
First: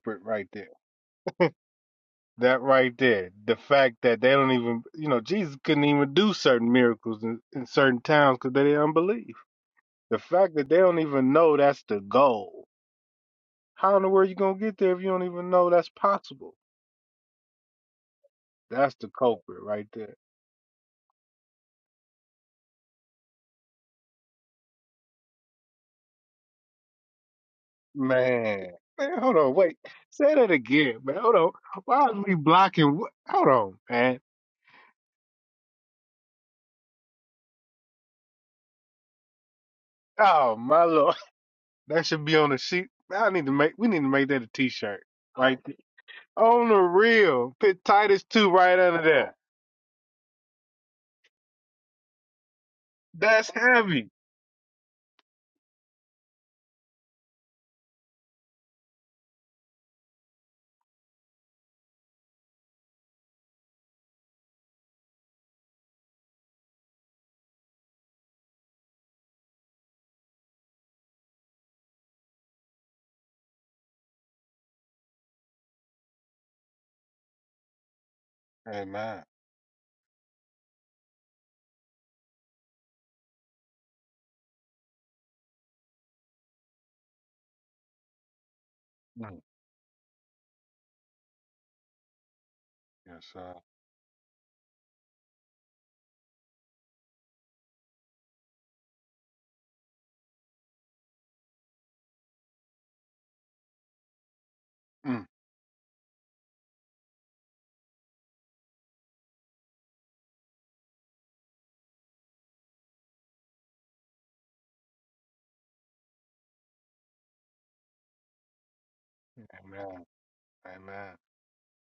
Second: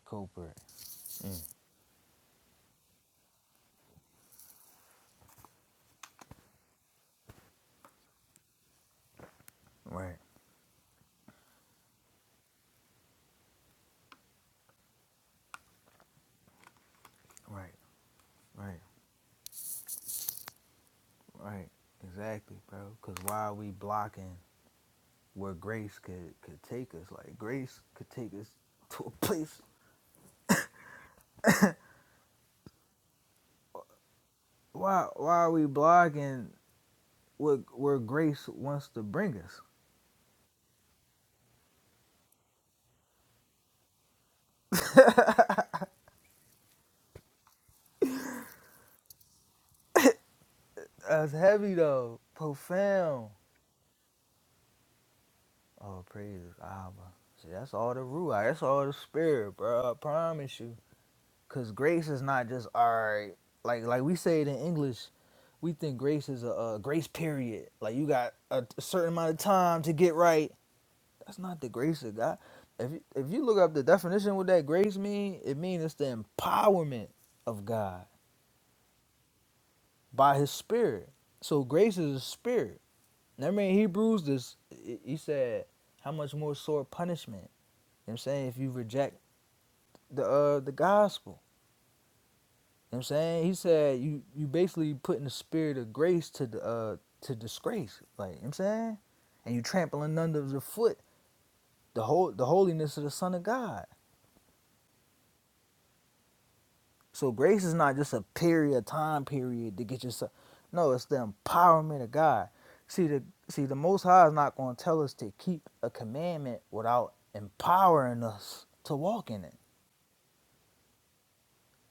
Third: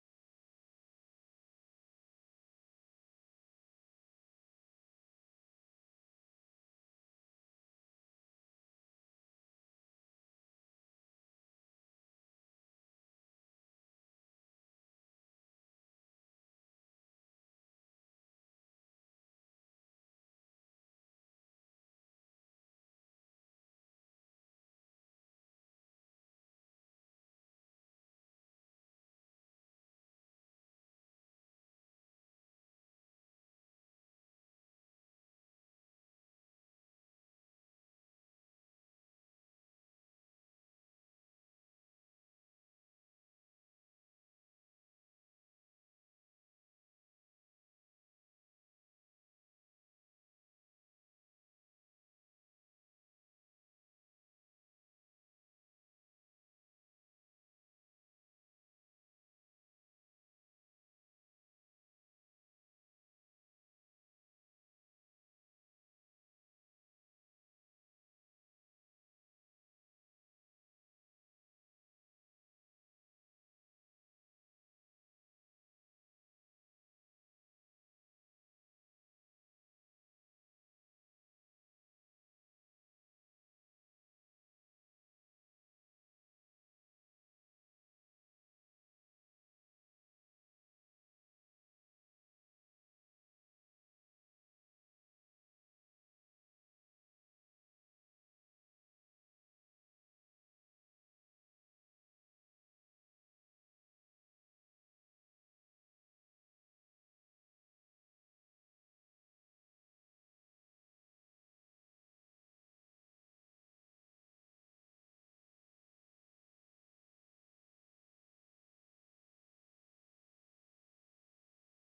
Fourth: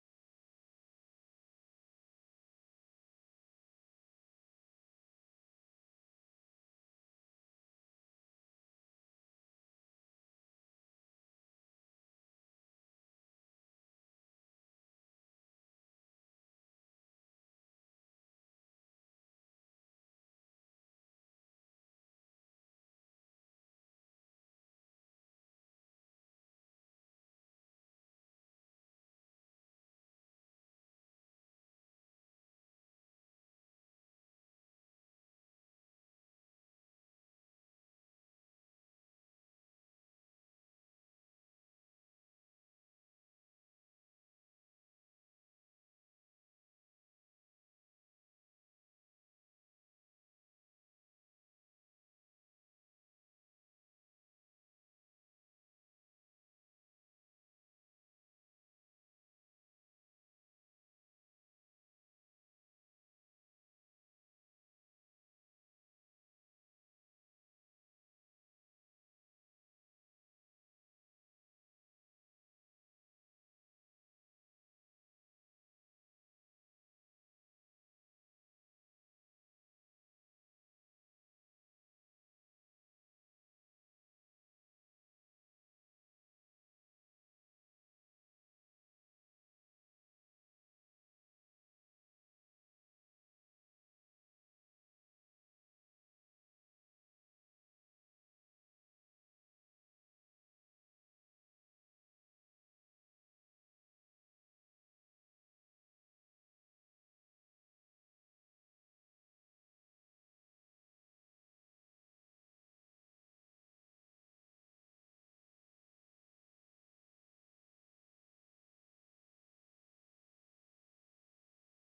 Speaker 4: Cooper. Mm. Right, right, right, right. Exactly, bro. Cause why are we blocking? where grace could could take us. Like grace could take us to a place. Why why are we blogging what where grace wants to bring us? That's heavy though, profound. Oh praise Abba. See, that's all the ruach. That's all the spirit, bro. I promise you. Cause grace is not just all right. Like like we say it in English. We think grace is a, a grace period. Like you got a, a certain amount of time to get right That's not the grace of God. If you, if you look up the definition of what that grace mean, it means it's the empowerment of God by His Spirit. So grace is a spirit. Remember in Hebrews, this he said, "How much more sore punishment?" You know what I'm saying if you reject the uh, the gospel. You know what I'm saying he said you you basically putting the spirit of grace to the uh, to disgrace. Like you know what I'm saying, and you trampling under the foot the whole the holiness of the Son of God. So grace is not just a period, time period to get yourself. No, it's the empowerment of God. See the see the Most High is not going to tell us to keep a commandment without empowering us to walk in it.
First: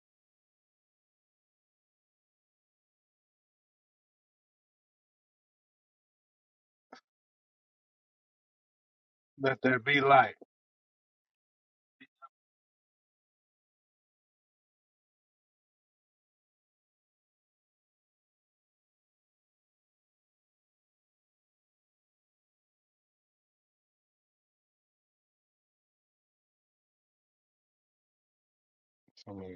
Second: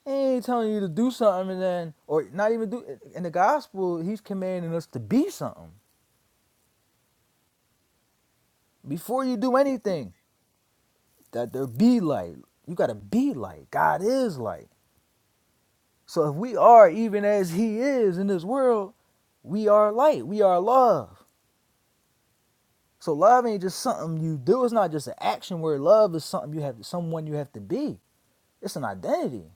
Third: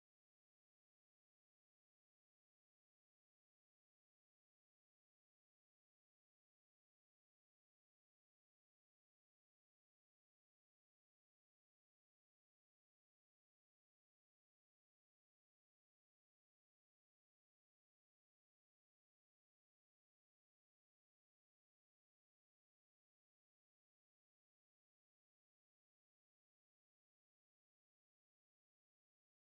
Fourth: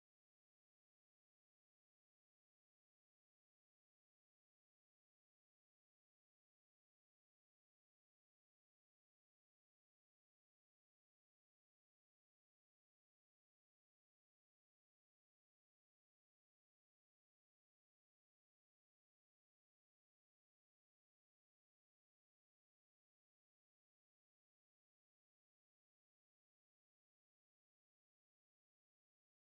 Speaker 4: He ain't telling you to do something and then, or not even do. In the gospel, he's commanding us to be something before you do anything. That there be light. You got to be light. God is light. So if we are even as He is in this world, we are light. We are love. So love ain't just something you do. It's not just an action where love is something you have someone you have to be. It's an identity.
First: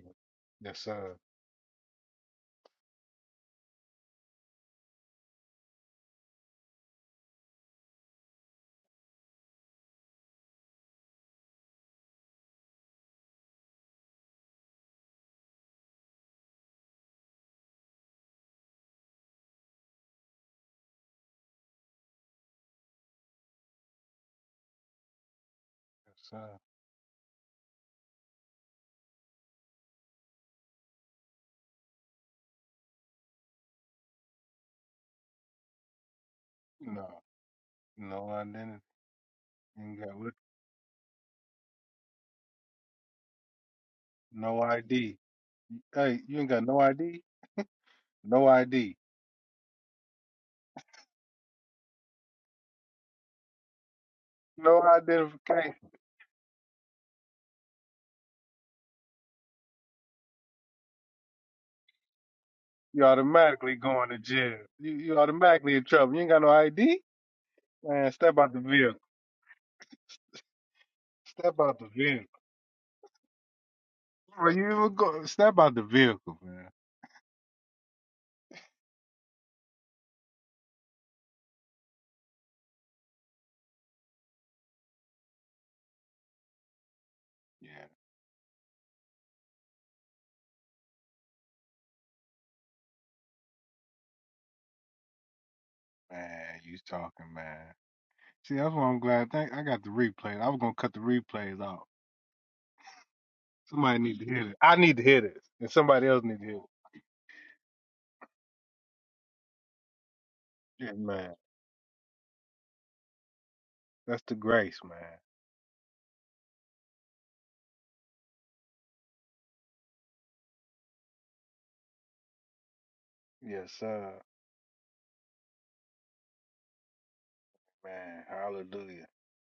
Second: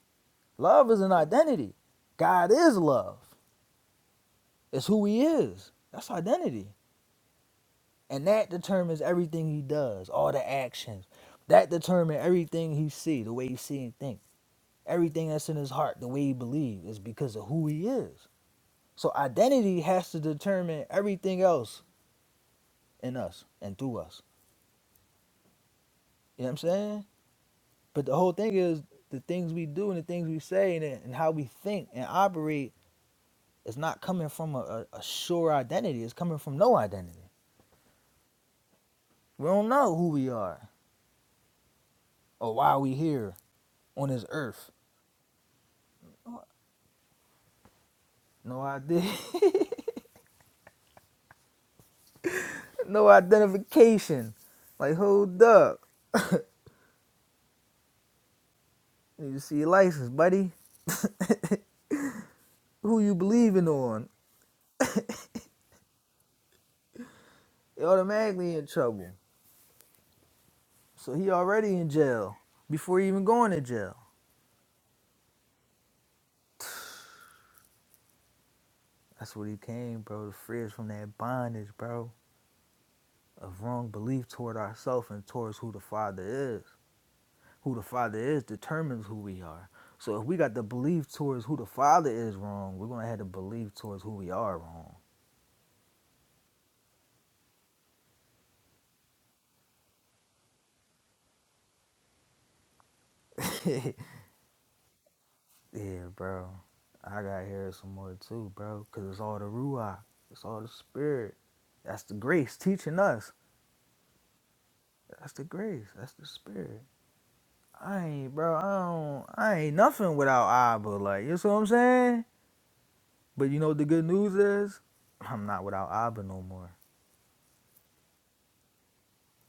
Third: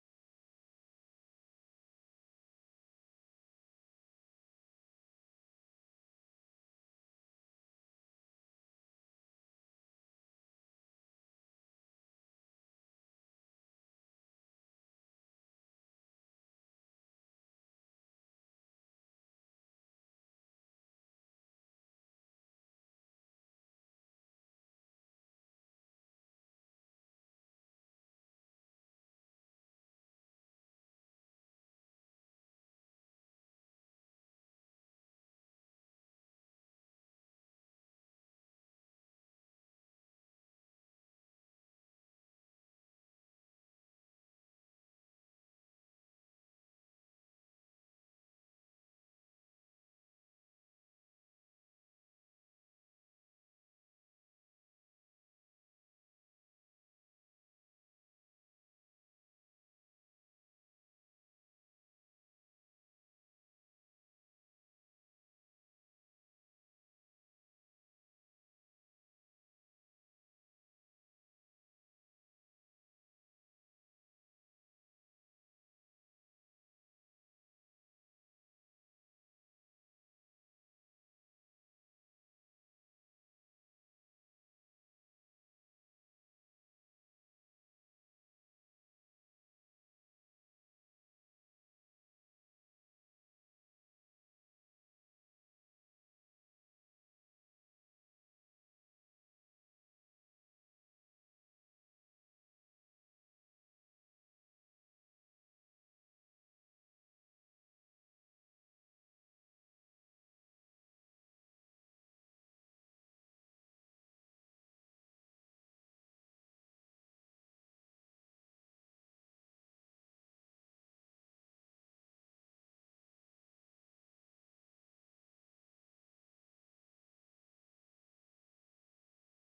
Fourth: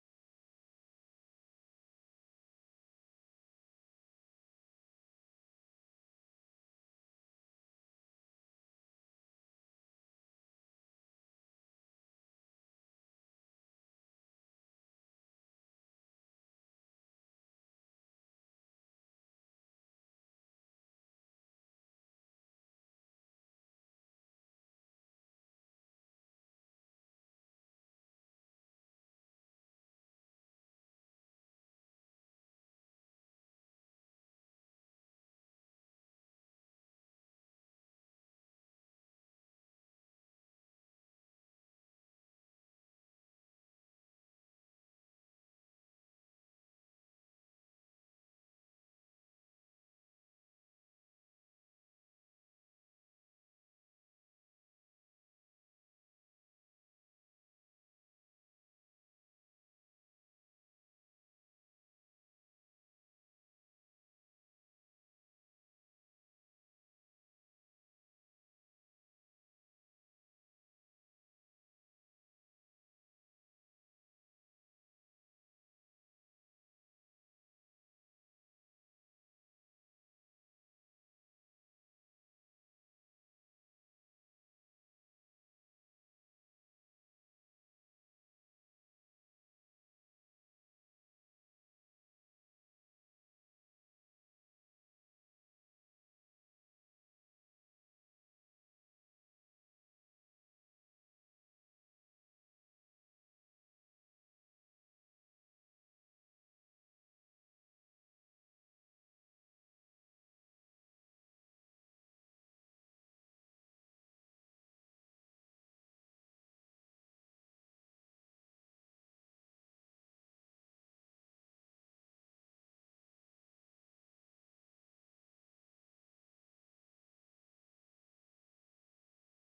Speaker 4: Love is an identity. God is love. It's who he is. That's identity. And that determines everything he does, all the actions. That determines everything he see, the way he see and think. Everything that's in his heart, the way he believes, is because of who he is. So identity has to determine everything else in us and through us. You know what I'm saying? But the whole thing is the things we do and the things we say and, and how we think and operate is not coming from a, a, a sure identity. It's coming from no identity. We don't know who we are or why we here on this earth. No idea. (laughs) no identification. Like hold up. You see your license, buddy. (laughs) who you believing on? You're automatically in trouble. So he already in jail before he even going to jail. That's what he came, bro, to free us from that bondage, bro. of wrong belief toward ourselves and towards who the Father is. Who the Father is determines who we are. So if we got the belief towards who the Father is wrong, we're gonna have the belief towards who we are wrong. (laughs) yeah, bro. I gotta hear some more too, bro. Cause it's all the ruach. It's all the spirit. That's the grace teaching us. That's the grace. That's the spirit. I ain't, bro. I don't. I ain't nothing without Abba. Like you know what I'm saying. But you know what the good news is? I'm not without Abba no more.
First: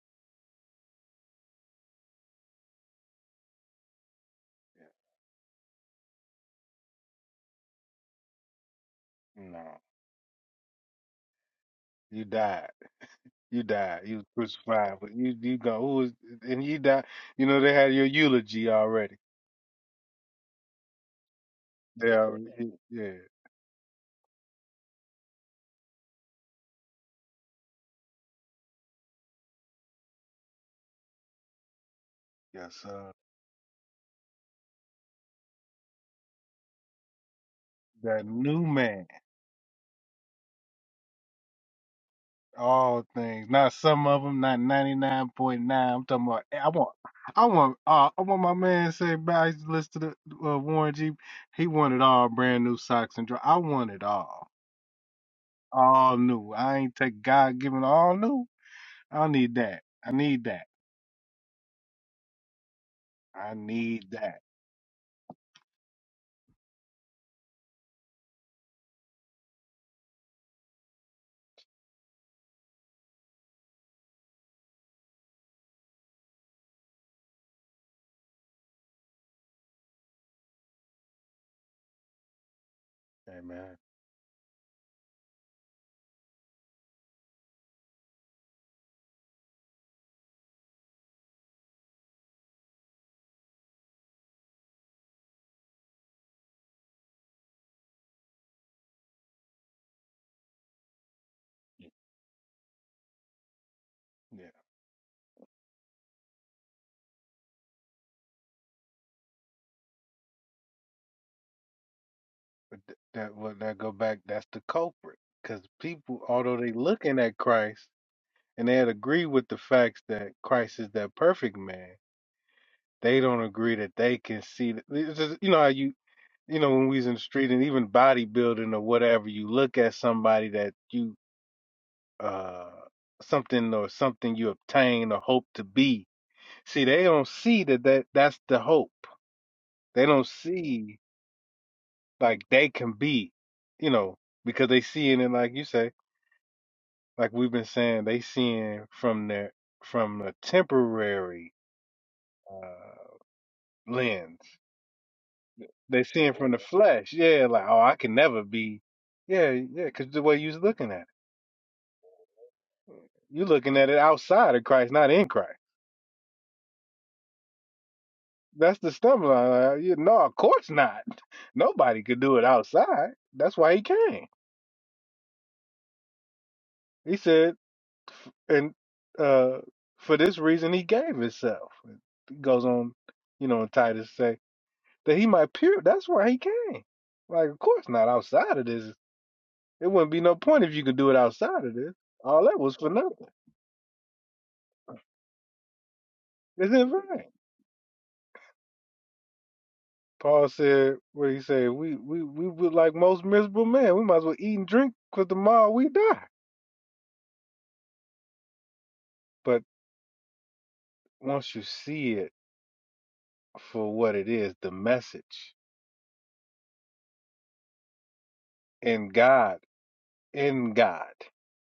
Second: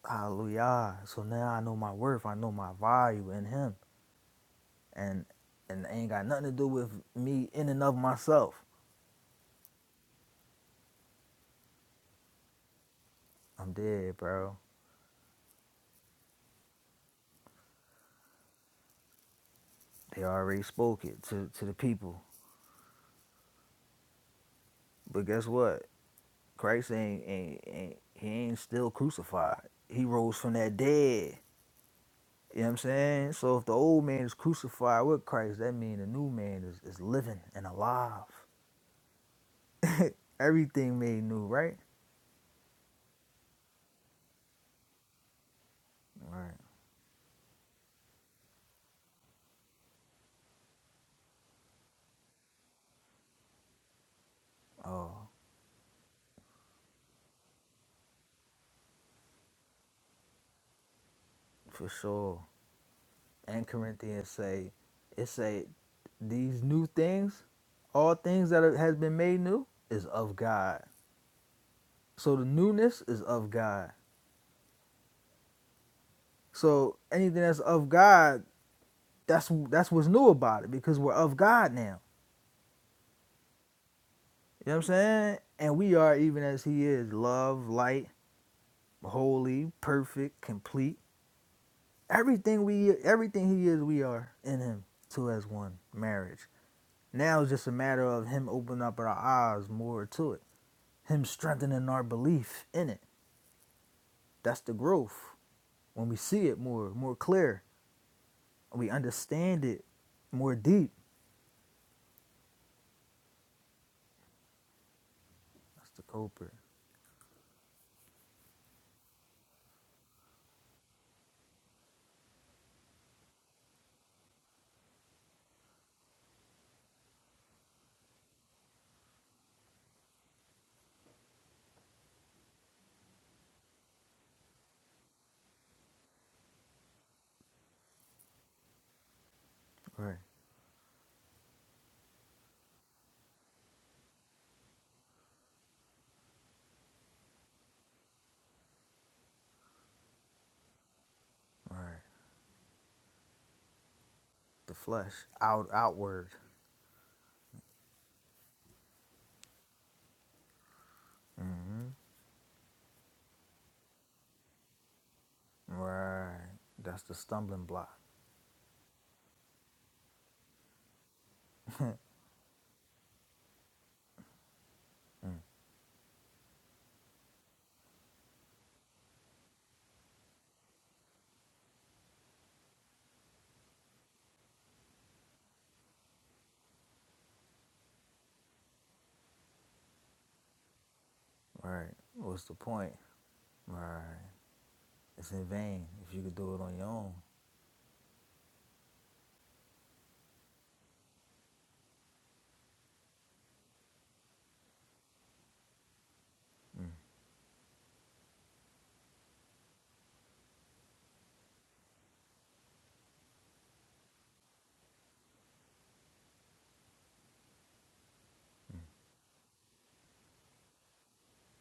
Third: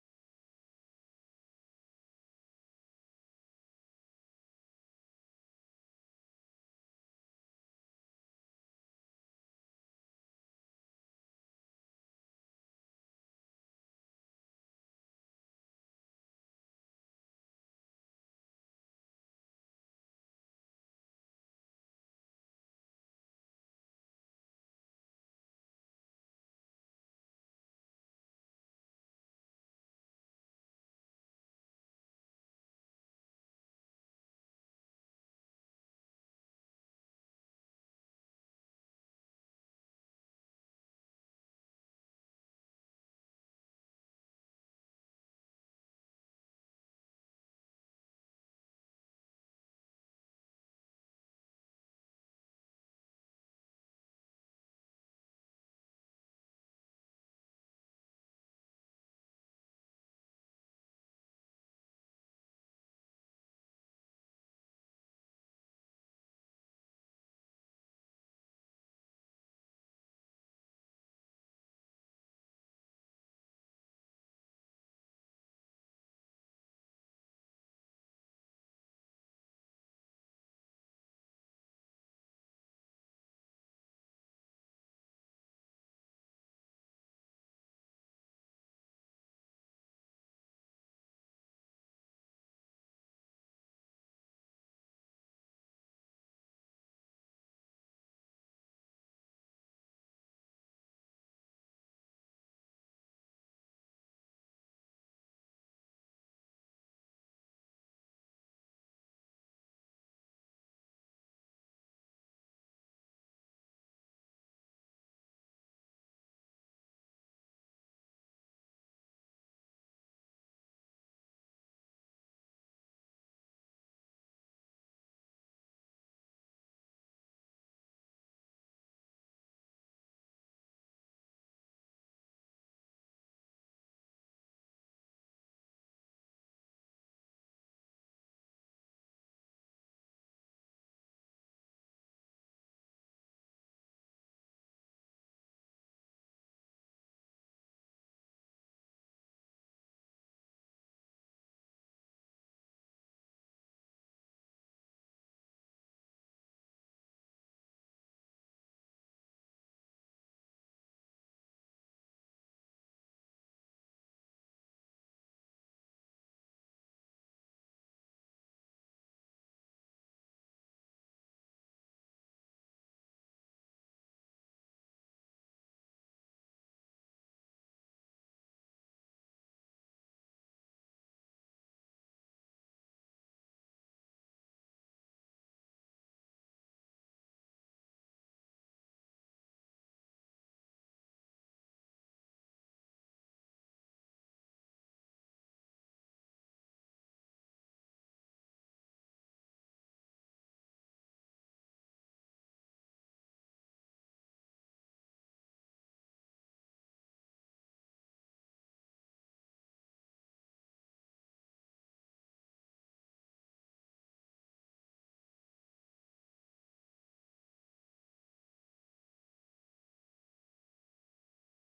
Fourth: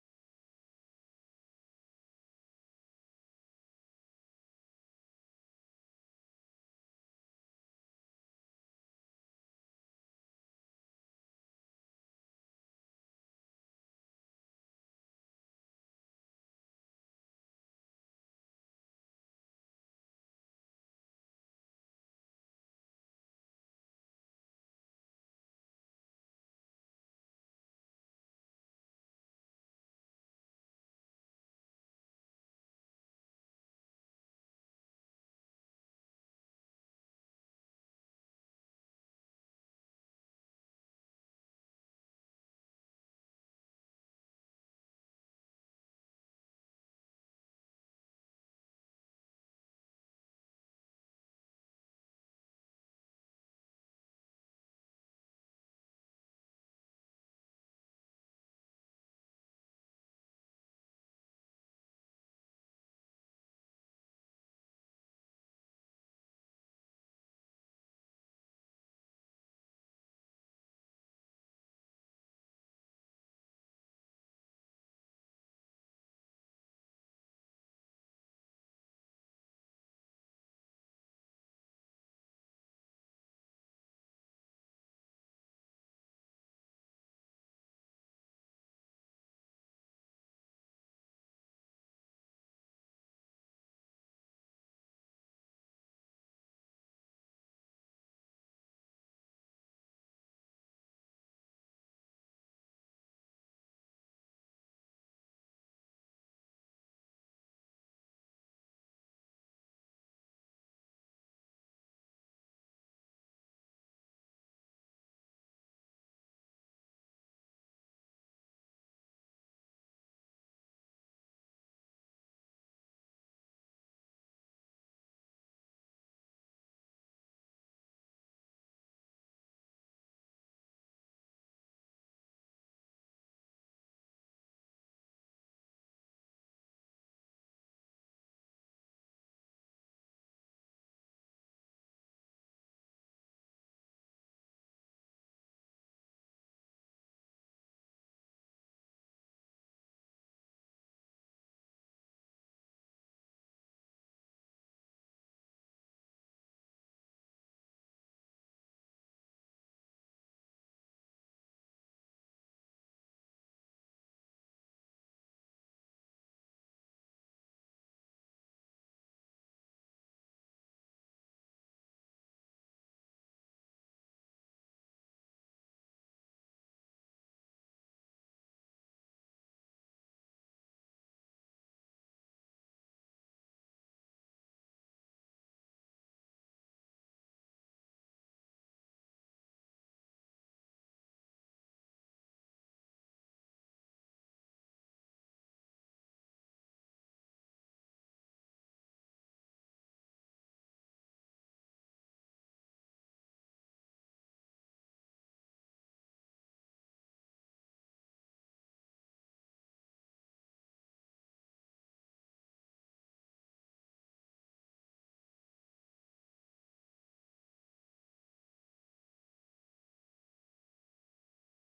Speaker 4: Hallelujah. So now I know my worth. I know my value in him. And and it ain't got nothing to do with me in and of myself. I'm dead, bro. They already spoke it to, to the people. But guess what? Christ ain't, ain't ain't he ain't still crucified. He rose from that dead. You know what I'm saying? So if the old man is crucified with Christ, that means the new man is, is living and alive. (laughs) Everything made new, right? Right. Oh, for sure. and Corinthians say, it say these new things, all things that has been made new is of God. So the newness is of God. So anything that's of God, that's that's what's new about it because we're of God now. You know what I'm saying? And we are even as He is, love, light, holy, perfect, complete. Everything we, everything He is, we are in Him. Two as one, marriage. Now it's just a matter of Him opening up our eyes more to it him strengthening our belief in it. That's the growth. When we see it more, more clear, we understand it more deep. That's the culprit. Right, right. The flesh, out, outward. Right. That's the stumbling block. Right. What's the point? Right. It's in vain if you could do it on your own.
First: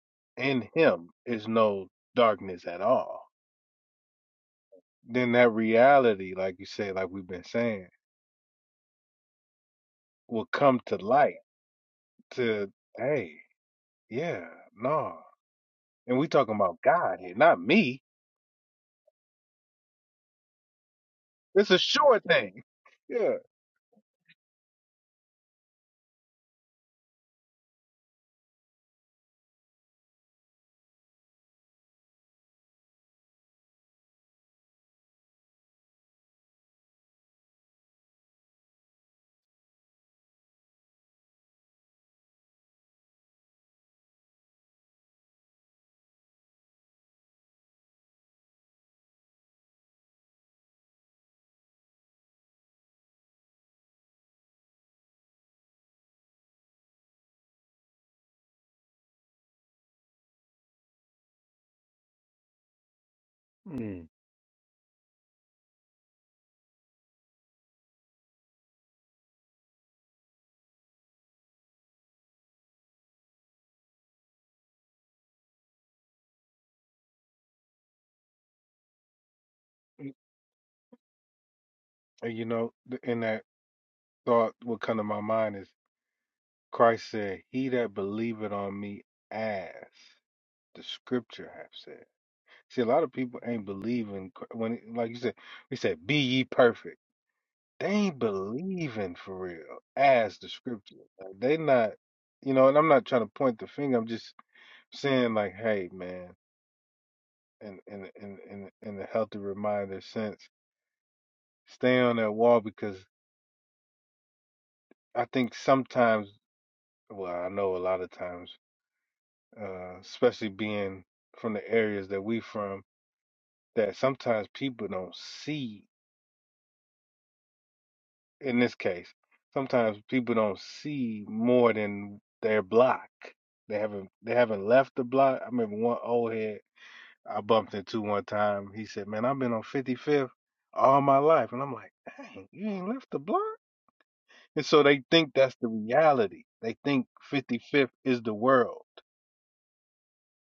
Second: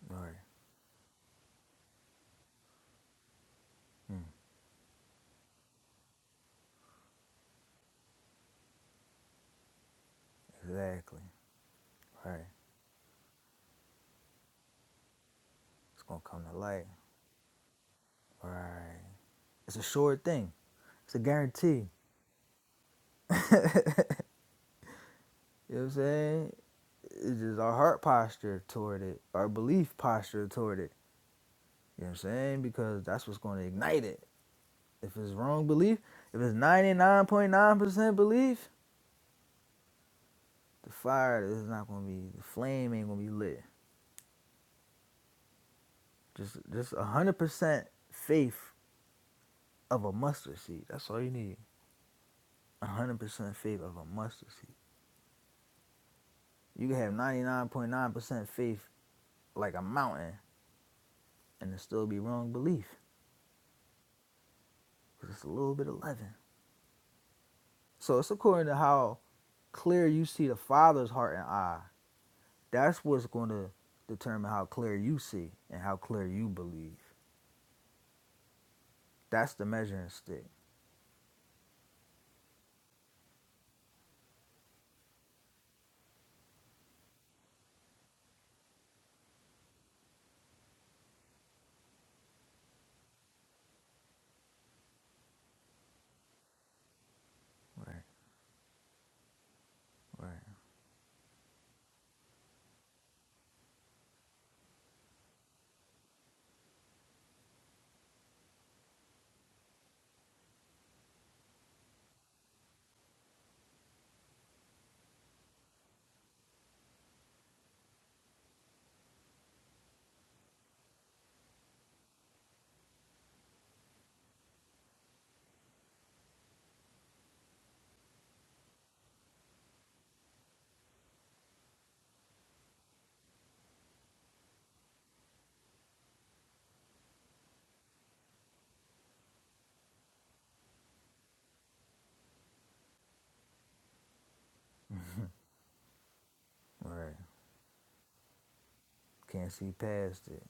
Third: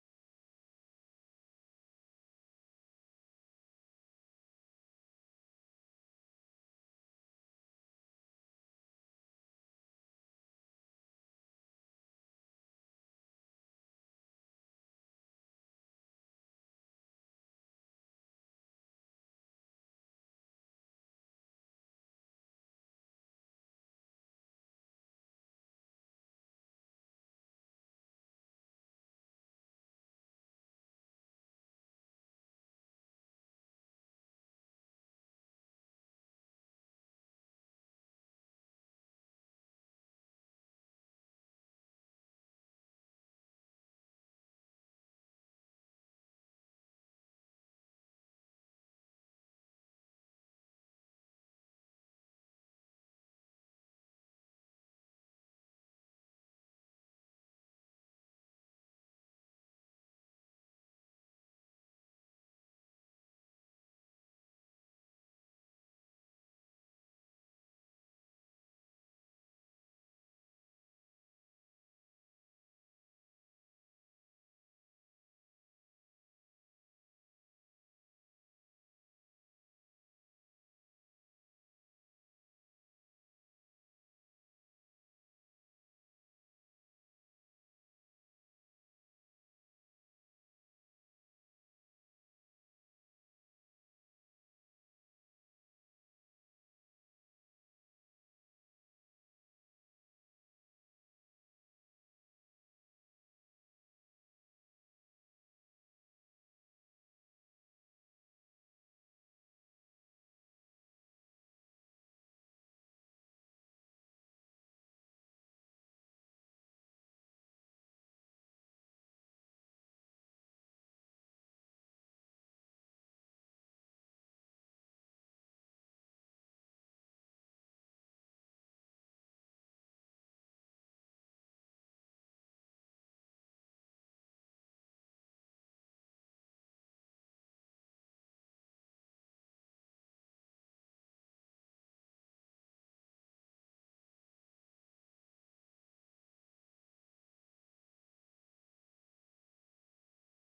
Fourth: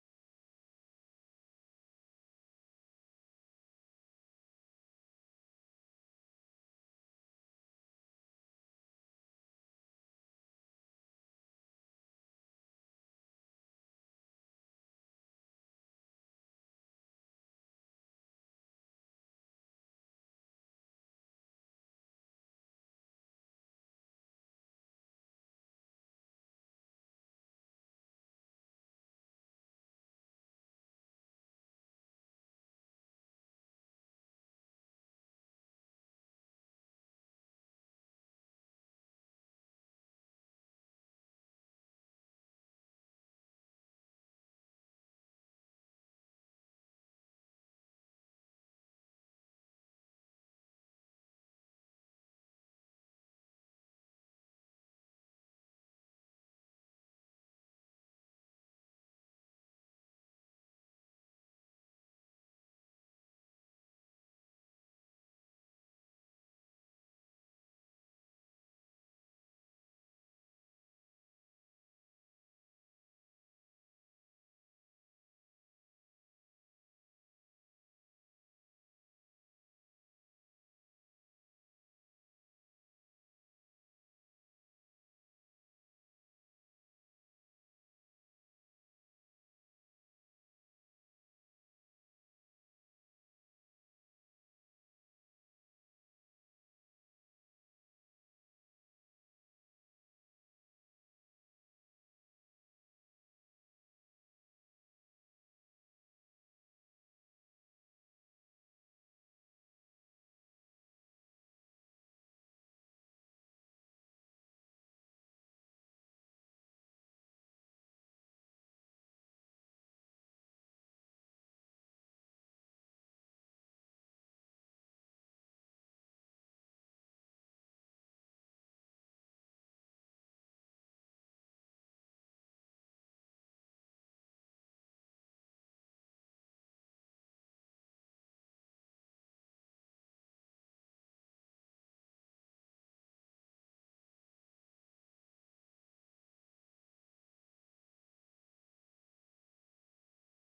Speaker 4: Right. Mm. Exactly. Right. It's gonna come to light. Right. It's a sure thing. It's a guarantee. You know what I'm saying? it's just our heart posture toward it, our belief posture toward it. You know what I'm saying? Because that's what's going to ignite it. If it's wrong belief, if it's 99.9% belief, the fire is not going to be, the flame ain't going to be lit. Just just 100% faith of a mustard seed. That's all you need. 100% faith of a mustard seed. You can have 99.9% faith like a mountain and it still be wrong belief. Because it's a little bit of leaven. So it's according to how clear you see the Father's heart and eye, that's what's going to determine how clear you see and how clear you believe. That's the measuring stick. Right, right, right. Can't see past it.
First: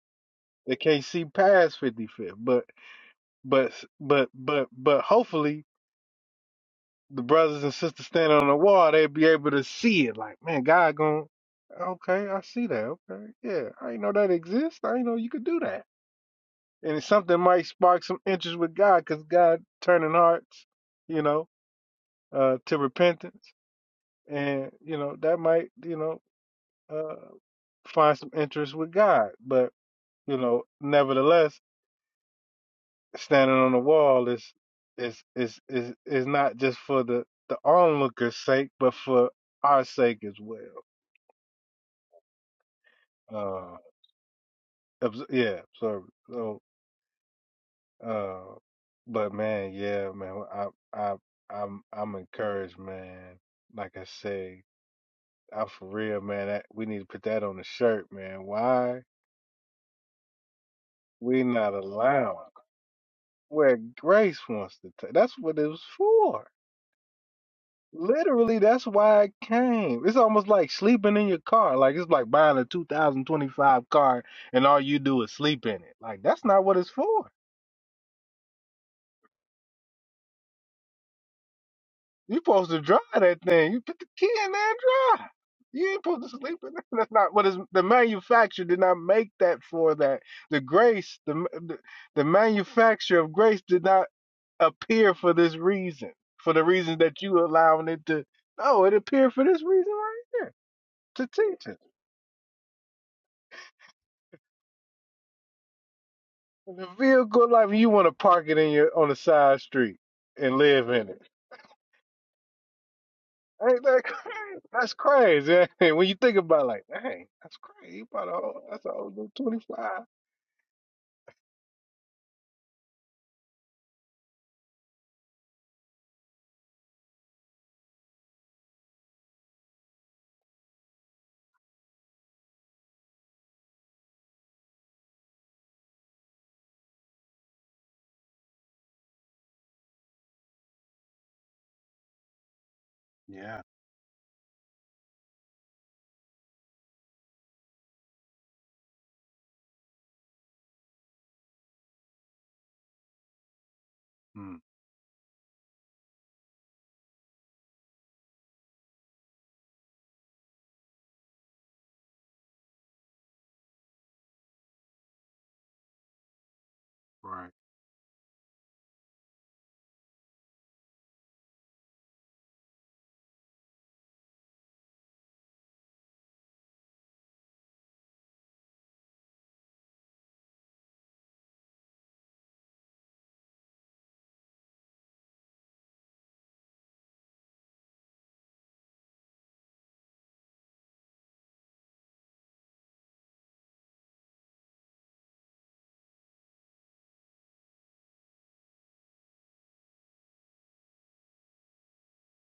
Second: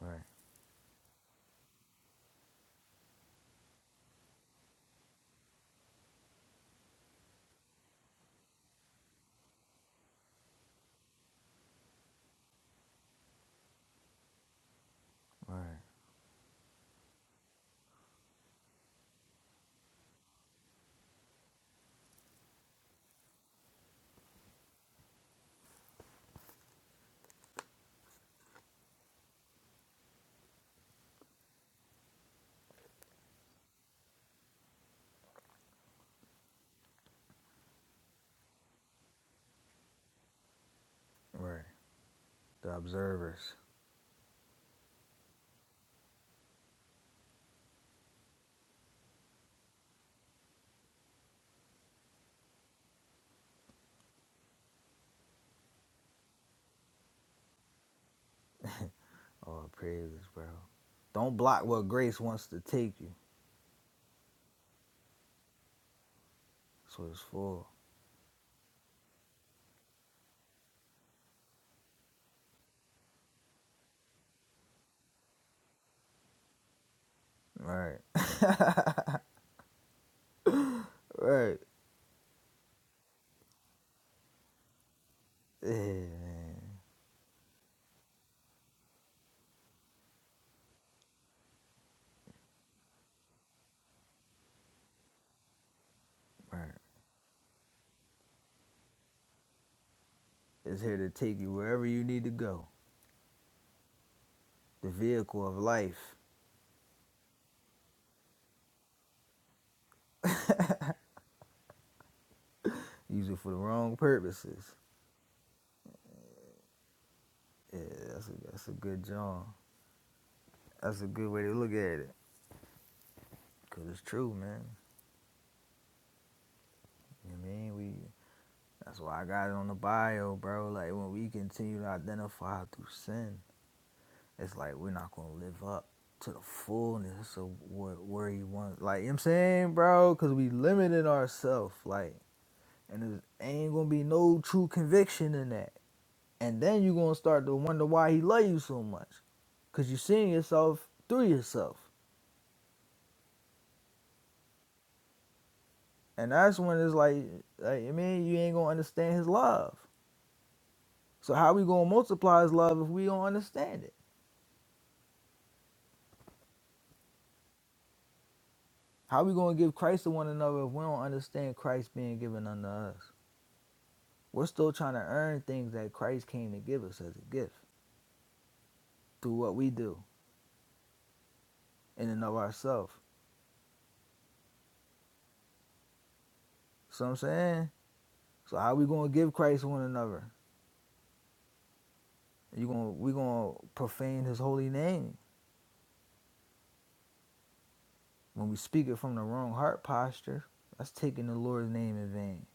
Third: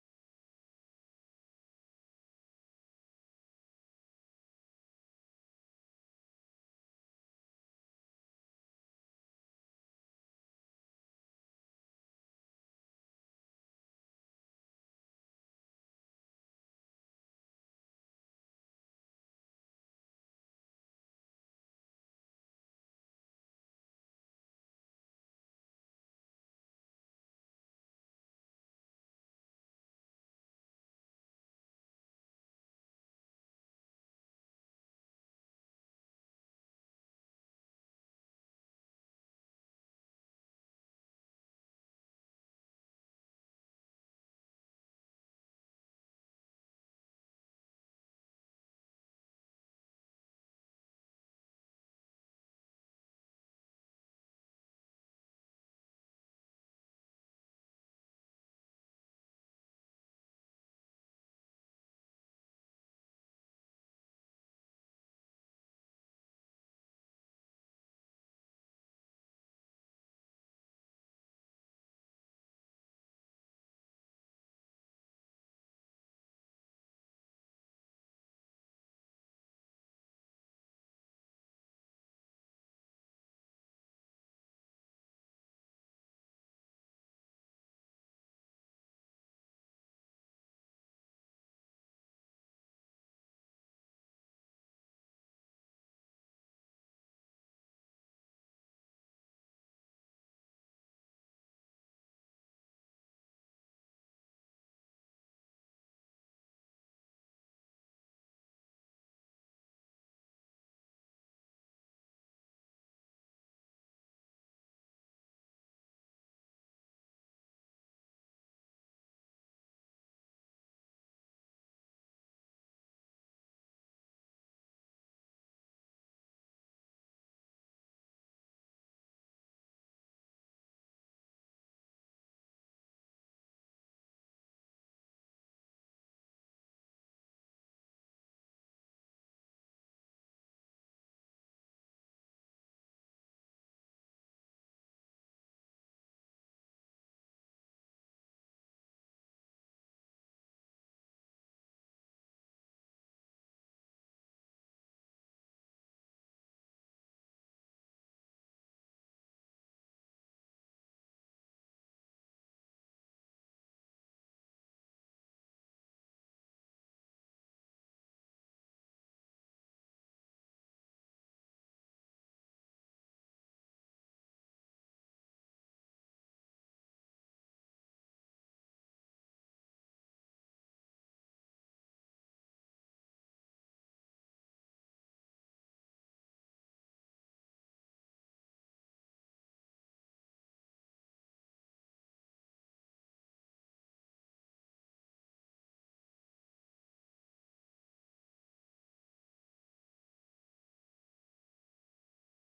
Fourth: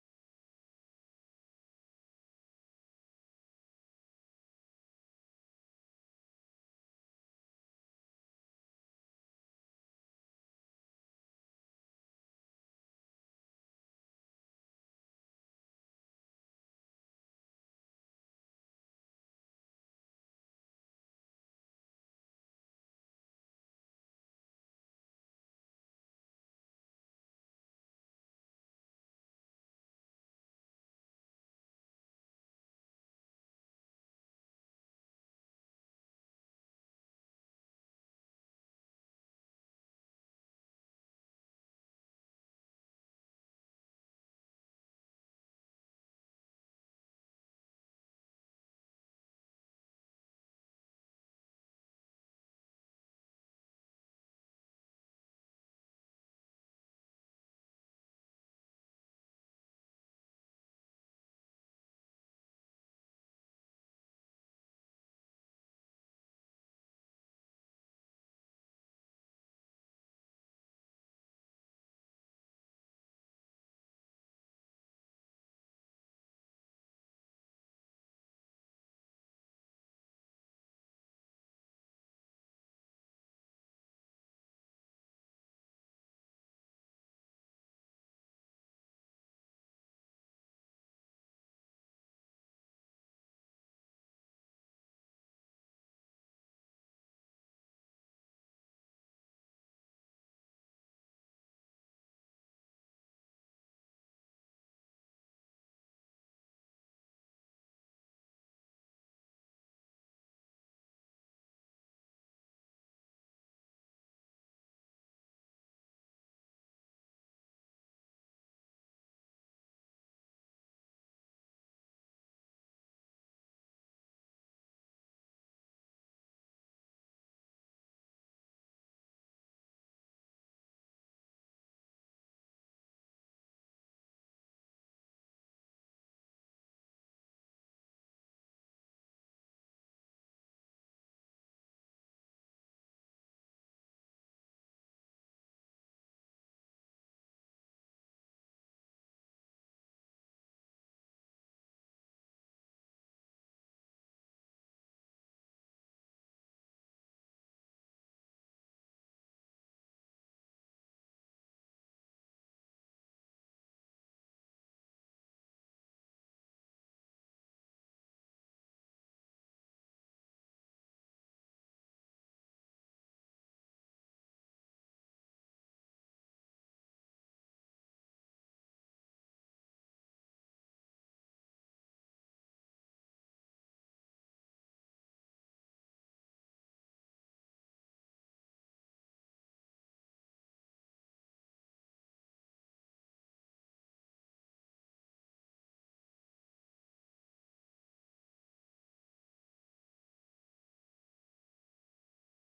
Speaker 4: Right, right, right. The observers. Oh, praises, bro. Don't block what grace wants to take you. So it's full. Right, (laughs) right. Yeah, man. Right. It's here to take you wherever you need to go. The vehicle of life. Use it for the wrong purposes. Yeah, that's a, that's a good job. That's a good way to look at it. Cause it's true, man. You know what I mean? We that's why I got it on the bio, bro. Like when we continue to identify through sin, it's like we're not gonna live up to the fullness of what where he wants. Like you know what I'm saying, bro, cause we limited ourselves, like and there ain't gonna be no true conviction in that. And then you're gonna start to wonder why he love you so much. Cause you're seeing yourself through yourself. And that's when it's like, like I mean, you ain't gonna understand his love. So how we gonna multiply his love if we don't understand it? How we gonna give Christ to one another if we don't understand Christ being given unto us? We're still trying to earn things that Christ came to give us as a gift through what we do in and of ourselves. So I'm saying, so how we gonna give Christ to one another? You gonna we gonna profane His holy name when we speak it from the wrong heart posture? That's taking the Lord's name in vain,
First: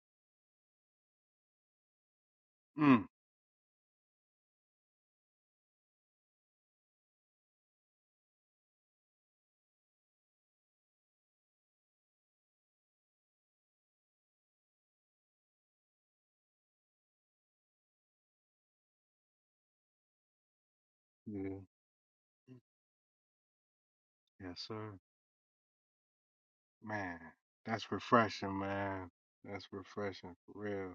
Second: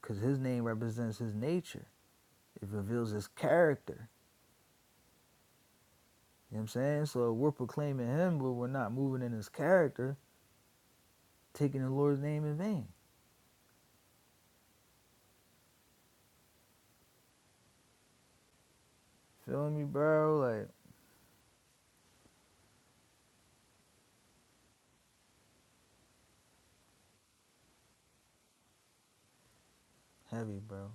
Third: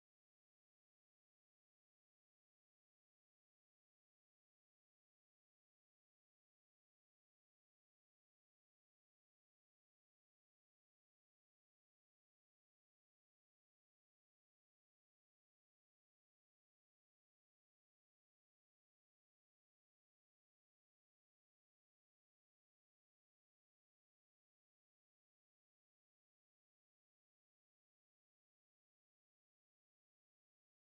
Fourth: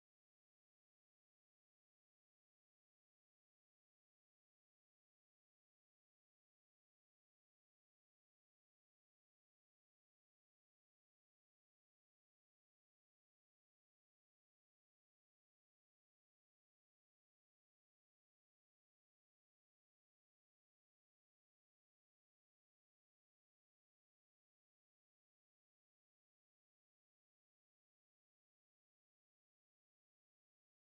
Speaker 4: cause His name represents His nature It reveals his character. You know what I'm saying? So we're proclaiming him, but we're not moving in his character, taking the Lord's name in vain. Feel me, bro? Like, heavy, bro.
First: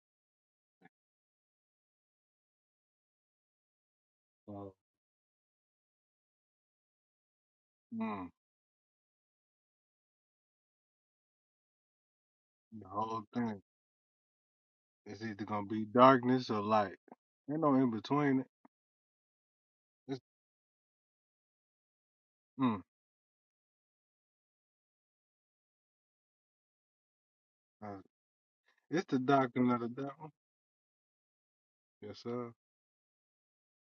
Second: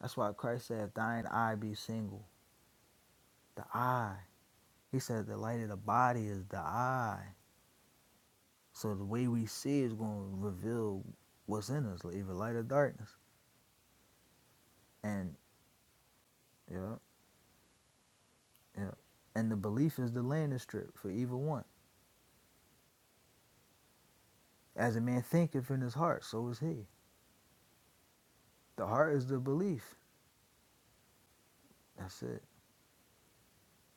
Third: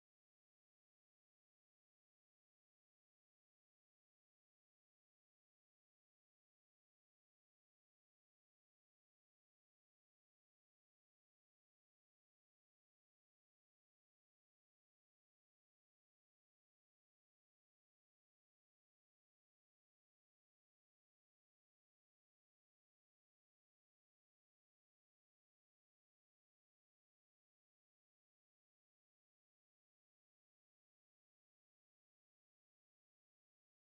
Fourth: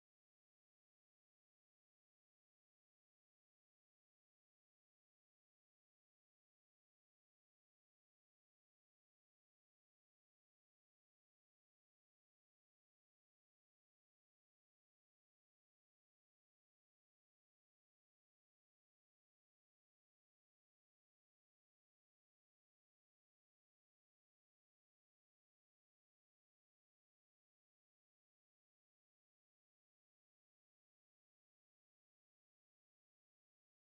Speaker 4: That's why Christ said, if thine eye be single, the eye. He said, the light of the body is the eye. So the way we see is going to reveal what's in us, like either light or darkness. And, yeah, yeah. And the belief is the landing strip for either one. As a man thinketh in his heart, so is he. The heart is the belief. That's it.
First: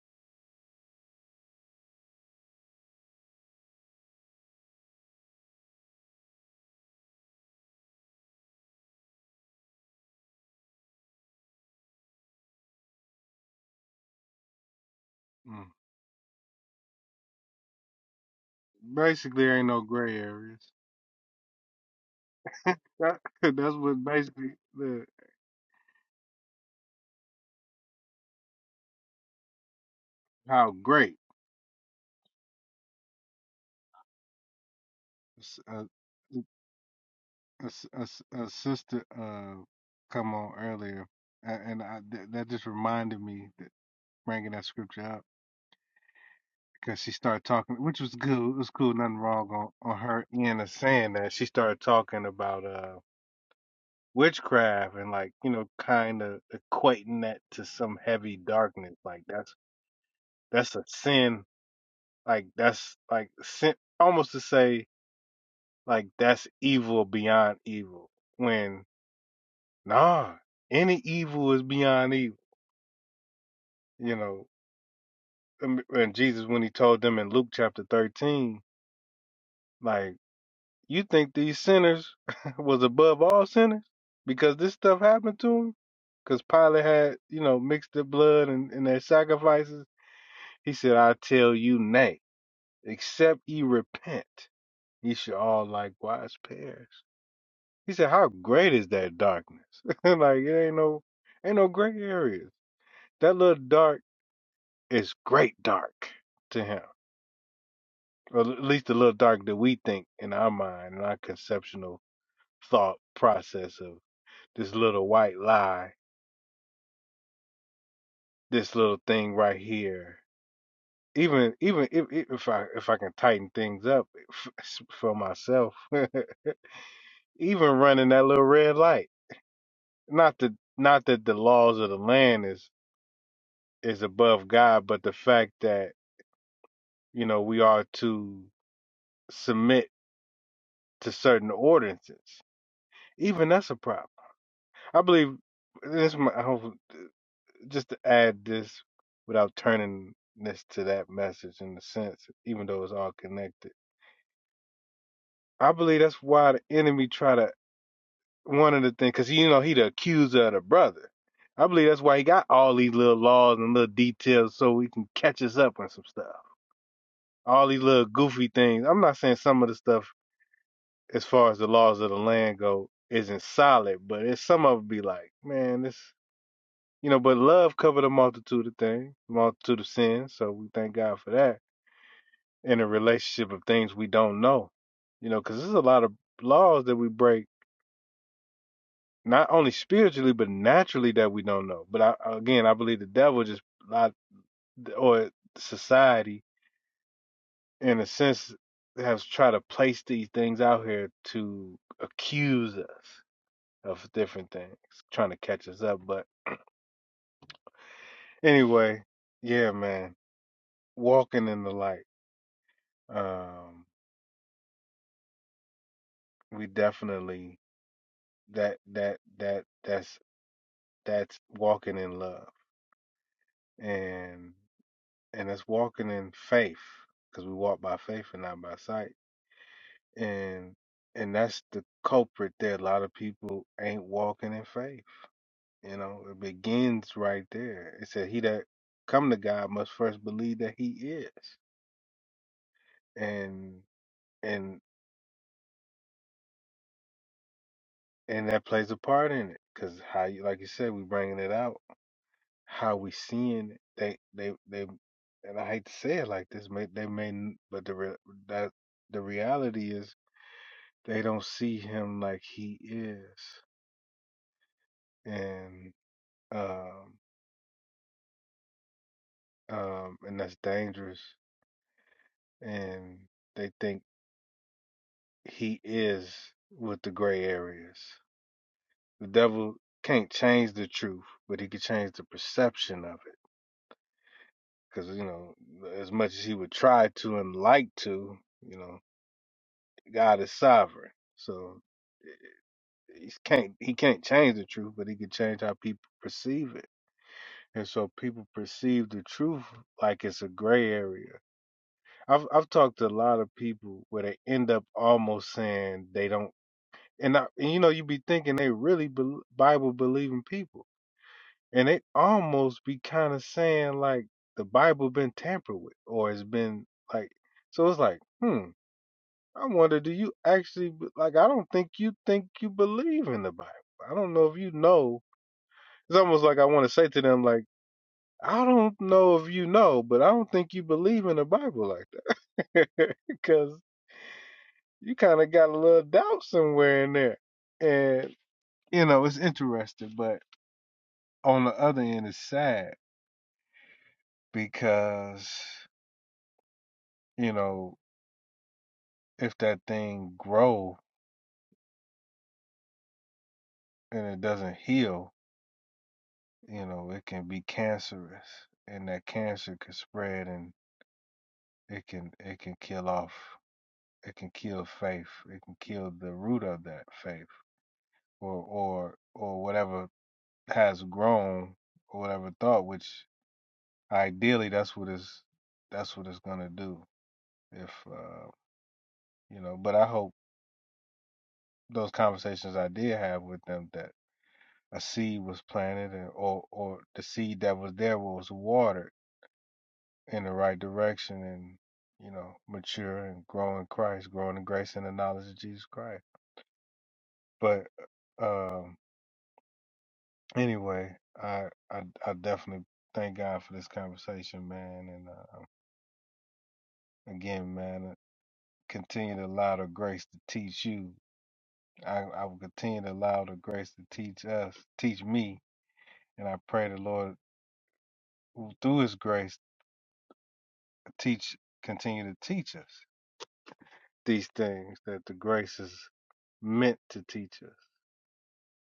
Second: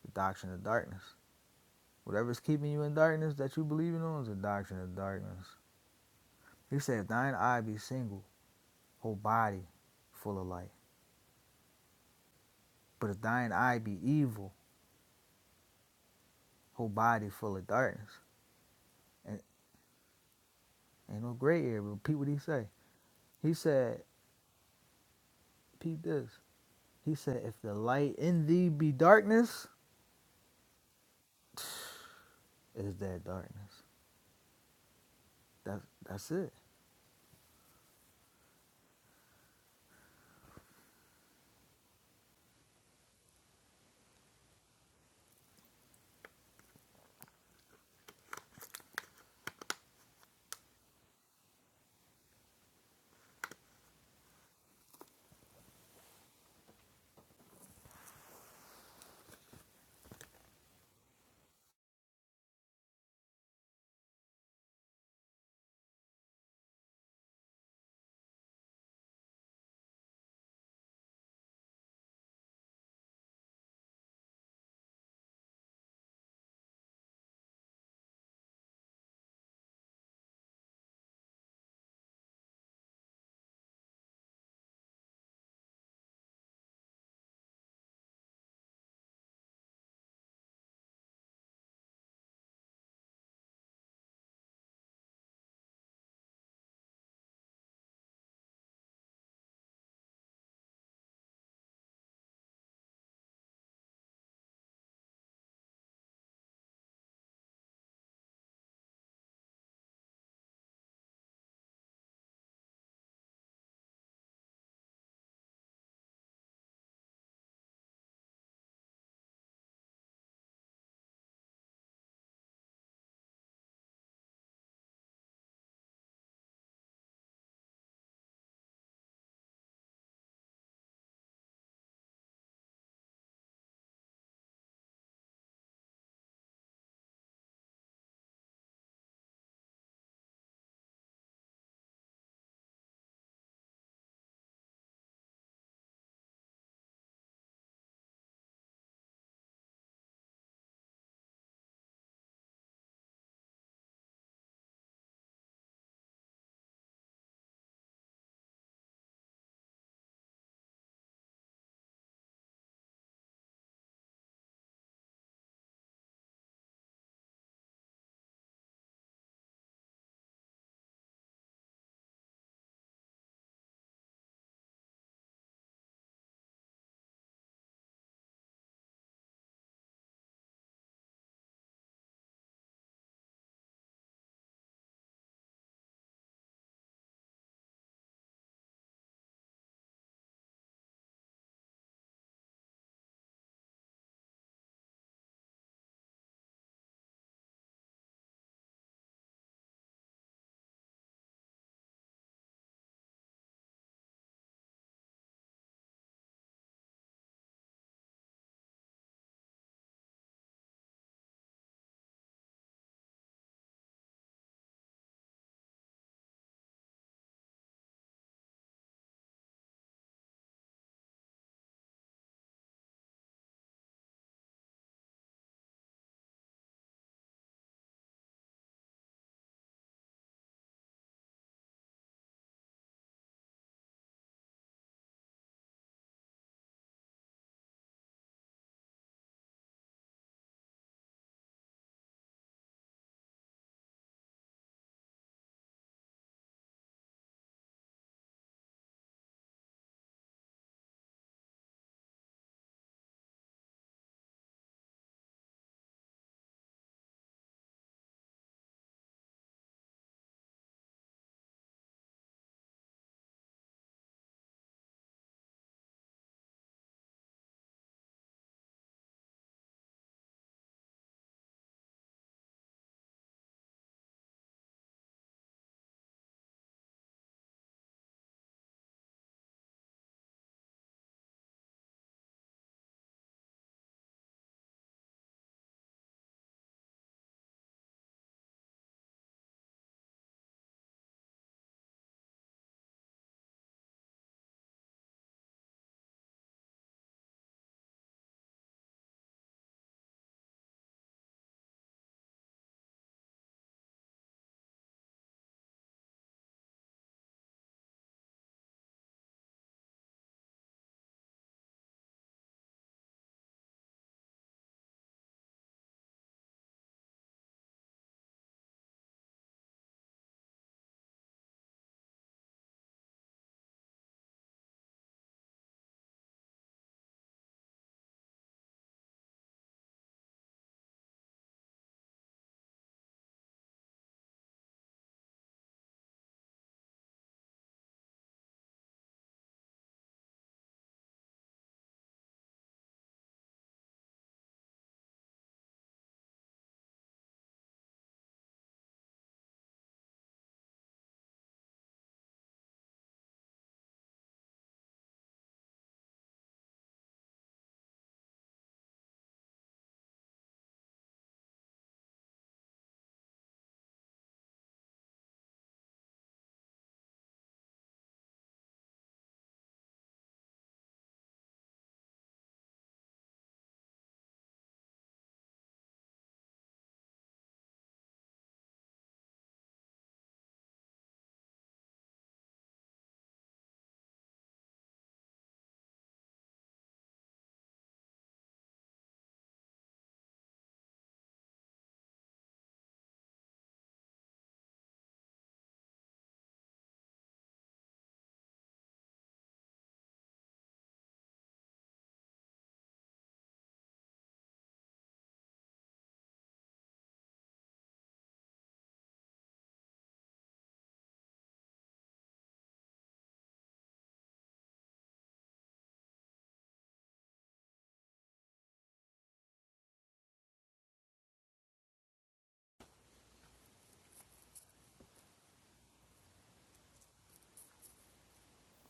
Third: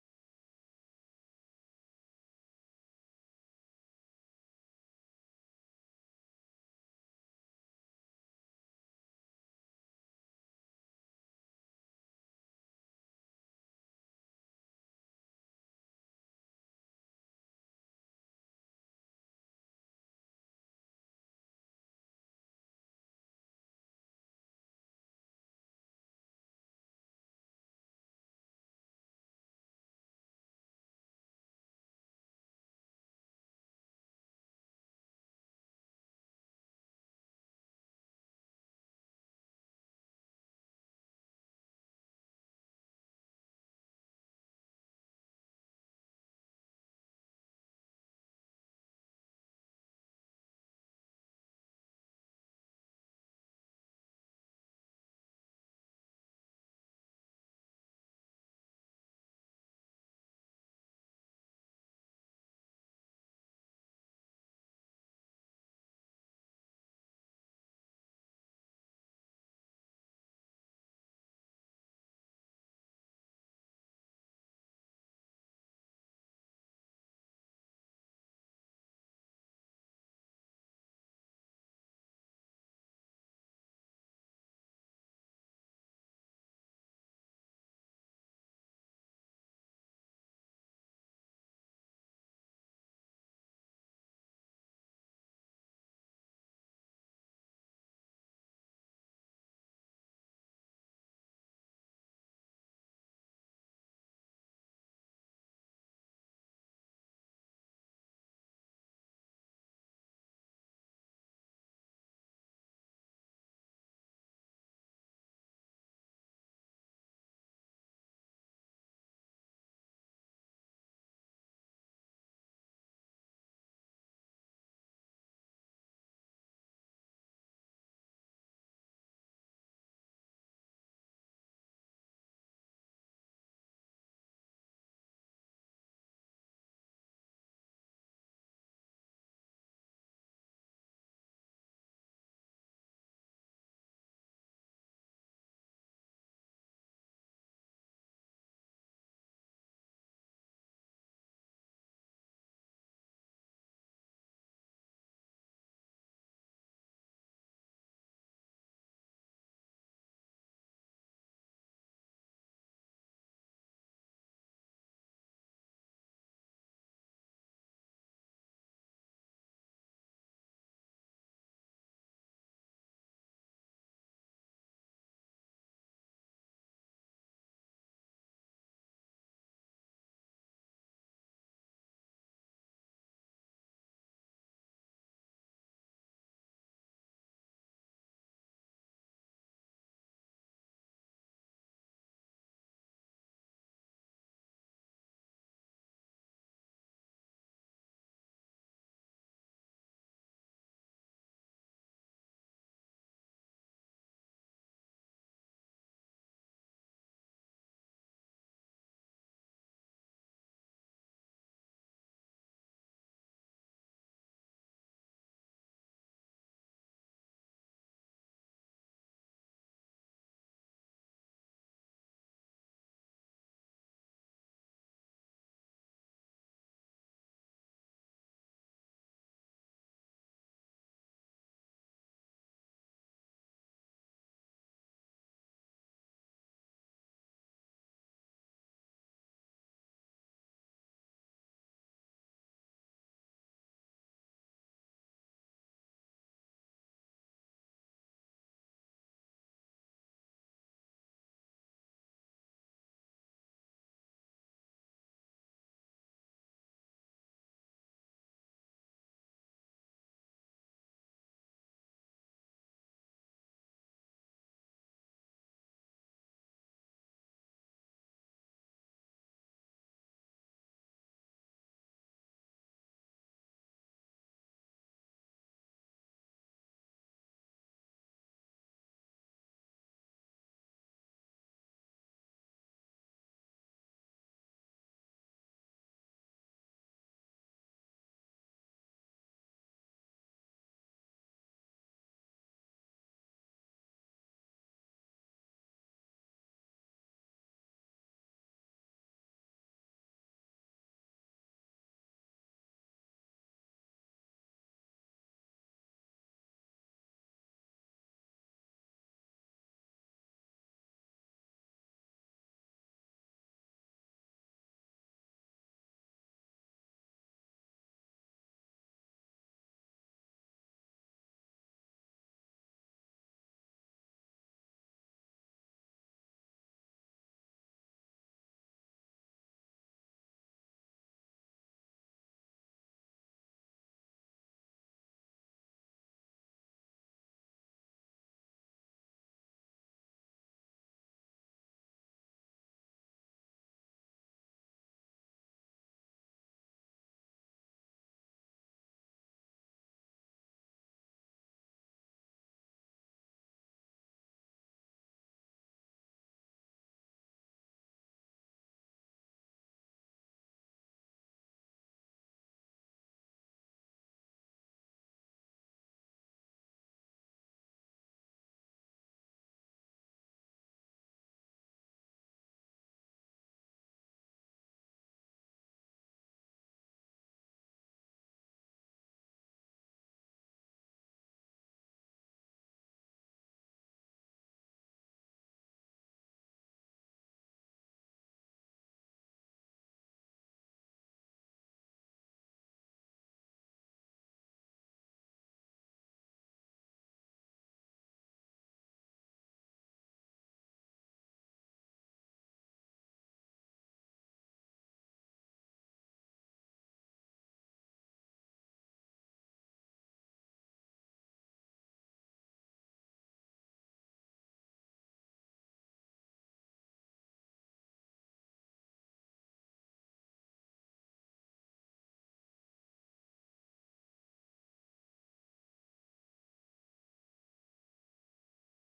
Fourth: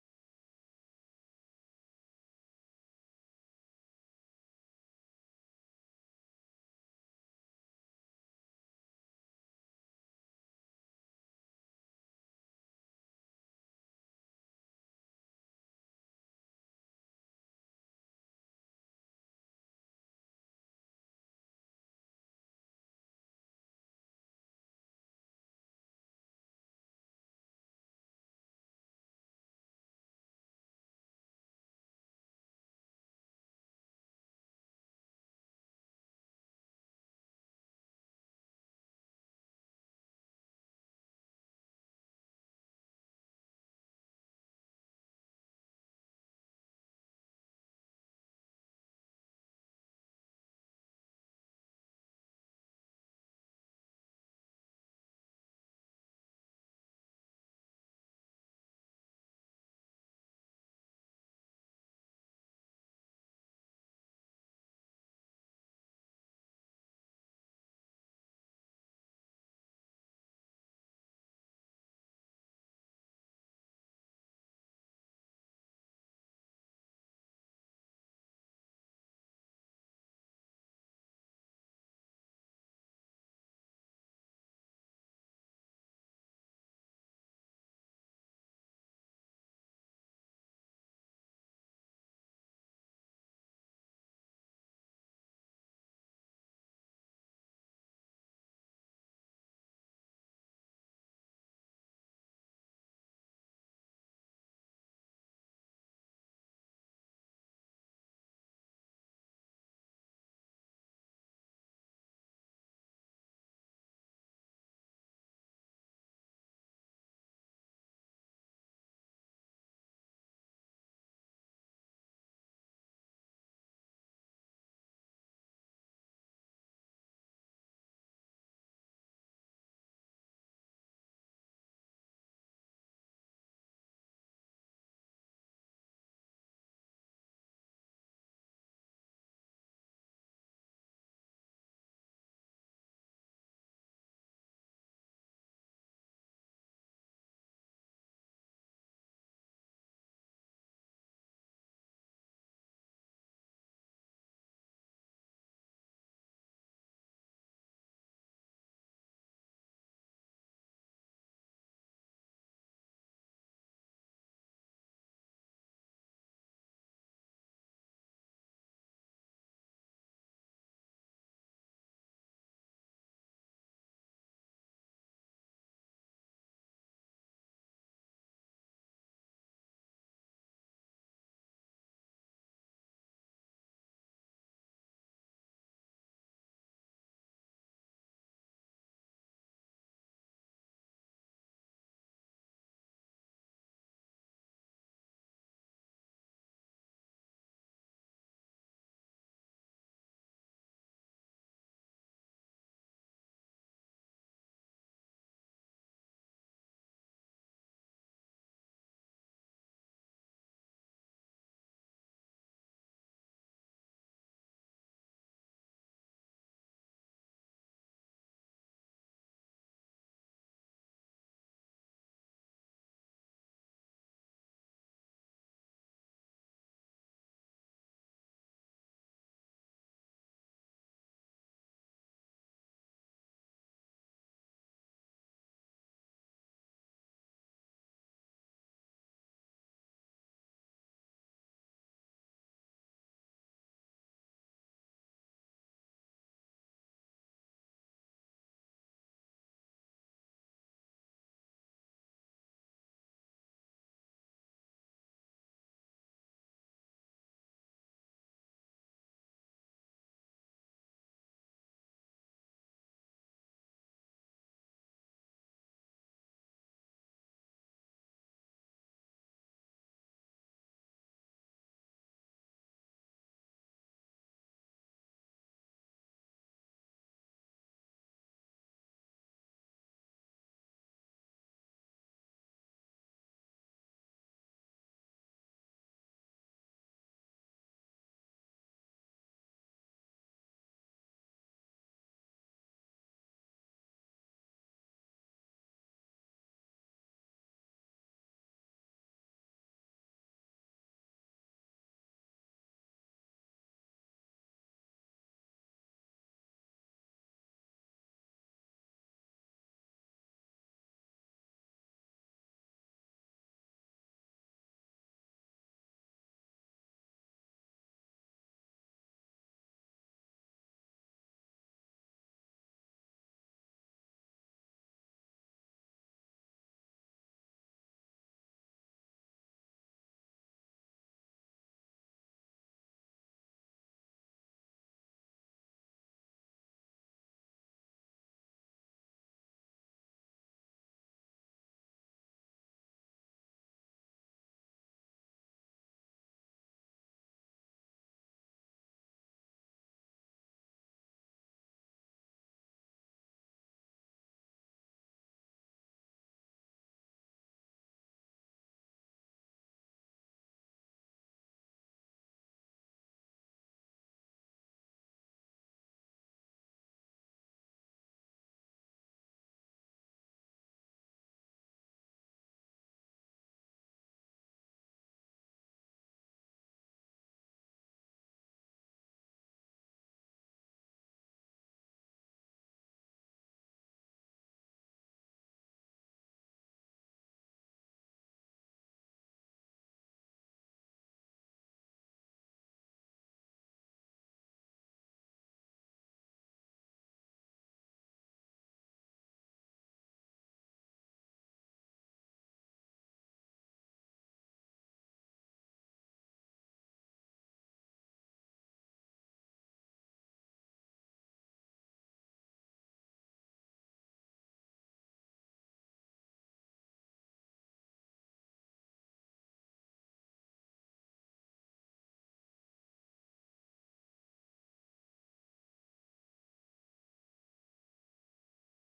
Speaker 4: The doctrine of darkness. Whatever's keeping you in darkness that you believing on is the doctrine of darkness. He said, if thine eye be single, whole body full of light. But if thine eye be evil, whole body full of darkness. And ain't no gray area. Repeat what he say. He said, repeat this. He said, if the light in thee be darkness, it is that darkness. That's that's it.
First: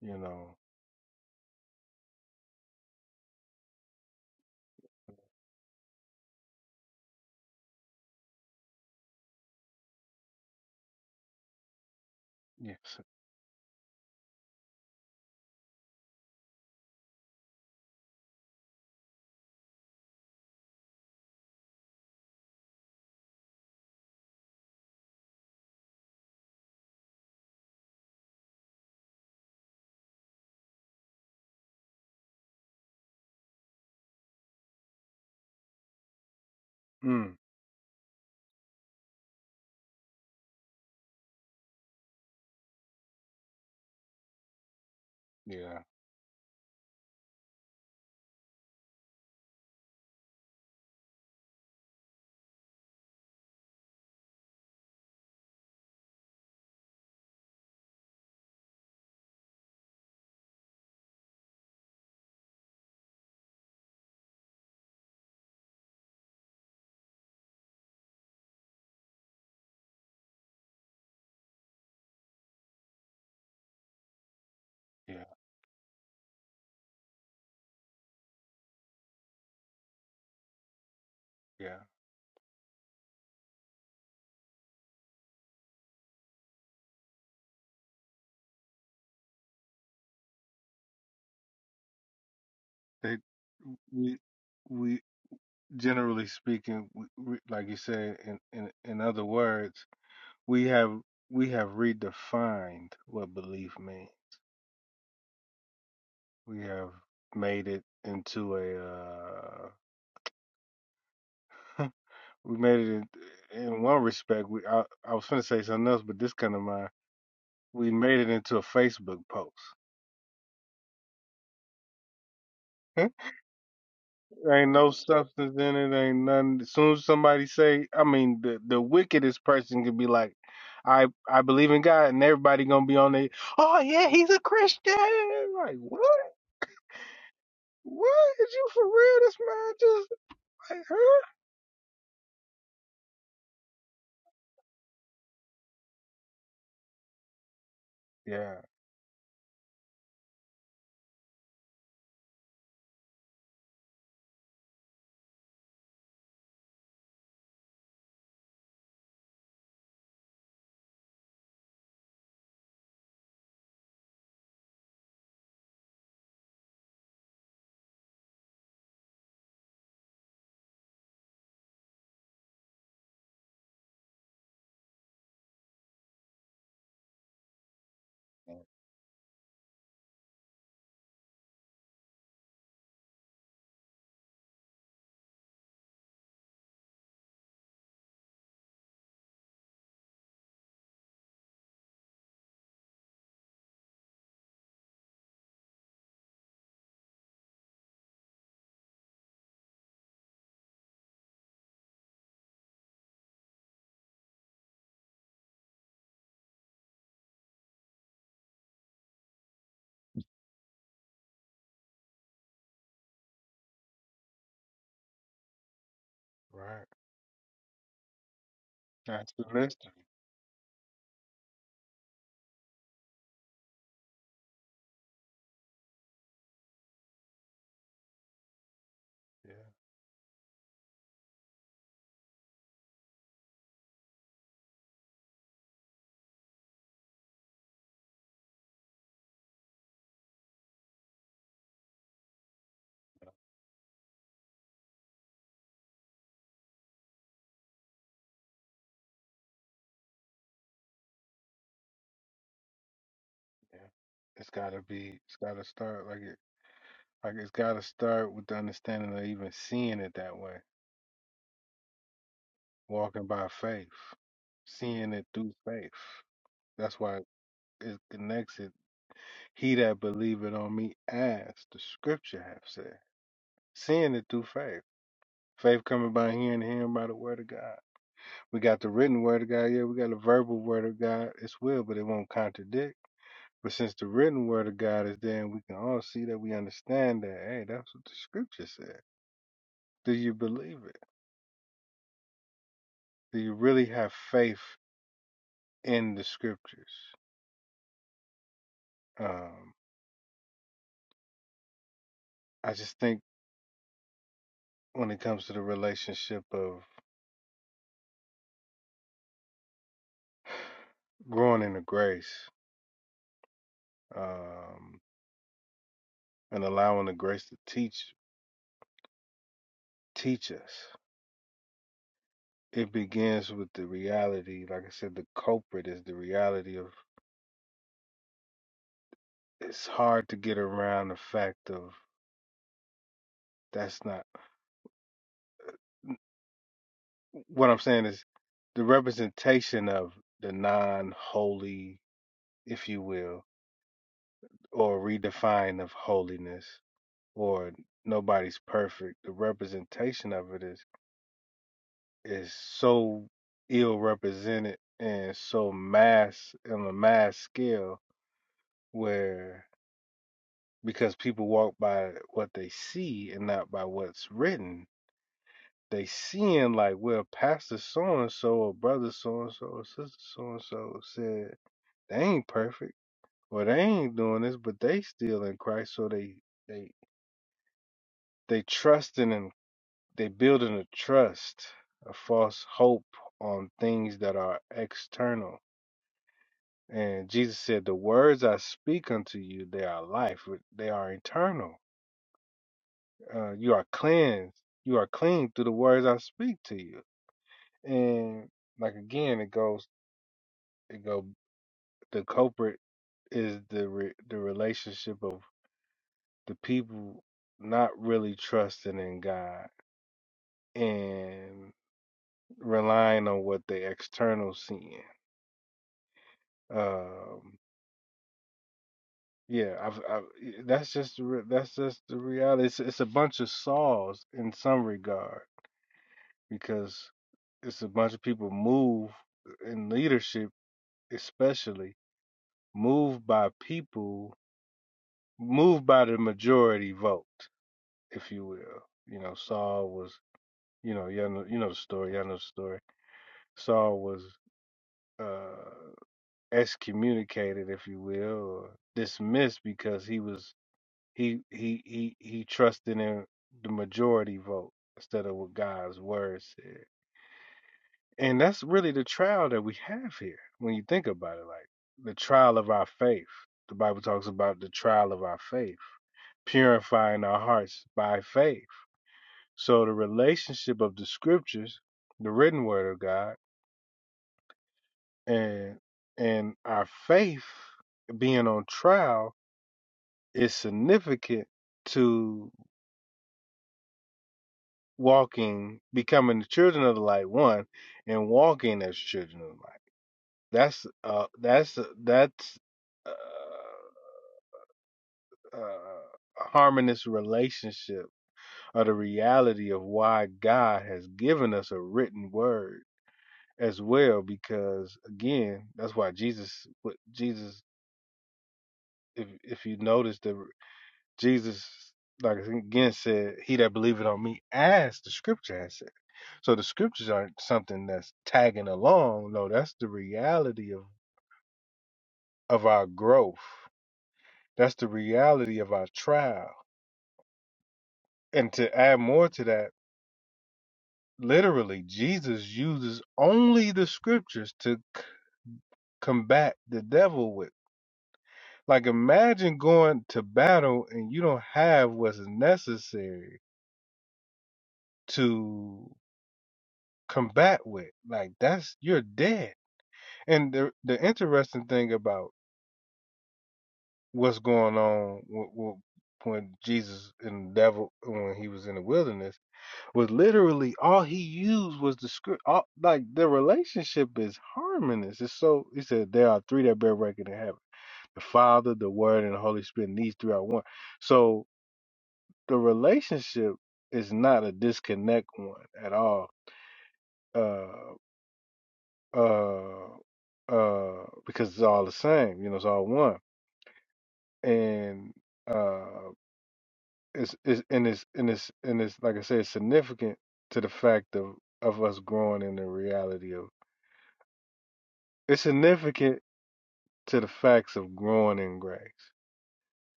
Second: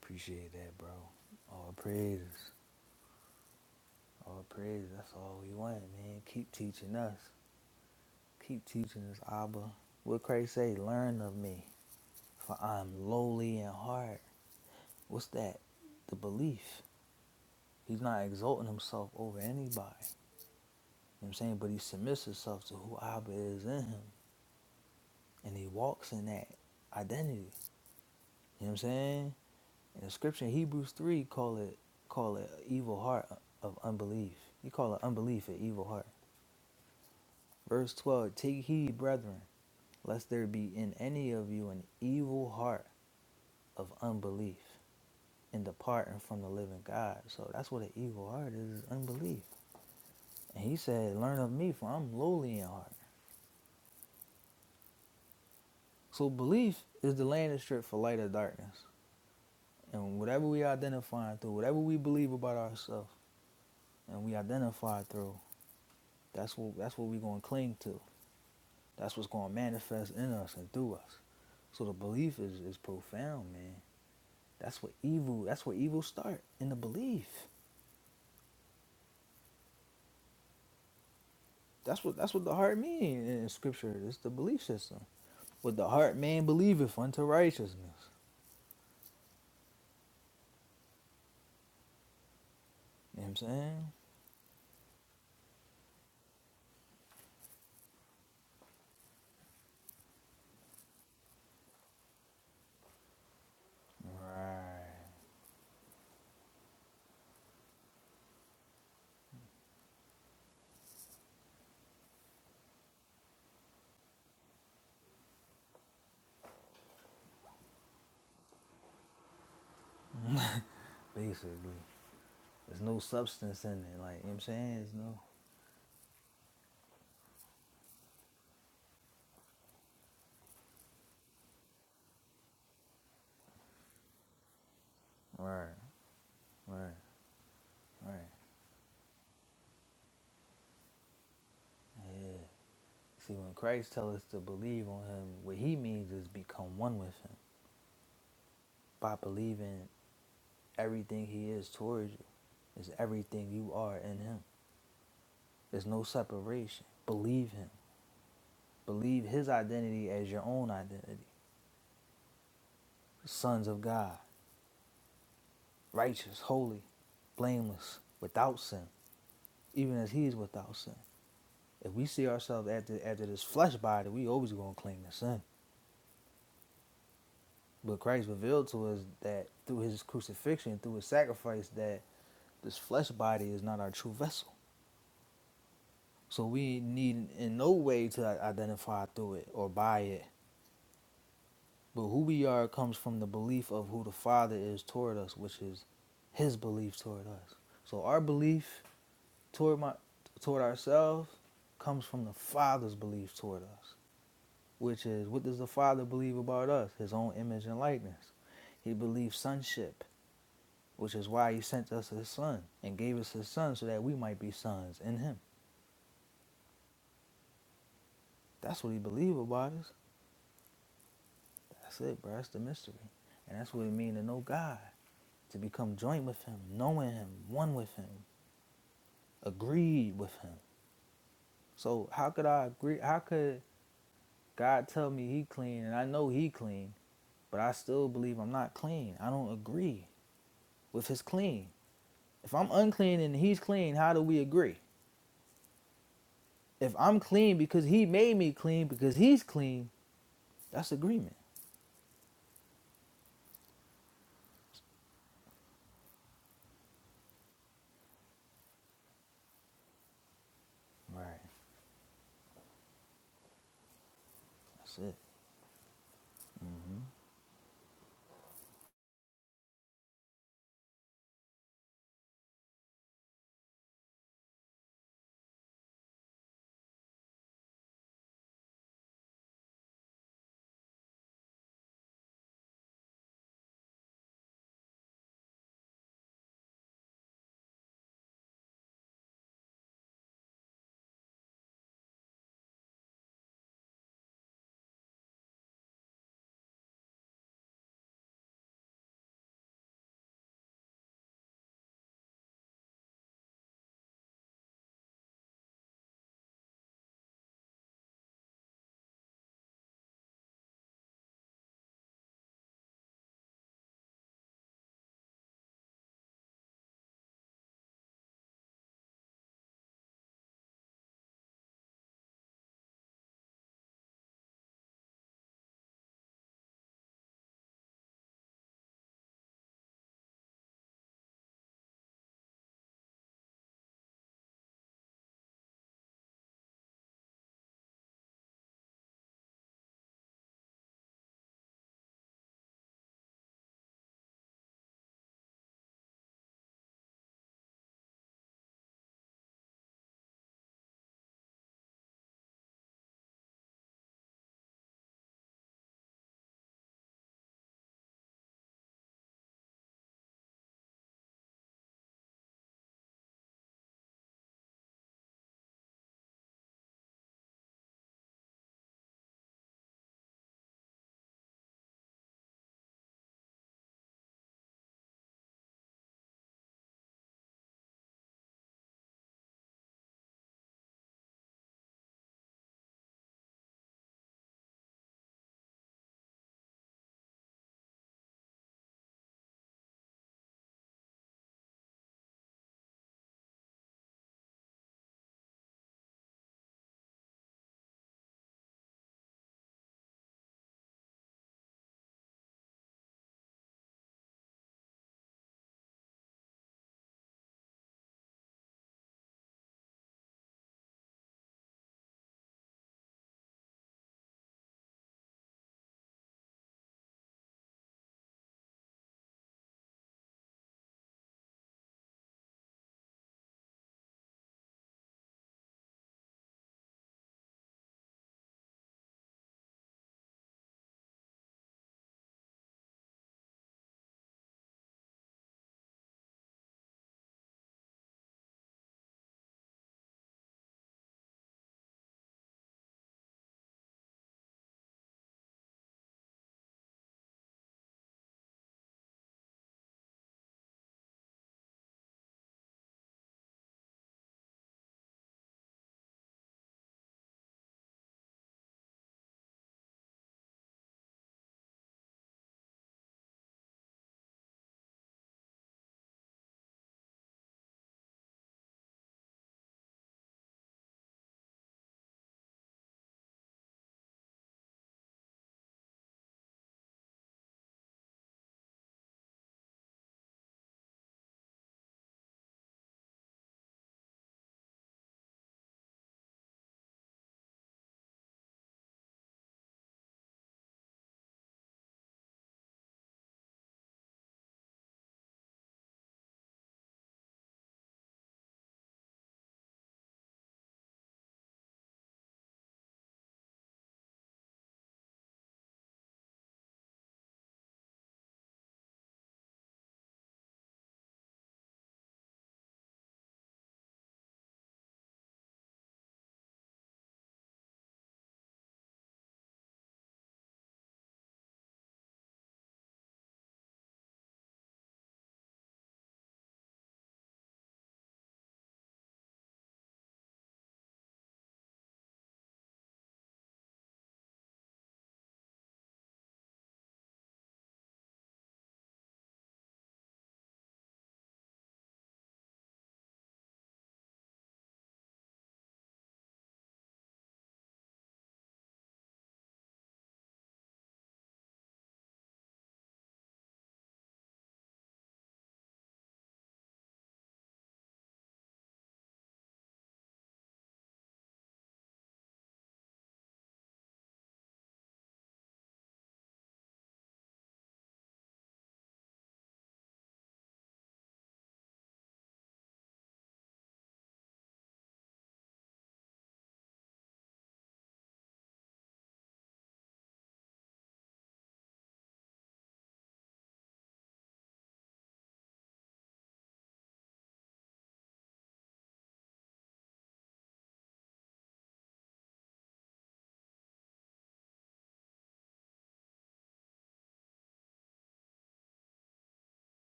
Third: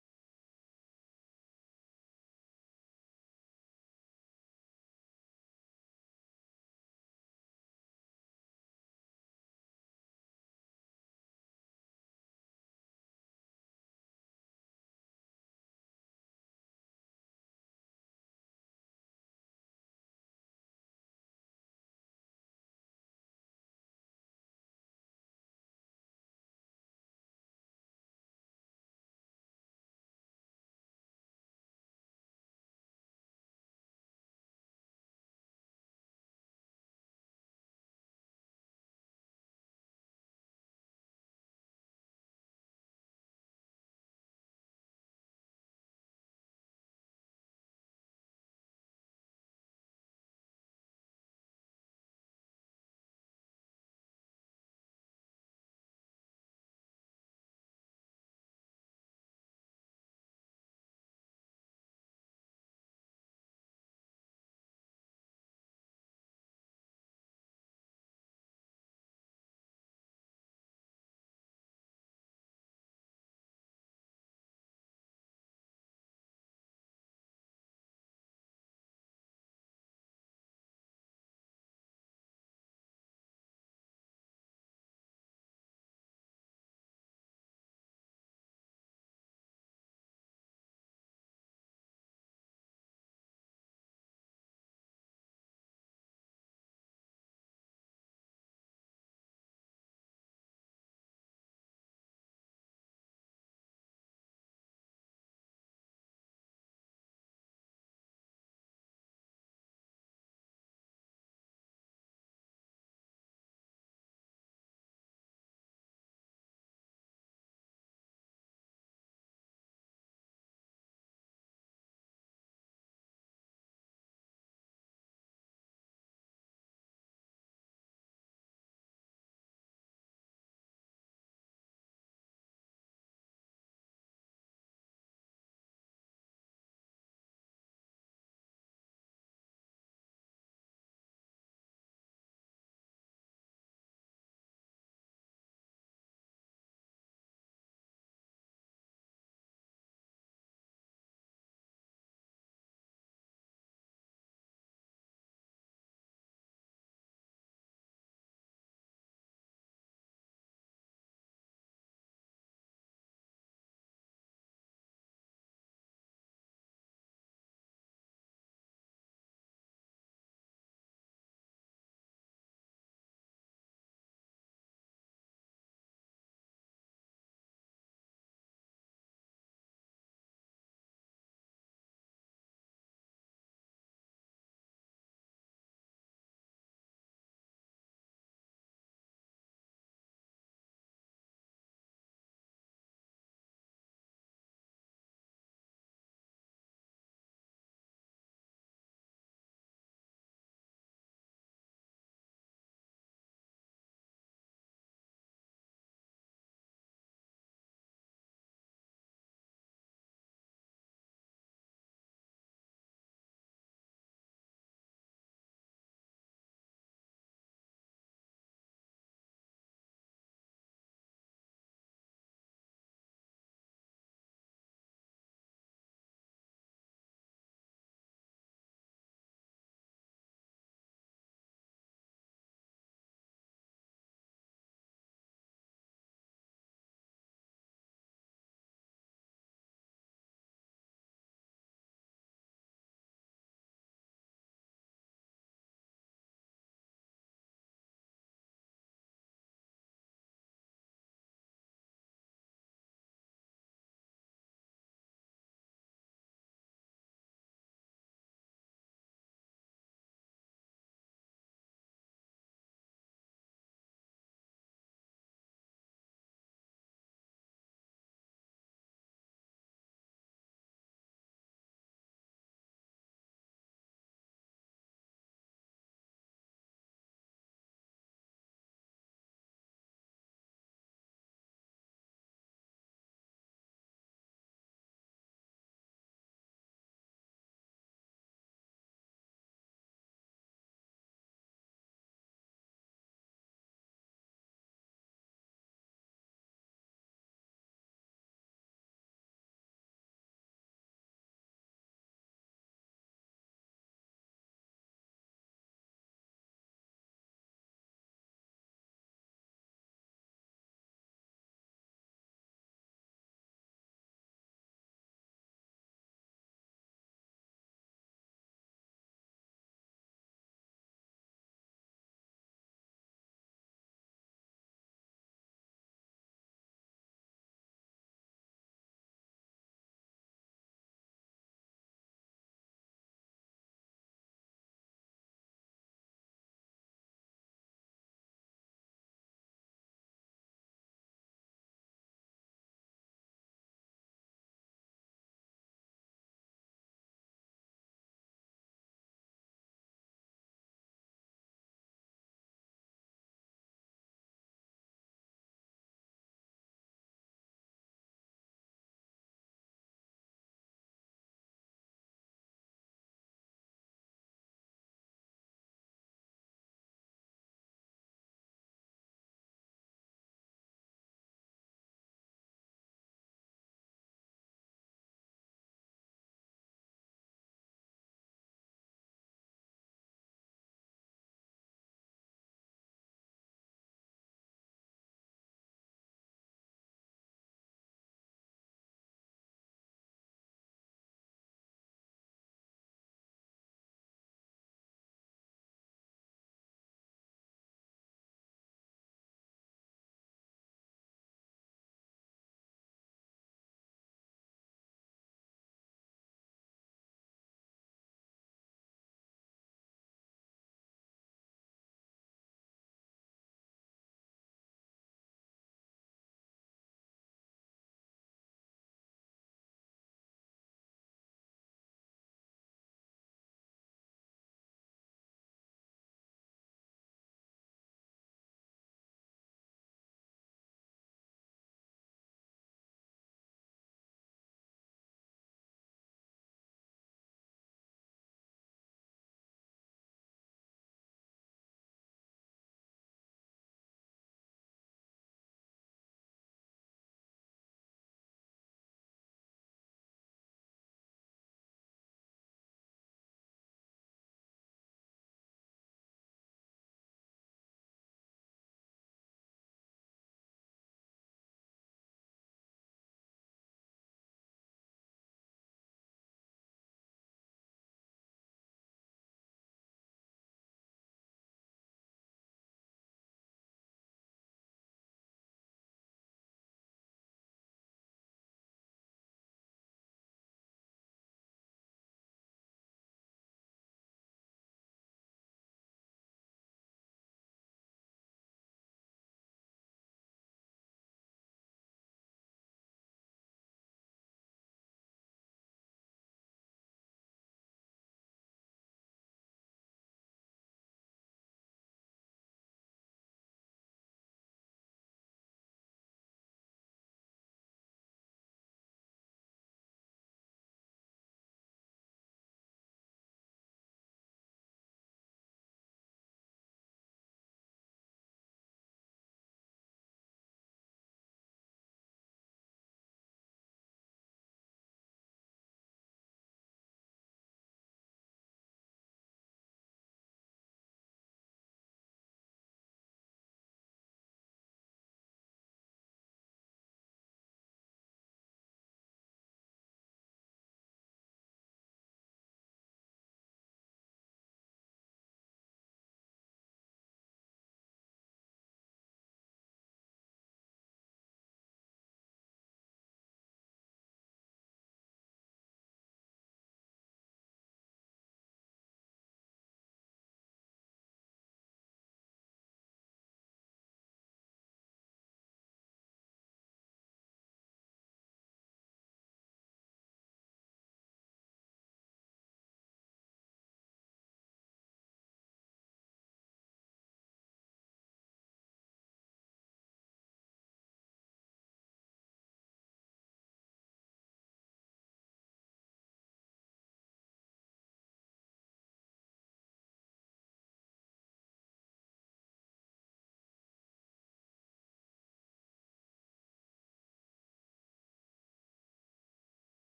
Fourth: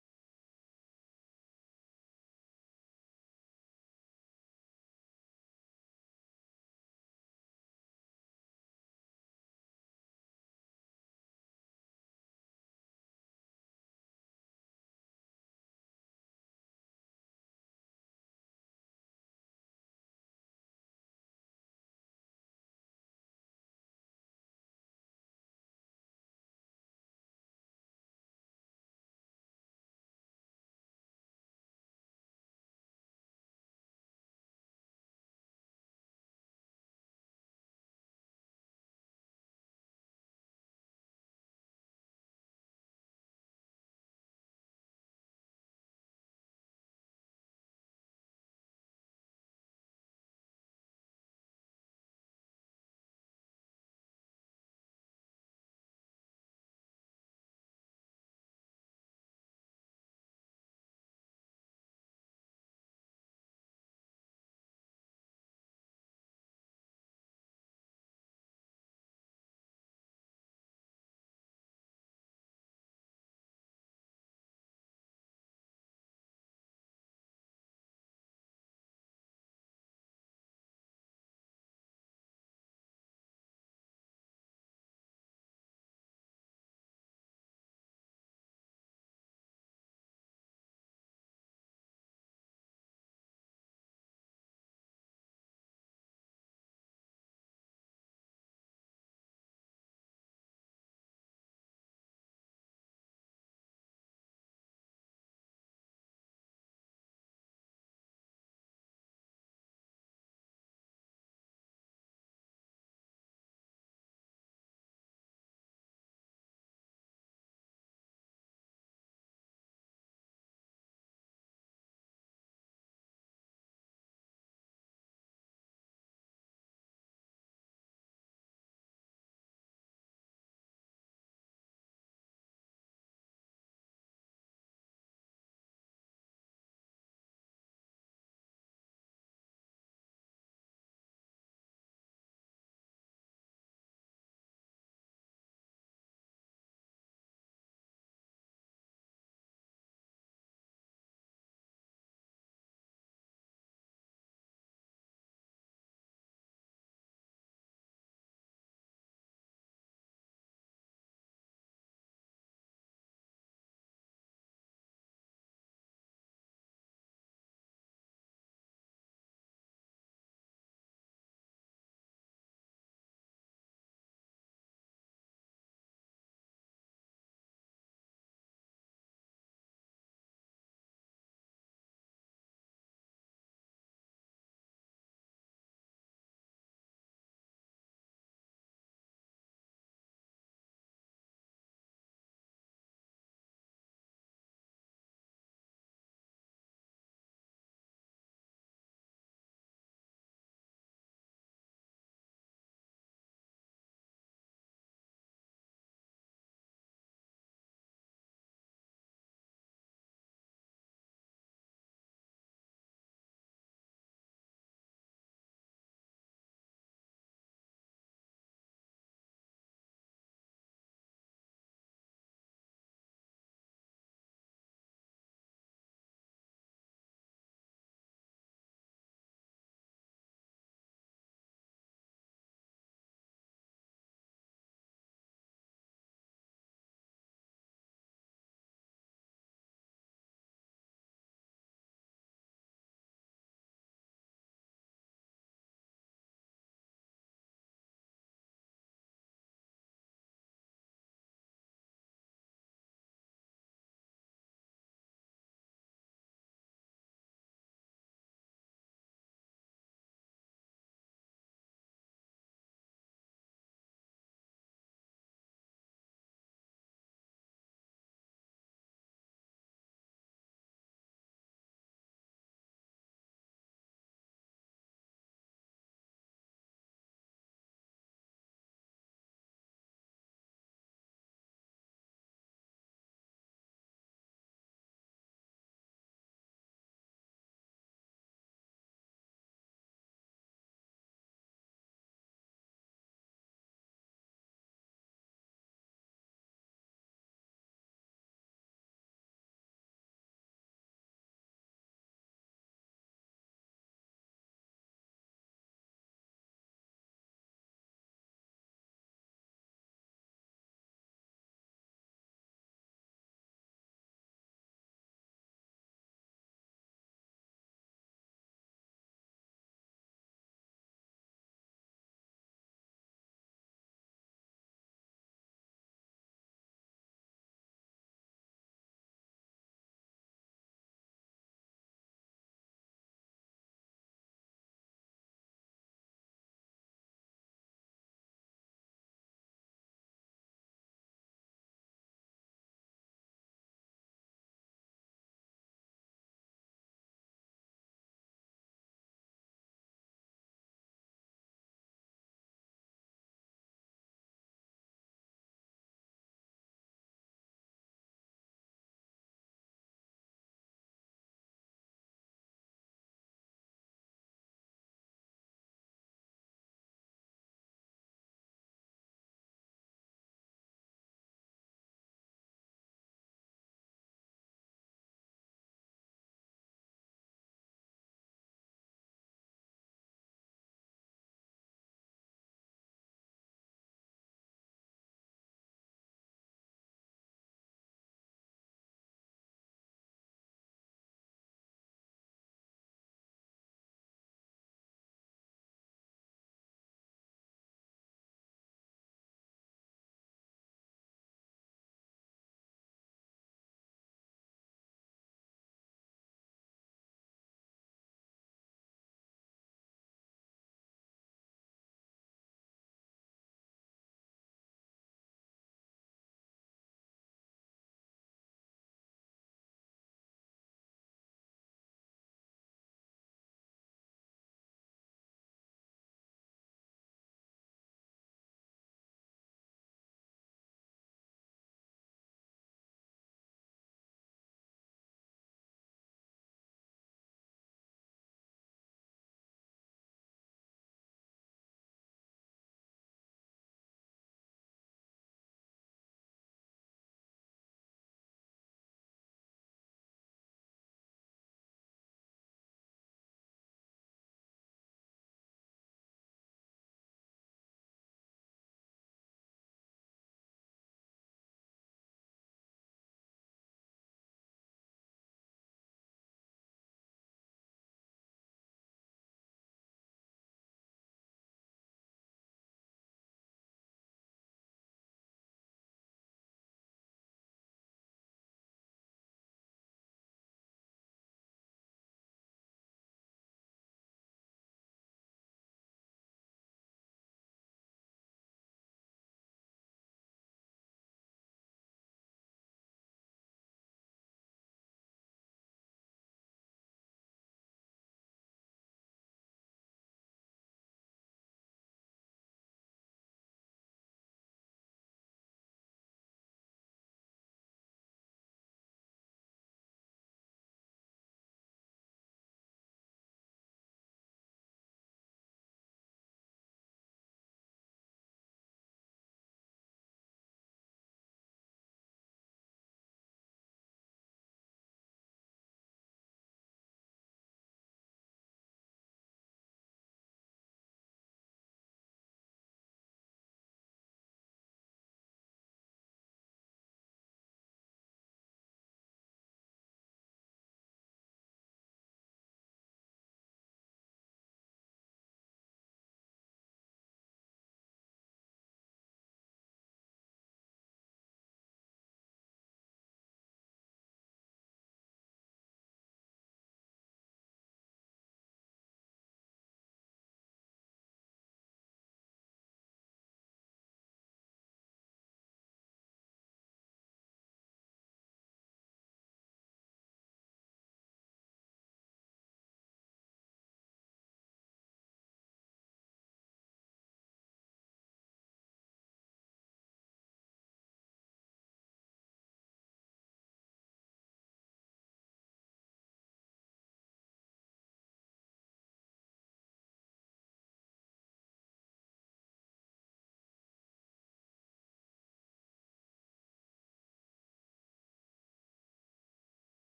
Speaker 4: Appreciate that, bro. All praises. All praises. That's all we want, man. Keep teaching us. Keep teaching us, Abba. What Christ say? Learn of me, for I'm lowly in heart. What's that? The belief. He's not exalting himself over anybody. You know what I'm saying? But he submits himself to who Abba is in him. And he walks in that identity. You know what I'm saying? And the scripture in Hebrews 3 call it call it evil heart of unbelief. You call it unbelief an evil heart. Verse 12, take heed, brethren, lest there be in any of you an evil heart of unbelief. and departing from the living God. So that's what an evil heart is, is unbelief. And he said, Learn of me, for I'm lowly in heart. So belief is the landing strip for light or darkness. And whatever we identify through, whatever we believe about ourselves and we identify through, that's what that's what we're gonna cling to. That's what's gonna manifest in us and through us. So the belief is, is profound, man. That's what evil that's where evil start in the belief. That's what that's what the heart means in scripture. It's the belief system. With the heart, man believeth unto righteousness. You know what I'm saying? Right. Basically. There's no substance in it. Like, you know what I'm saying? There's no. Right. Right. Right. Yeah. See, when Christ tells us to believe on him, what he means is become one with him. By believing everything he is towards you is everything you are in him. There's no separation. Believe him. Believe his identity as your own identity. Sons of God. righteous, holy, blameless, without sin, even as he is without sin. If we see ourselves after after this flesh body, we always gonna cling to sin. But Christ revealed to us that through his crucifixion, through his sacrifice, that this flesh body is not our true vessel. So we need in no way to identify through it or by it. But who we are comes from the belief of who the Father is toward us, which is his belief toward us. So our belief toward my toward ourselves comes from the Father's belief toward us, which is what does the Father believe about us? His own image and likeness. He believes sonship, which is why he sent us his son and gave us his son so that we might be sons in him. That's what he believed about us. That's it, bro. That's the mystery. And that's what it means to know God, to become joint with him, knowing him, one with him, agreed with him. So how could I agree how could God tell me he clean and I know he clean but I still believe I'm not clean. I don't agree with his clean. If I'm unclean and he's clean, how do we agree? If I'm clean because he made me clean because he's clean, that's agreement. Right. That's it.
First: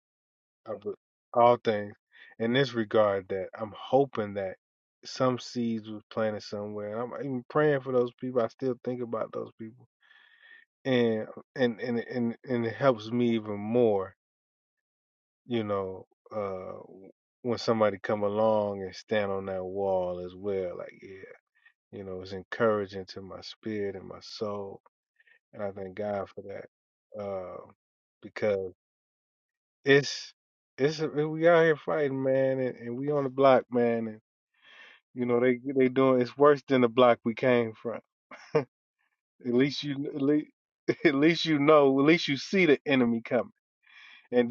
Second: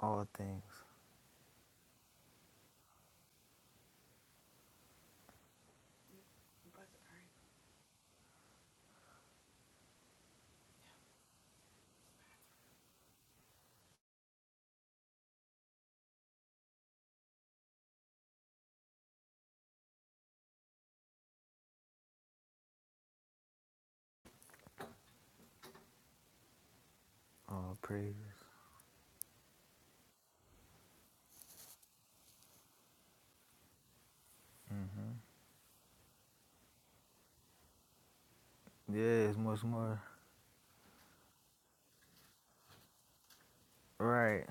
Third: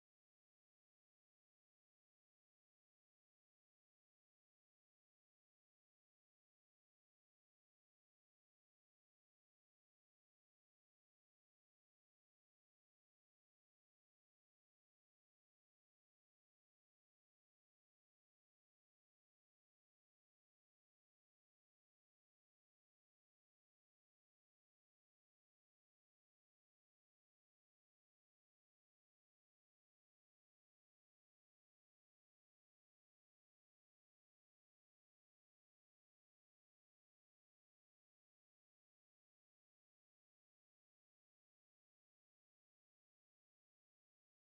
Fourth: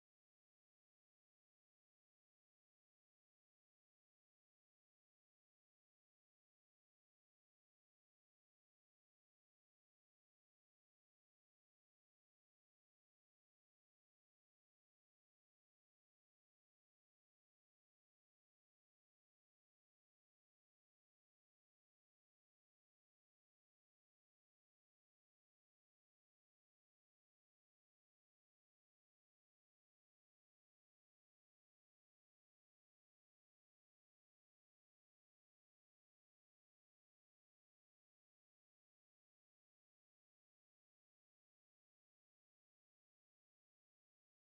Speaker 4: All things, all praises. Yeah, it's much more. Right,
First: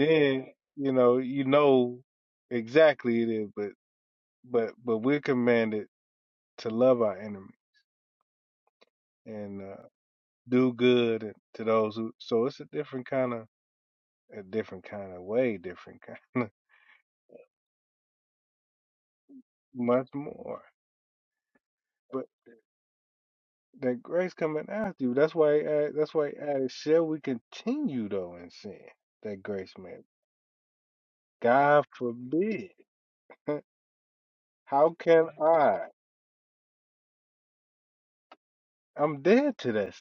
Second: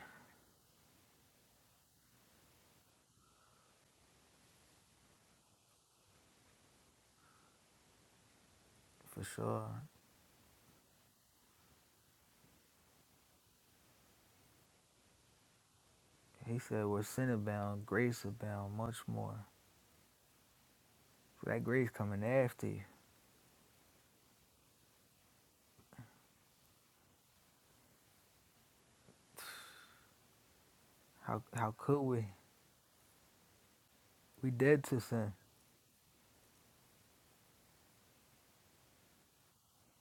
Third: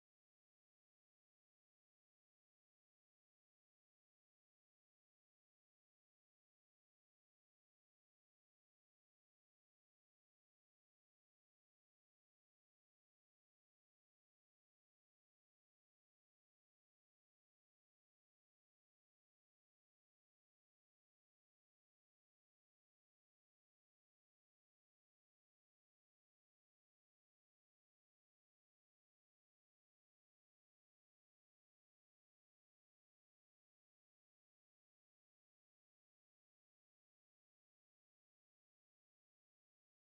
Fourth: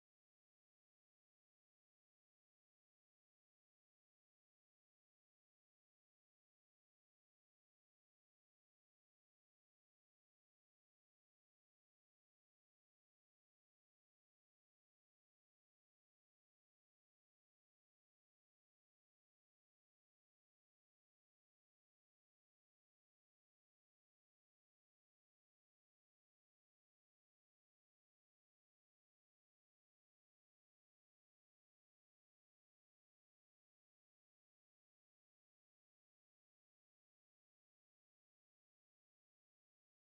Speaker 4: for sure. He said, where sin abound, grace abound much more. So that grace coming after you. How, how could we? We dead to sin.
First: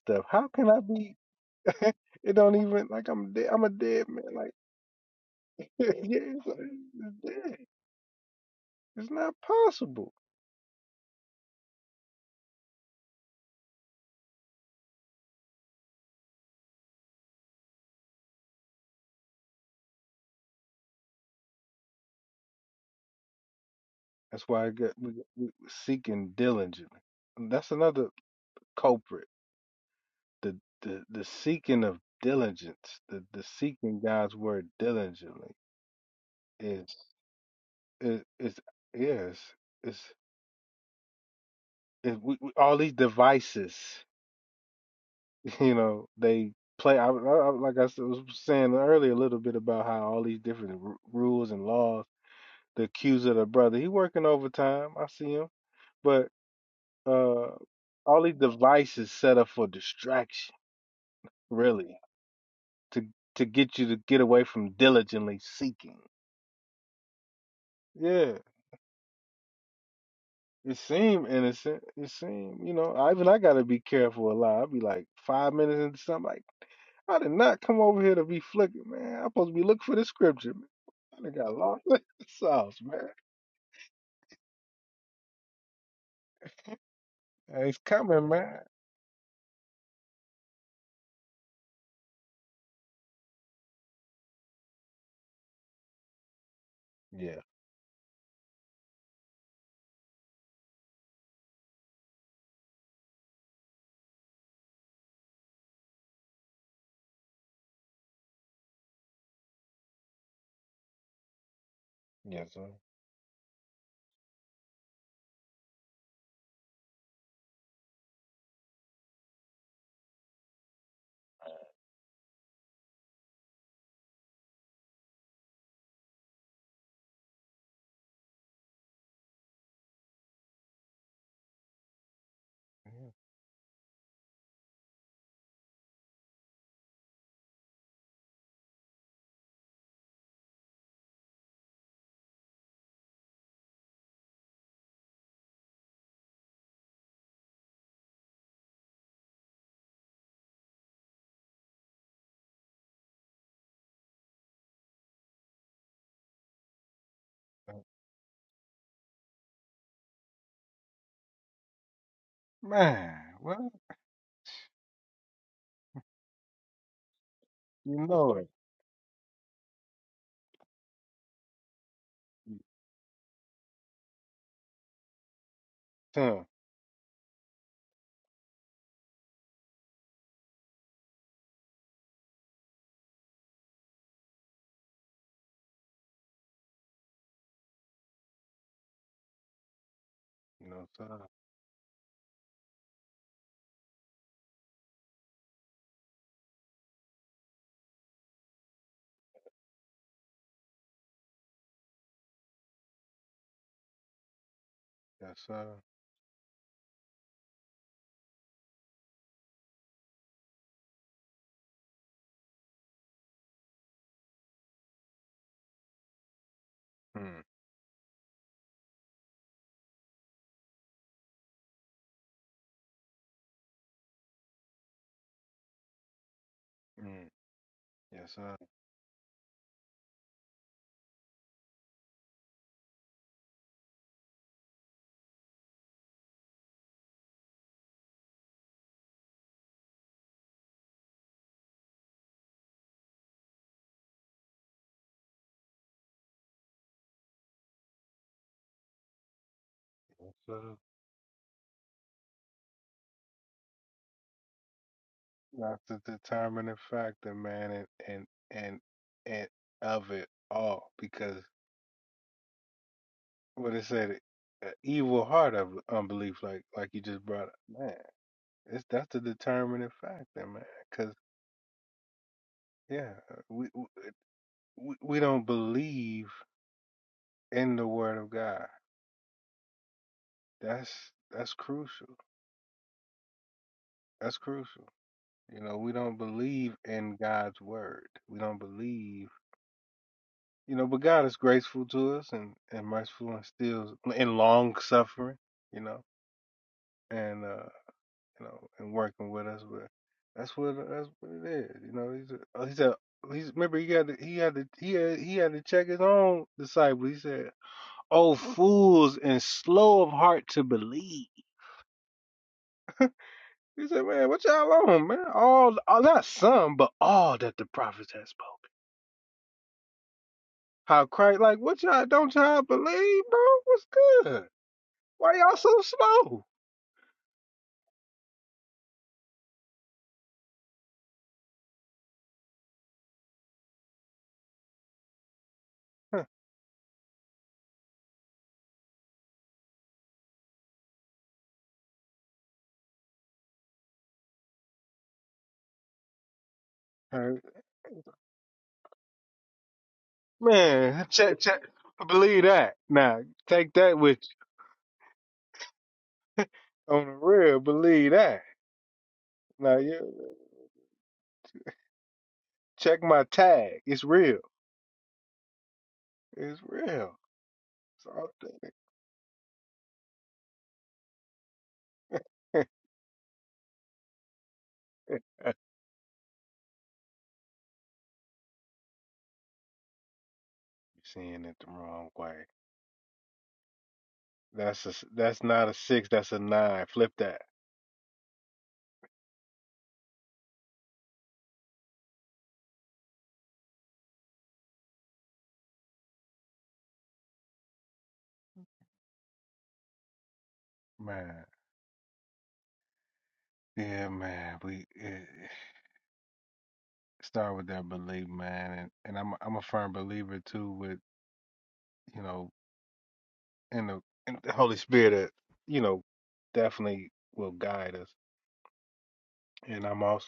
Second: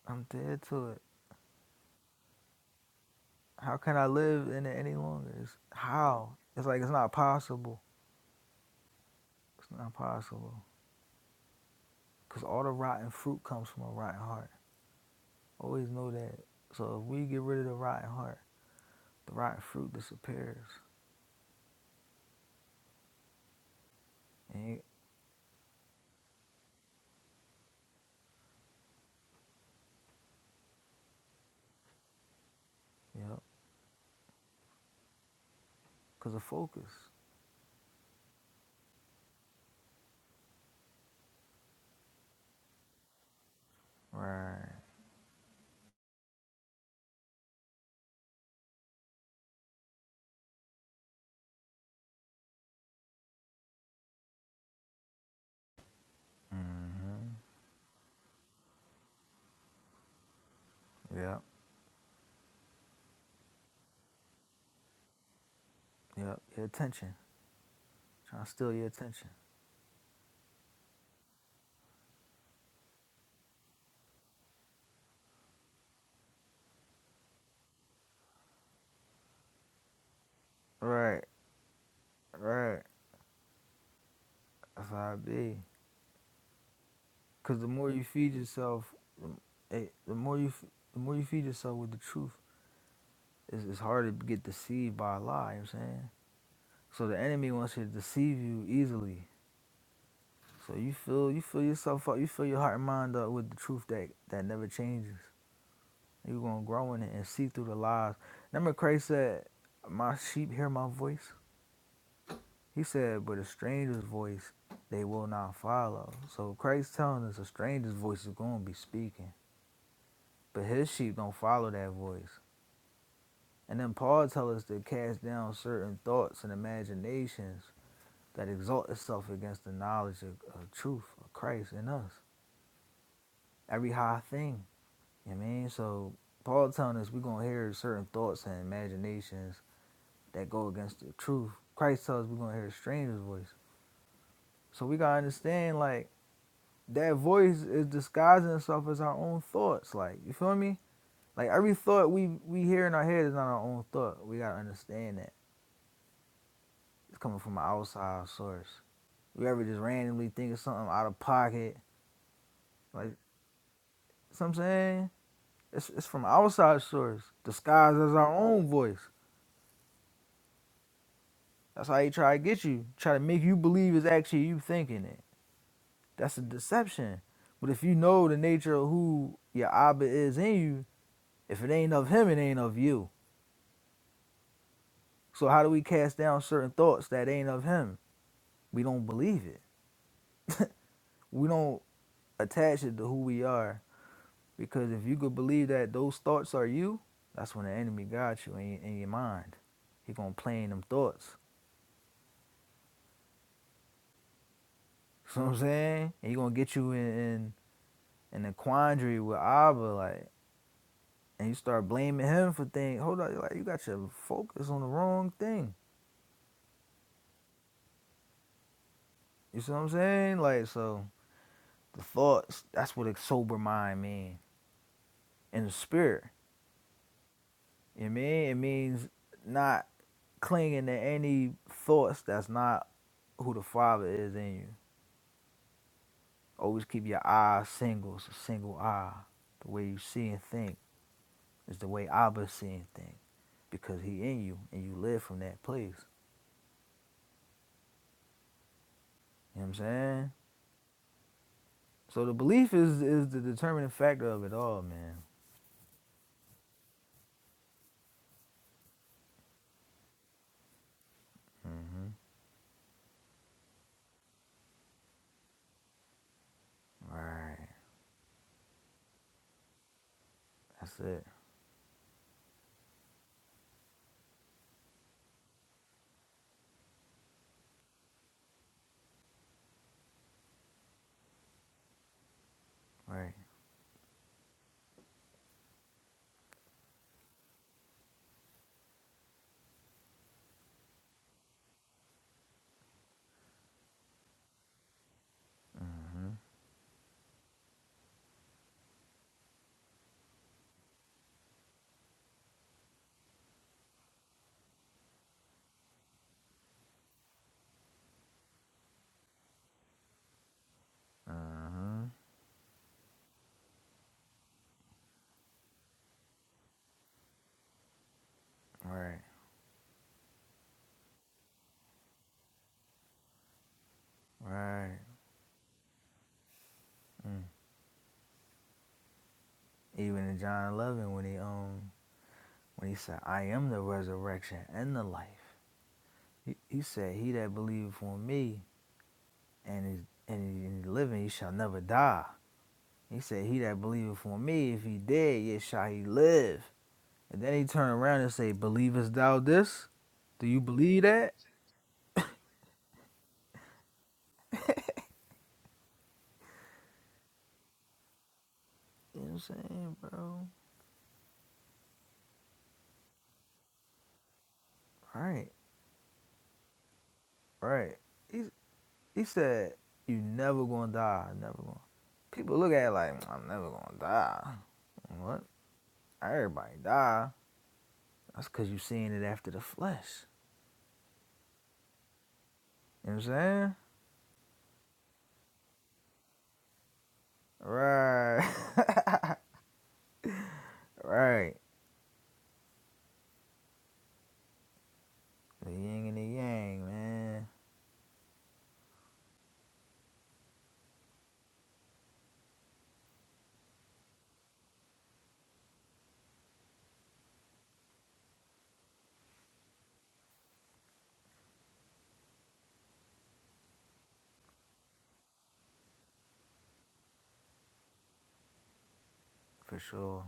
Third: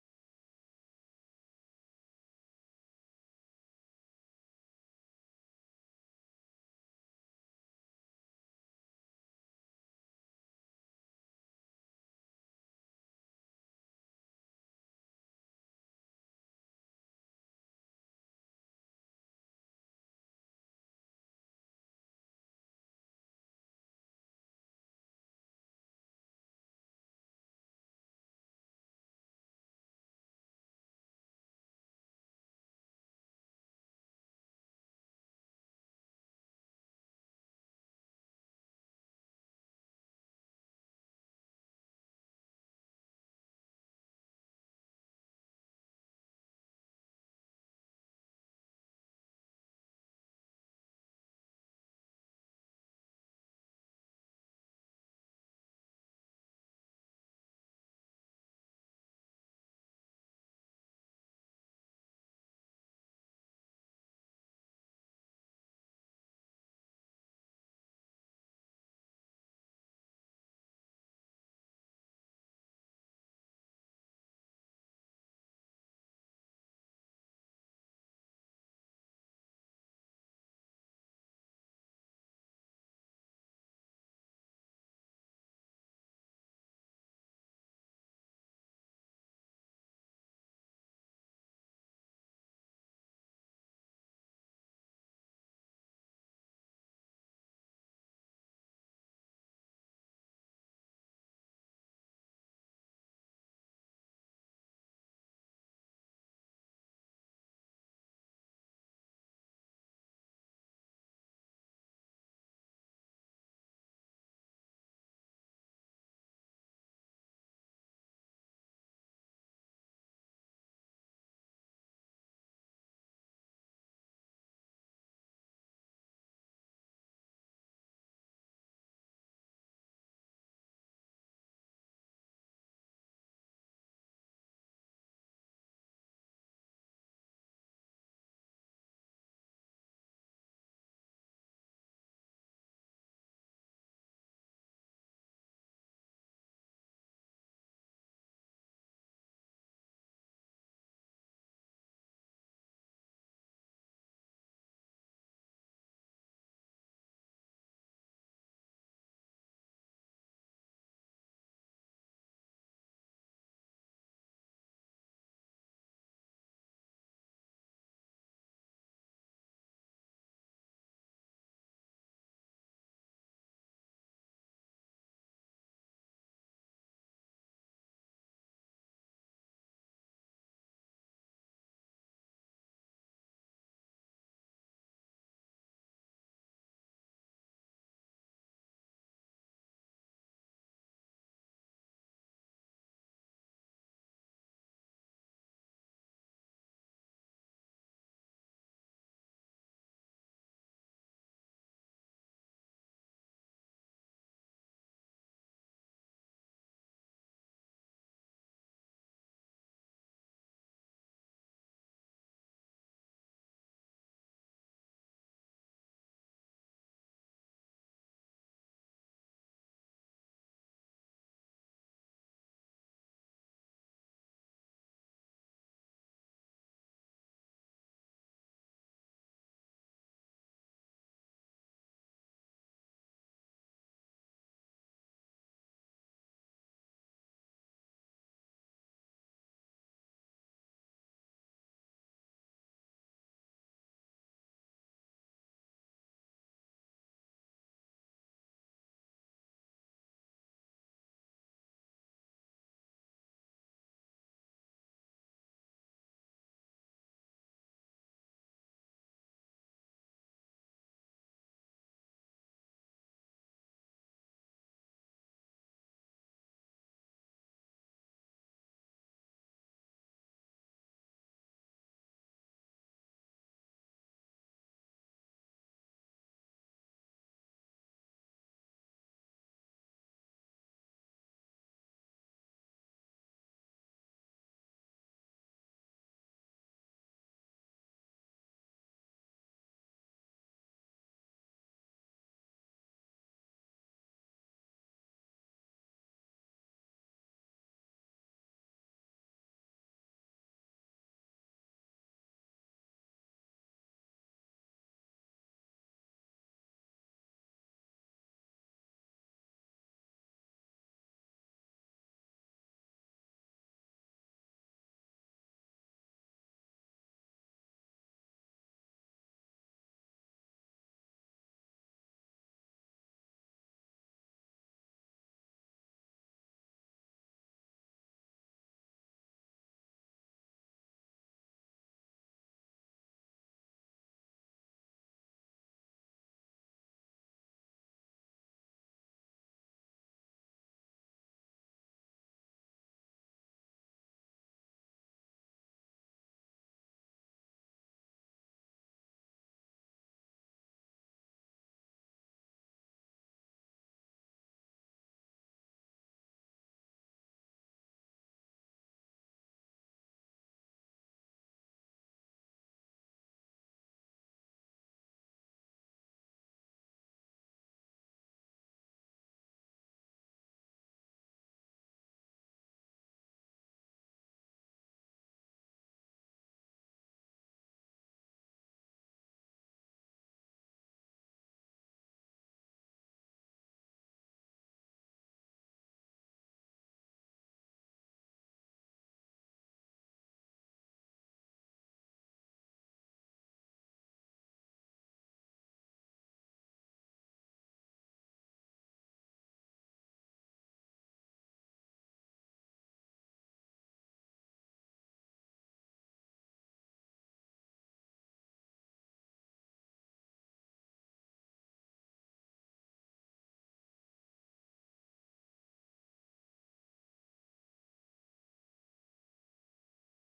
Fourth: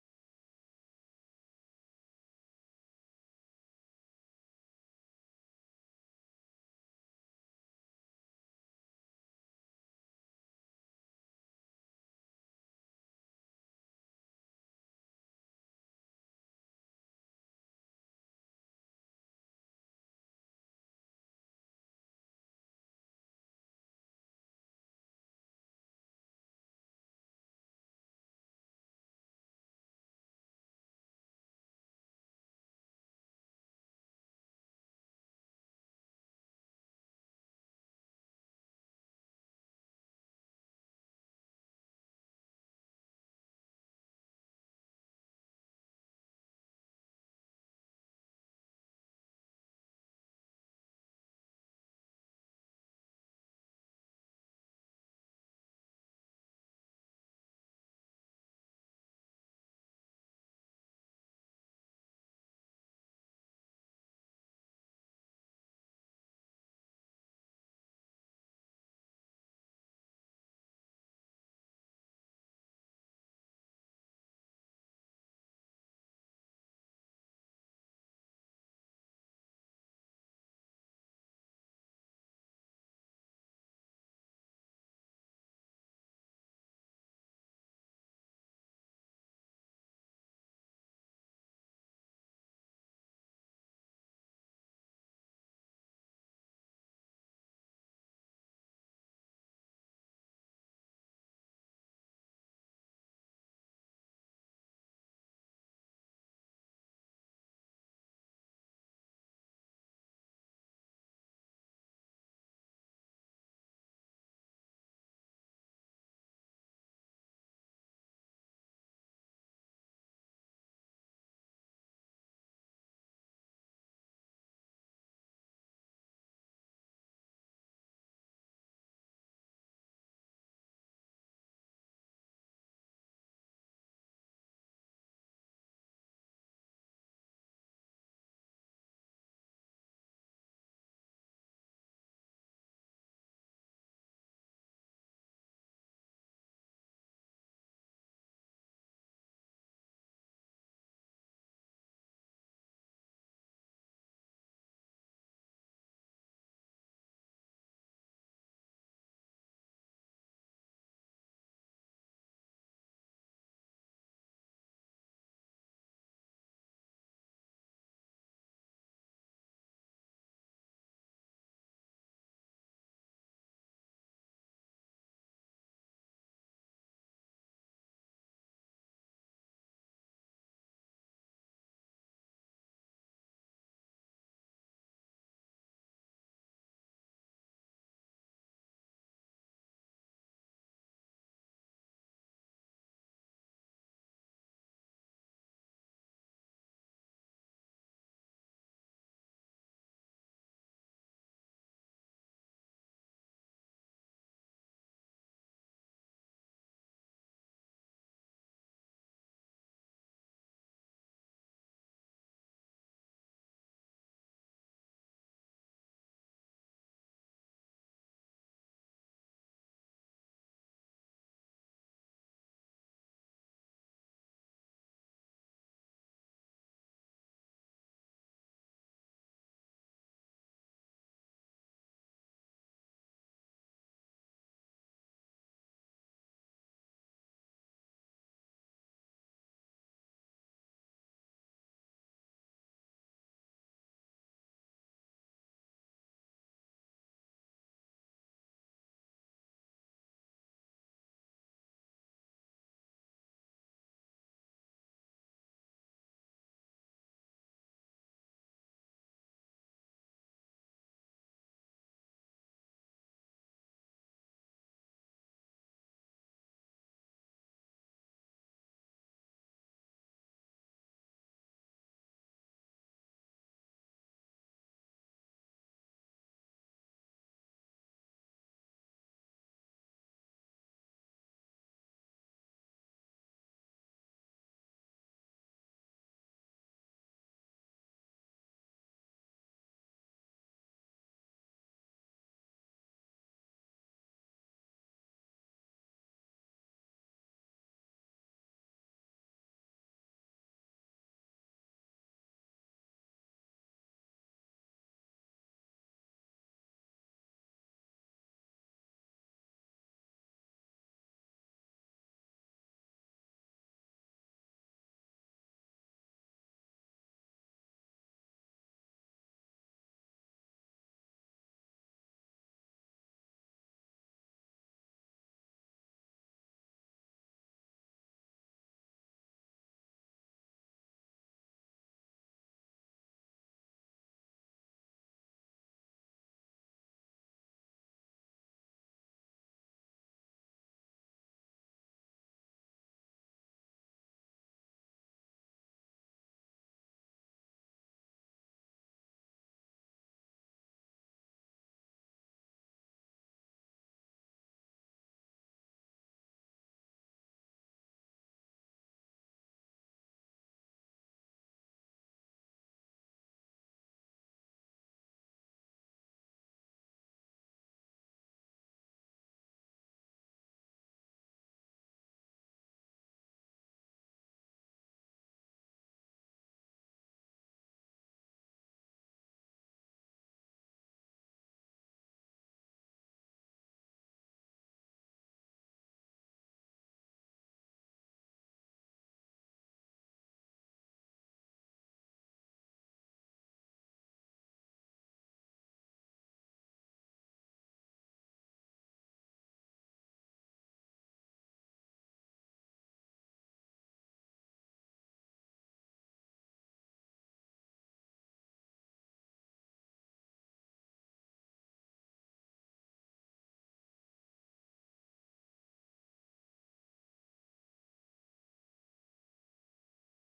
Speaker 4: I'm dead to it. How can I live in it any longer? It's, how? It's like it's not possible. It's not possible. Because all the rotten fruit comes from a rotten heart. Always know that. So if we get rid of the rotten heart, the rotten fruit disappears. And you, yep. Because of focus. Right. hmm Yep. Yep. Your attention. Trying to steal your attention. Right. Right. That's how it be. Because the more you feed yourself, the- it, the more you the more you feed yourself with the truth, It's, it's hard to get deceived by a lie. You know what I'm saying so. The enemy wants you to deceive you easily. So you fill you fill yourself up. You fill your heart and mind up with the truth that that never changes. You're gonna grow in it and see through the lies. Remember, Christ said, "My sheep hear my voice." He said, "But a stranger's voice they will not follow." So Christ telling us a stranger's voice is gonna be speaking, but his sheep don't follow that voice. And then Paul tells us to cast down certain thoughts and imaginations that exalt itself against the knowledge of, of truth of Christ in us. Every high thing, you know what I mean? So Paul telling us we're gonna hear certain thoughts and imaginations that go against the truth. Christ tells us we're gonna hear a stranger's voice. So we gotta understand like that voice is disguising itself as our own thoughts. Like you feel me? Like every thought we we hear in our head is not our own thought. We gotta understand that it's coming from an outside source. We ever just randomly think of something out of pocket, like you know what I'm saying. It's, it's from outside source, disguised as our own voice. That's how he try to get you, try to make you believe it's actually you thinking it. That's a deception. But if you know the nature of who your Abba is in you, if it ain't of him, it ain't of you. So how do we cast down certain thoughts that ain't of him? We don't believe it. (laughs) we don't attach it to who we are. Because if you could believe that those thoughts are you, that's when the enemy got you in, in your mind. He gonna play in them thoughts. So you know what I'm saying and he gonna get you in in, in a quandary with Abba, like, and you start blaming him for things. Hold on, like you got your focus on the wrong thing. You see what I'm saying? Like, so the thoughts. That's what a sober mind means, And the spirit, you know what I mean it means not clinging to any thoughts that's not who the Father is in you. Always keep your eyes single. It's a single eye. The way you see and think is the way Abba see and think. because he in you and you live from that place. You know what I'm saying? So the belief is is the determining factor of it all, man. Mm-hmm. Right. That's it. Right. Mm-hmm. Mm-hmm. Right. Right. Mm. Even in John 11, when he um when he said, "I am the resurrection and the life," he, he said, "He that believeth on me and is and he, and he living, he shall never die." He said, "He that believeth on me, if he dead, yet shall he live." And then he turn around and say, Believest thou this? Do you believe that? You know what I'm saying, bro? Right, right. He, he said, You never gonna die, never gonna. People look at it like, I'm never gonna die. What? Everybody die. That's cause you seeing it after the flesh. You know what I'm saying? Right. (laughs) right. The yin and the yang, man. For sure.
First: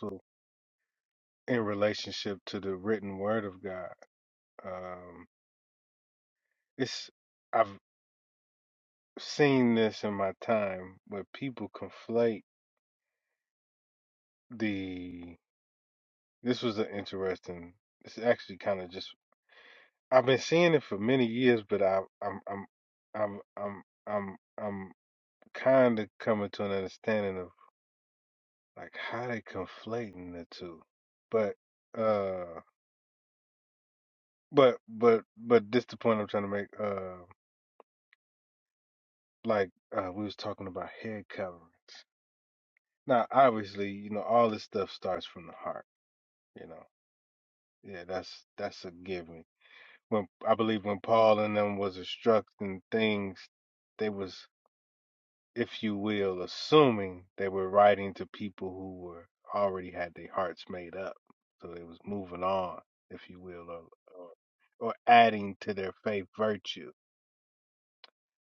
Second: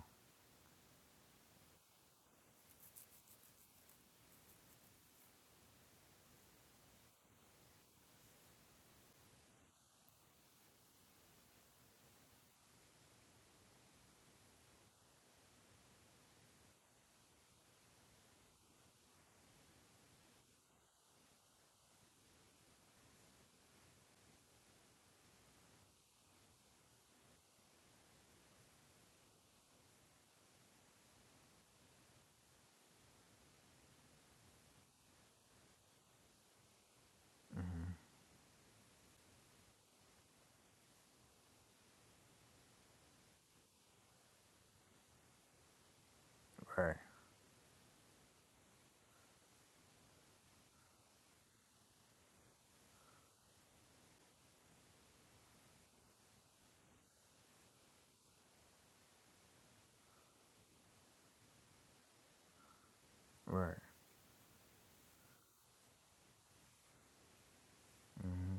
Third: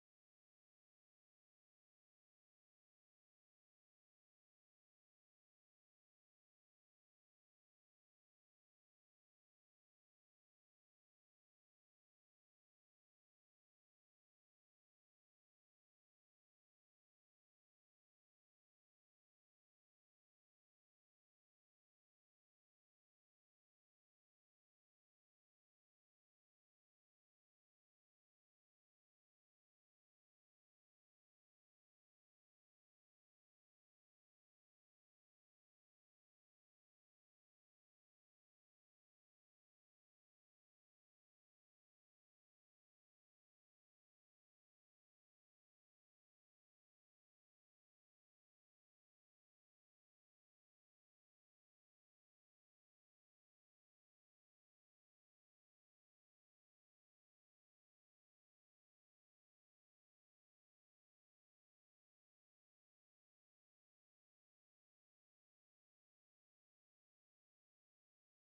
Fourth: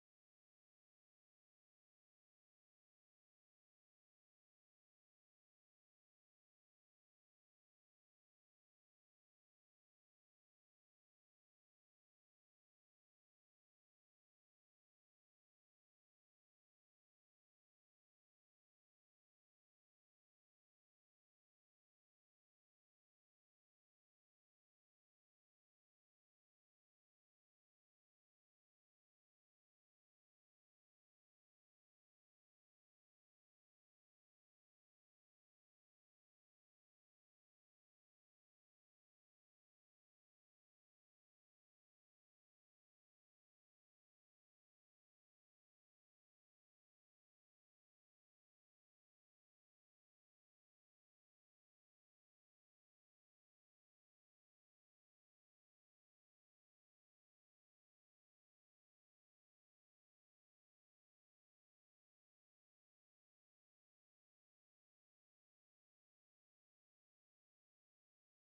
Speaker 4: Right, right. hmm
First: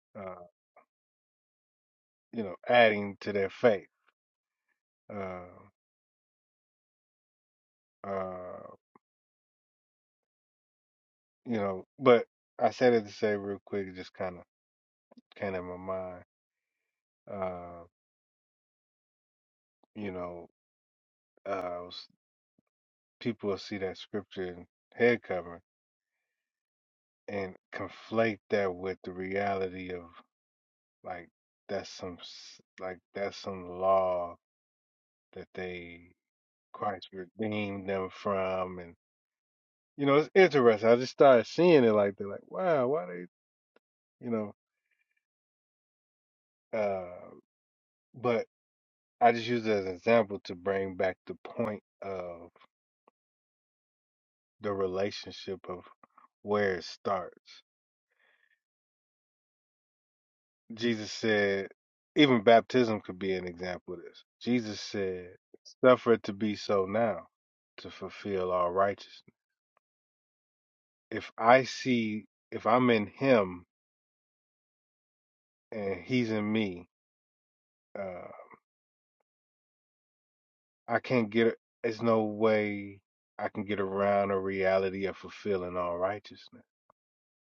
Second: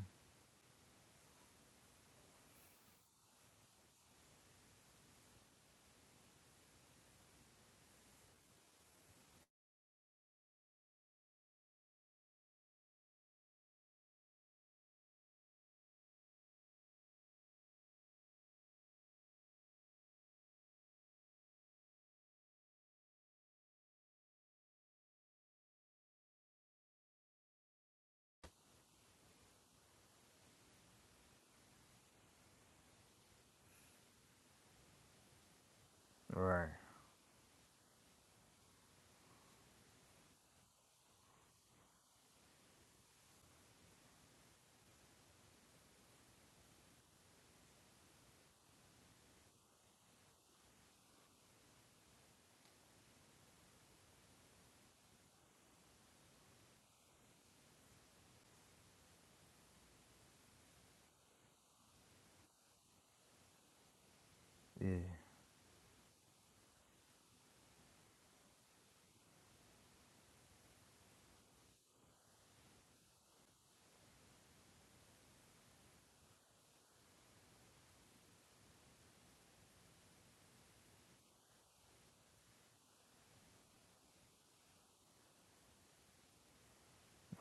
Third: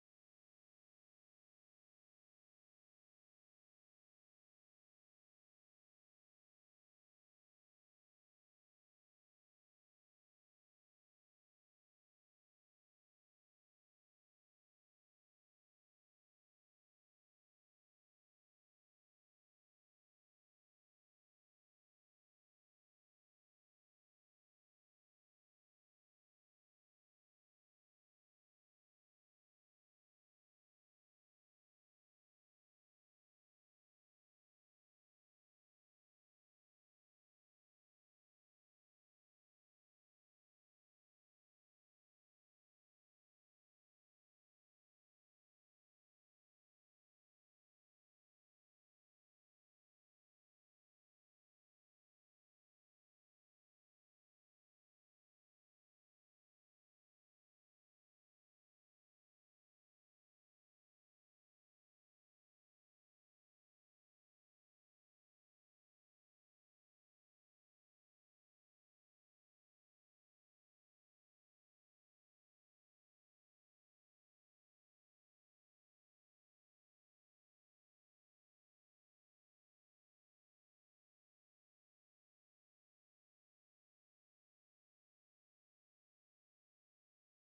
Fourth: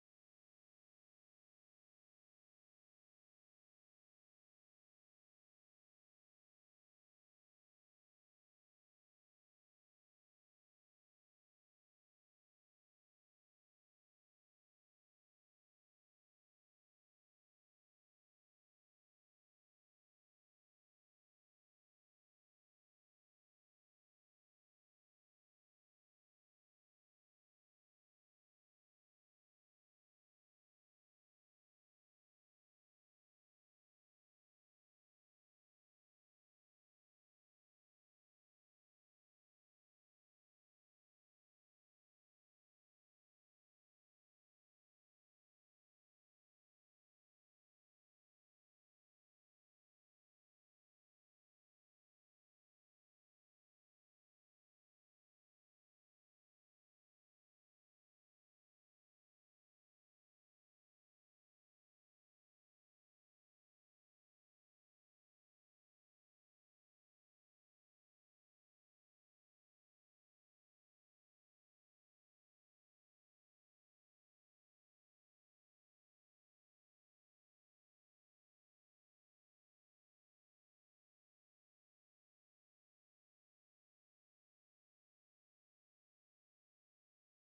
Speaker 4: Right. Yeah,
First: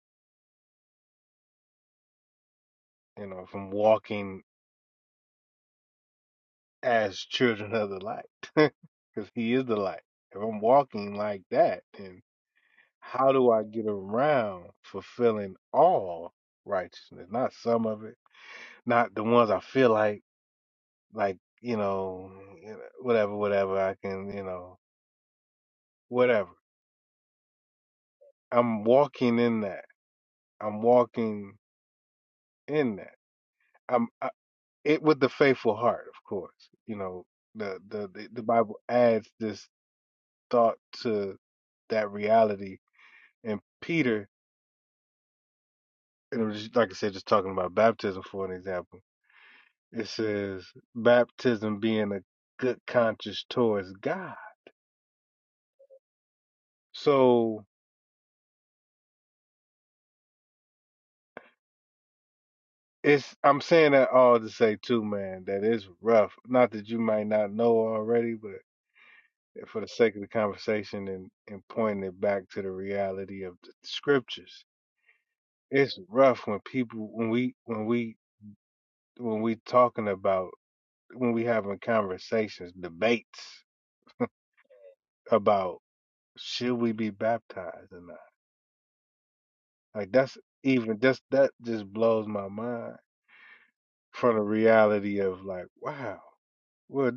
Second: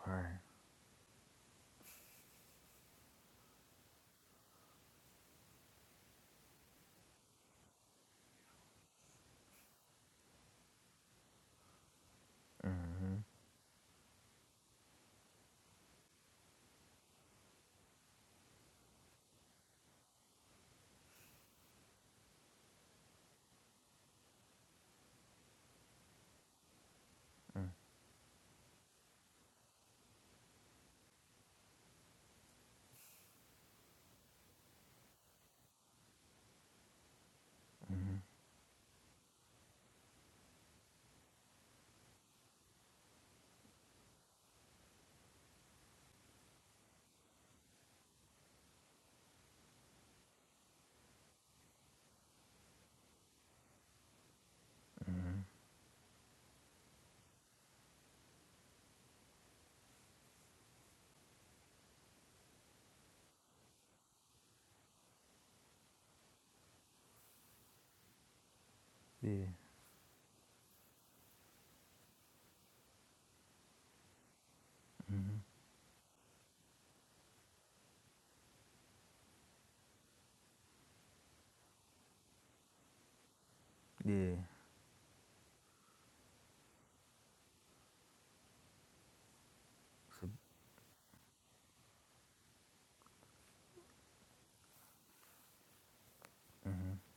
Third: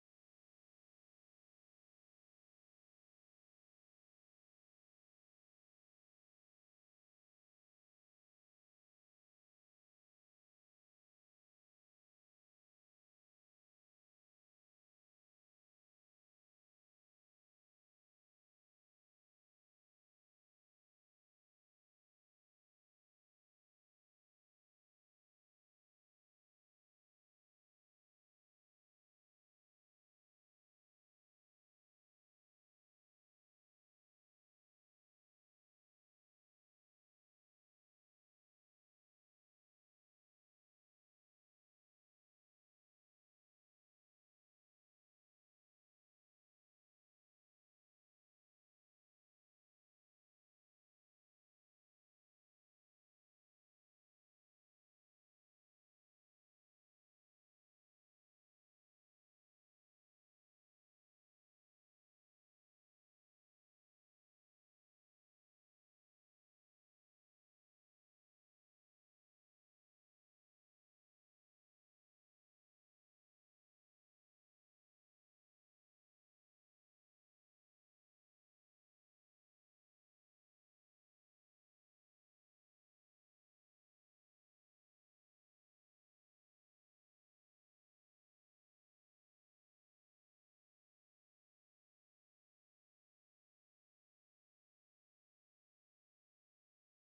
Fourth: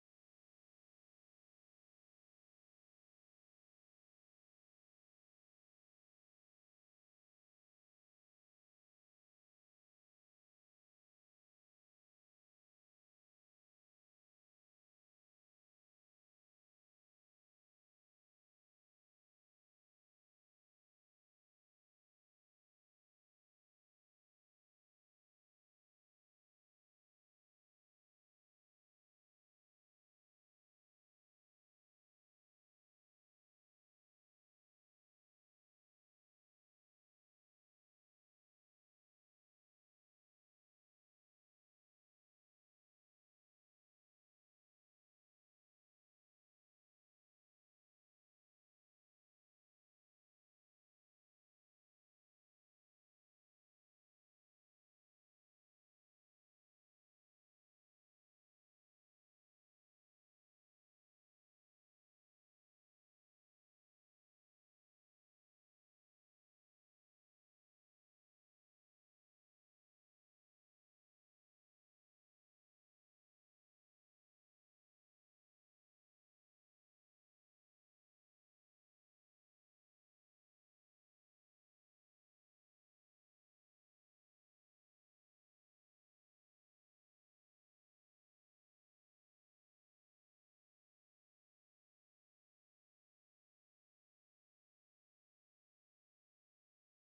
Speaker 4: right. hmm Mm-hmm, mm-hmm. Yeah. Mm-hmm. Yeah. It's a, mm-hmm.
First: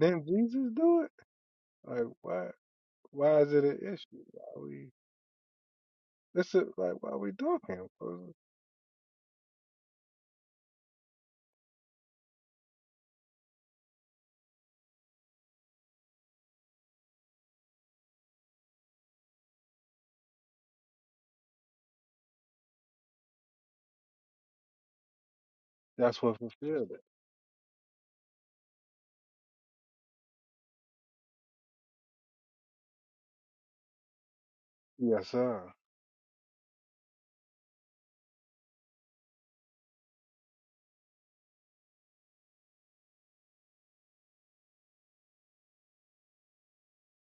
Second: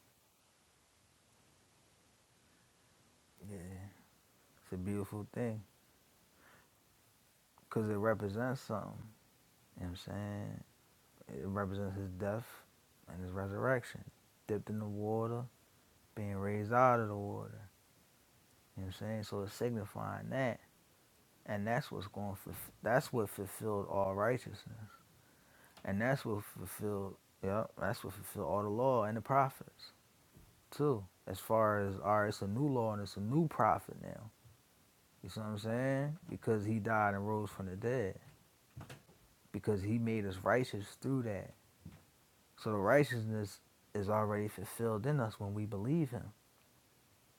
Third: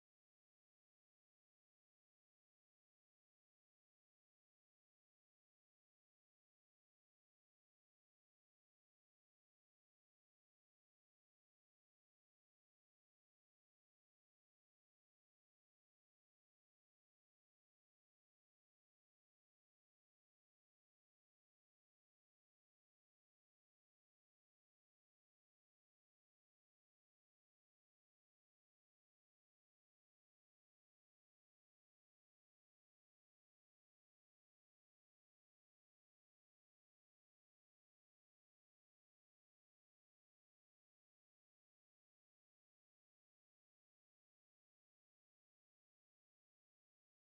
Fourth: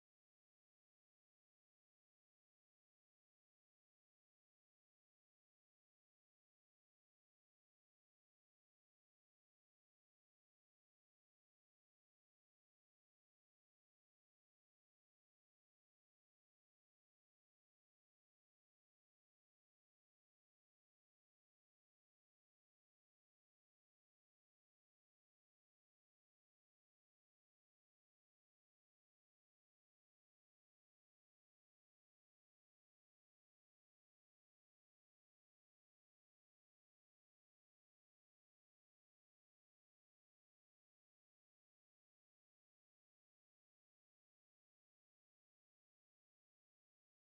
Speaker 4: yeah. It's a beautiful thing because it represents something. You know what I'm saying? It represents his death and his resurrection. Dipped in the water, being raised out of the water. You know what I'm saying? So it's signifying that. And that's what's going for that's what fulfilled all righteousness. And that's what fulfilled yep, that's what fulfilled all the law and the prophets too. As far as all right, it's a new law and it's a new prophet now. You see what I'm saying? Because he died and rose from the dead. Because he made us righteous through that. So the righteousness is already fulfilled in us when we believe him.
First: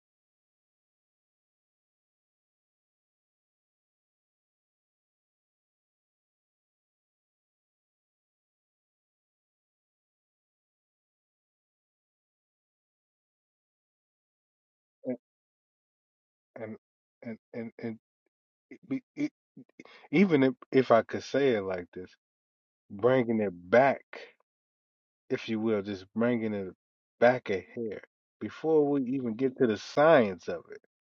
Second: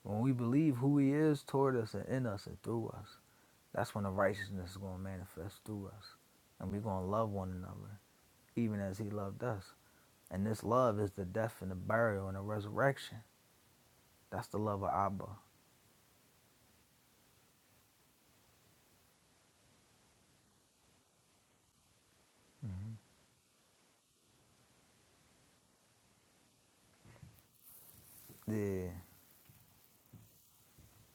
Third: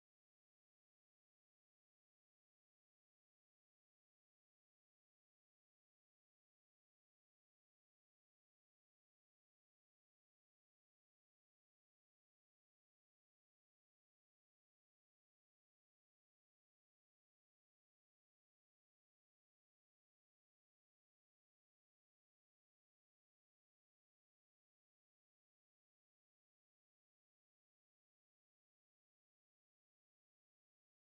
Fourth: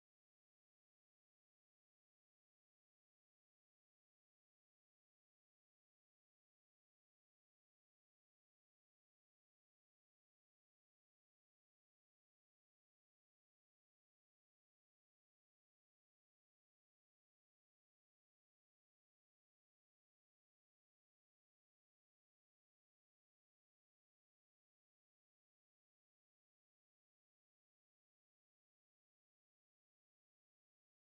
Speaker 4: When we believe who he is toward us and in us and through us. That's when the righteousness is going to manifest through us. And we're going to love one another, even as he loved us. And this love is the death and the burial and the resurrection. That's the love of Abba. Mm-hmm. Yeah.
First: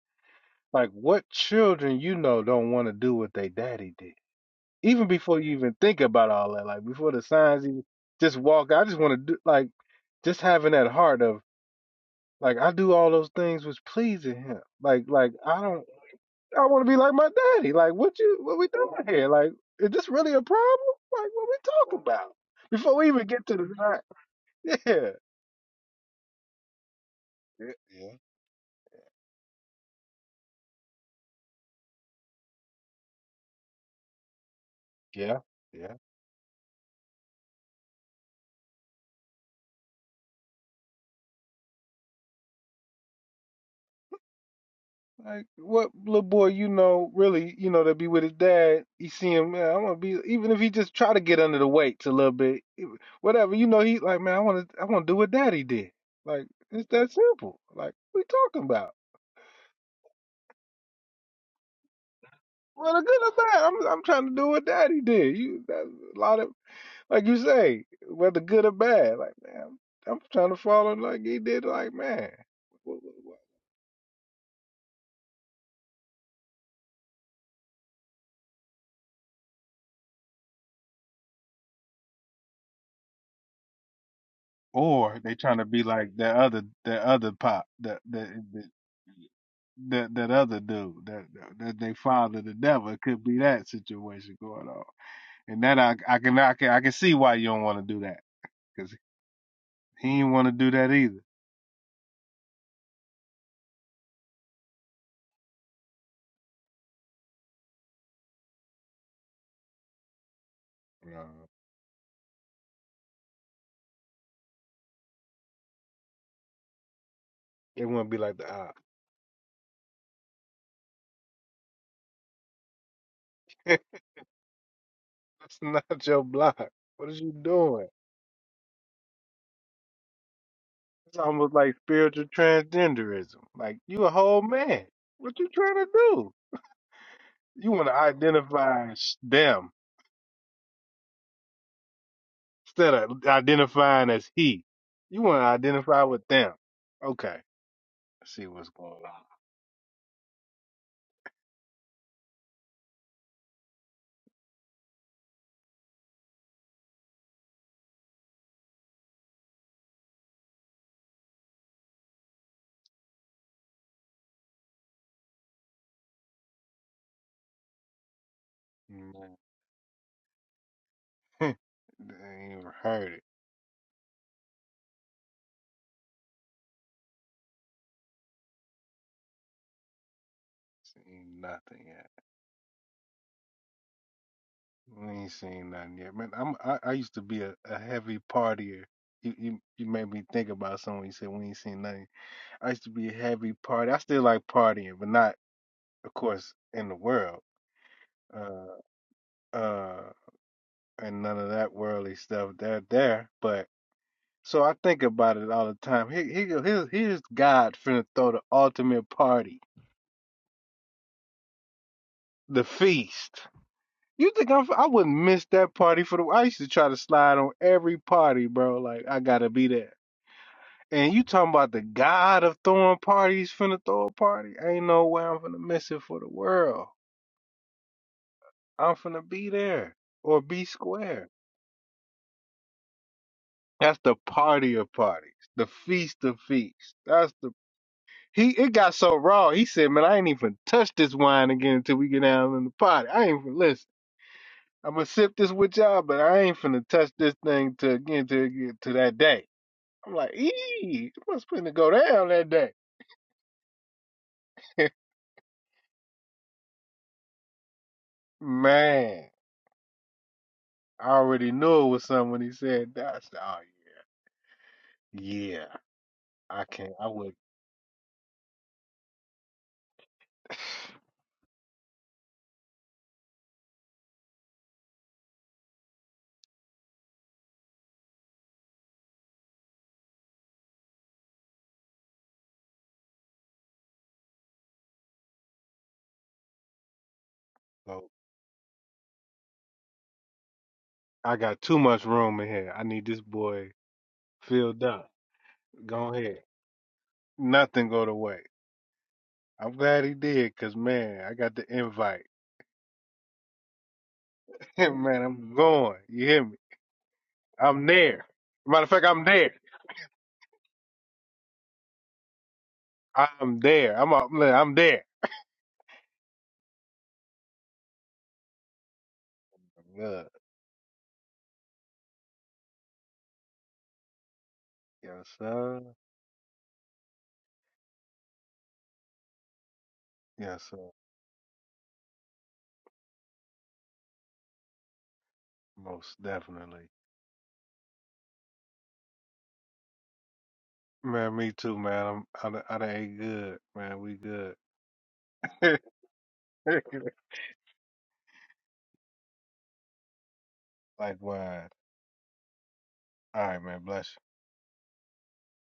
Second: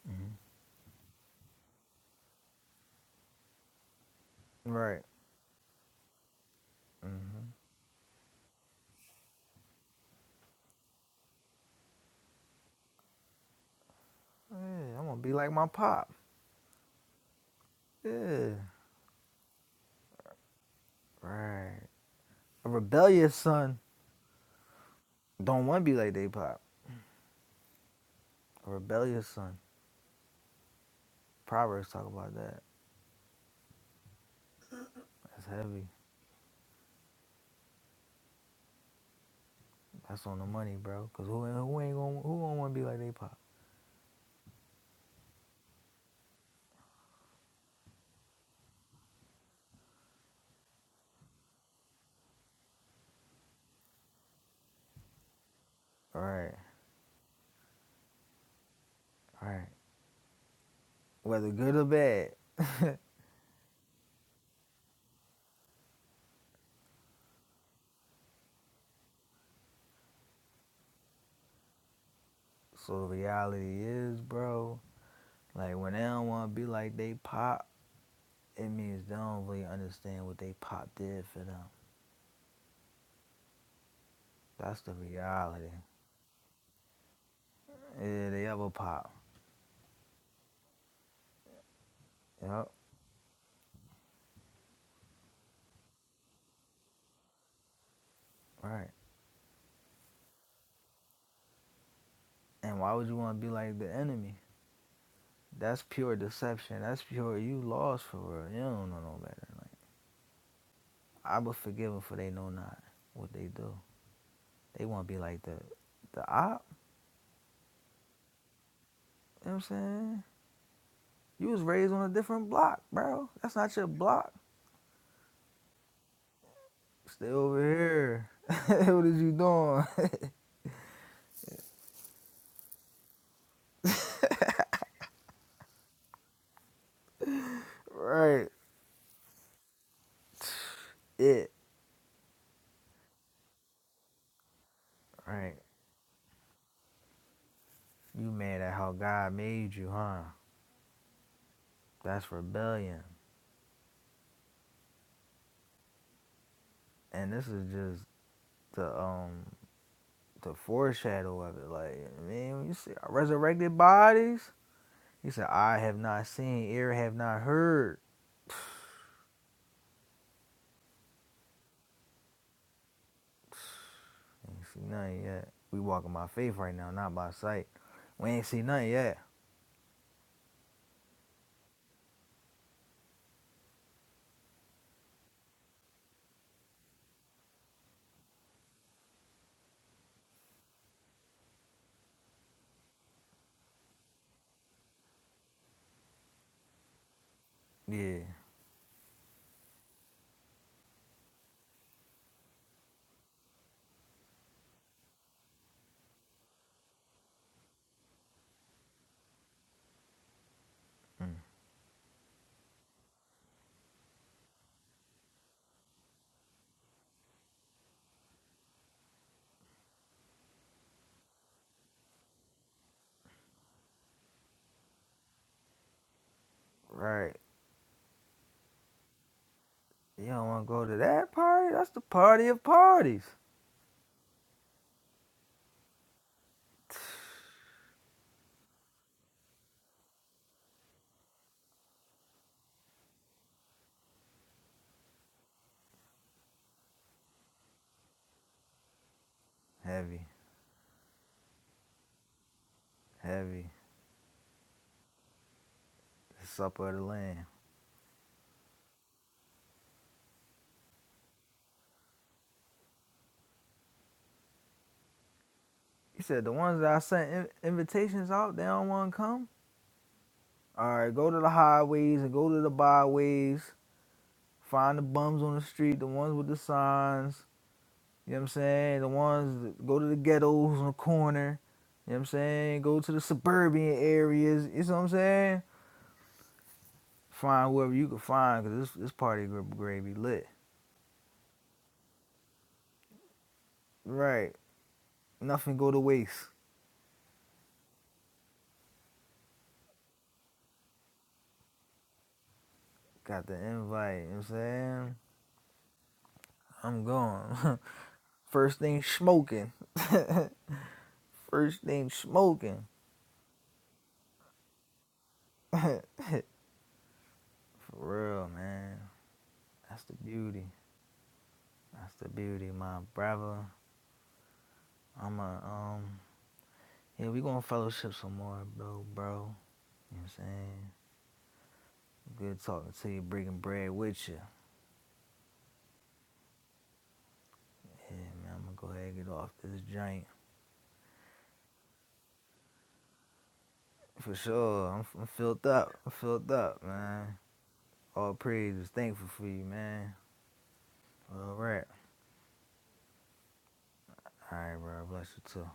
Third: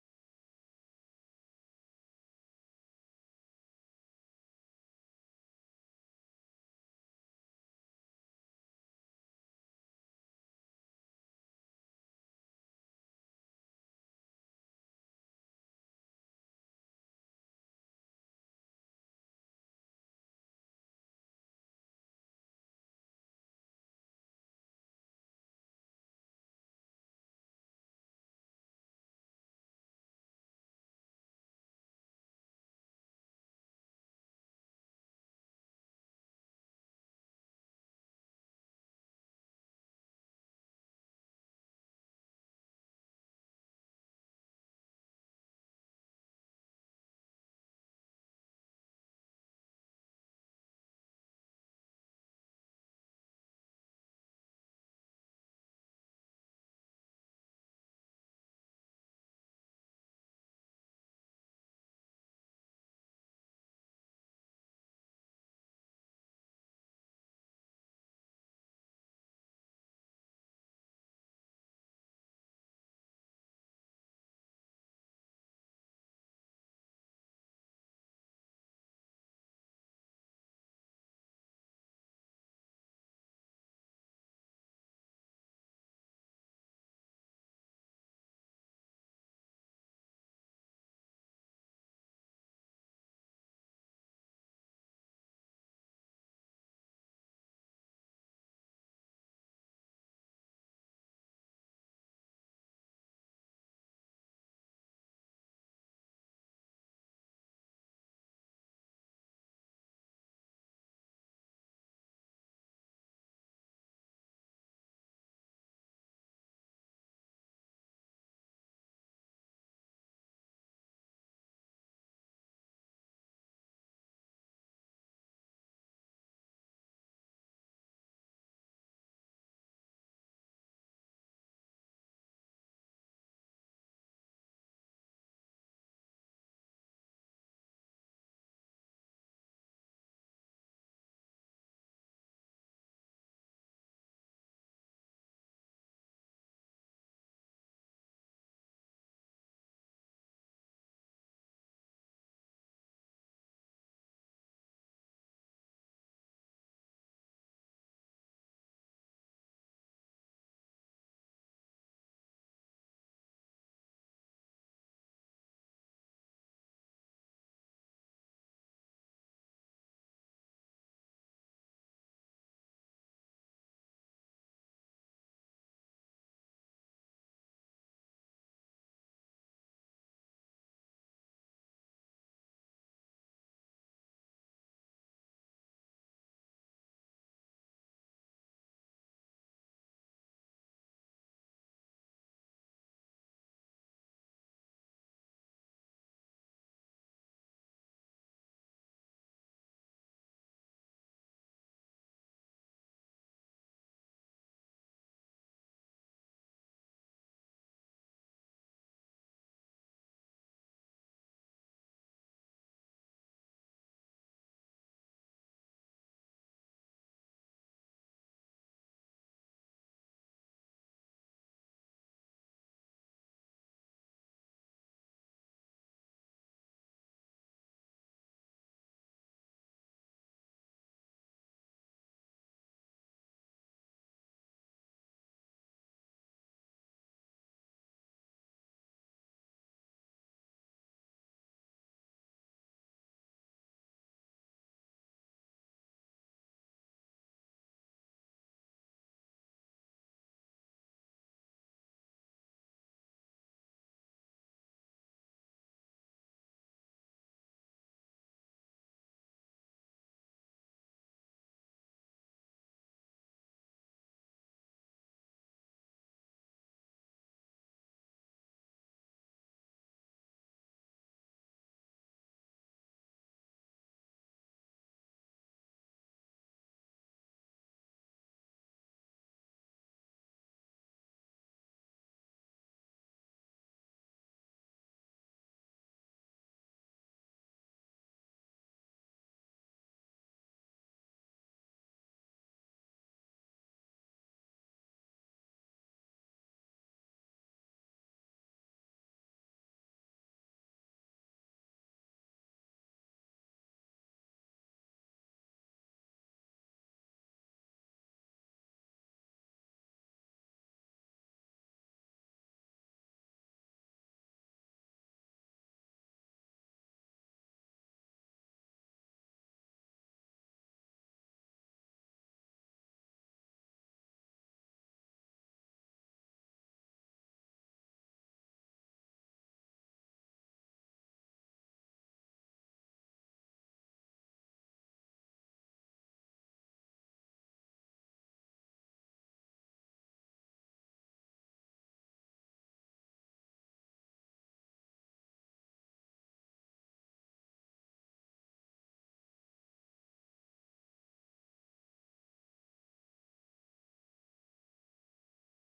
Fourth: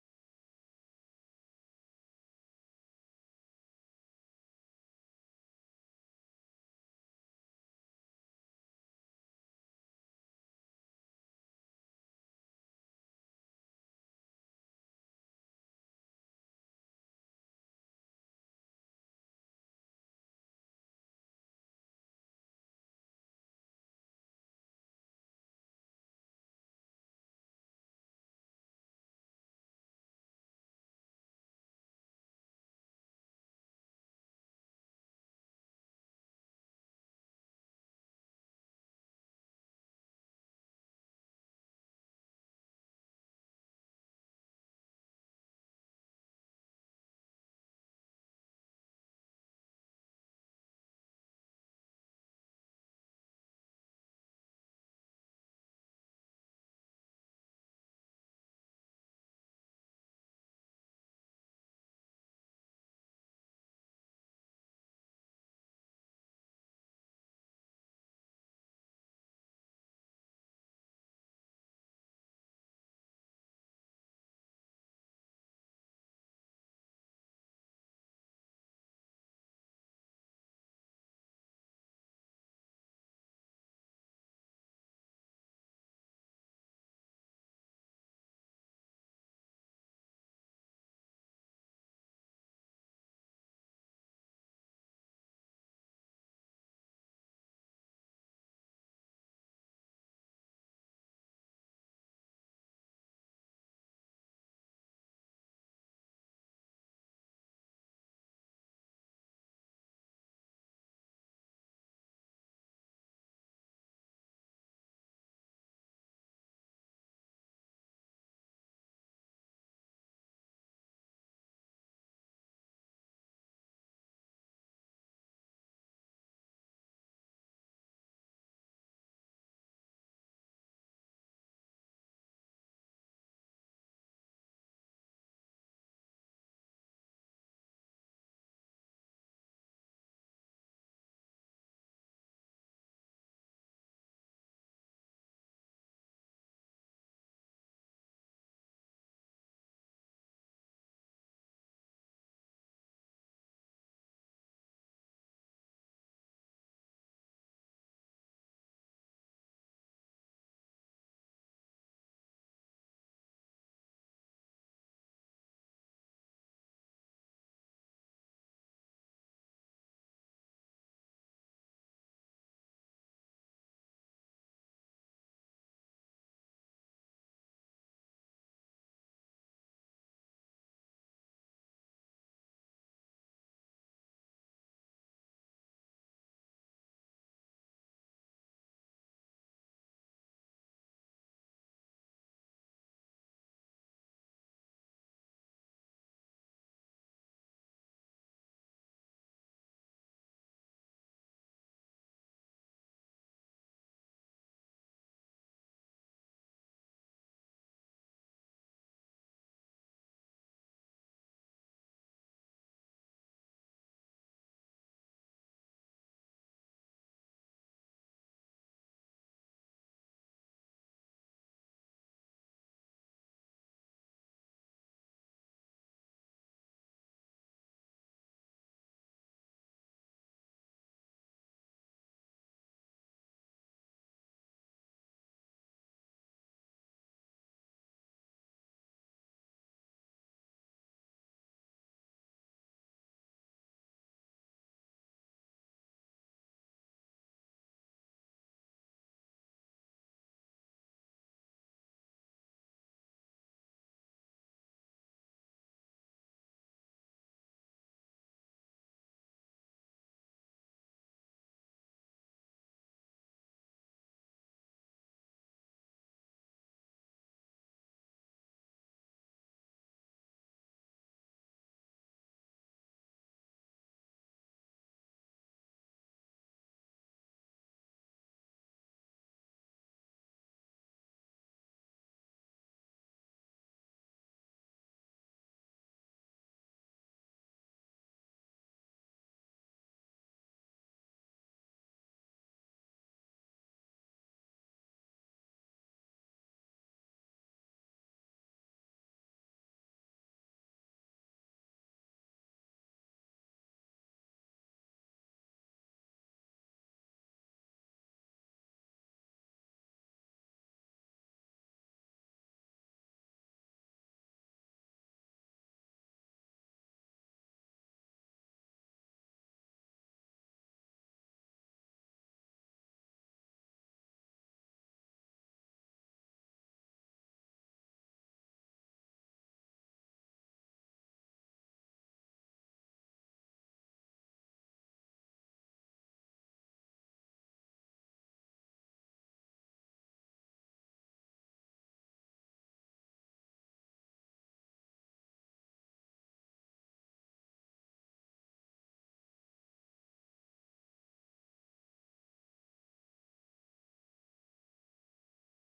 Speaker 4: Mm-hmm. Right. hmm Yeah, I'm going to be like my pop. Yeah. Right. A rebellious son don't want to be like they pop. A rebellious son. Proverbs talk about that. That's heavy. That's on the money, bro. Cause who who ain't gonna who will not want to be like they pop? Right. Right. Whether good or bad. (laughs) so the reality is, bro. Like when they don't want to be like they pop, it means they don't really understand what they pop did for them. That's the reality. Yeah, they ever pop. Yep. Right. And why would you want to be like the enemy? That's pure deception. That's pure. You lost for real. You don't know no better. Like I was forgiven for they know not what they do. They want to be like the the op. You know what I'm saying? You was raised on a different block, bro. That's not your block. Stay over here. (laughs) what is you doing? (laughs) right. It. Right. You mad at how God made you, huh? That's rebellion. And this is just the um the foreshadow of it. Like, I mean, when you see resurrected bodies, He said, I have not seen, ear have not heard. Ain't see nothing yet. We walking by faith right now, not by sight. We ain't see nothing yet. Yeah. Mm. Right. You don't want to go to that party? That's the party of parties. Heavy, heavy. The supper of the Lamb. He said, the ones that I sent in- invitations out, they don't want to come. All right, go to the highways and go to the byways. Find the bums on the street, the ones with the signs You know what I'm saying? The ones that go to the ghettos on the corner. You know what I'm saying? Go to the suburban areas. You know what I'm saying? Find whoever you can find because this, this party group gravy lit. Right. Nothing go to waste. Got the invite. You know what I'm saying? I'm going. (laughs) First thing smoking. (laughs) First thing smoking. For real, man. That's the beauty. That's the beauty, my brother. I'm a, um, yeah, we gonna fellowship some more, bro, bro. You know what I'm saying? Good talking to you, bringing bread with you. Yeah, man, I'm gonna go ahead and get off this joint. For sure, I'm, I'm filled up. I'm filled up, man. All praise is thankful for you, man. All right. All right, bro. Bless you too.